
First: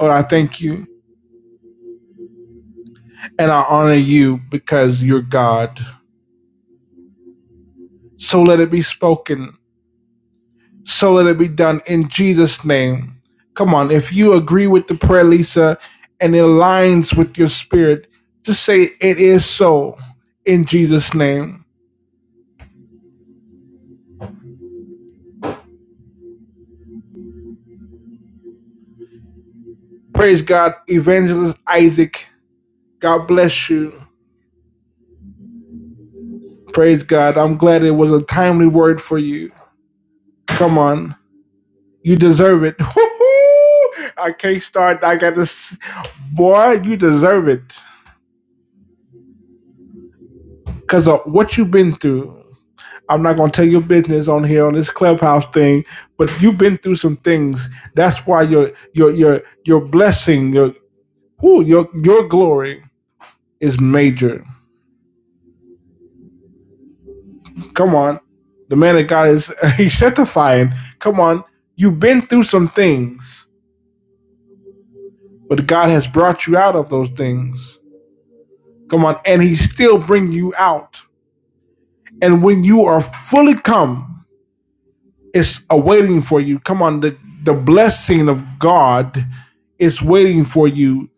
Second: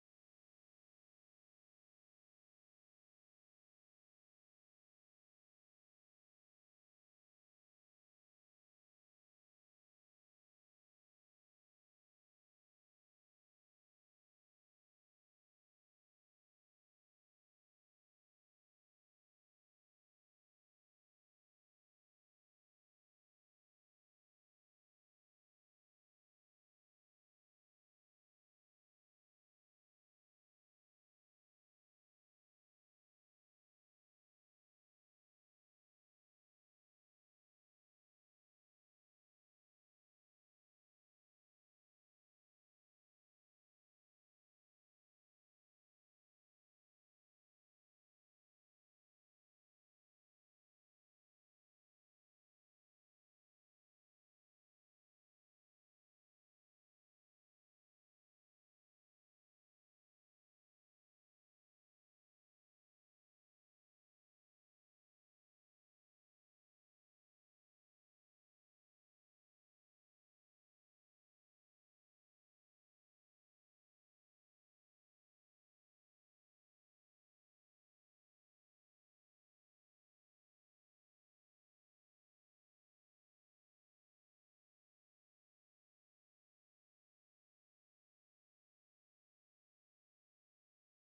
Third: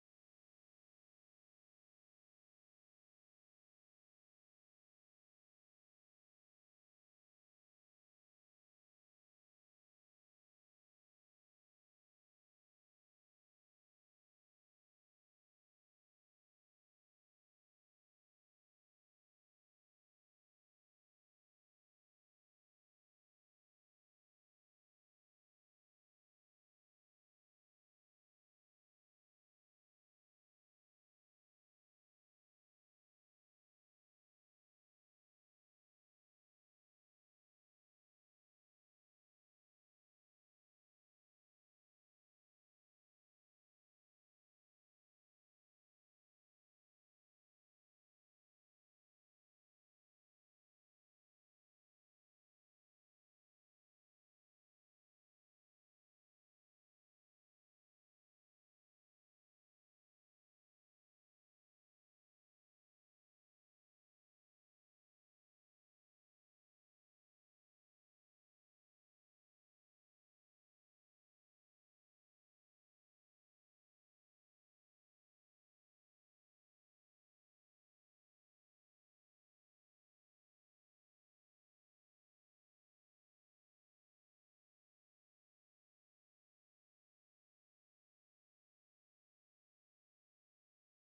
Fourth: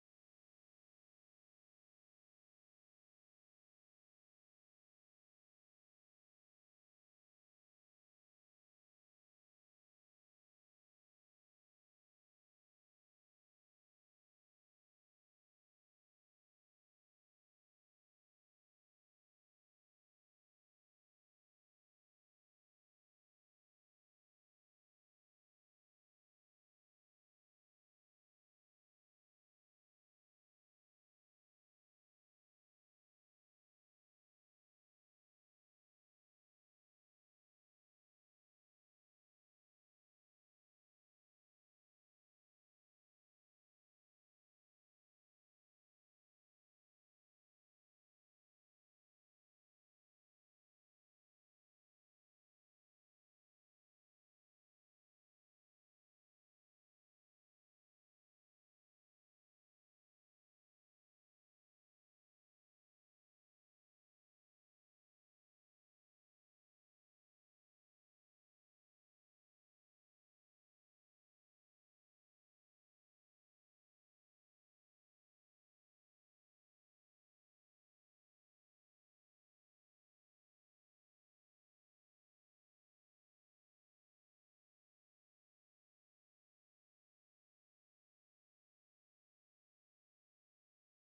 A: Lord, I thank you. and I honor you because you're God. So let it be spoken. So let it be done in Jesus' name. Come on, if you agree with the prayer, Lisa, and it aligns with your spirit, just say it is so in Jesus' name. Praise God, Evangelist Isaac. God bless you. Praise God. I'm glad it was a timely word for you. Come on, you deserve it. I can't start. I got this. Boy, you deserve it. because of what you've been through. I'm not gonna tell your business on here on this clubhouse thing, but you've been through some things. That's why your your your your blessing, your ooh, your your glory is major. Come on, the man of God is he's sanctifying. Come on, you've been through some things, but God has brought you out of those things. Come on, and He's still bringing you out. And when you are fully come. is awaiting for you. Come on, the, the blessing of God is waiting for you.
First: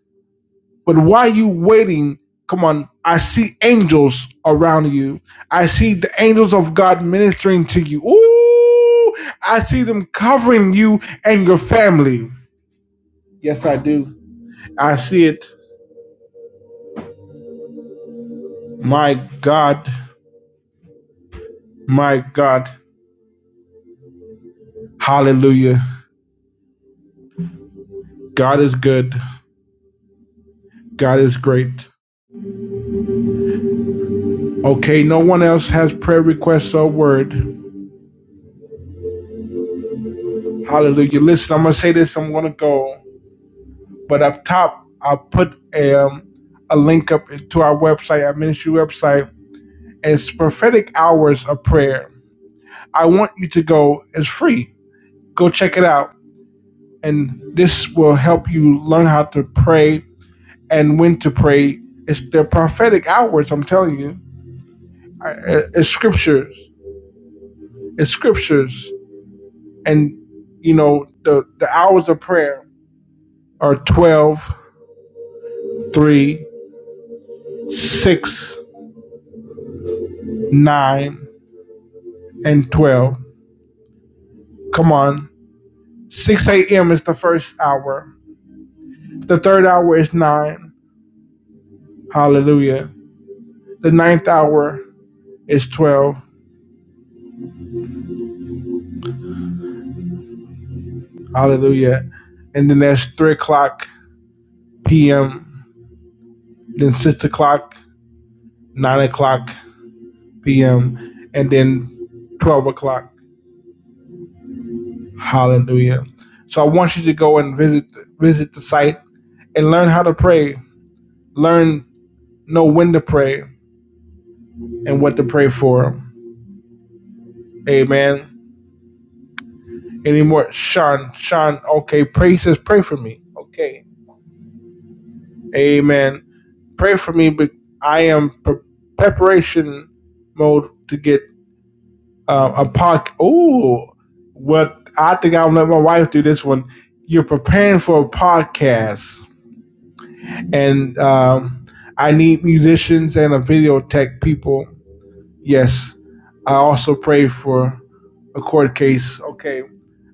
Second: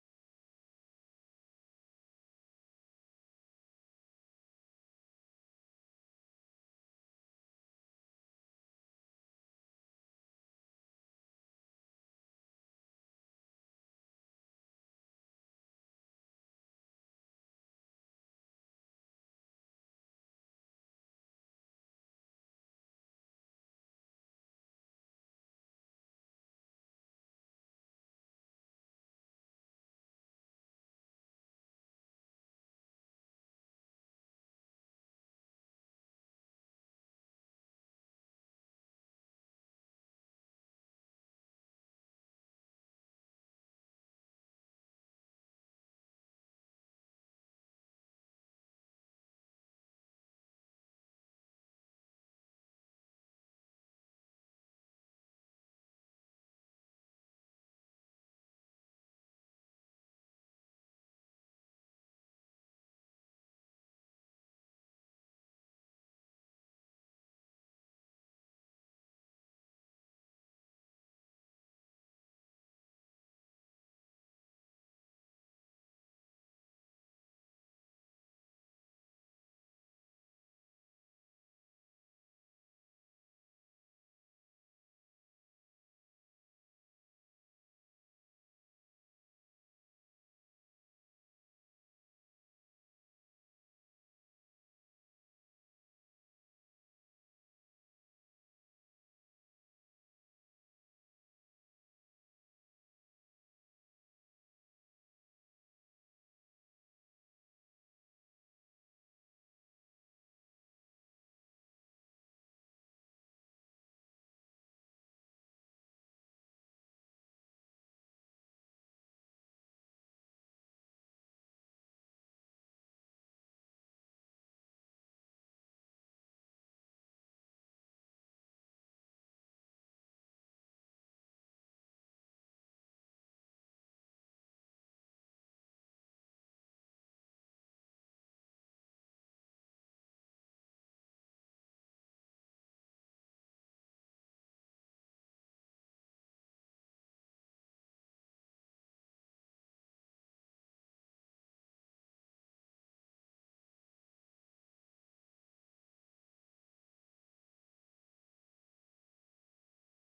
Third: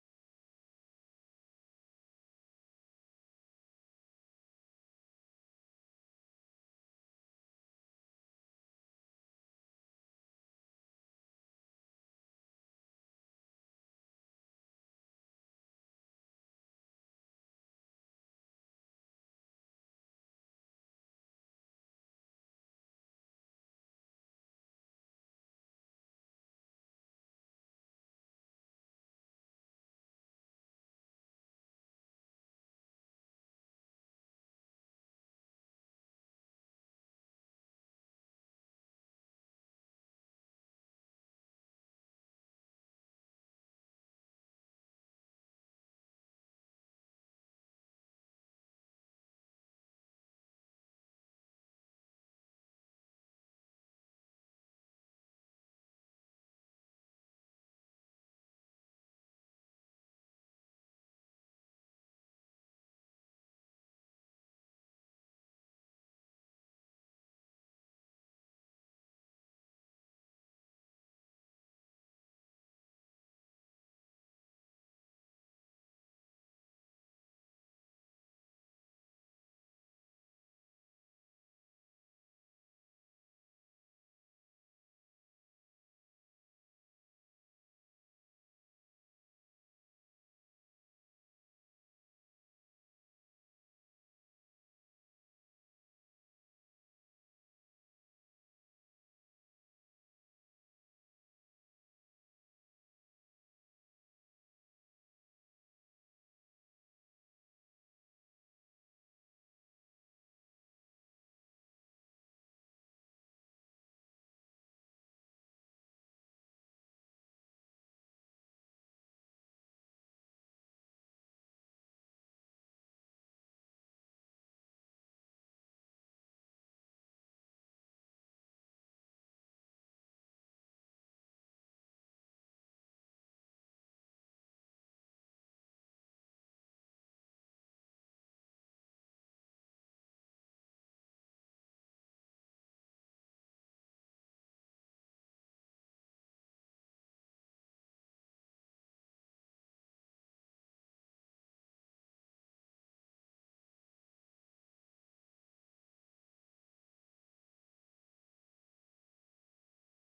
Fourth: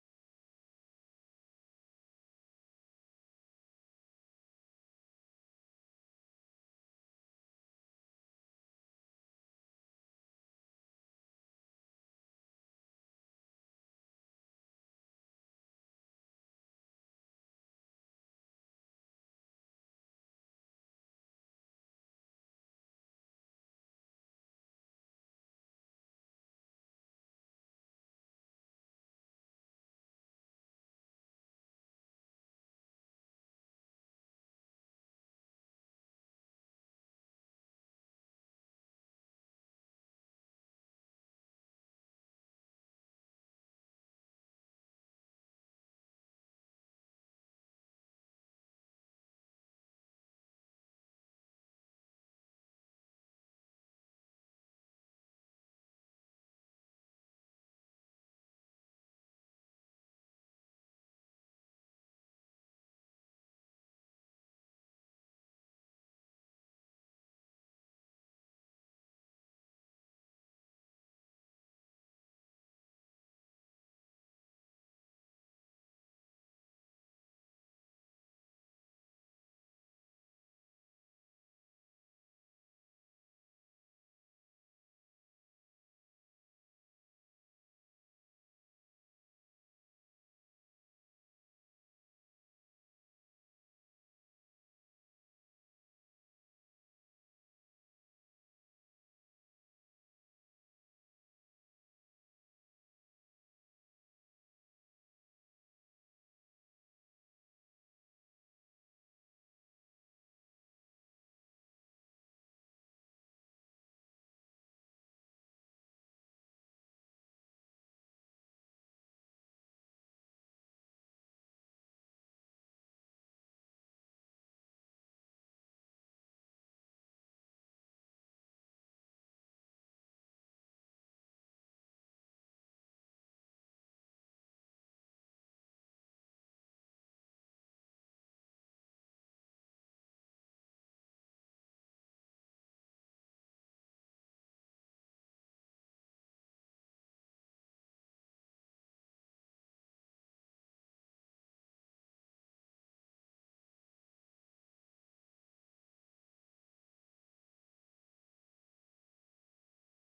A: But while you waiting, come on, I see angels around you. I see the angels of God ministering to you. Ooh, I see them covering you and your family. Yes, I do. I see it. My God, my God. Hallelujah. God is good. God is great. Okay, no one else has prayer requests or word. Hallelujah. Listen, I'm gonna say this. I'm gonna go, but up top, I'll put a, um, a link up to our website, our ministry website. It's prophetic hours of prayer. I want you to go. It's free. Go check it out, and this will help you learn how to pray and when to pray. It's the prophetic hours. I'm telling you, it's scriptures. It's scriptures, and you know the the hours of prayer are twelve, three, 6, 9, and 12. Come on. 6 a.m. is the first hour. The third hour is 9. Hallelujah. The ninth hour is 12. Hallelujah. And then there's 3 o'clock p.m., then 6 o'clock, 9 o'clock p.m., and then 12 o'clock. Hallelujah. So I want you to go and visit visit the site and learn how to pray. Learn know when to pray and what to pray for. Amen. anymore. Sean, Sean, okay, pray says pray for me. Okay. Amen. Pray for me, but I am pre- preparation mode to get um, a podcast. Oh, what I think I'm gonna let my wife do this one. You're preparing for a podcast, and um, I need musicians and a video tech people. Yes, I also pray for a court case. Okay,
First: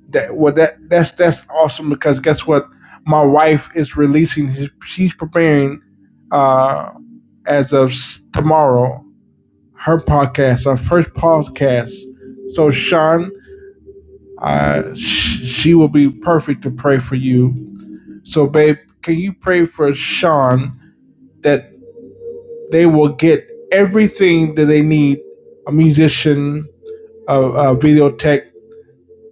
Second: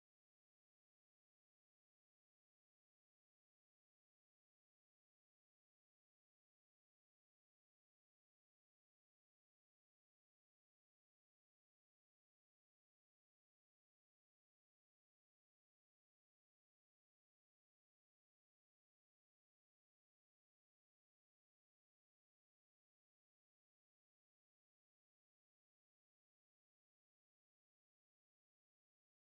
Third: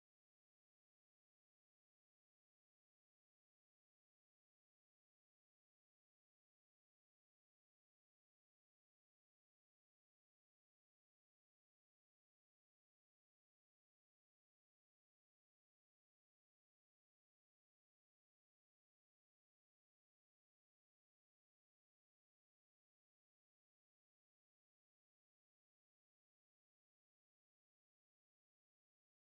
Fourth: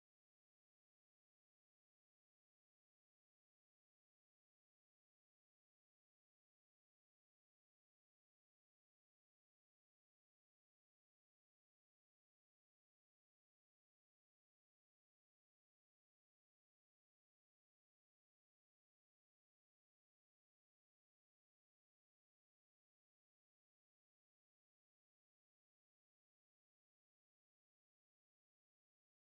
A: that well that that's that's awesome because guess what my wife is releasing she's preparing uh as of tomorrow her podcast our first podcast so sean uh sh- she will be perfect to pray for you so babe can you pray for sean that they will get everything that they need a musician a, a video tech,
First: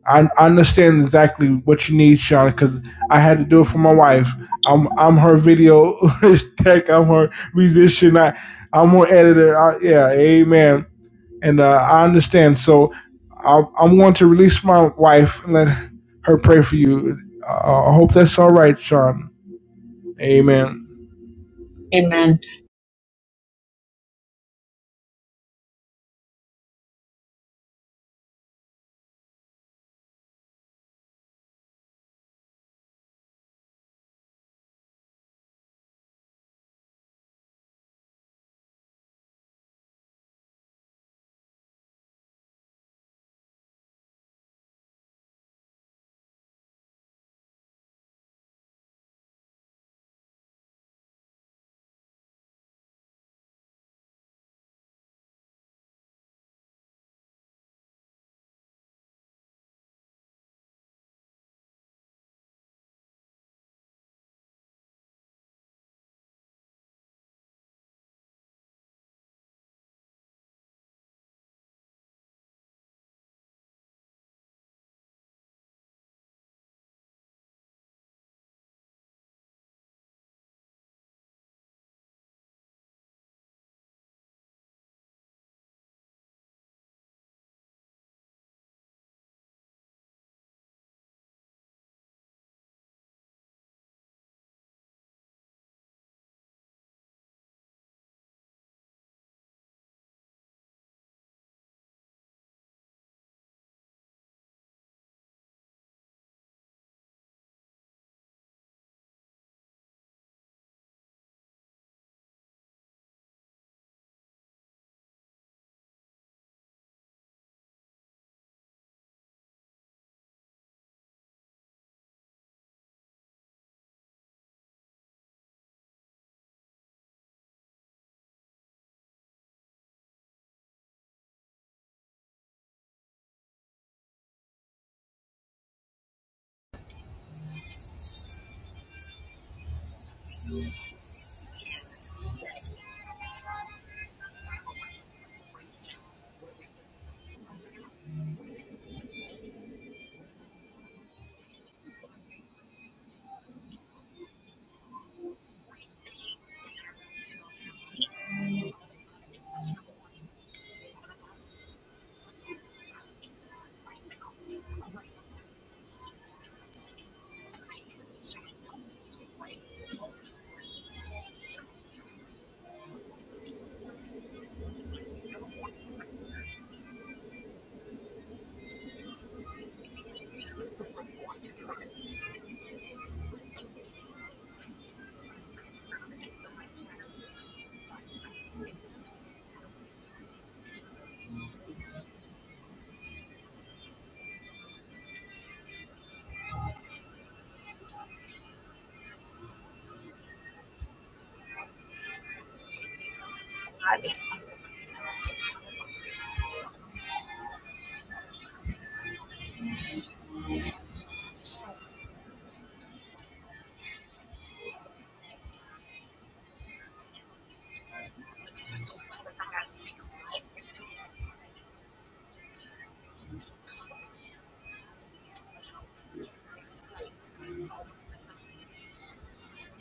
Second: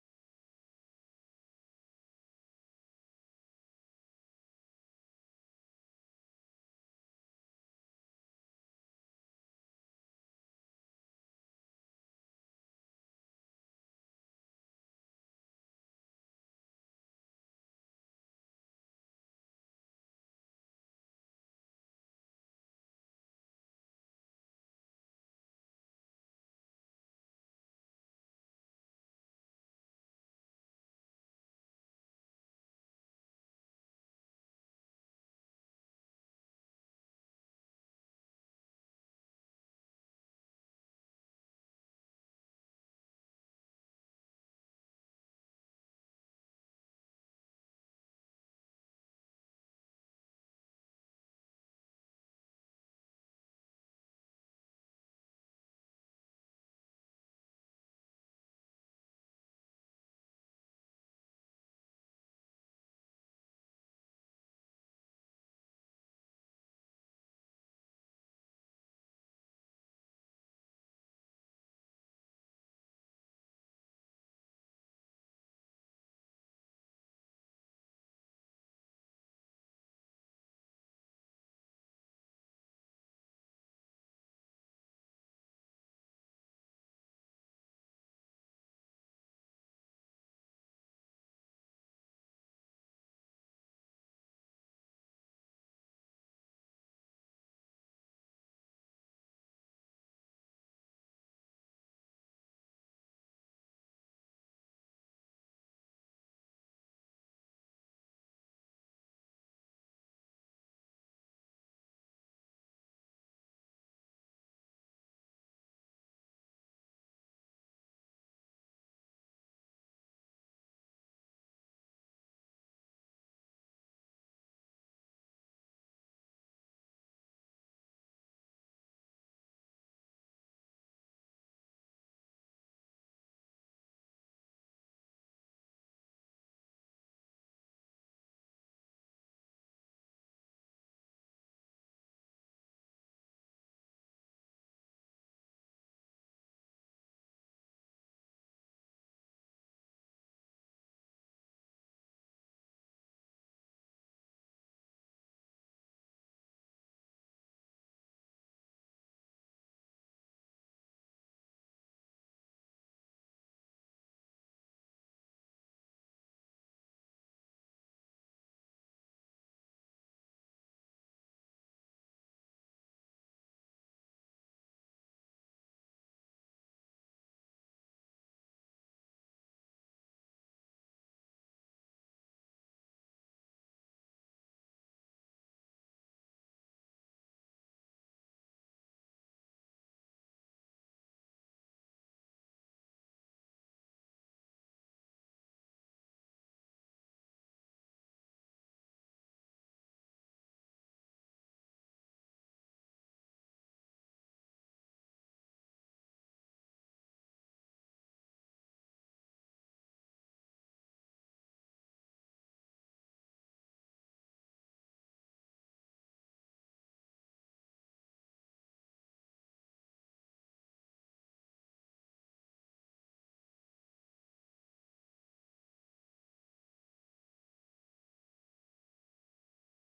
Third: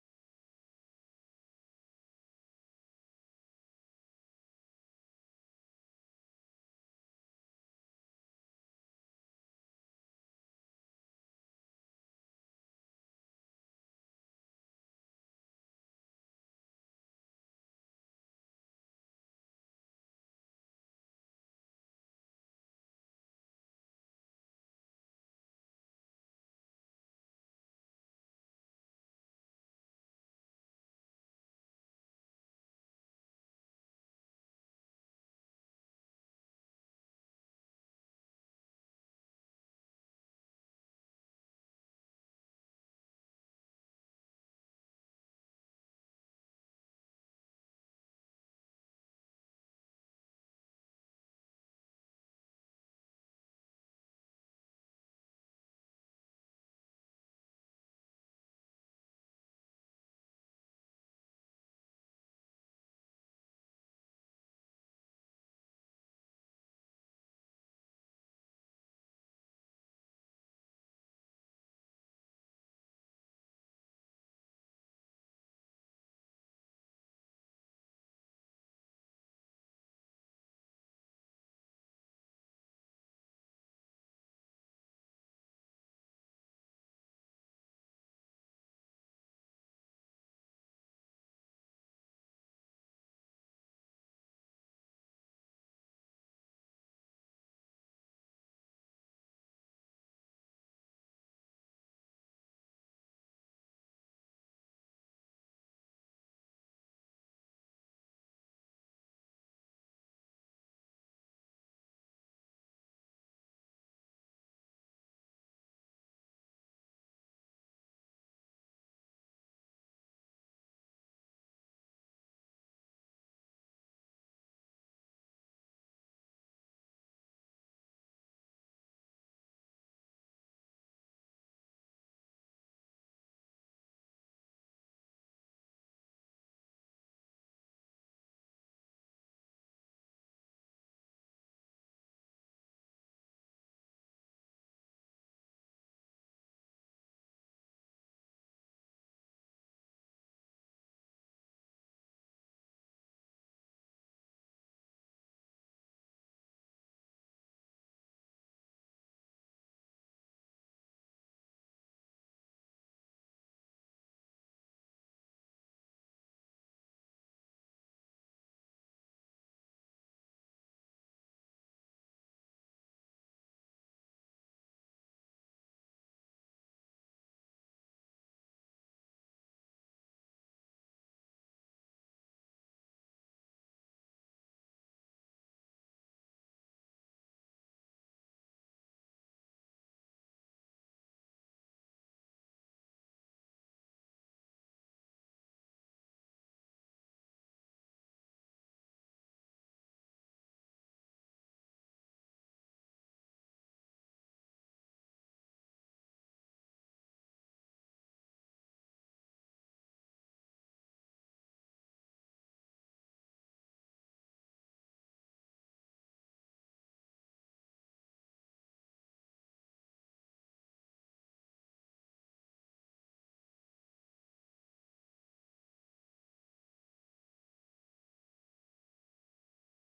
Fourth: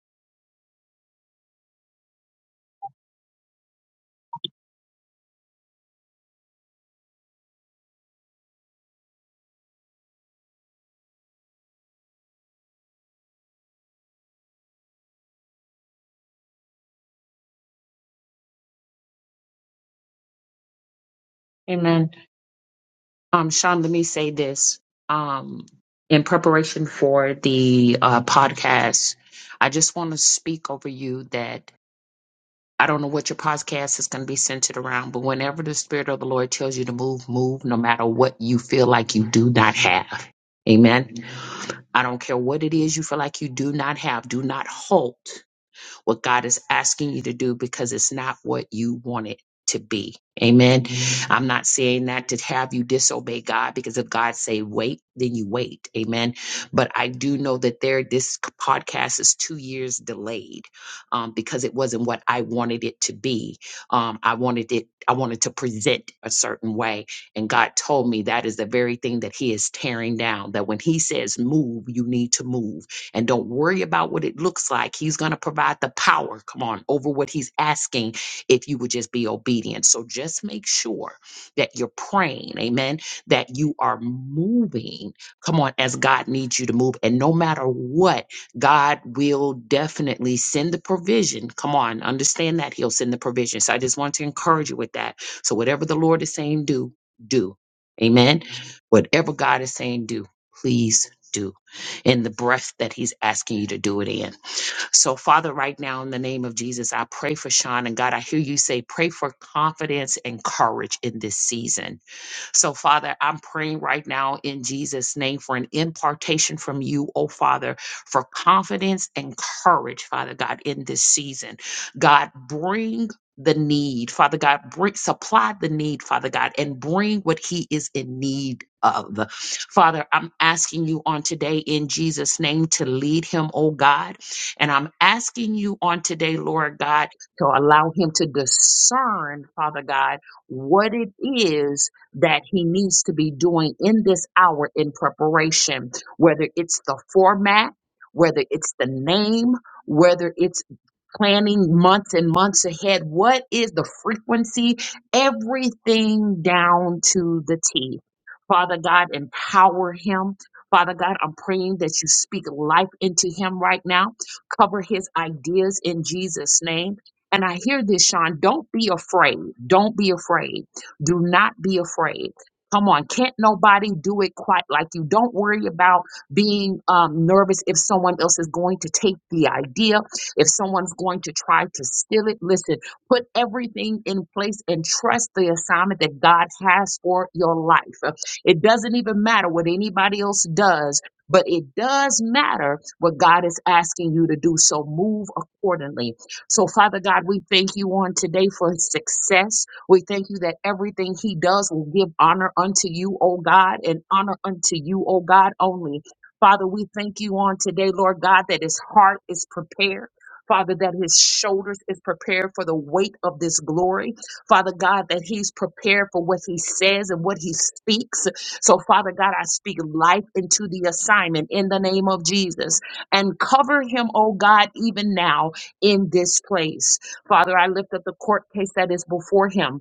A: I, I understand exactly what you need, Shauna, because I had to do it for my wife. I'm I'm her video tech. I'm her musician. I I'm her editor. I, yeah, amen. And uh, I understand. So I, I'm going to release my wife and let her pray for you. Uh, I hope that's all right, Sean. Amen. Amen.
B: Um, Sean, let me say this. Um, in preparation for the uh, podcast, I just want to speak over you that I don't know what your podcast is going to be centered around, but whenever the Spirit of the Lord tells you to move, move no matter what you feel like you do not have. Amen. I don't care what it is you feel like you do not have. Do not halt what God is asking you to do because it's not what you want it to be. Amen. I'm not saying that to have you disobey God because if God say wait, then you wait. Amen. But I do know that there this podcast is two years delayed um, because it wasn't what I wanted it to be. Um, I wanted it. I wanted to present a certain way, and God told me that is the very thing that He is tearing down. That when He says move, you need to move and don't worry about what it looks like. He's going to provide the power, come on, over what he's asking if you would just be obedient. So just make sure that you're praying, amen, that you are moving, come on, as God needs you to move. And no matter what, God will definitely send the provision. Come on, understand that He'll send the provision. So I just want to encourage you with that. So whatever the Lord is saying, do, do. Amen. Whatever God is saying, do. Please do in the breath that he's asking you to do it in. So, Father, right now, in the name of Jesus, I pray for Sean. And God, I hear you say, pray for confidence and courage in this season so, Father, I'm praying right now in Jesus' name for an impartation from you, oh Father, for confidence and courage, Father God, in this season. God, bring the need, Father God, bring supply the need, Father God, and bring what He is in need of. Father, I'm asking you on today in Jesus' name to lead him, oh God. And I'm asking you on today, Lord God, to allow him to discern, Father God, what it is that he needs to be doing in this hour in preparation, whether it's the format, whether it's the name, whether it's planning months and months ahead. What is the frequency? Everything down to the T. Father God, empower him. Father God, I'm praying that you speak life into him right now. Cover his ideas in Jesus' name. And I hear this, Sean. Don't be afraid. Don't be afraid. Do not be afraid. Come on. Can't nobody do it quite like you. Don't worry about being um, nervous if someone else is going to take the idea if someone's going to try to steal it, listen, put everything in place and trust the assignment that God has for your life. Uh, It doesn't even matter what anybody else does. But it does matter what God is asking you to do. So move accordingly. So, Father God, we thank you on today for success. We thank you that everything he does will give honor unto you, O God, and honor unto you, O God, only. Father, we thank you on today, Lord God, that his heart is prepared. Father, that his shoulders is prepared for the weight of this glory. Father God, that he's prepared for what he says and what he speaks. So, Father God, I speak life into the assignment in the name of Jesus and cover him, oh God, even now in this place. Father, I lift up the court case that is before him.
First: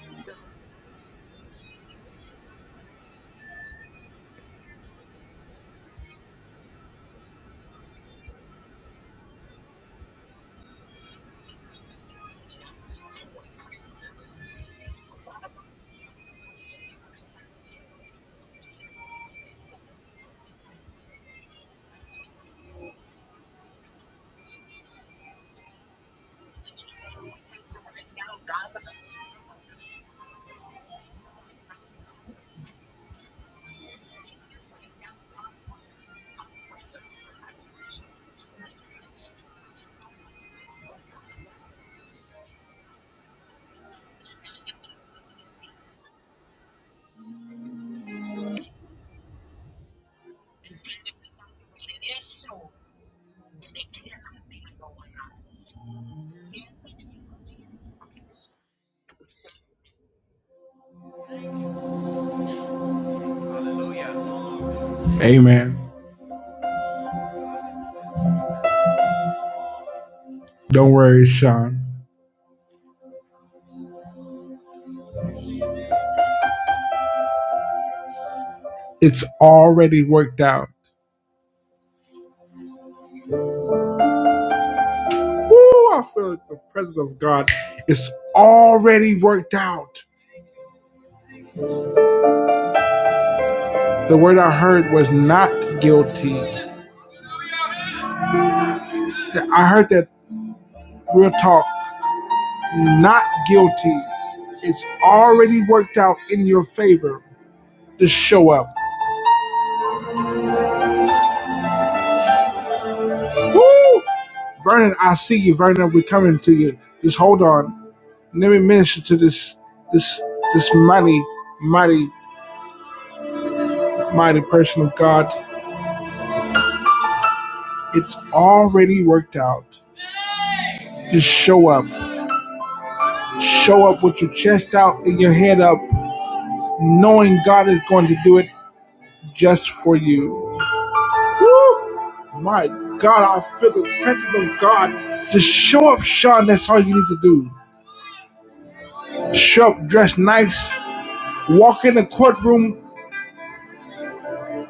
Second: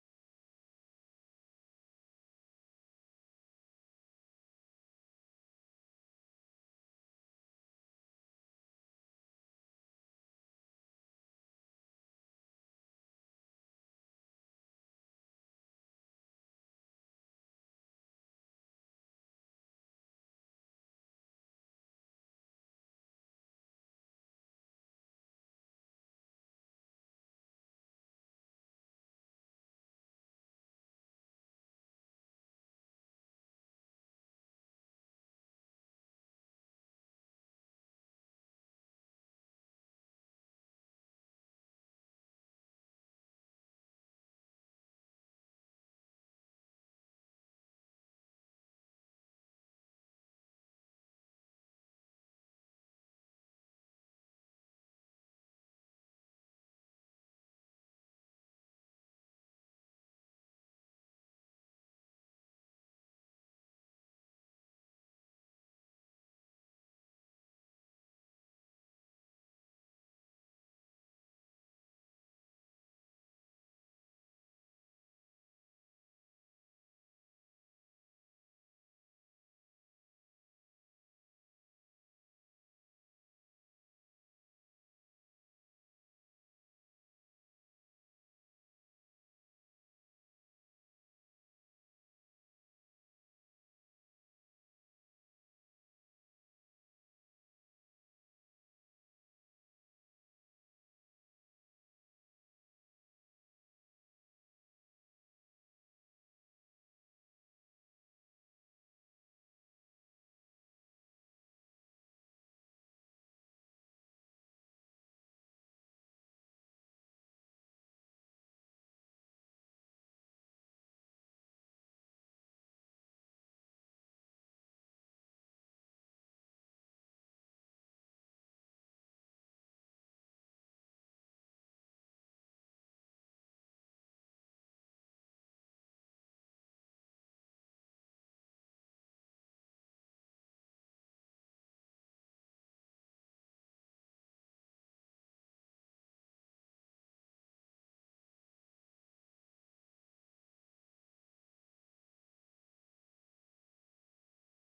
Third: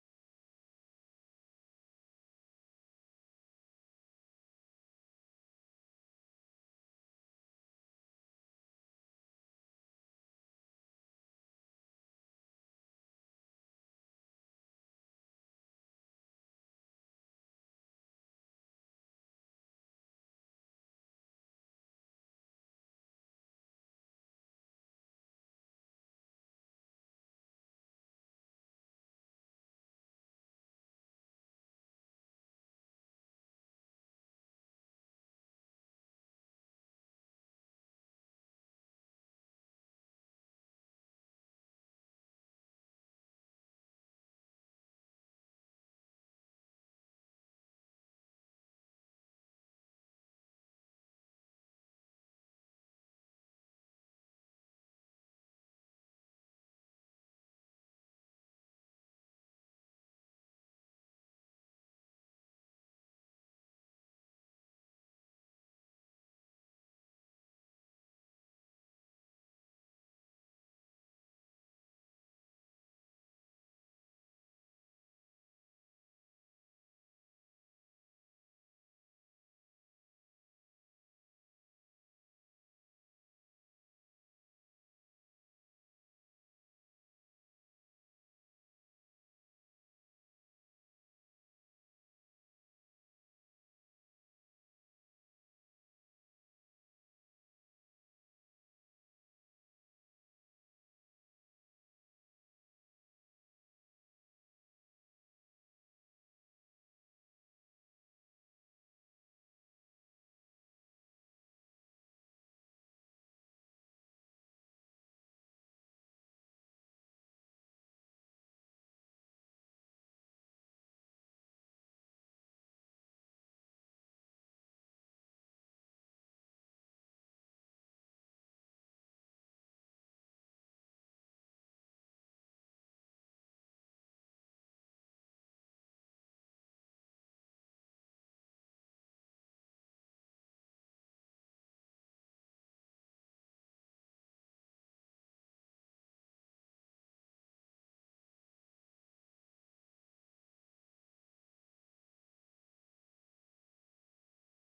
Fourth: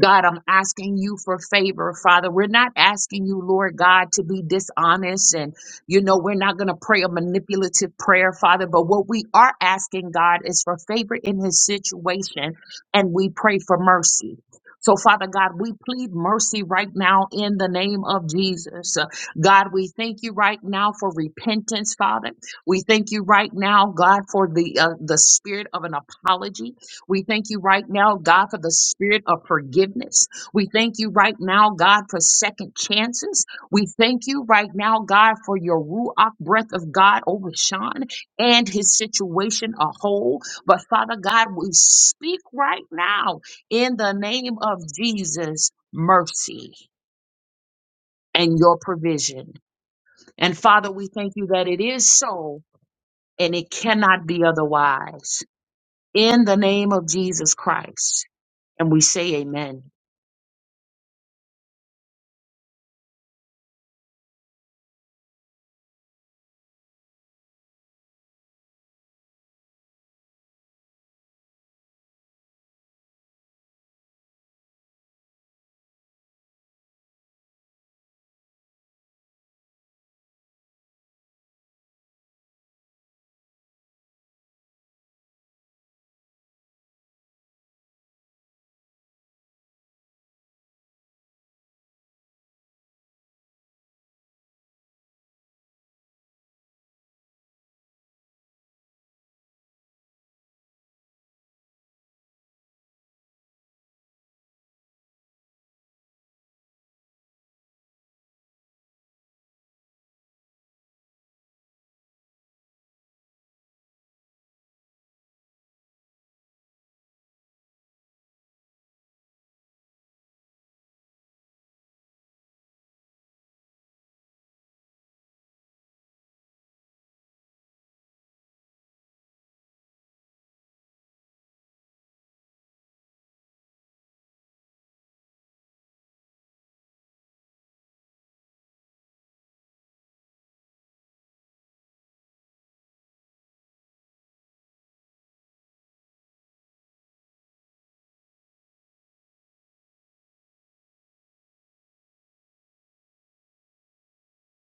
B: God, I'm asking you for favor, Father. We're not asking you, Lord God, to be dishonest. And, you know, we're not going to pray a manipulative prayer, Father. But what we are asking, God, is for favor in his situation. And we pray for mercy. So, Father God, we plead mercy right now in the name of Jesus. Uh, God, we thank you right now for repentance, Father. We thank you right now, God, for the uh, the spirit of an apology. We thank you right now, God, for the spirit of forgiveness. We thank you right now, God, for second chances. We thank you right now, God, for your Ruach breath of God over Sean and his situation a whole. But Father God, we speak right now in the name of Jesus mercy and your provision. And Father, we thank you that it is so and it cannot be otherwise. In the name of Jesus Christ. And we say amen.
A: Amen. Don't worry, Sean. It's already worked out. Ooh, I feel like the presence of God is already worked out. The word I heard was not guilty. I heard that real talk, not guilty. It's already worked out in your favor. Just show up. Woo! Vernon, I see you, Vernon. We're coming to you. Just hold on. Let me minister to this this this mighty, mighty, mighty person of God. It's already worked out. Just show up. Show up with your chest out and your head up, knowing God is going to do it just for you. Woo! My God, I feel the presence of God. Just show up, Sean. That's all you need to do. Show up, dress nice, walk in the courtroom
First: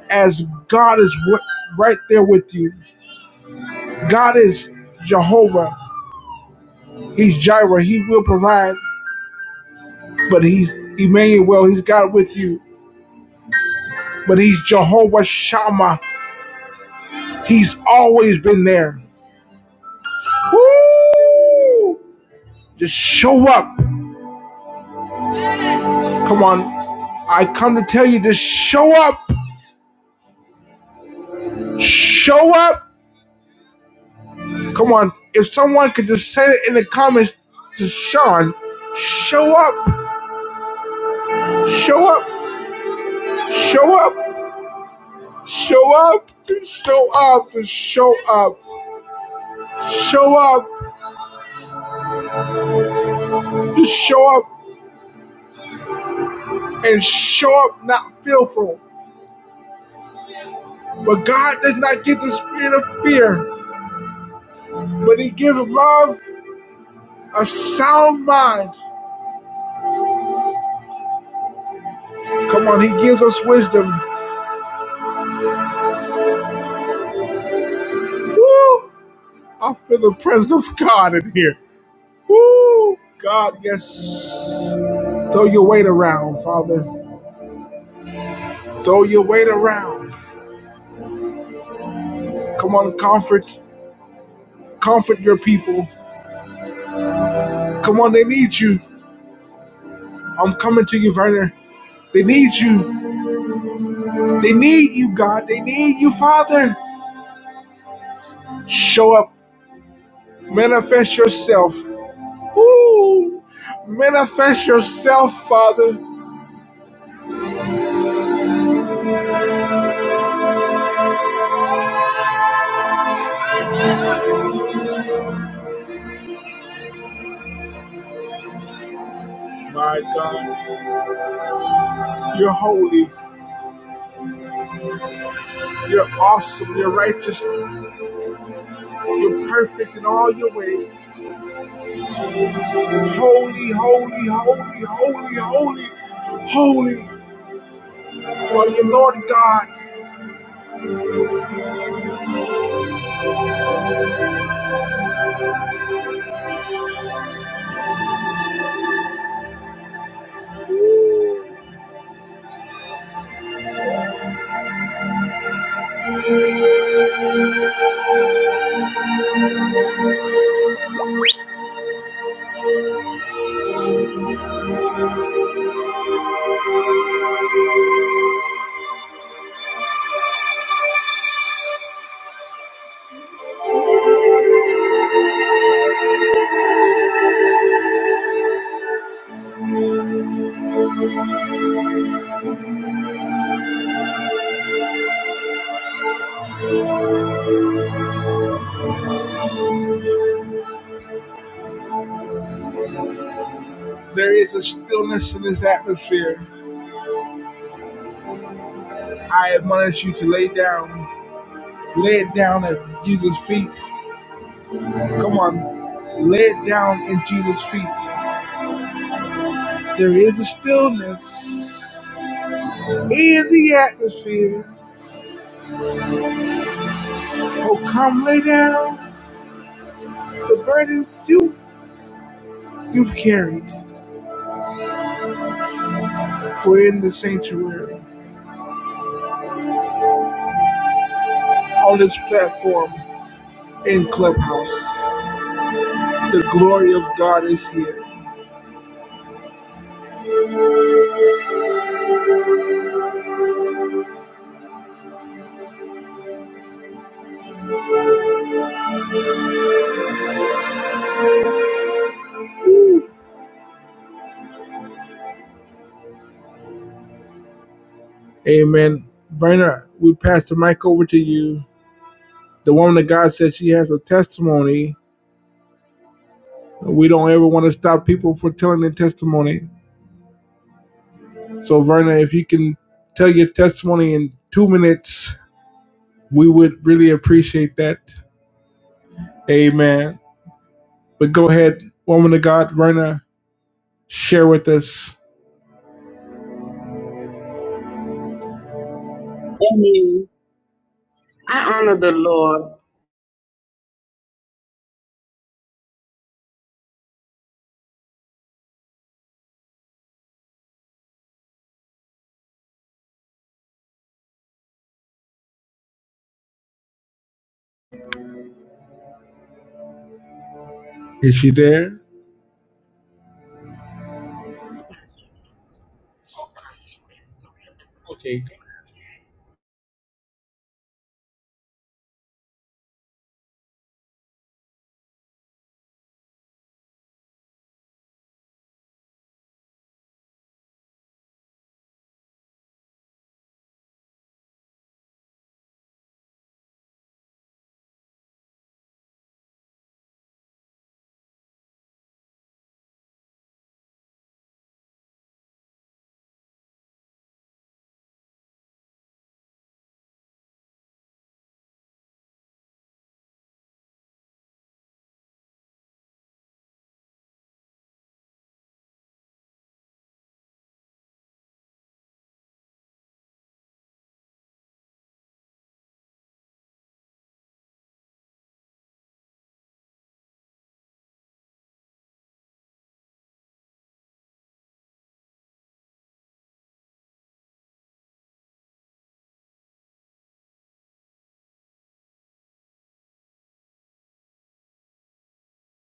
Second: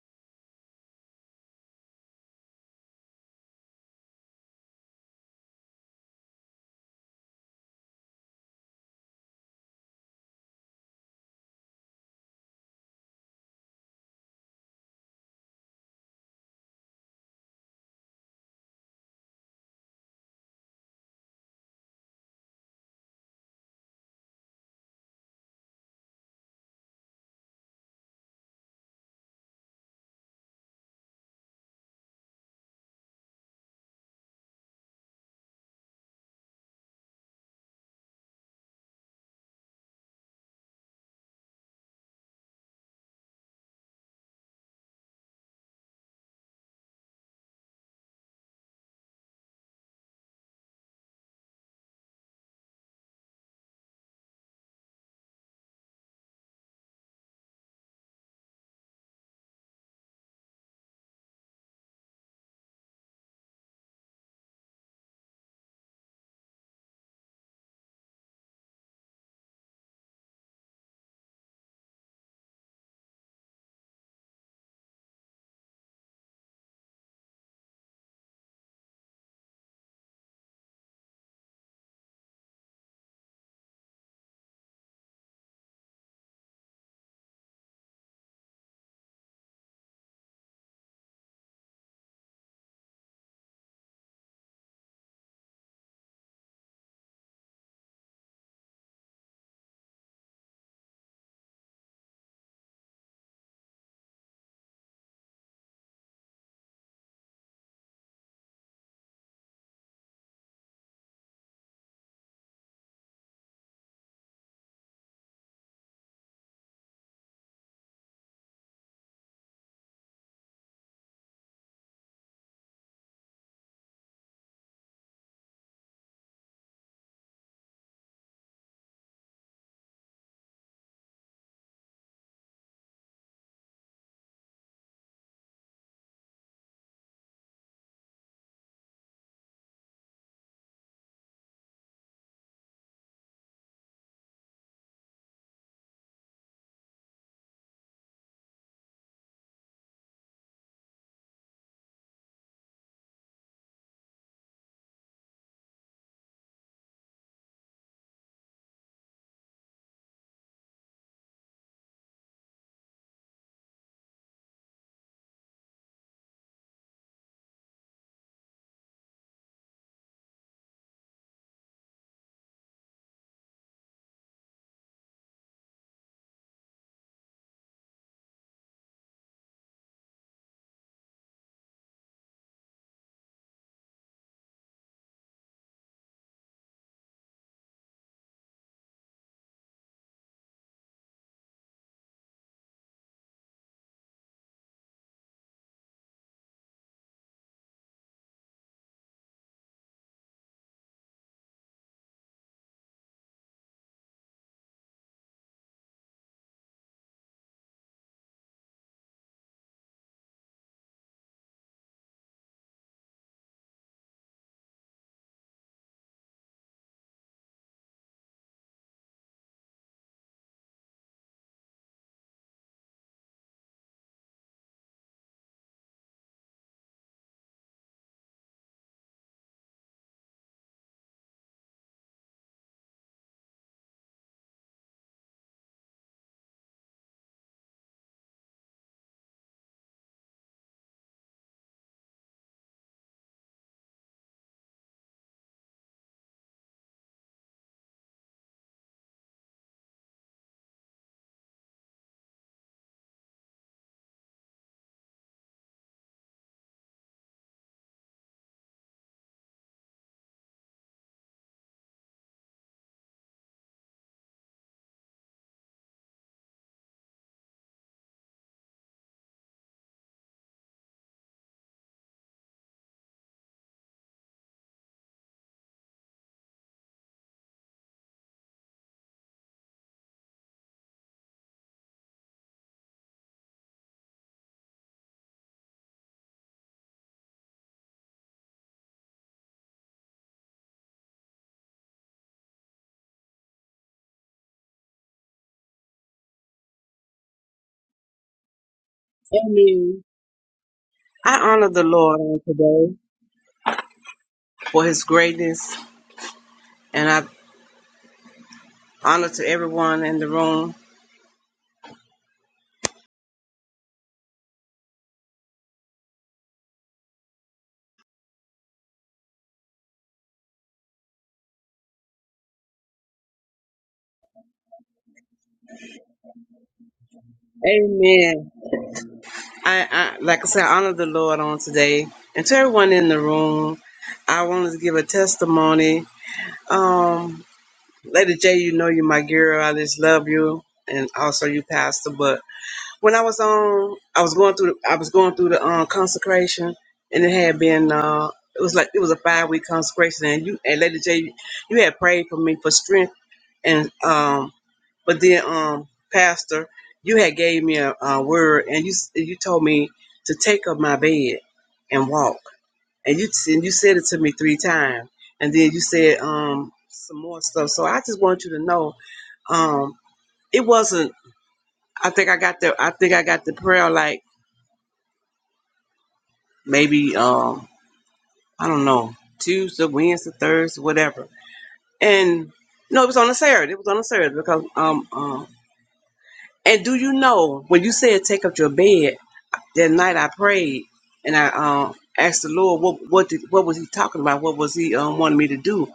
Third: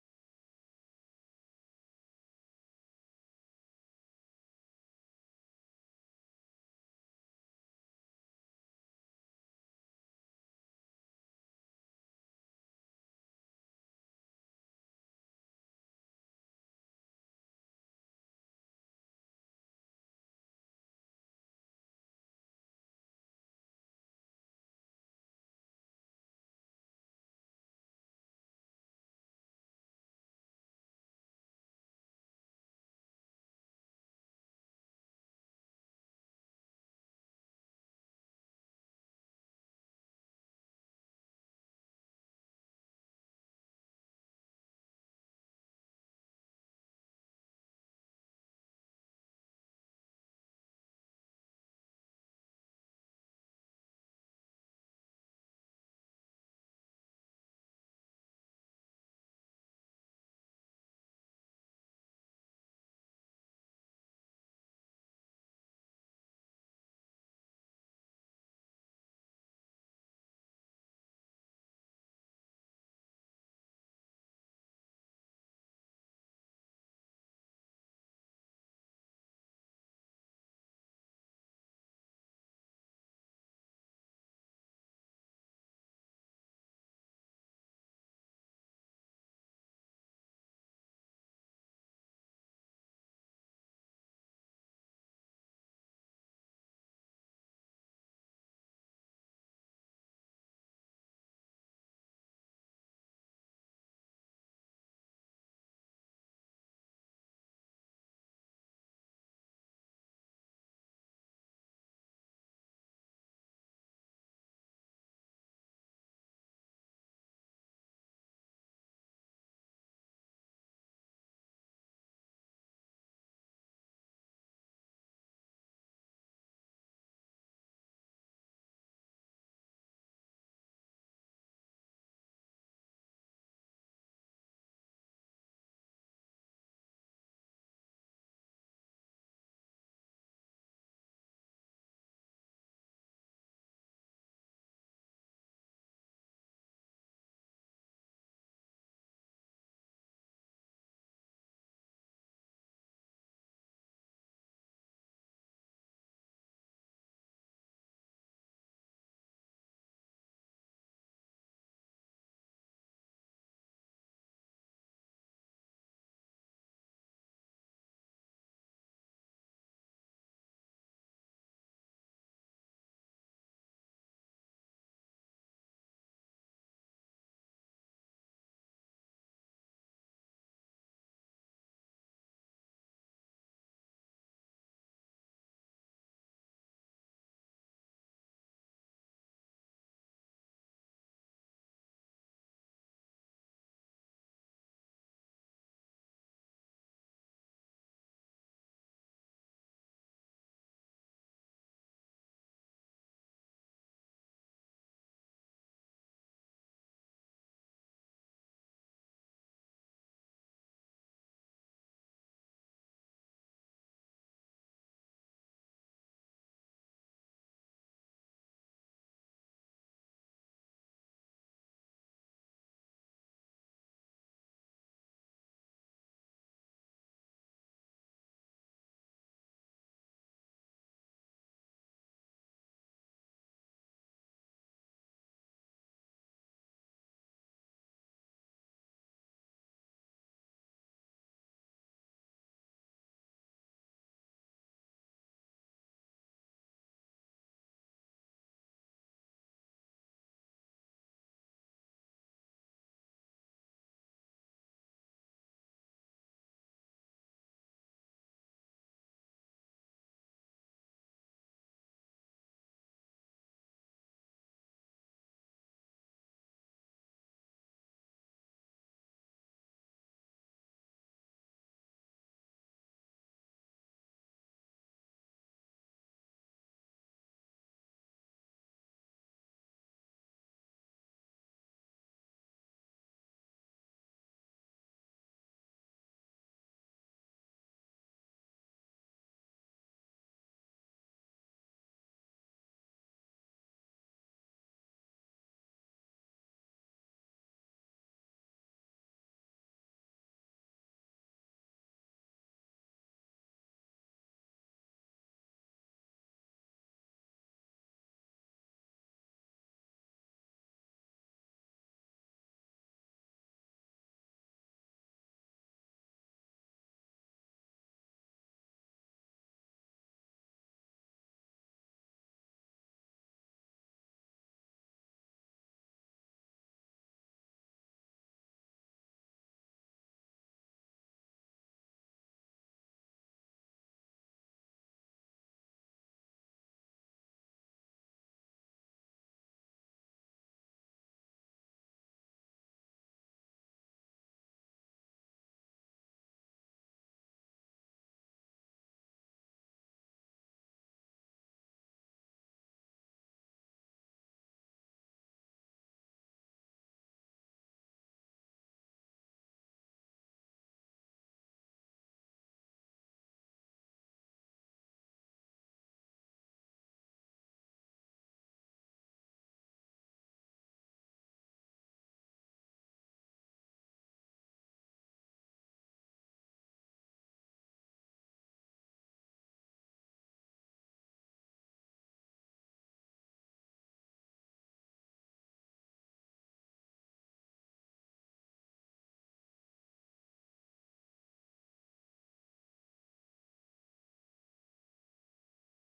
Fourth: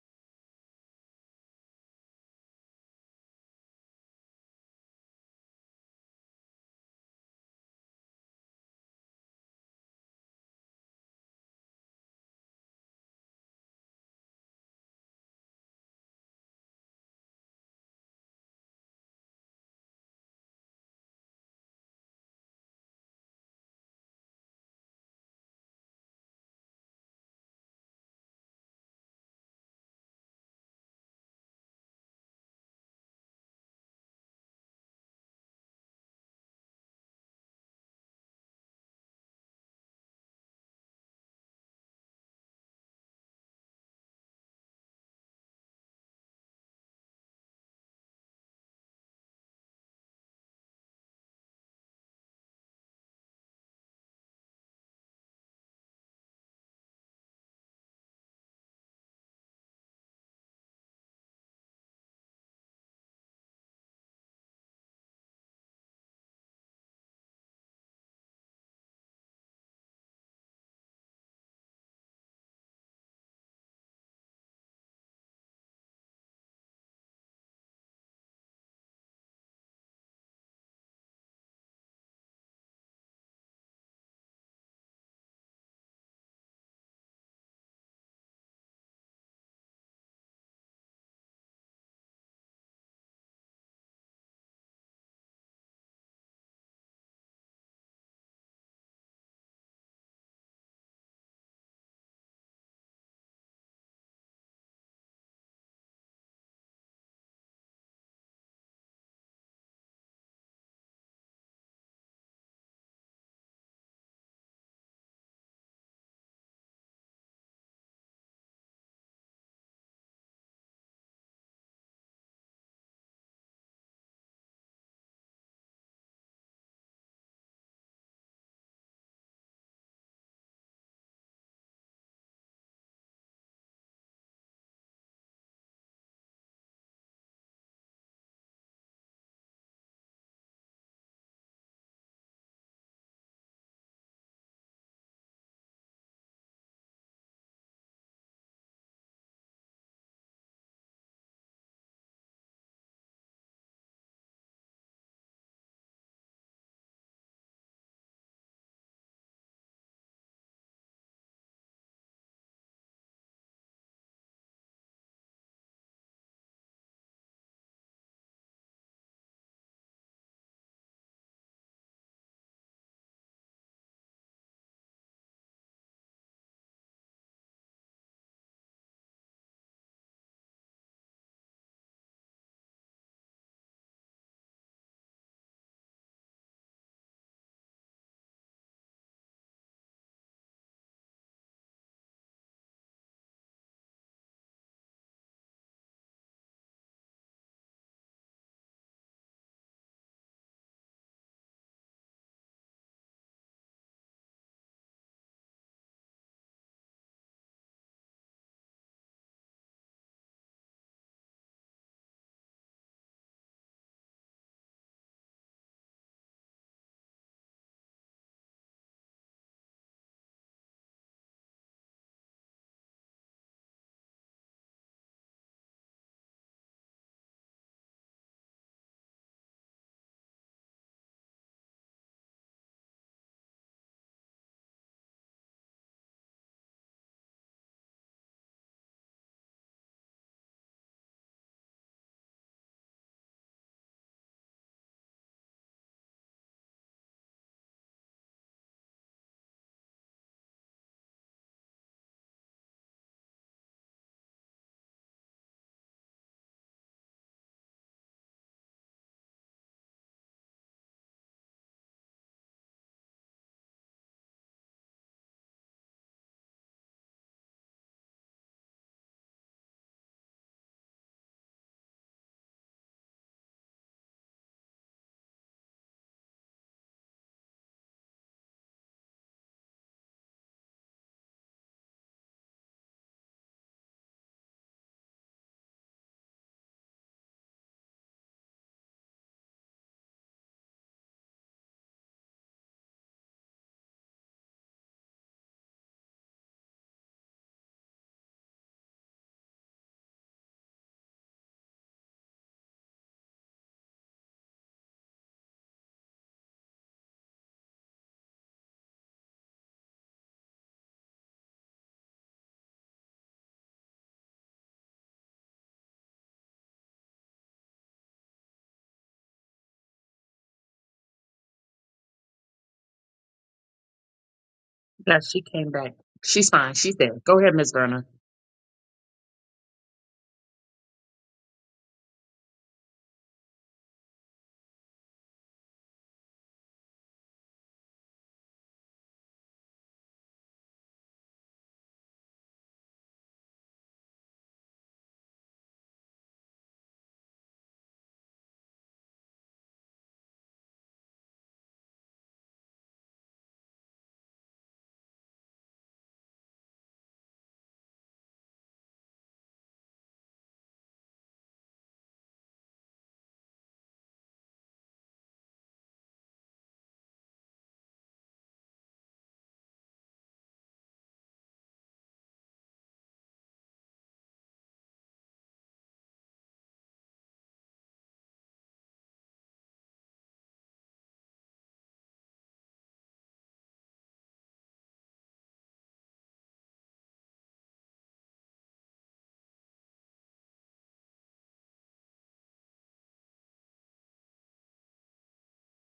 A: as God is right there with you. God is Jehovah. He's Jireh. He will provide, but He's Emmanuel. He's God with you, but He's Jehovah Shammah. He's always been there. Woo! Just show up. Come on. I come to tell you, just show up. Show up. Come on. If someone could just say it in the comments to Sean, show up. Show up. Show up. Show up. Show up. Show up. Show up. Just show up and show up not fearful. For God does not give the spirit of fear, but he gives love, a sound mind, Come on, he gives us wisdom. Woo! I feel the presence of God in here. Woo! God, yes. Throw your weight around, Father. Throw your weight around. Come on, comfort. Comfort your people. Come on, they need you. I'm coming to you, Werner. They need you. They need you, God. They need you, Father. Show up. Manifest yourself. Woo! Manifest yourself, Father. My God, you're holy. You're awesome. You're righteous. You're perfect in all your ways. Holy, holy, holy, holy, holy, holy. While you Lord God, there is a stillness in this atmosphere. I admonish you to lay down. Lay it down at Jesus' feet. Come on. Lay it down at Jesus' feet. There is a stillness in the atmosphere. Oh, come lay down the burdens you, you've carried. For in the sanctuary, on this platform, and Clubhouse. The glory of God is here. Amen. Brenner, we pass the mic over to you. The woman of God says she has a testimony. We don't ever want to stop people from telling their testimony. So, Verna, if you can tell your testimony in two minutes, we would really appreciate that. Amen. But go ahead, woman of God, Verna, share with us.
D: Amen. I honor the Lord on today for his greatness, and I honor to everyone in the room.
A: Is she there?
B: Yes, she came back. She's fine. She's there. Go ahead, Miss Verna.
D: Amen. I, I like I said, I honor the Lord on today, and to everyone in the room, I wanted to give a testimony. Um, Lady J, you know you're my girl. I just love you, and also you, Pastor. But. when I was on, I was going through. I was going through the um, consecration, and it had been. Uh, it was like it was a five week consecration, and you and Lady J, you had prayed for me for strength, and um, but then um, Pastor, you had gave me a, a word, and you s- you told me to take up my bed and walk, and you s- and you said it to me three times, and then you said um some more stuff. So I just want you to know, um, it wasn't. I think I got the. I think I got the prayer like maybe um I don't know Tuesday, Wednesday, Thursday, whatever. And no, it was on a Saturday. It was on a Saturday because um um. And do you know when you said take up your bed that night? I prayed and I um asked the Lord what what did, what was He talking about? What was He um wanting me to do?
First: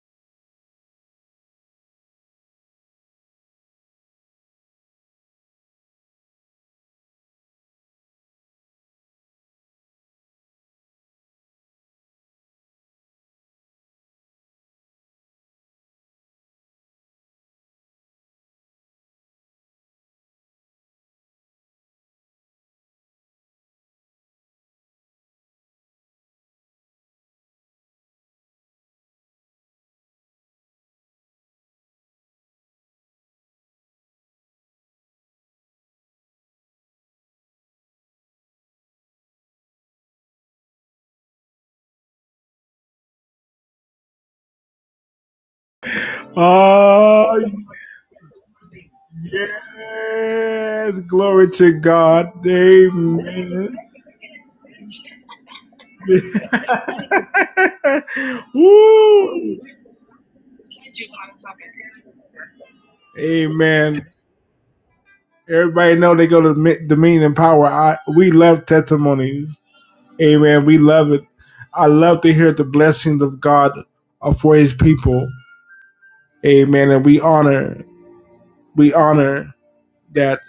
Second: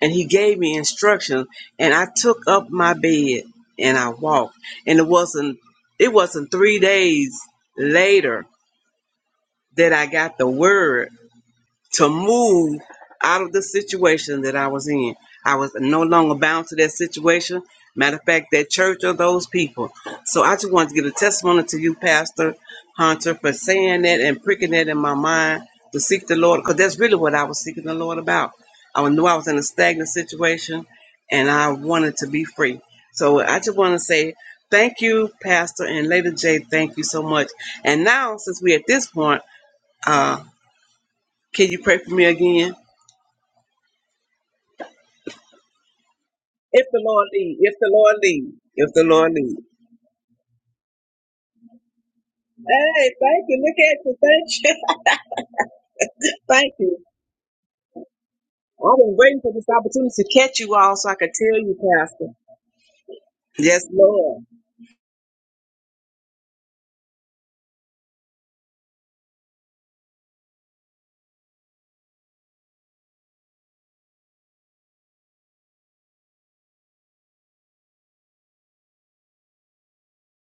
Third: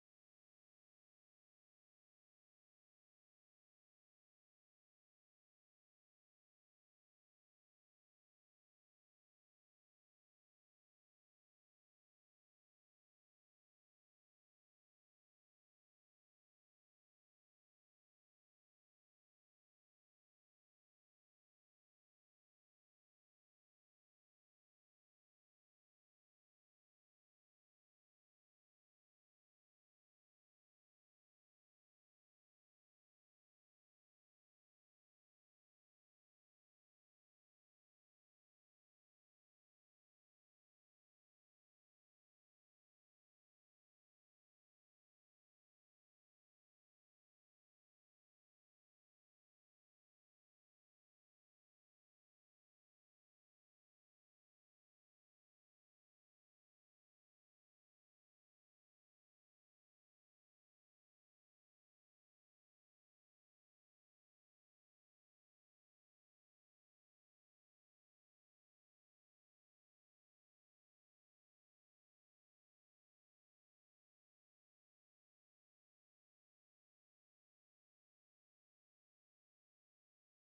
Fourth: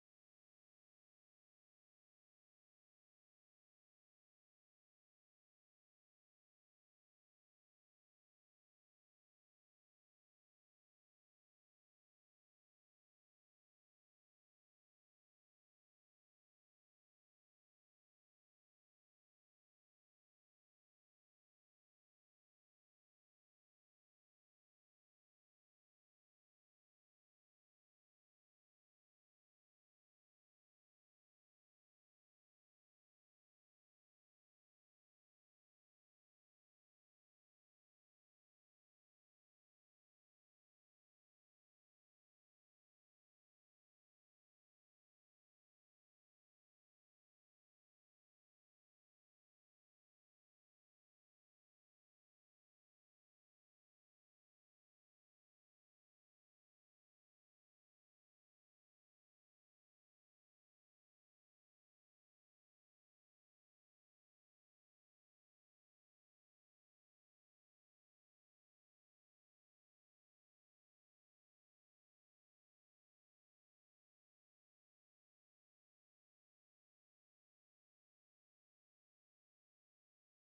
D: And He gave me instructions, and I took up my bed and I walked. And it wasn't it wasn't three days later that I got the word to move out of the situation that I was in. I was no longer bound to that situation. Matter of fact, that church or those people. So I just wanted to give a testimony to you, Pastor Hunter, for saying that and pricking that in my mind to seek the Lord, because that's really what I was seeking the Lord about. I knew I was in a stagnant situation and I wanted to be free. So I just want to say thank you, Pastor and Lady J. Thank you so much. And now, since we're at this point, uh, can you pray for me again? If the Lord
A: Ah.
D: lead, if the Lord lead, if the Lord lead.
A: Yes, glory to God.
D: Hey, thank you.
A: Amen.
D: Look at you. Thank you. thank you. I've been waiting for
A: Woo.
D: this opportunity to catch you all so I could tell you, Pastor. Yes,
A: Amen.
D: Lord.
A: Everybody know they go to Mi- Dominion and Power. I, we love testimonies. Amen. We love it. I love to hear the blessings of God uh, for His people. Amen. And we honor, we honor that.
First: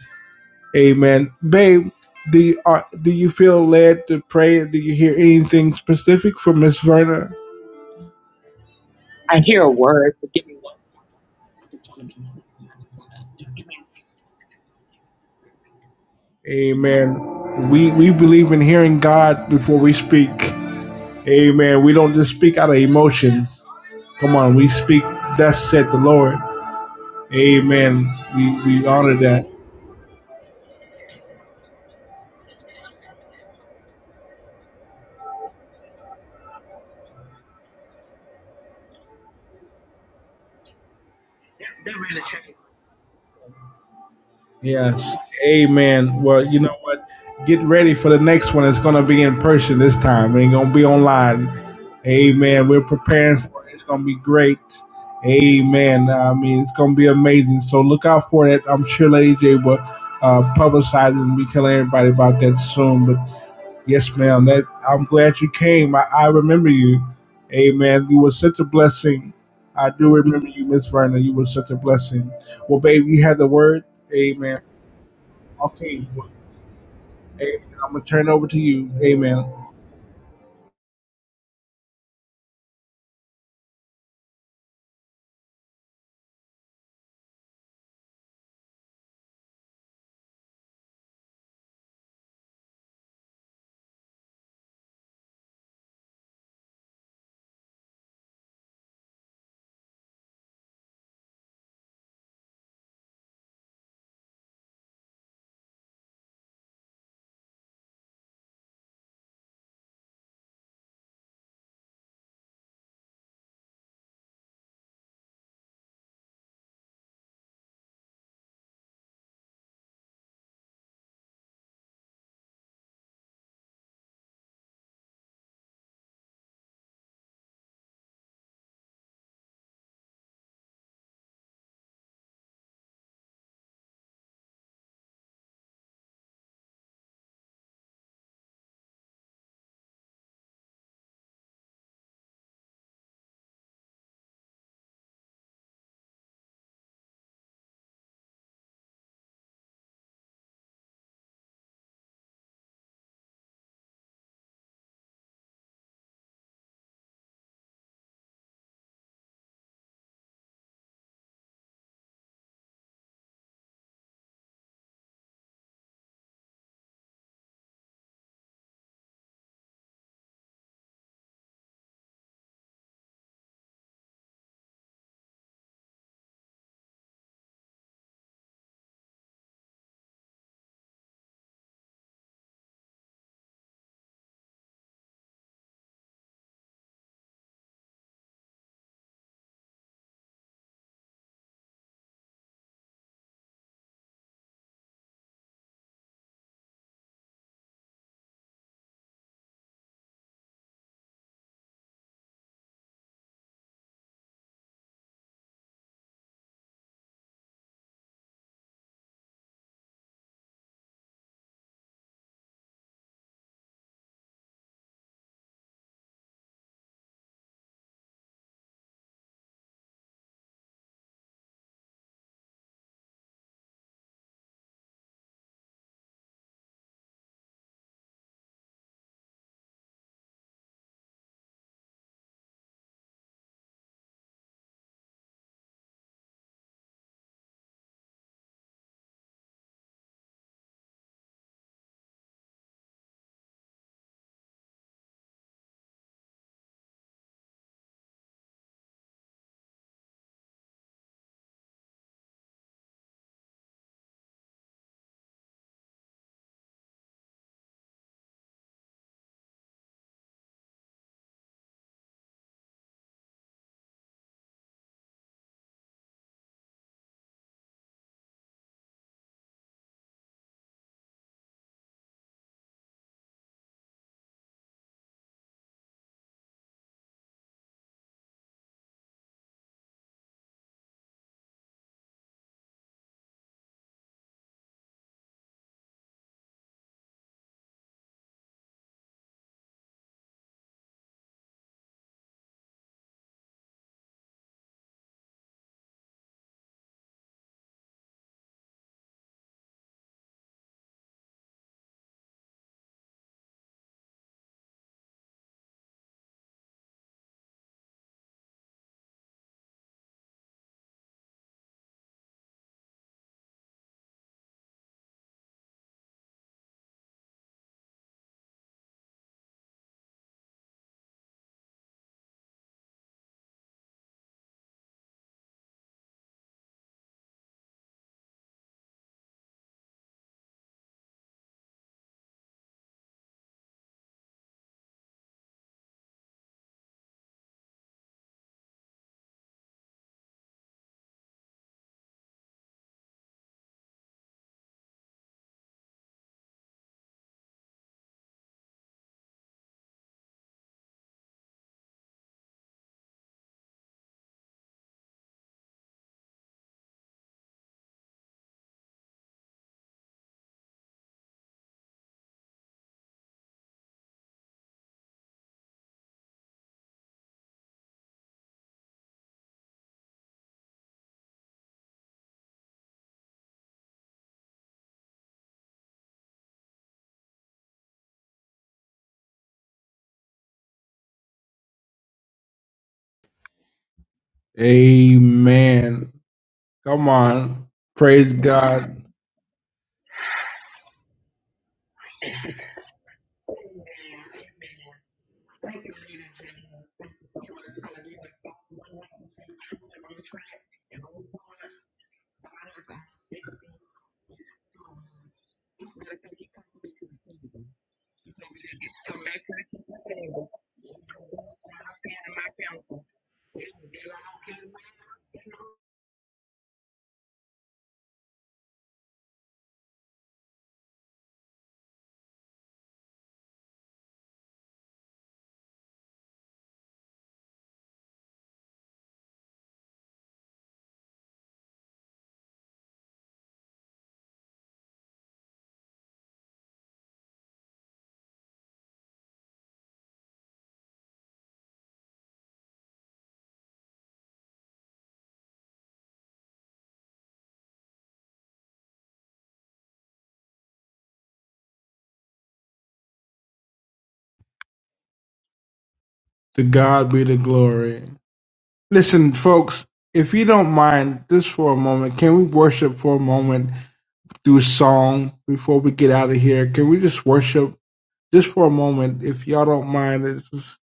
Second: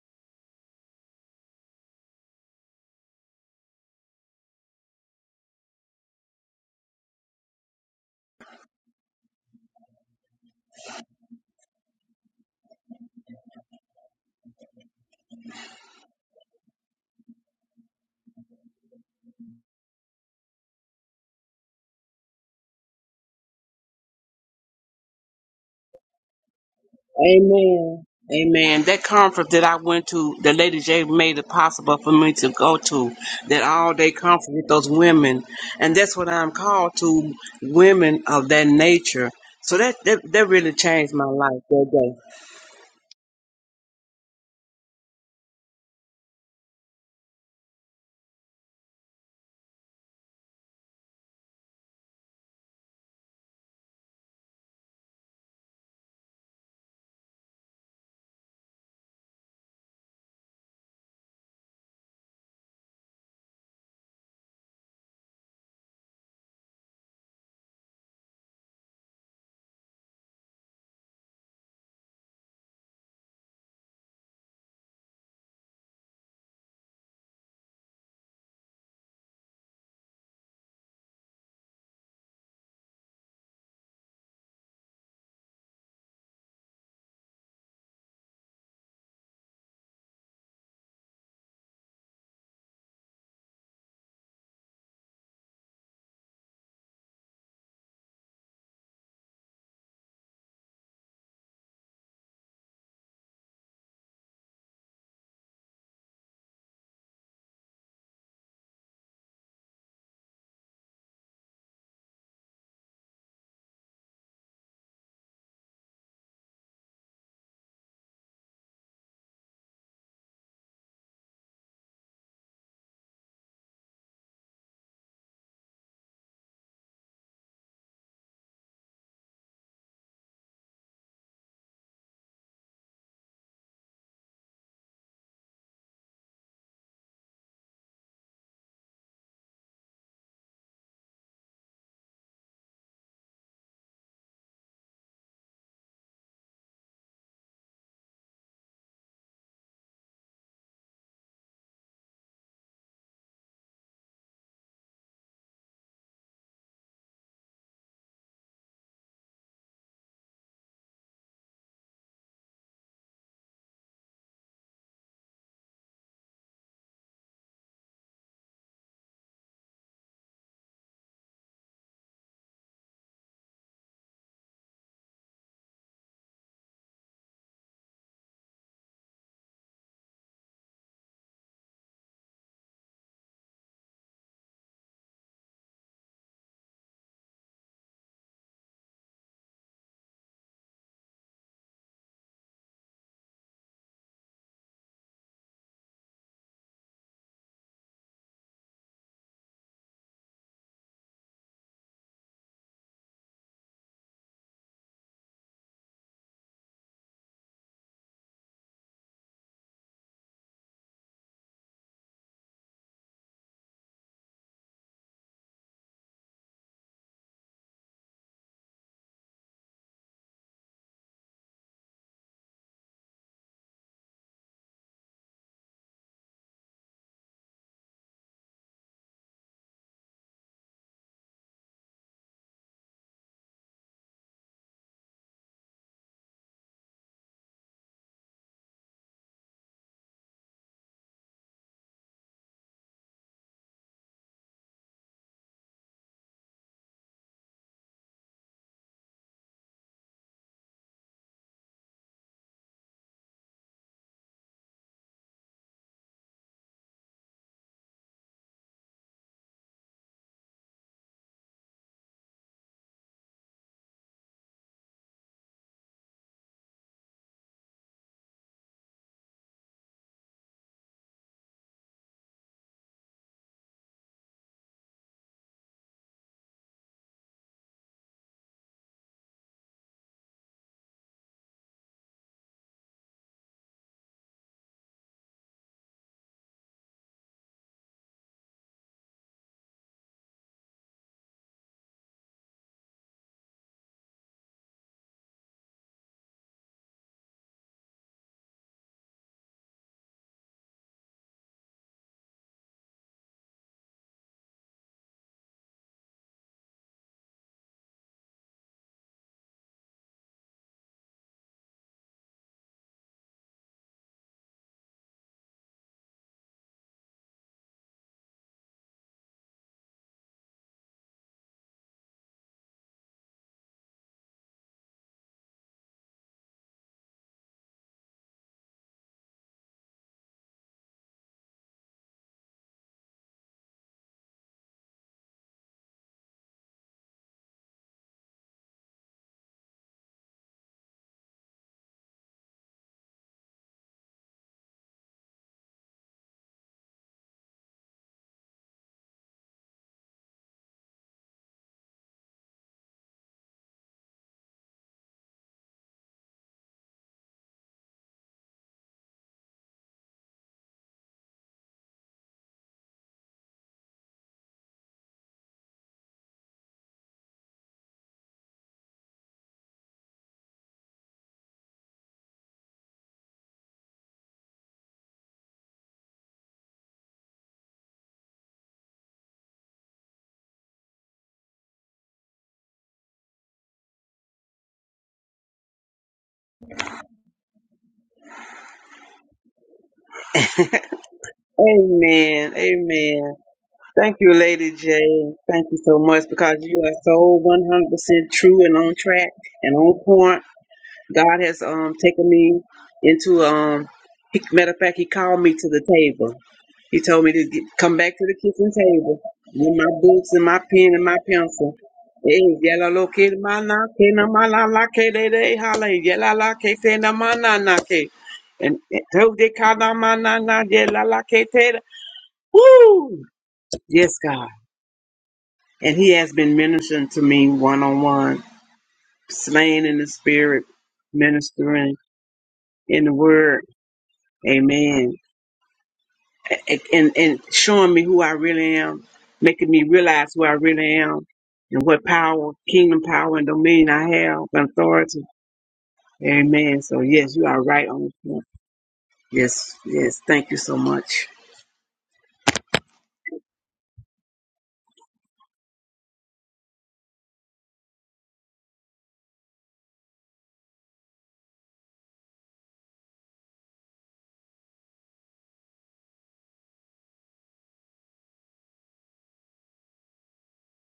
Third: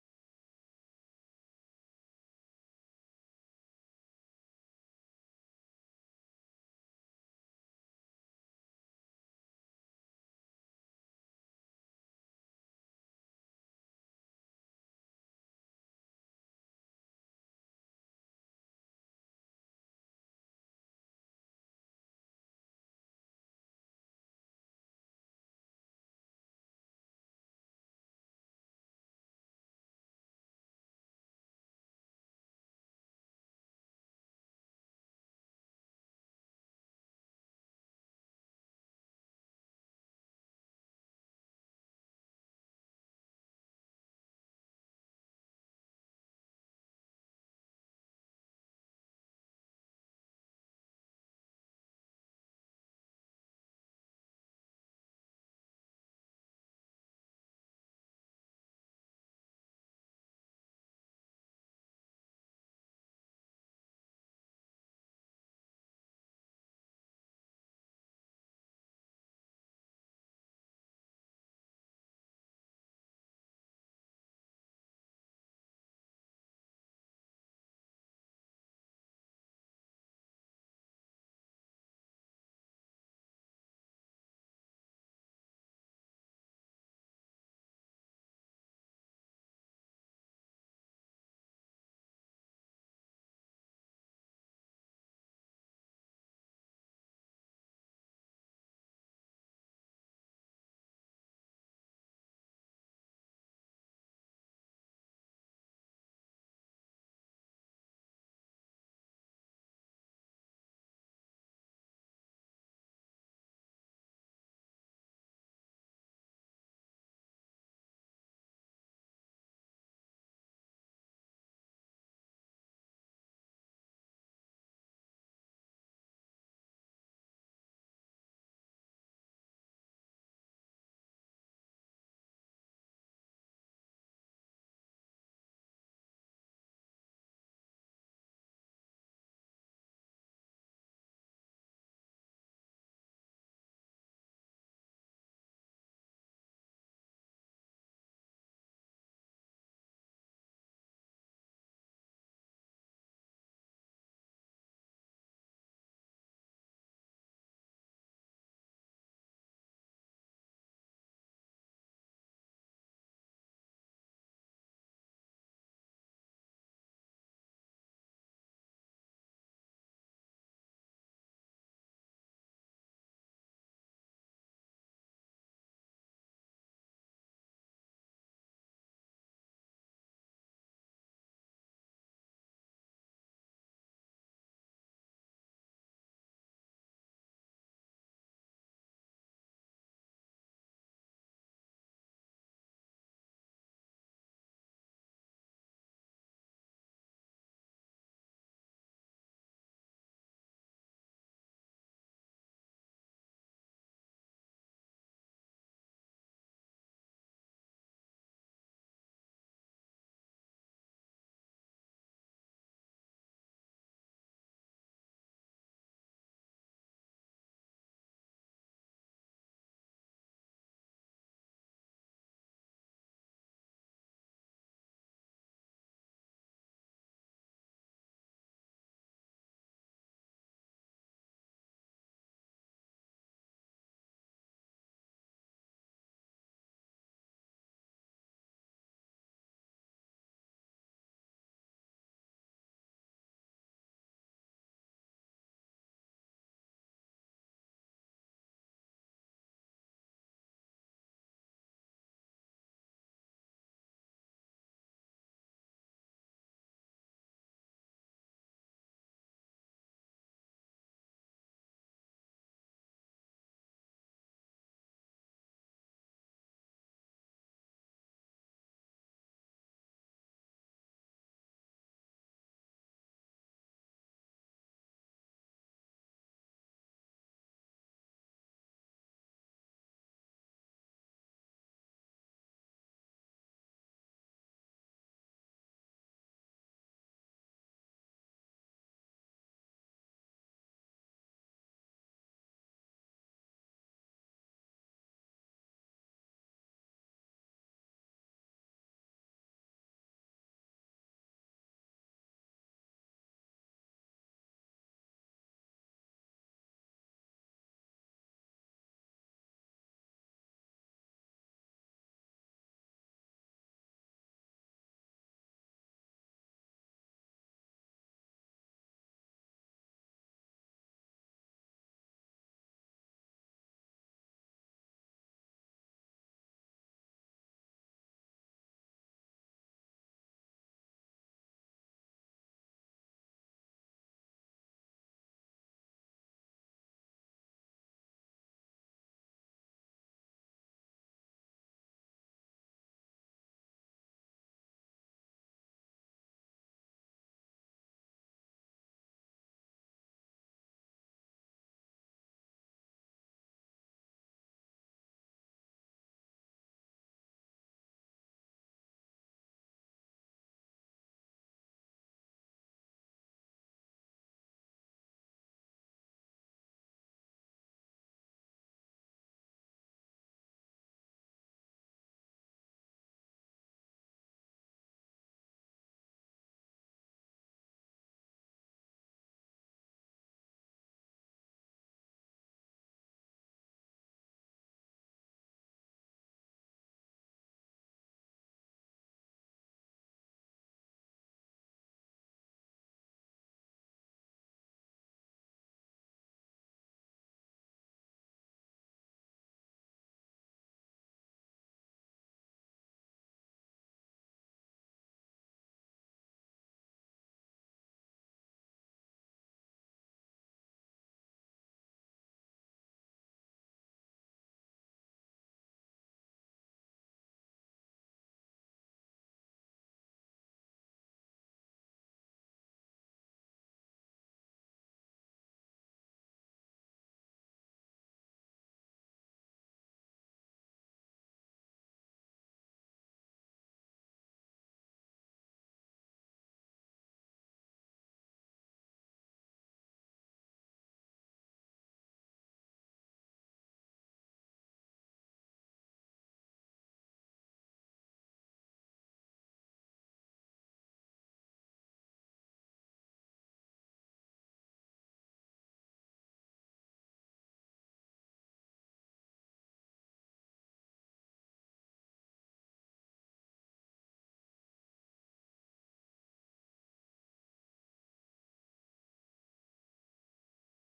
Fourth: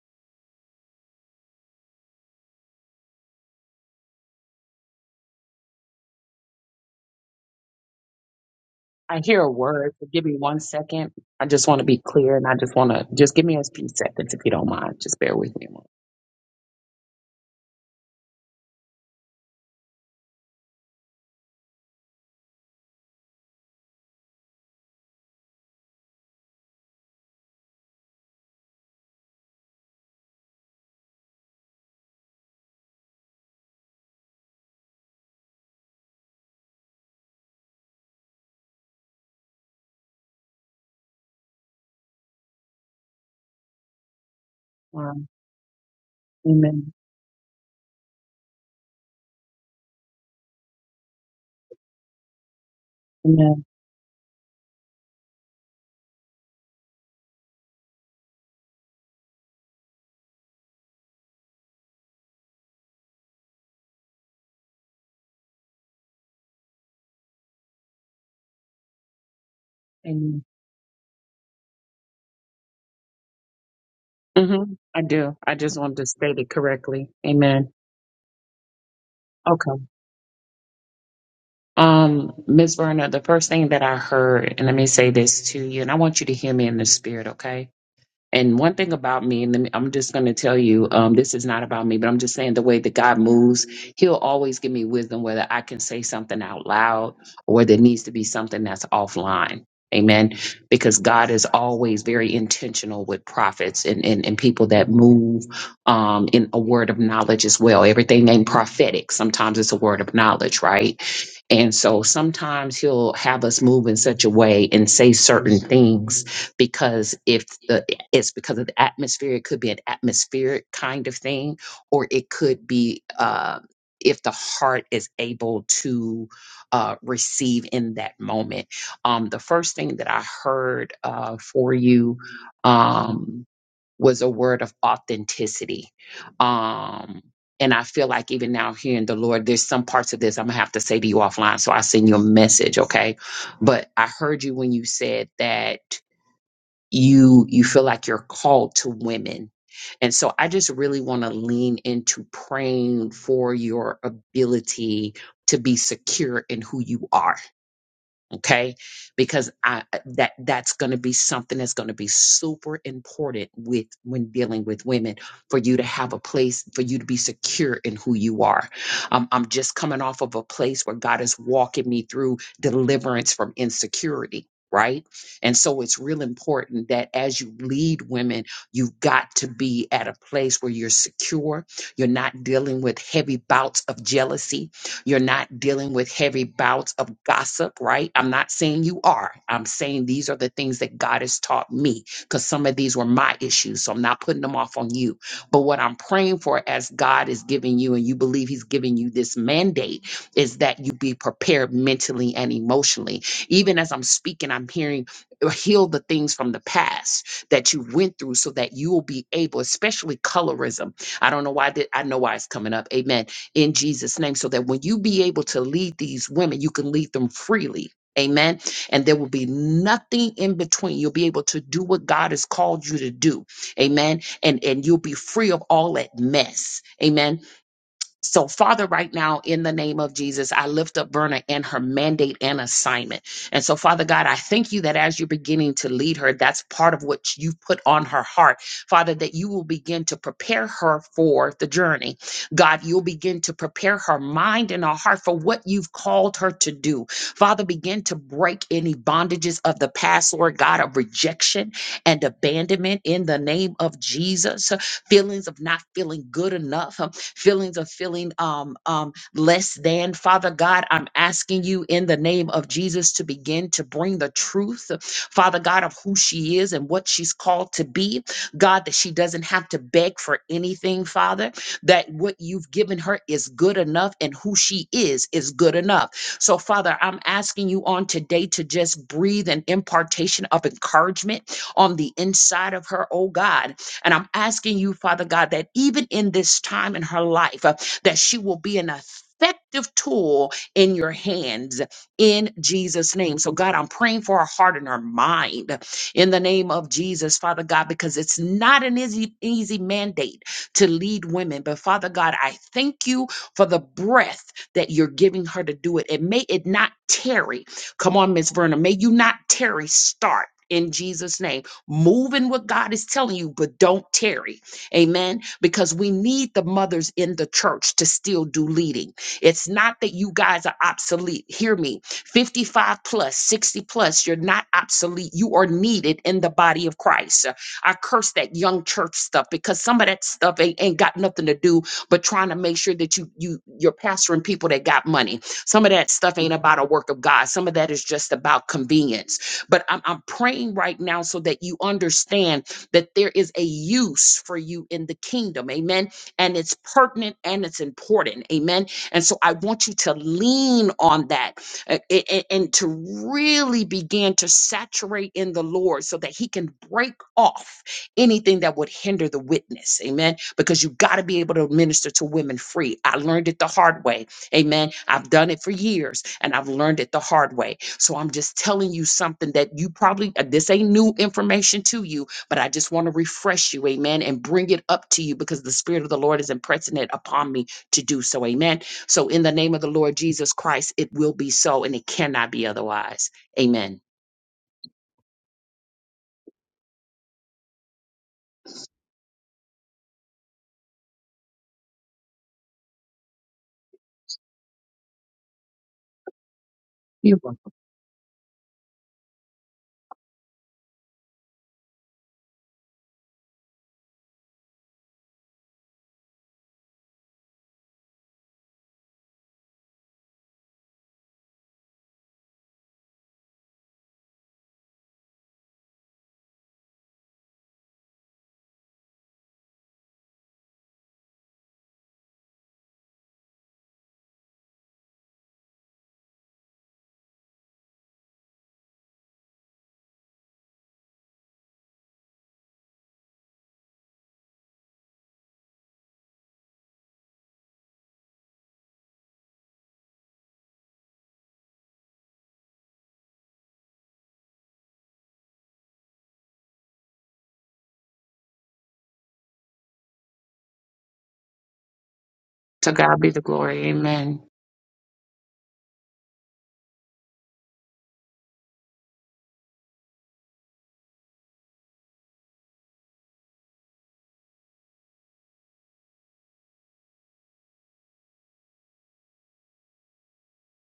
A: Amen. Babe, do you, uh, do you feel led to pray? Do you hear anything specific from Miss Verna?
B: I hear
A: I
B: a
A: hear a
B: word. So
A: word.
B: give me
A: Give me.
B: one
A: one.
B: second. I just want to be clear and I just want to just give me a few seconds if you don't mind. Just bear with me.
A: Amen. We we believe in hearing God before we speak. Amen. We don't just speak out of emotions. Come on, we speak. Thus said the Lord.
D: Amen.
A: Amen. We
D: Amen.
A: we
D: That
A: honor that.
D: conference that I went to, the Lady J made it possible for me to go to that all day conference with those women. And that's what I'm called to women of that nature. So that, that, that really changed my life that day.
A: Yes.
B: Um,
A: Amen. Well, you know
B: amen.
A: what? Get ready for the next one. It's going to be in person this time. It ain't going to be online. Amen. We're preparing
B: Amen.
A: for it. It's going to be great. Amen. I mean, it's going to be amazing. So look out for it. I'm sure Lady J will uh, publicize it and be telling everybody about that soon. But yes, ma'am. That I'm glad you came. I, I remember you. Amen. You were such a blessing. I do
B: Amen.
A: remember you, Miss Verna. You were such a blessing. Well, babe, you had the word. Amen.
B: Mm-hmm. I do. I just wanted
A: Okay,
B: to state it correctly.
A: amen.
B: Amen.
A: I'm gonna turn it over to you. Amen.
B: Okay. Um, Miss Verna, the first thing that I heard, and let me say this to you, and I want you to hear me in the spirit, okay? And one thing about me, and then I'm just going to tell you, um, this is not about me, but I'm just saying the way that God moves, He'll always give me wisdom, whether I can say something out loud or whether it needs to be something that's offline. Amen. Because God is always very intentional with prophets and, and, and people that move um, in a word of knowledge as well. Everything named prophetic, sometimes it's a word of knowledge, right? And so sometimes He'll have us move in such a way and say certain things because if the it's because of the atmosphere. It could be an atmospheric kind of thing, or it could be uh, if the heart is able to uh, receive in that moment. Um, the first thing that I heard uh, for you um, was a word of authenticity. Um, and I feel like even now hearing the Lord, there's some parts of this I'm gonna have to say to you offline. So I send you a message, okay? But I heard you when you said that you you feel like you're called to women and so i just really want to lean into praying for your ability to be secure in who you are okay because i that that's going to be something that's going to be super important with when dealing with women for you to have a place for you to be secure in who you are um, i'm just coming off of a place where god is walking me through deliverance from insecurity right and so it's real important that as you lead women you've got to be at a place where you're secure you're not dealing with heavy bouts of jealousy you're not dealing with heavy bouts of gossip, right? I'm not saying you are. I'm saying these are the things that God has taught me because some of these were my issues. So I'm not putting them off on you. But what I'm praying for as God is giving you and you believe He's giving you this mandate is that you be prepared mentally and emotionally. Even as I'm speaking, I'm hearing uh, heal the things from the past that you went through so that you will be able, especially colorism. I don't know why that I know why it's coming up. Amen in Jesus' name, so that when you be able to lead these women, you can lead them freely. Amen. And there will be nothing in between. You'll be able to do what God has called you to do. Amen. And and you'll be free of all that mess. Amen. So, Father, right now, in the name of Jesus, I lift up Berna and her mandate and assignment. And so, Father God, I thank you that as you're beginning to lead her, that's part of what you've put on her heart. Father, that you will begin to prepare her for the journey. God, you'll begin to prepare her mind and her heart for what you've called her to do. Father, begin to break any bondages of the past, Lord God, of rejection and abandonment in the name of Jesus feelings of not feeling good enough, um, feelings of feeling um, um, less than. Father God, I'm asking you in the name of Jesus to begin to bring the truth, Father God, of who she is and what she's called to be. God, that she doesn't have to beg for anything, Father, that what you've given her is good enough and who she is is good enough. So, Father, I'm asking you on today to just breathe an impartation of encouragement on the inside of her, oh God, and I'm asking you, Father God, that even in this time in her life, uh, that she will be an effective tool in your hands in Jesus' name. So, God, I'm praying for her heart and her mind in the name of Jesus, Father God, because it's not an easy, easy mandate to lead women. But, Father God, I thank you for the breath that you're giving her to do it. And may it not tarry. Come on, Miss Verna. May you not tarry. Start. In Jesus' name. Move in what God is telling you, but don't tarry. Amen. Because we need the mothers in the church to still do leading. It's not that you guys are obsolete. Hear me. 55 plus, 60 plus, you're not obsolete. You are needed in the body of Christ. I curse that young church stuff because some of that stuff ain't, ain't got nothing to do but trying to make sure that you you you're pastoring people that got money. Some of that stuff ain't about a work of God. Some of that is just about convenience. But I'm, I'm praying right now so that you understand that there is a use for you in the kingdom. Amen. And it's pertinent and it's important. Amen. And so I want you to lean on that uh, a- a- and to really begin to saturate in the Lord so that He can break off anything that would hinder the witness. Amen. Because you got to be able to minister to women free. I learned it the hard way Amen. I've done it for years and I've learned it the hard way. So I'm just telling you something that you probably, uh, this ain't new information to you, but I just want to refresh you. Amen. And bring it up to you because the Spirit of the Lord is impressing it upon me to do so. Amen. So in the name of the Lord Jesus Christ, it will be so and it cannot be otherwise. Amen.
A: Amen. Come on, praise God.
D: Amen. Amen. Thank you, Lady Jane. Thank you so much because you are
B: You're
D: so
B: welcome.
D: 100% true and on track and on point. God has um taken me into um. He, matter of fact, he called me to the table. He told me to get, come back to the kitchen table with my books and my pen and my pencil. Hey, yala lo ke ma na ke na ma la la ke de de hala yala la ke te na ma na na ke and and to de ka na ma na na yala la ke te. Woo! Yes, God. And he has been ministering to me one on one, slain in the spirit, ministering in the word. Amen. A- And, and showing me who I really am, making me realize who I really am and what power, kingdom power and dominion I have and authority. Amen. So yes, you are right on the point. Yes, yes. Thank you so much.
B: To God be the glory. Amen.
A: To God be the glory. Listen, folks, if you don't mind, just for a moment, can we worship for a moment through song before we get out of here? Can we just worship just for a moment, if y'all don't mind? It's just,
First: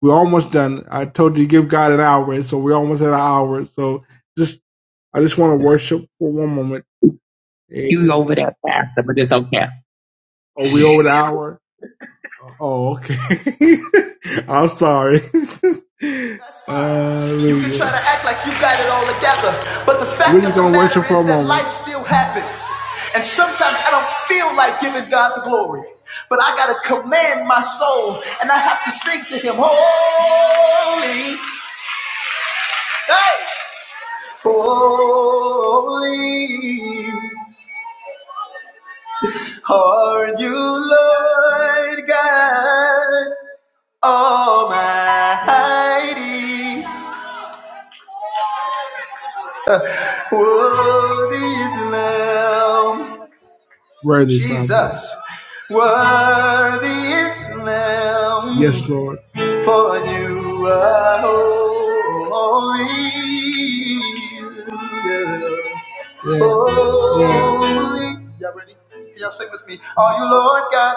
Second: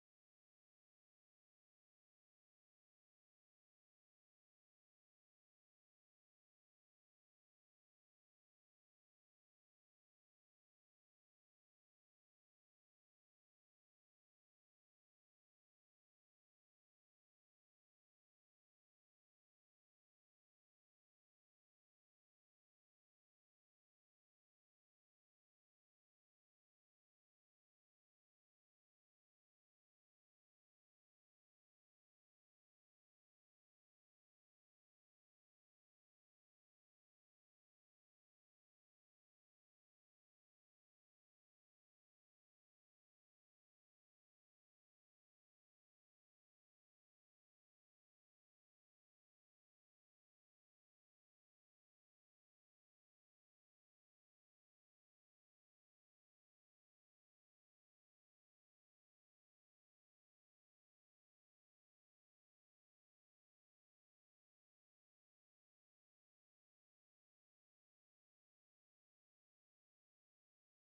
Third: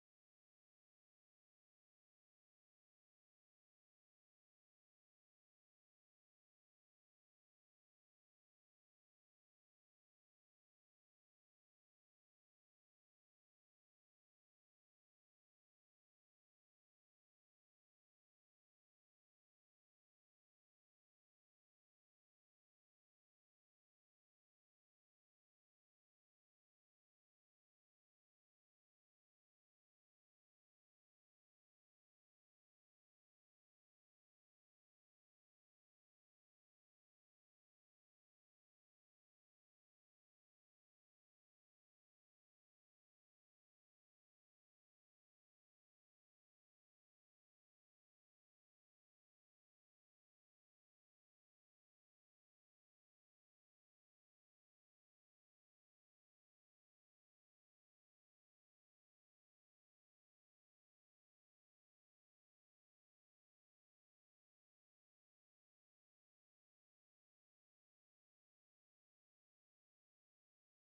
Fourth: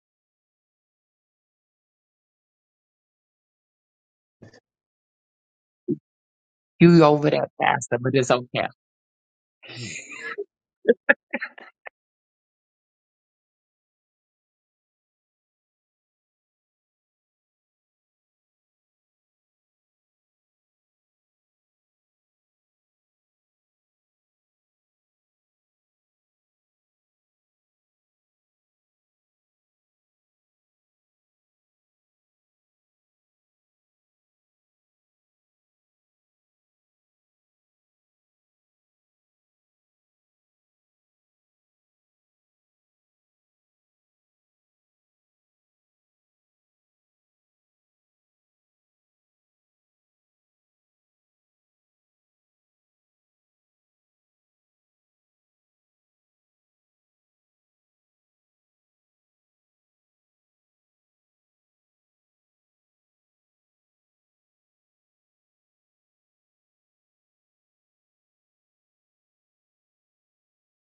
A: we're almost done. I told you to give God an hour, so we're almost at an hour. So just, I just want to worship for one moment.
B: You over that, Pastor,
A: You
B: but it's
A: over that
B: okay.
A: faster, but it's okay. Oh, we over the hour? Oh, okay. I'm sorry. Uh, You can try to act like you got it all together, but the fact of the matter is that life still happens. And sometimes I don't feel like giving God the glory, but I gotta command my soul and I have to sing to Him, Holy, hey! Holy are you, Lord God. Almighty, worthy is the Lamb. Worthy, Father. Jesus, Father. worthy is the Lamb. Yes, Lord. For you are holy. Yeah. Yeah. Holy. Yeah. Y'all ready? Can y'all sing with me? Are you Lord God?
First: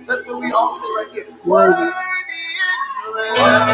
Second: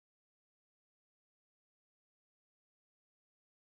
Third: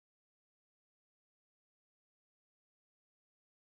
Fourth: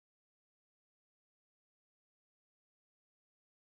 A: That's what we all say right here. Worthy Worthy. is the Lamb.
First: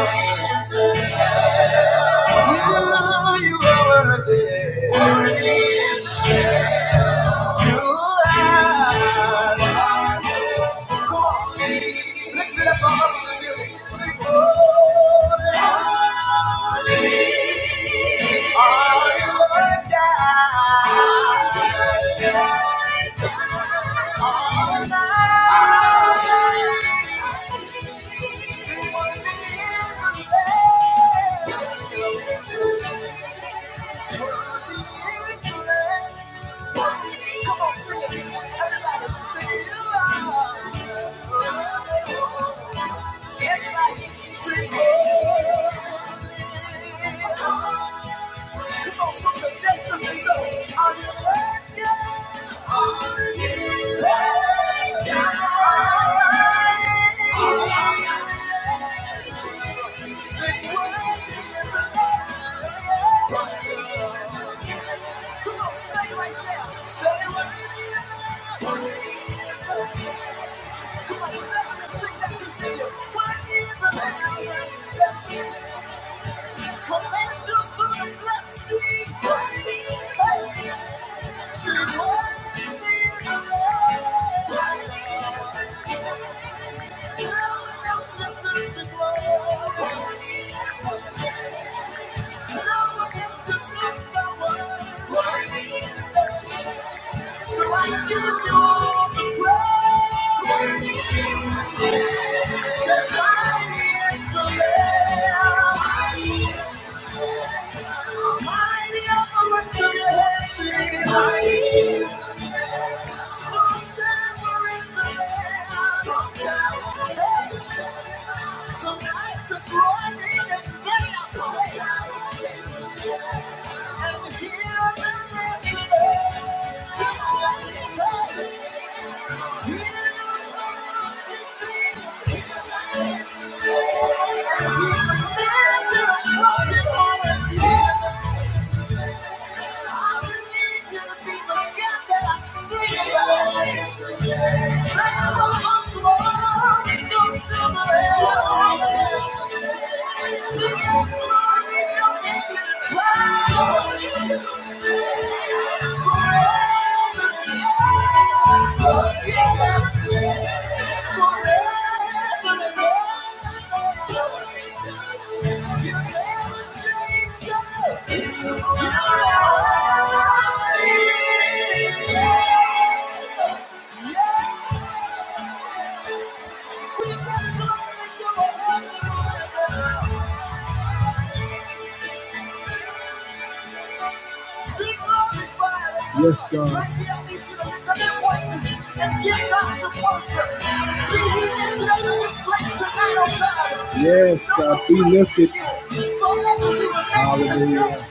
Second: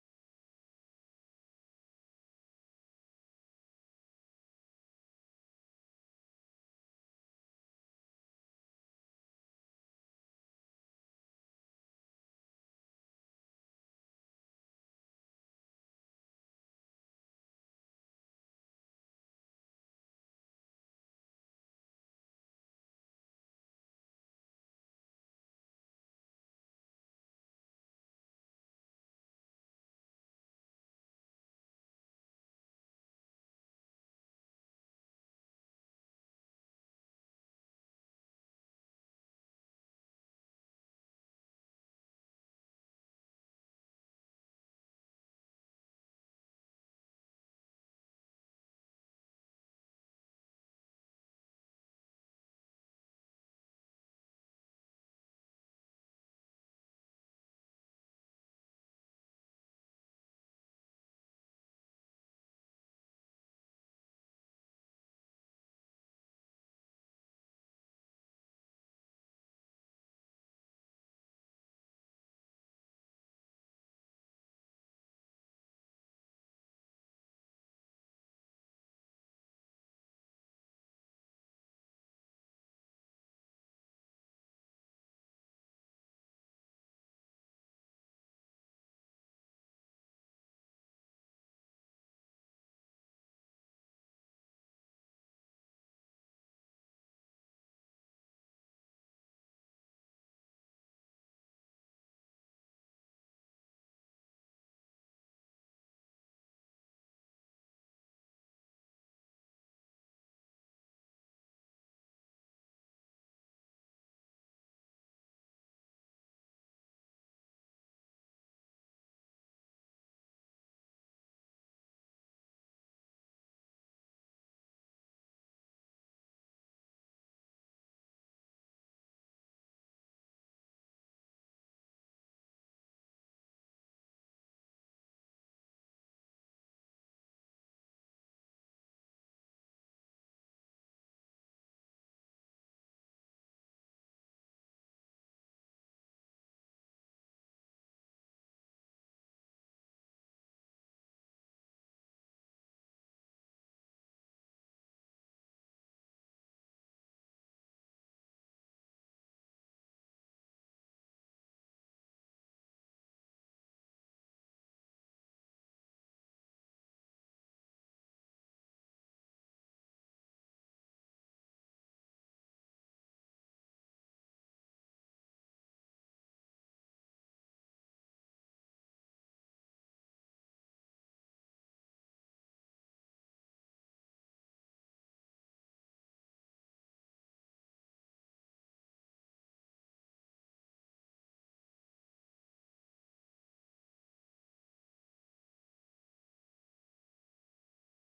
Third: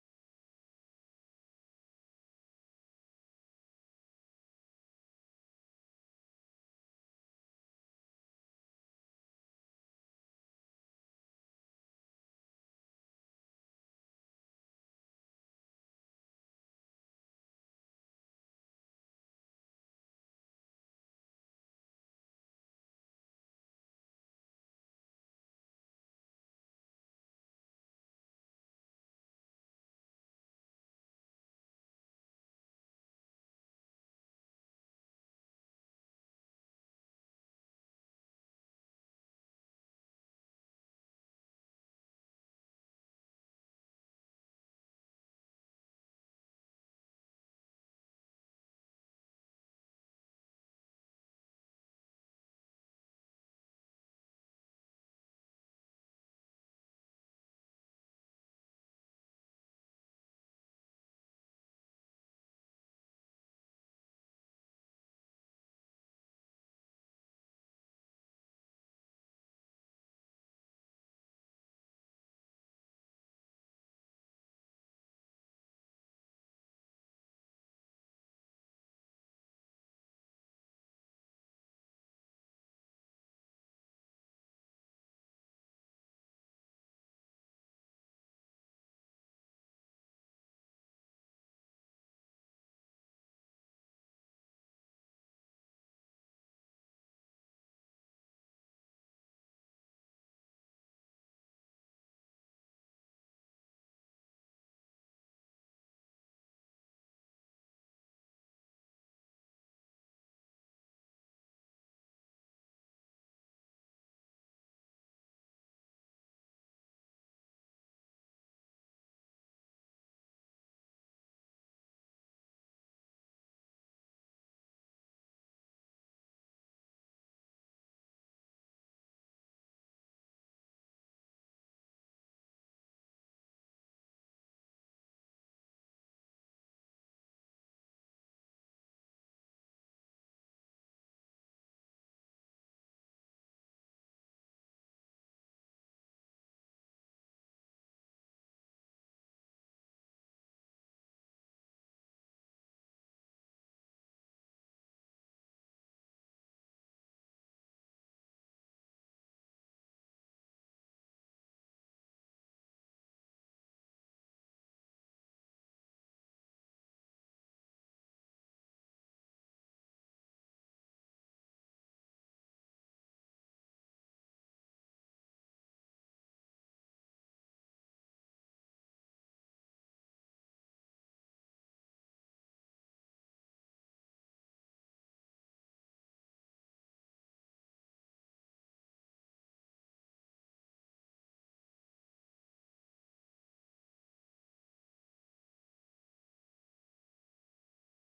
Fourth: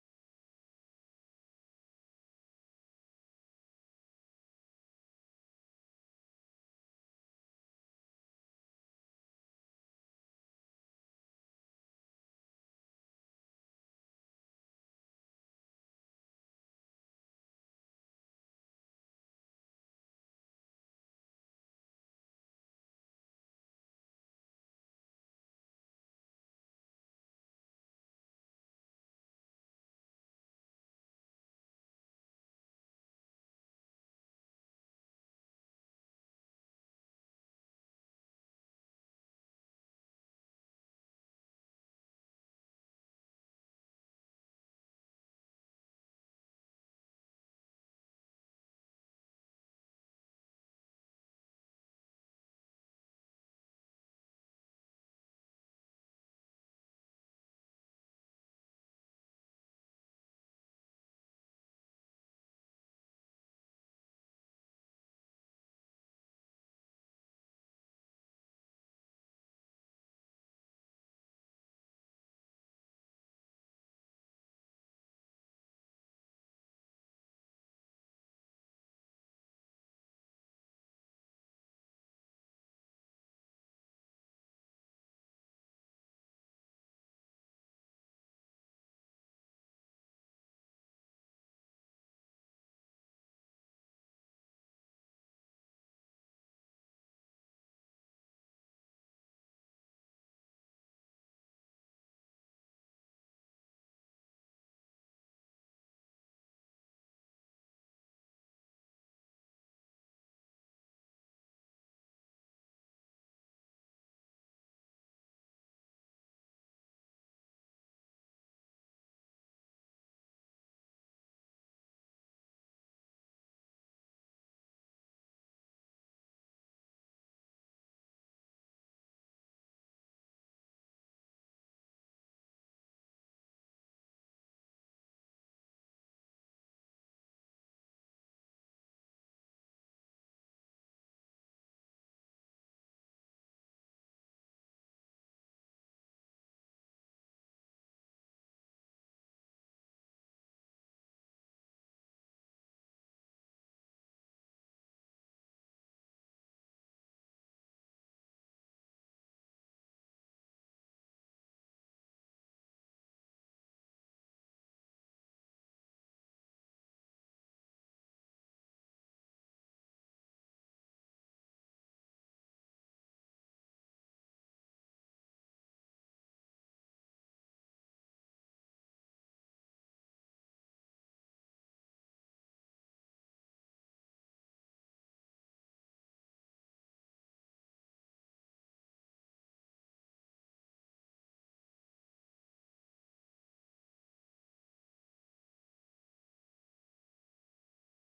A: Hallelujah.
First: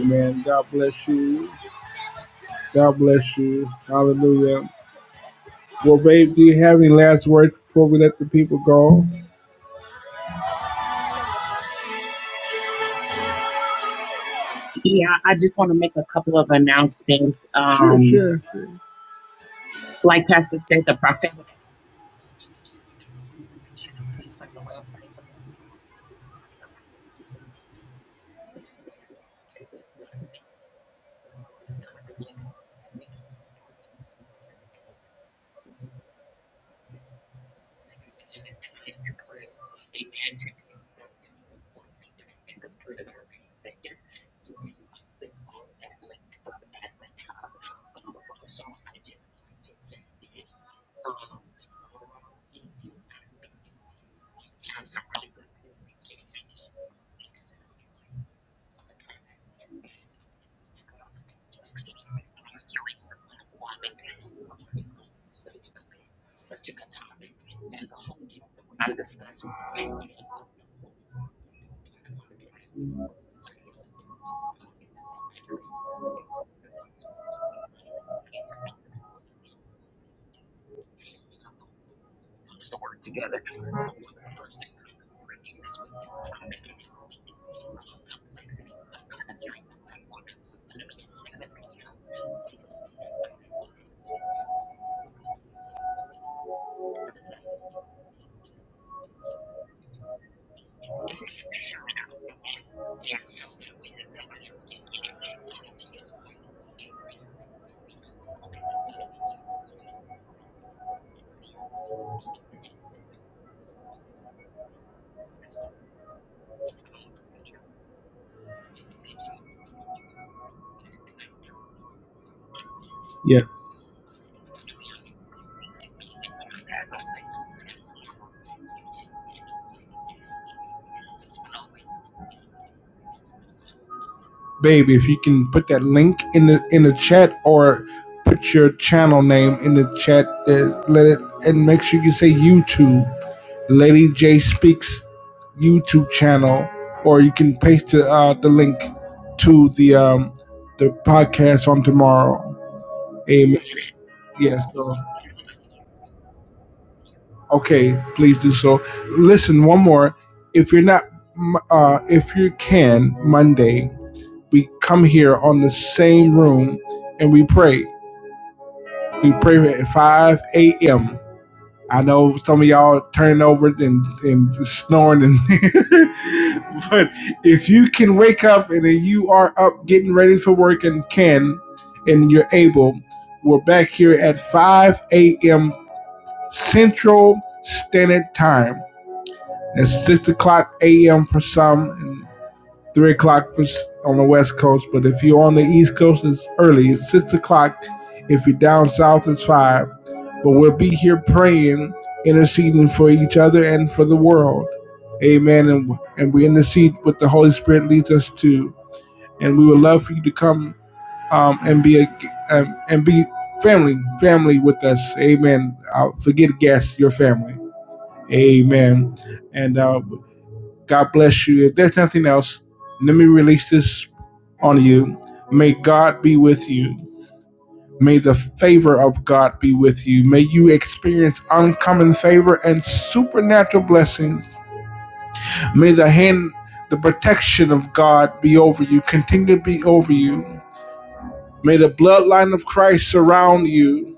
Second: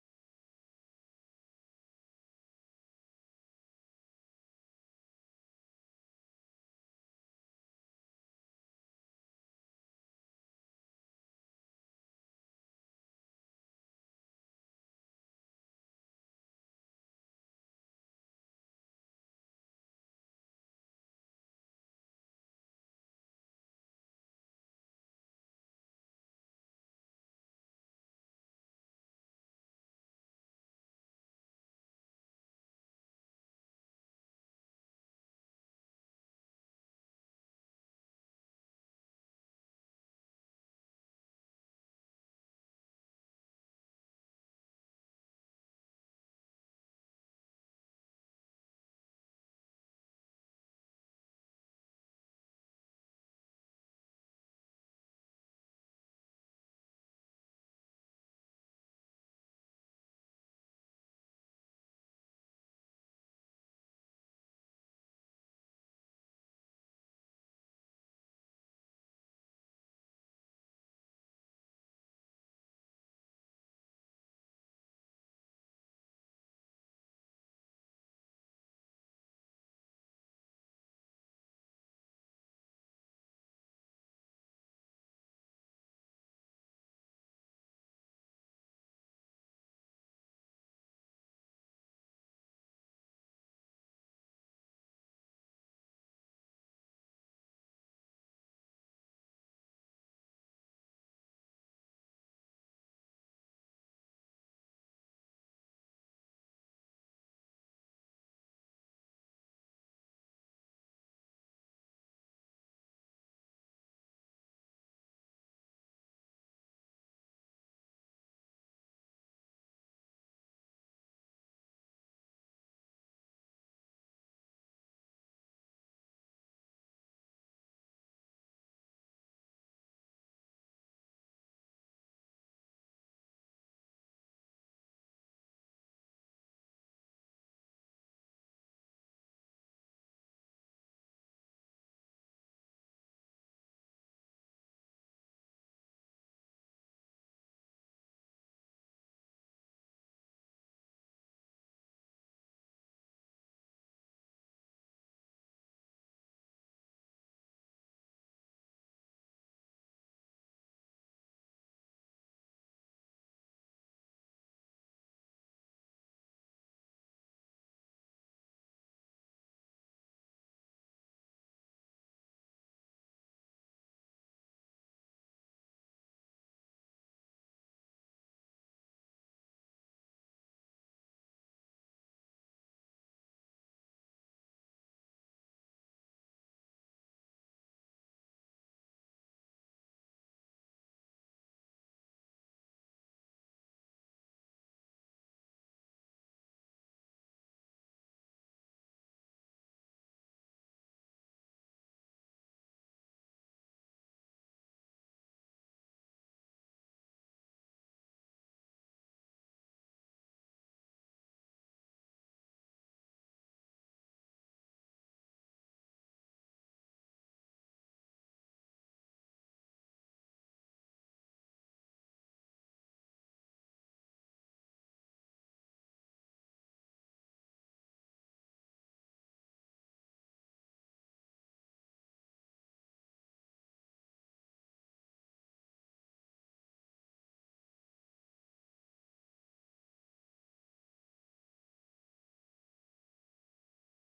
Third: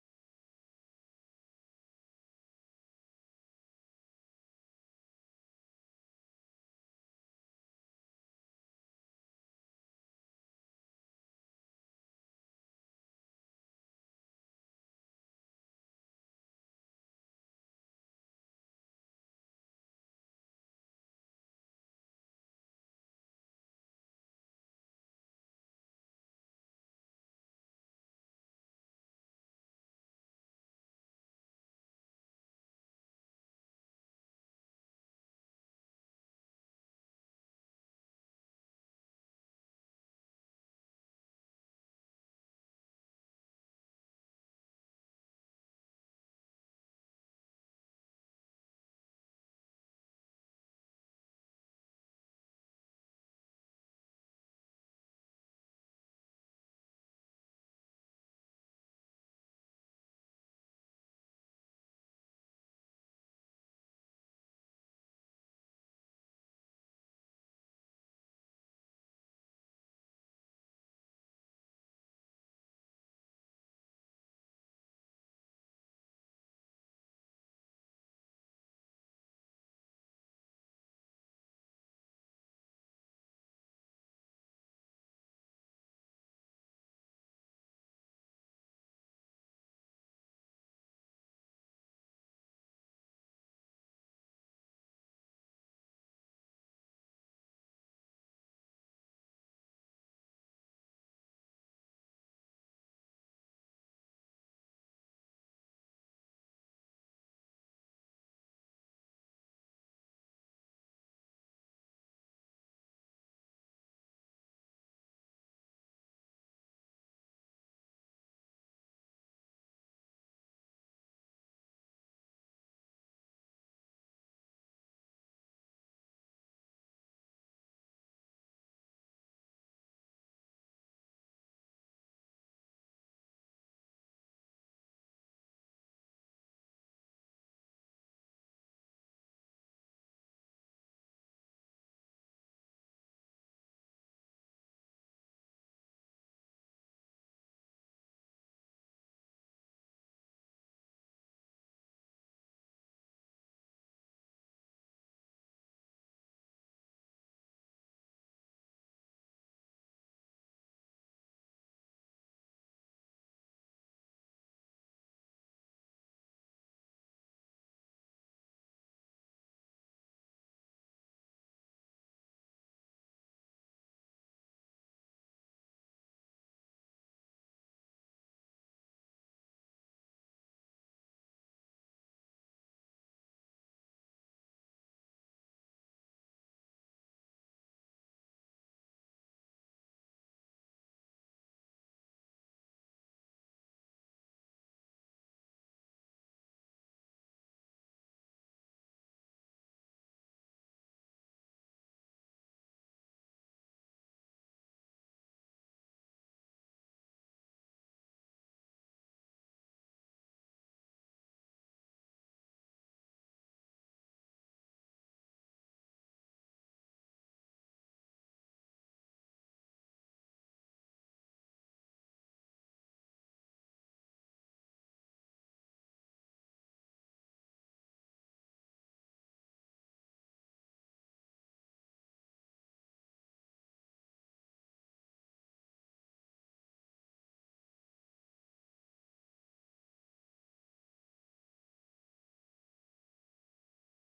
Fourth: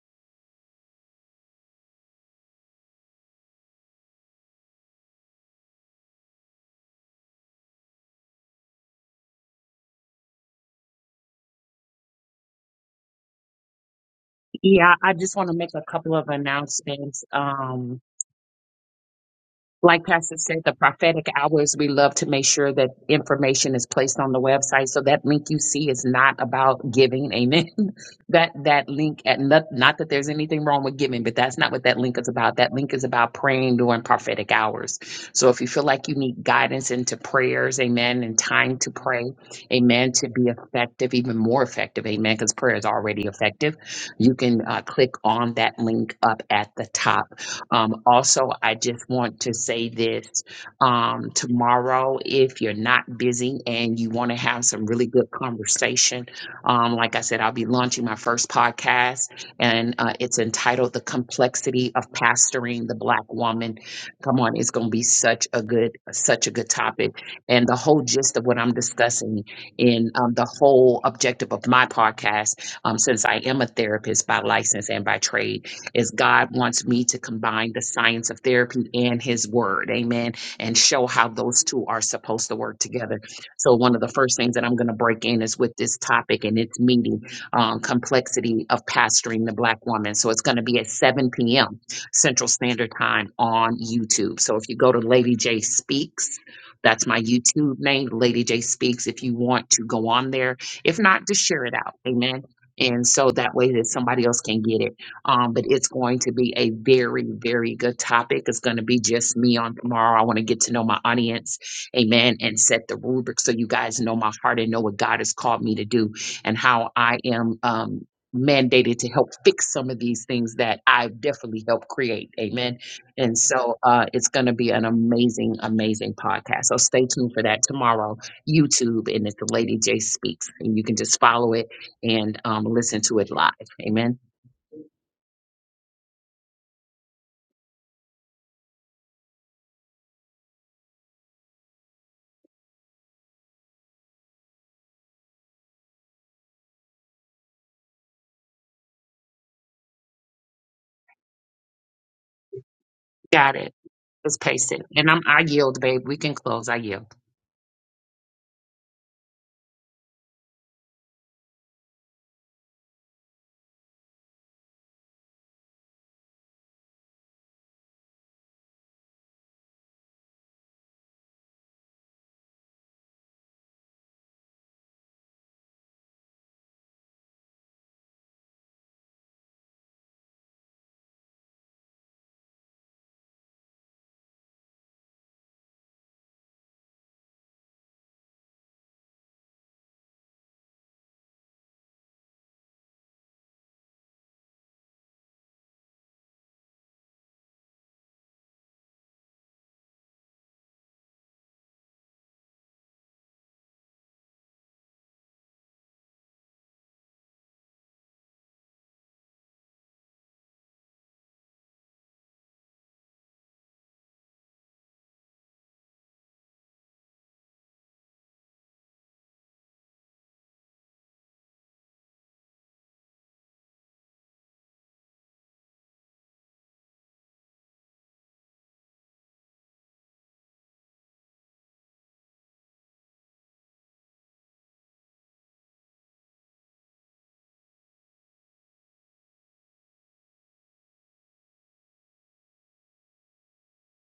A: Amen. God bless you. God bless you. Hallelujah. Well, babe, do you have any last words before we let the people go?
B: Yeah, I
A: Yeah, I
B: just want to
A: just want
B: make
A: to
B: a
A: make a
B: couple of
A: couple of
B: announcements.
A: announcements. Sure,
B: Um,
A: Um, sure. sure.
B: Like
A: like
B: Pastor said,
A: Pastor
B: the
A: said, the
B: prophetic
A: prophetic.
B: hours, we love to make sure that information is placed on the website. So that link you see is not about giving. Amen. that that link at not, not that there's anything wrong with giving, but that's not what that link is about. That link is about praying during prophetic hours. So if you feel like you need guidance into prayers, amen, and time to pray, amen, to be effective, even more effective, amen, because prayer is already effective, you can uh, click on that link up at the top. Um, also, I just want to say this um, tomorrow, if you're not busy and you want to have some really good conversation, um, like I said, I'll be launching my first podcast, and uh, it's entitled The Complexity of Pastoring the Black Woman. Come on, it's going to be such a good, such a good topic. And the whole gist of what I'm discussing in um, the whole objective of my podcast, um, since I am a therapist by license and by trade is God wants me to combine the science of therapy and his word. Amen. And show how those two are supposed to work together. So one of the first things that I'm going to break in is with this topic and its meeting, um, complexity of pastoring the black woman. So it's going to be at 7 p.m. Central Standard Time on YouTube. So if you go to Lady J Speaks, that's my YouTube name, Lady J Speaks. If you want to go on there, if not, just share it out. Amen. And so that way that somebody else can get it. Um, but it's going to be a very, very good topic. It's going to be just me on tomorrow. I want to get to know my audience, amen, and set the rubric so you guys know my heart and know what God has called me to do and how I am um, mandated to help fix some of these things that I've definitely helped create, amen. And
A: Yeah.
B: so uh, it's going to be an amazing, amazing podcast. So stay tuned for that tomorrow, YouTube, and it's the Lady J Speaks, and you can just follow it and um, listen to it live, amen.
A: babe, if you can put that link in the in the chat or put your channel name in the chat, uh, let it and make sure you say YouTube, Lady J Speaks YouTube channel, or you can paste the uh, the link to the um the podcast on tomorrow.
B: Got
A: Amen.
B: it. Let's
A: Yeah.
B: paste it.
A: So
B: And I'm I yield, babe. We can close. I yield.
A: okay, please do so. Listen, one more. If you're not, uh, if you can Monday, we come here on the same room and we pray. We pray at 5 a.m. I know some of y'all turning over and, and snoring, and but if you can wake up and then you are up getting ready for work and can, and you're able, we're back here at 5 a.m. Central Standard Time. That's 6 o'clock a.m. for some, and three o'clock for, on the West Coast, but if you're on the East Coast, it's early. It's six o'clock. If you're down south, it's five. But we'll be here praying, interceding for each other and for the world. Amen. And, and we intercede what the Holy Spirit leads us to. And we would love for you to come um, and be a um, and be family, family with us. Amen. Uh, forget guests, your family. Amen. And uh, God bless you. If there's nothing else, let me release this on you. May God be with you. May the favor of God be with you. May you experience uncommon favor and supernatural blessings. May the hand, the protection of God be over you, continue to be over you. May the bloodline of Christ surround you.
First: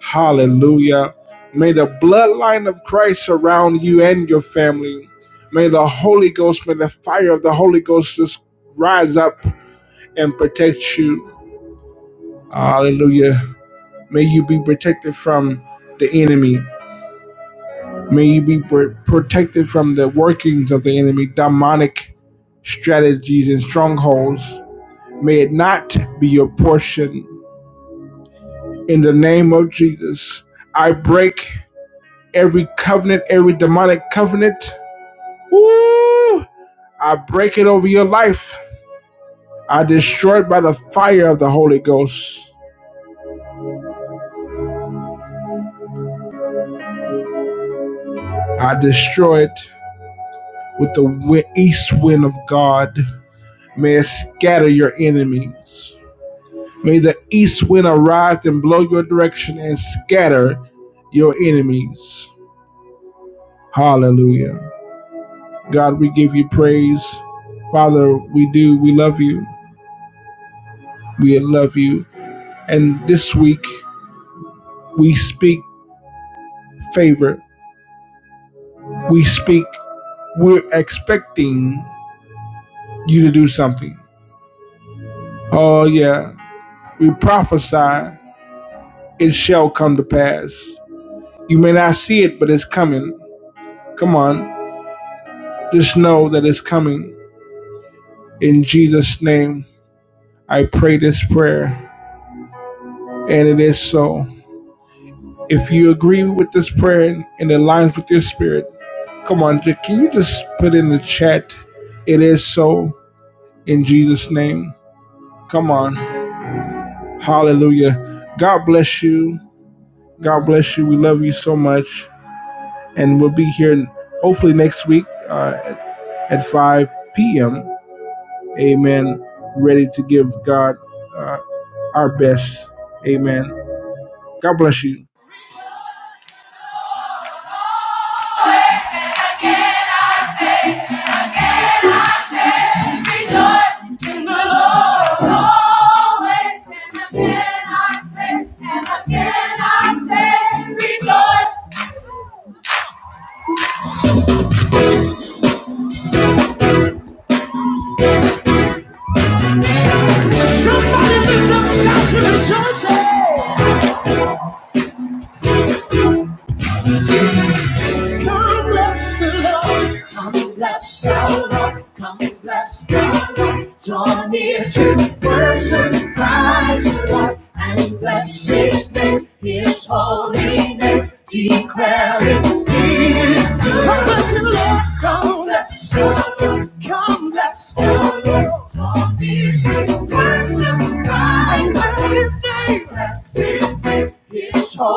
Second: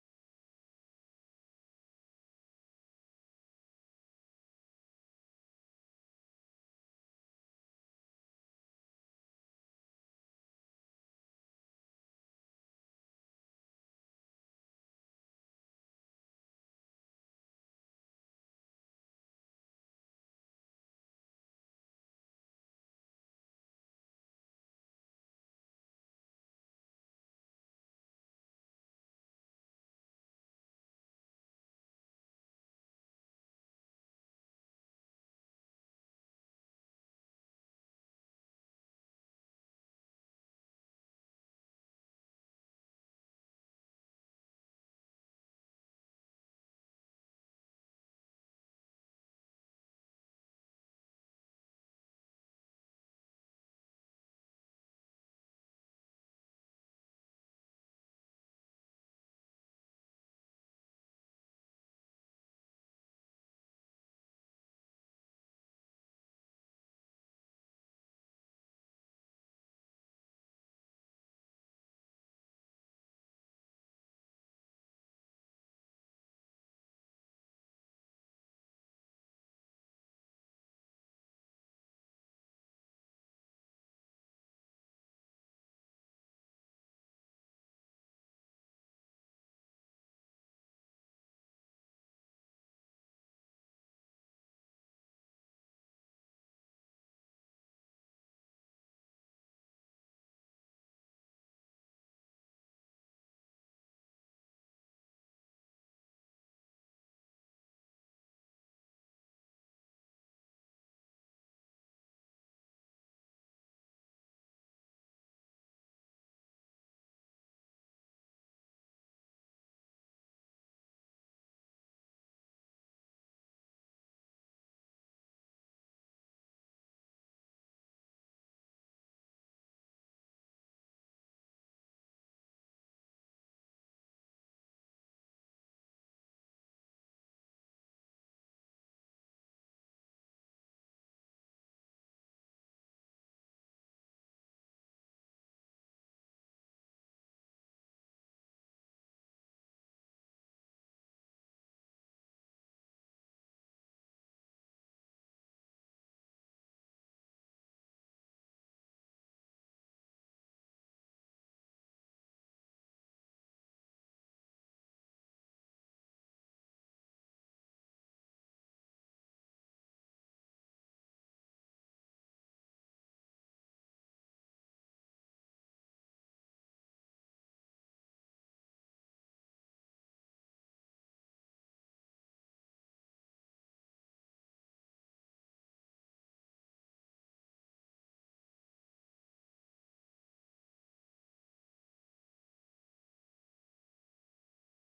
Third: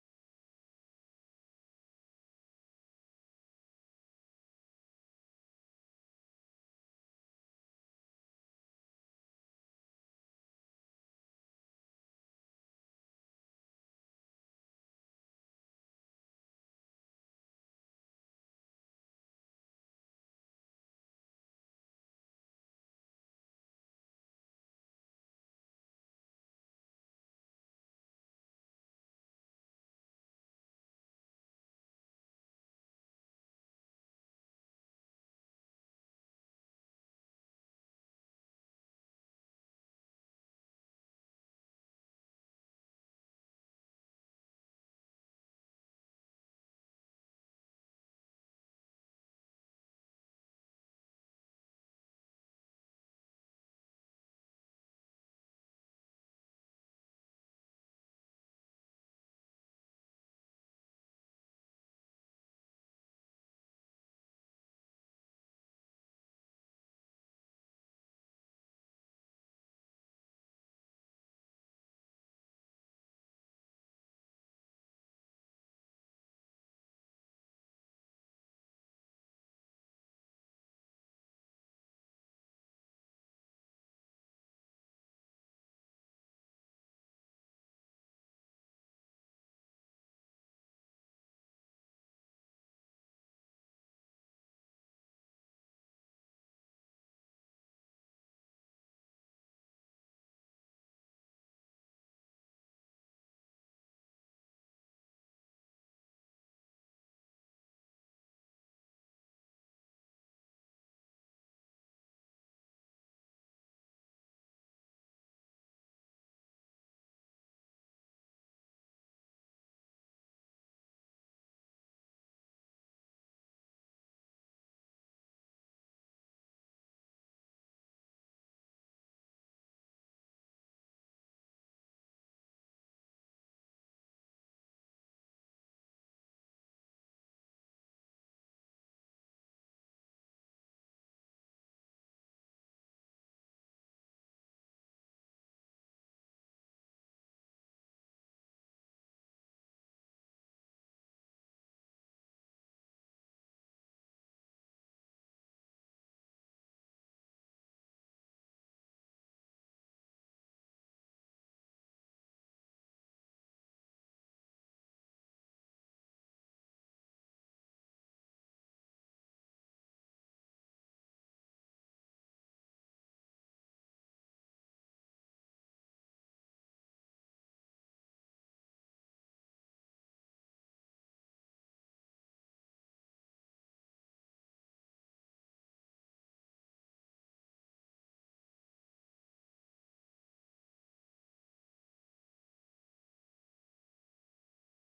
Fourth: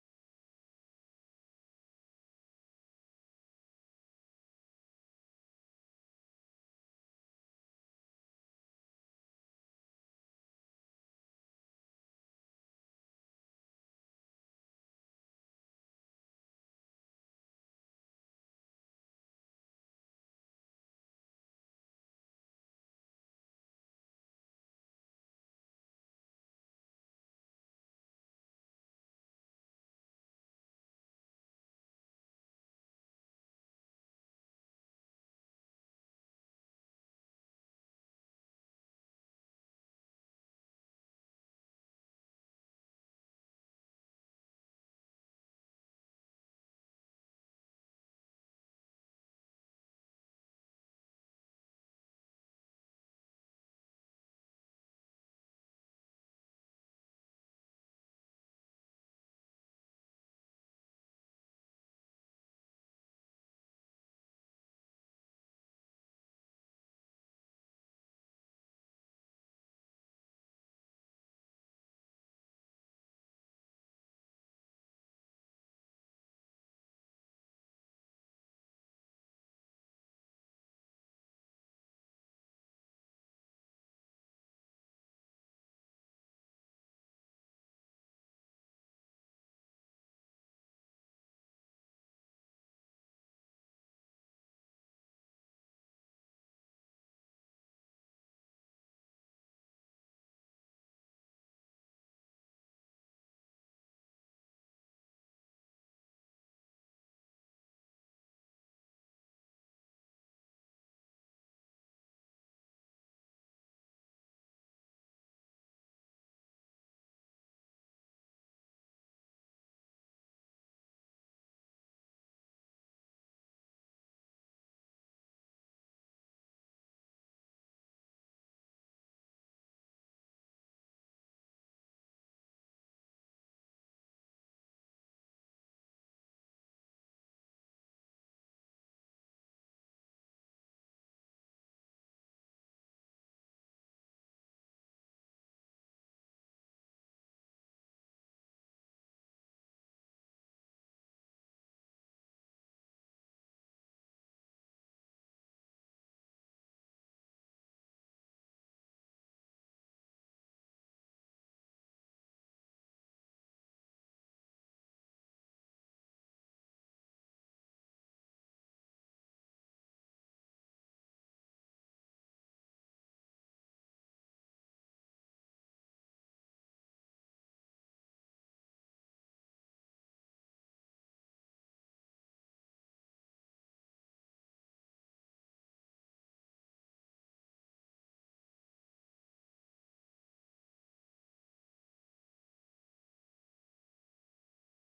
A: Hallelujah. May the bloodline of Christ surround you and your family. May the Holy Ghost, may the fire of the Holy Ghost just rise up and protect you. Hallelujah. May you be protected from the enemy. May you be pr- protected from the workings of the enemy, demonic strategies and strongholds. May it not be your portion. In the name of Jesus, I break every covenant, every demonic covenant Woo! I break it over your life. I destroy it by the fire of the Holy Ghost. I destroy it with the east wind of God. May it scatter your enemies. May the east wind arise and blow your direction and scatter your enemies. Hallelujah. God, we give you praise. Father, we do. We love you. We love you. And this week, we speak favor. We speak we're expecting you to do something. Oh, yeah. We prophesy, it shall come to pass. You may not see it, but it's coming. Come on. Just know that it's coming. In Jesus' name, I pray this prayer, and it is so. If you agree with this prayer and it aligns with your spirit, come on. Can you just put in the chat, it is so, in Jesus' name? Come on. Hallelujah. God bless you. God bless you. We love you so much. And we'll be here hopefully next week uh, at 5 p.m. Amen. Ready to give God uh, our best. Amen. God bless you.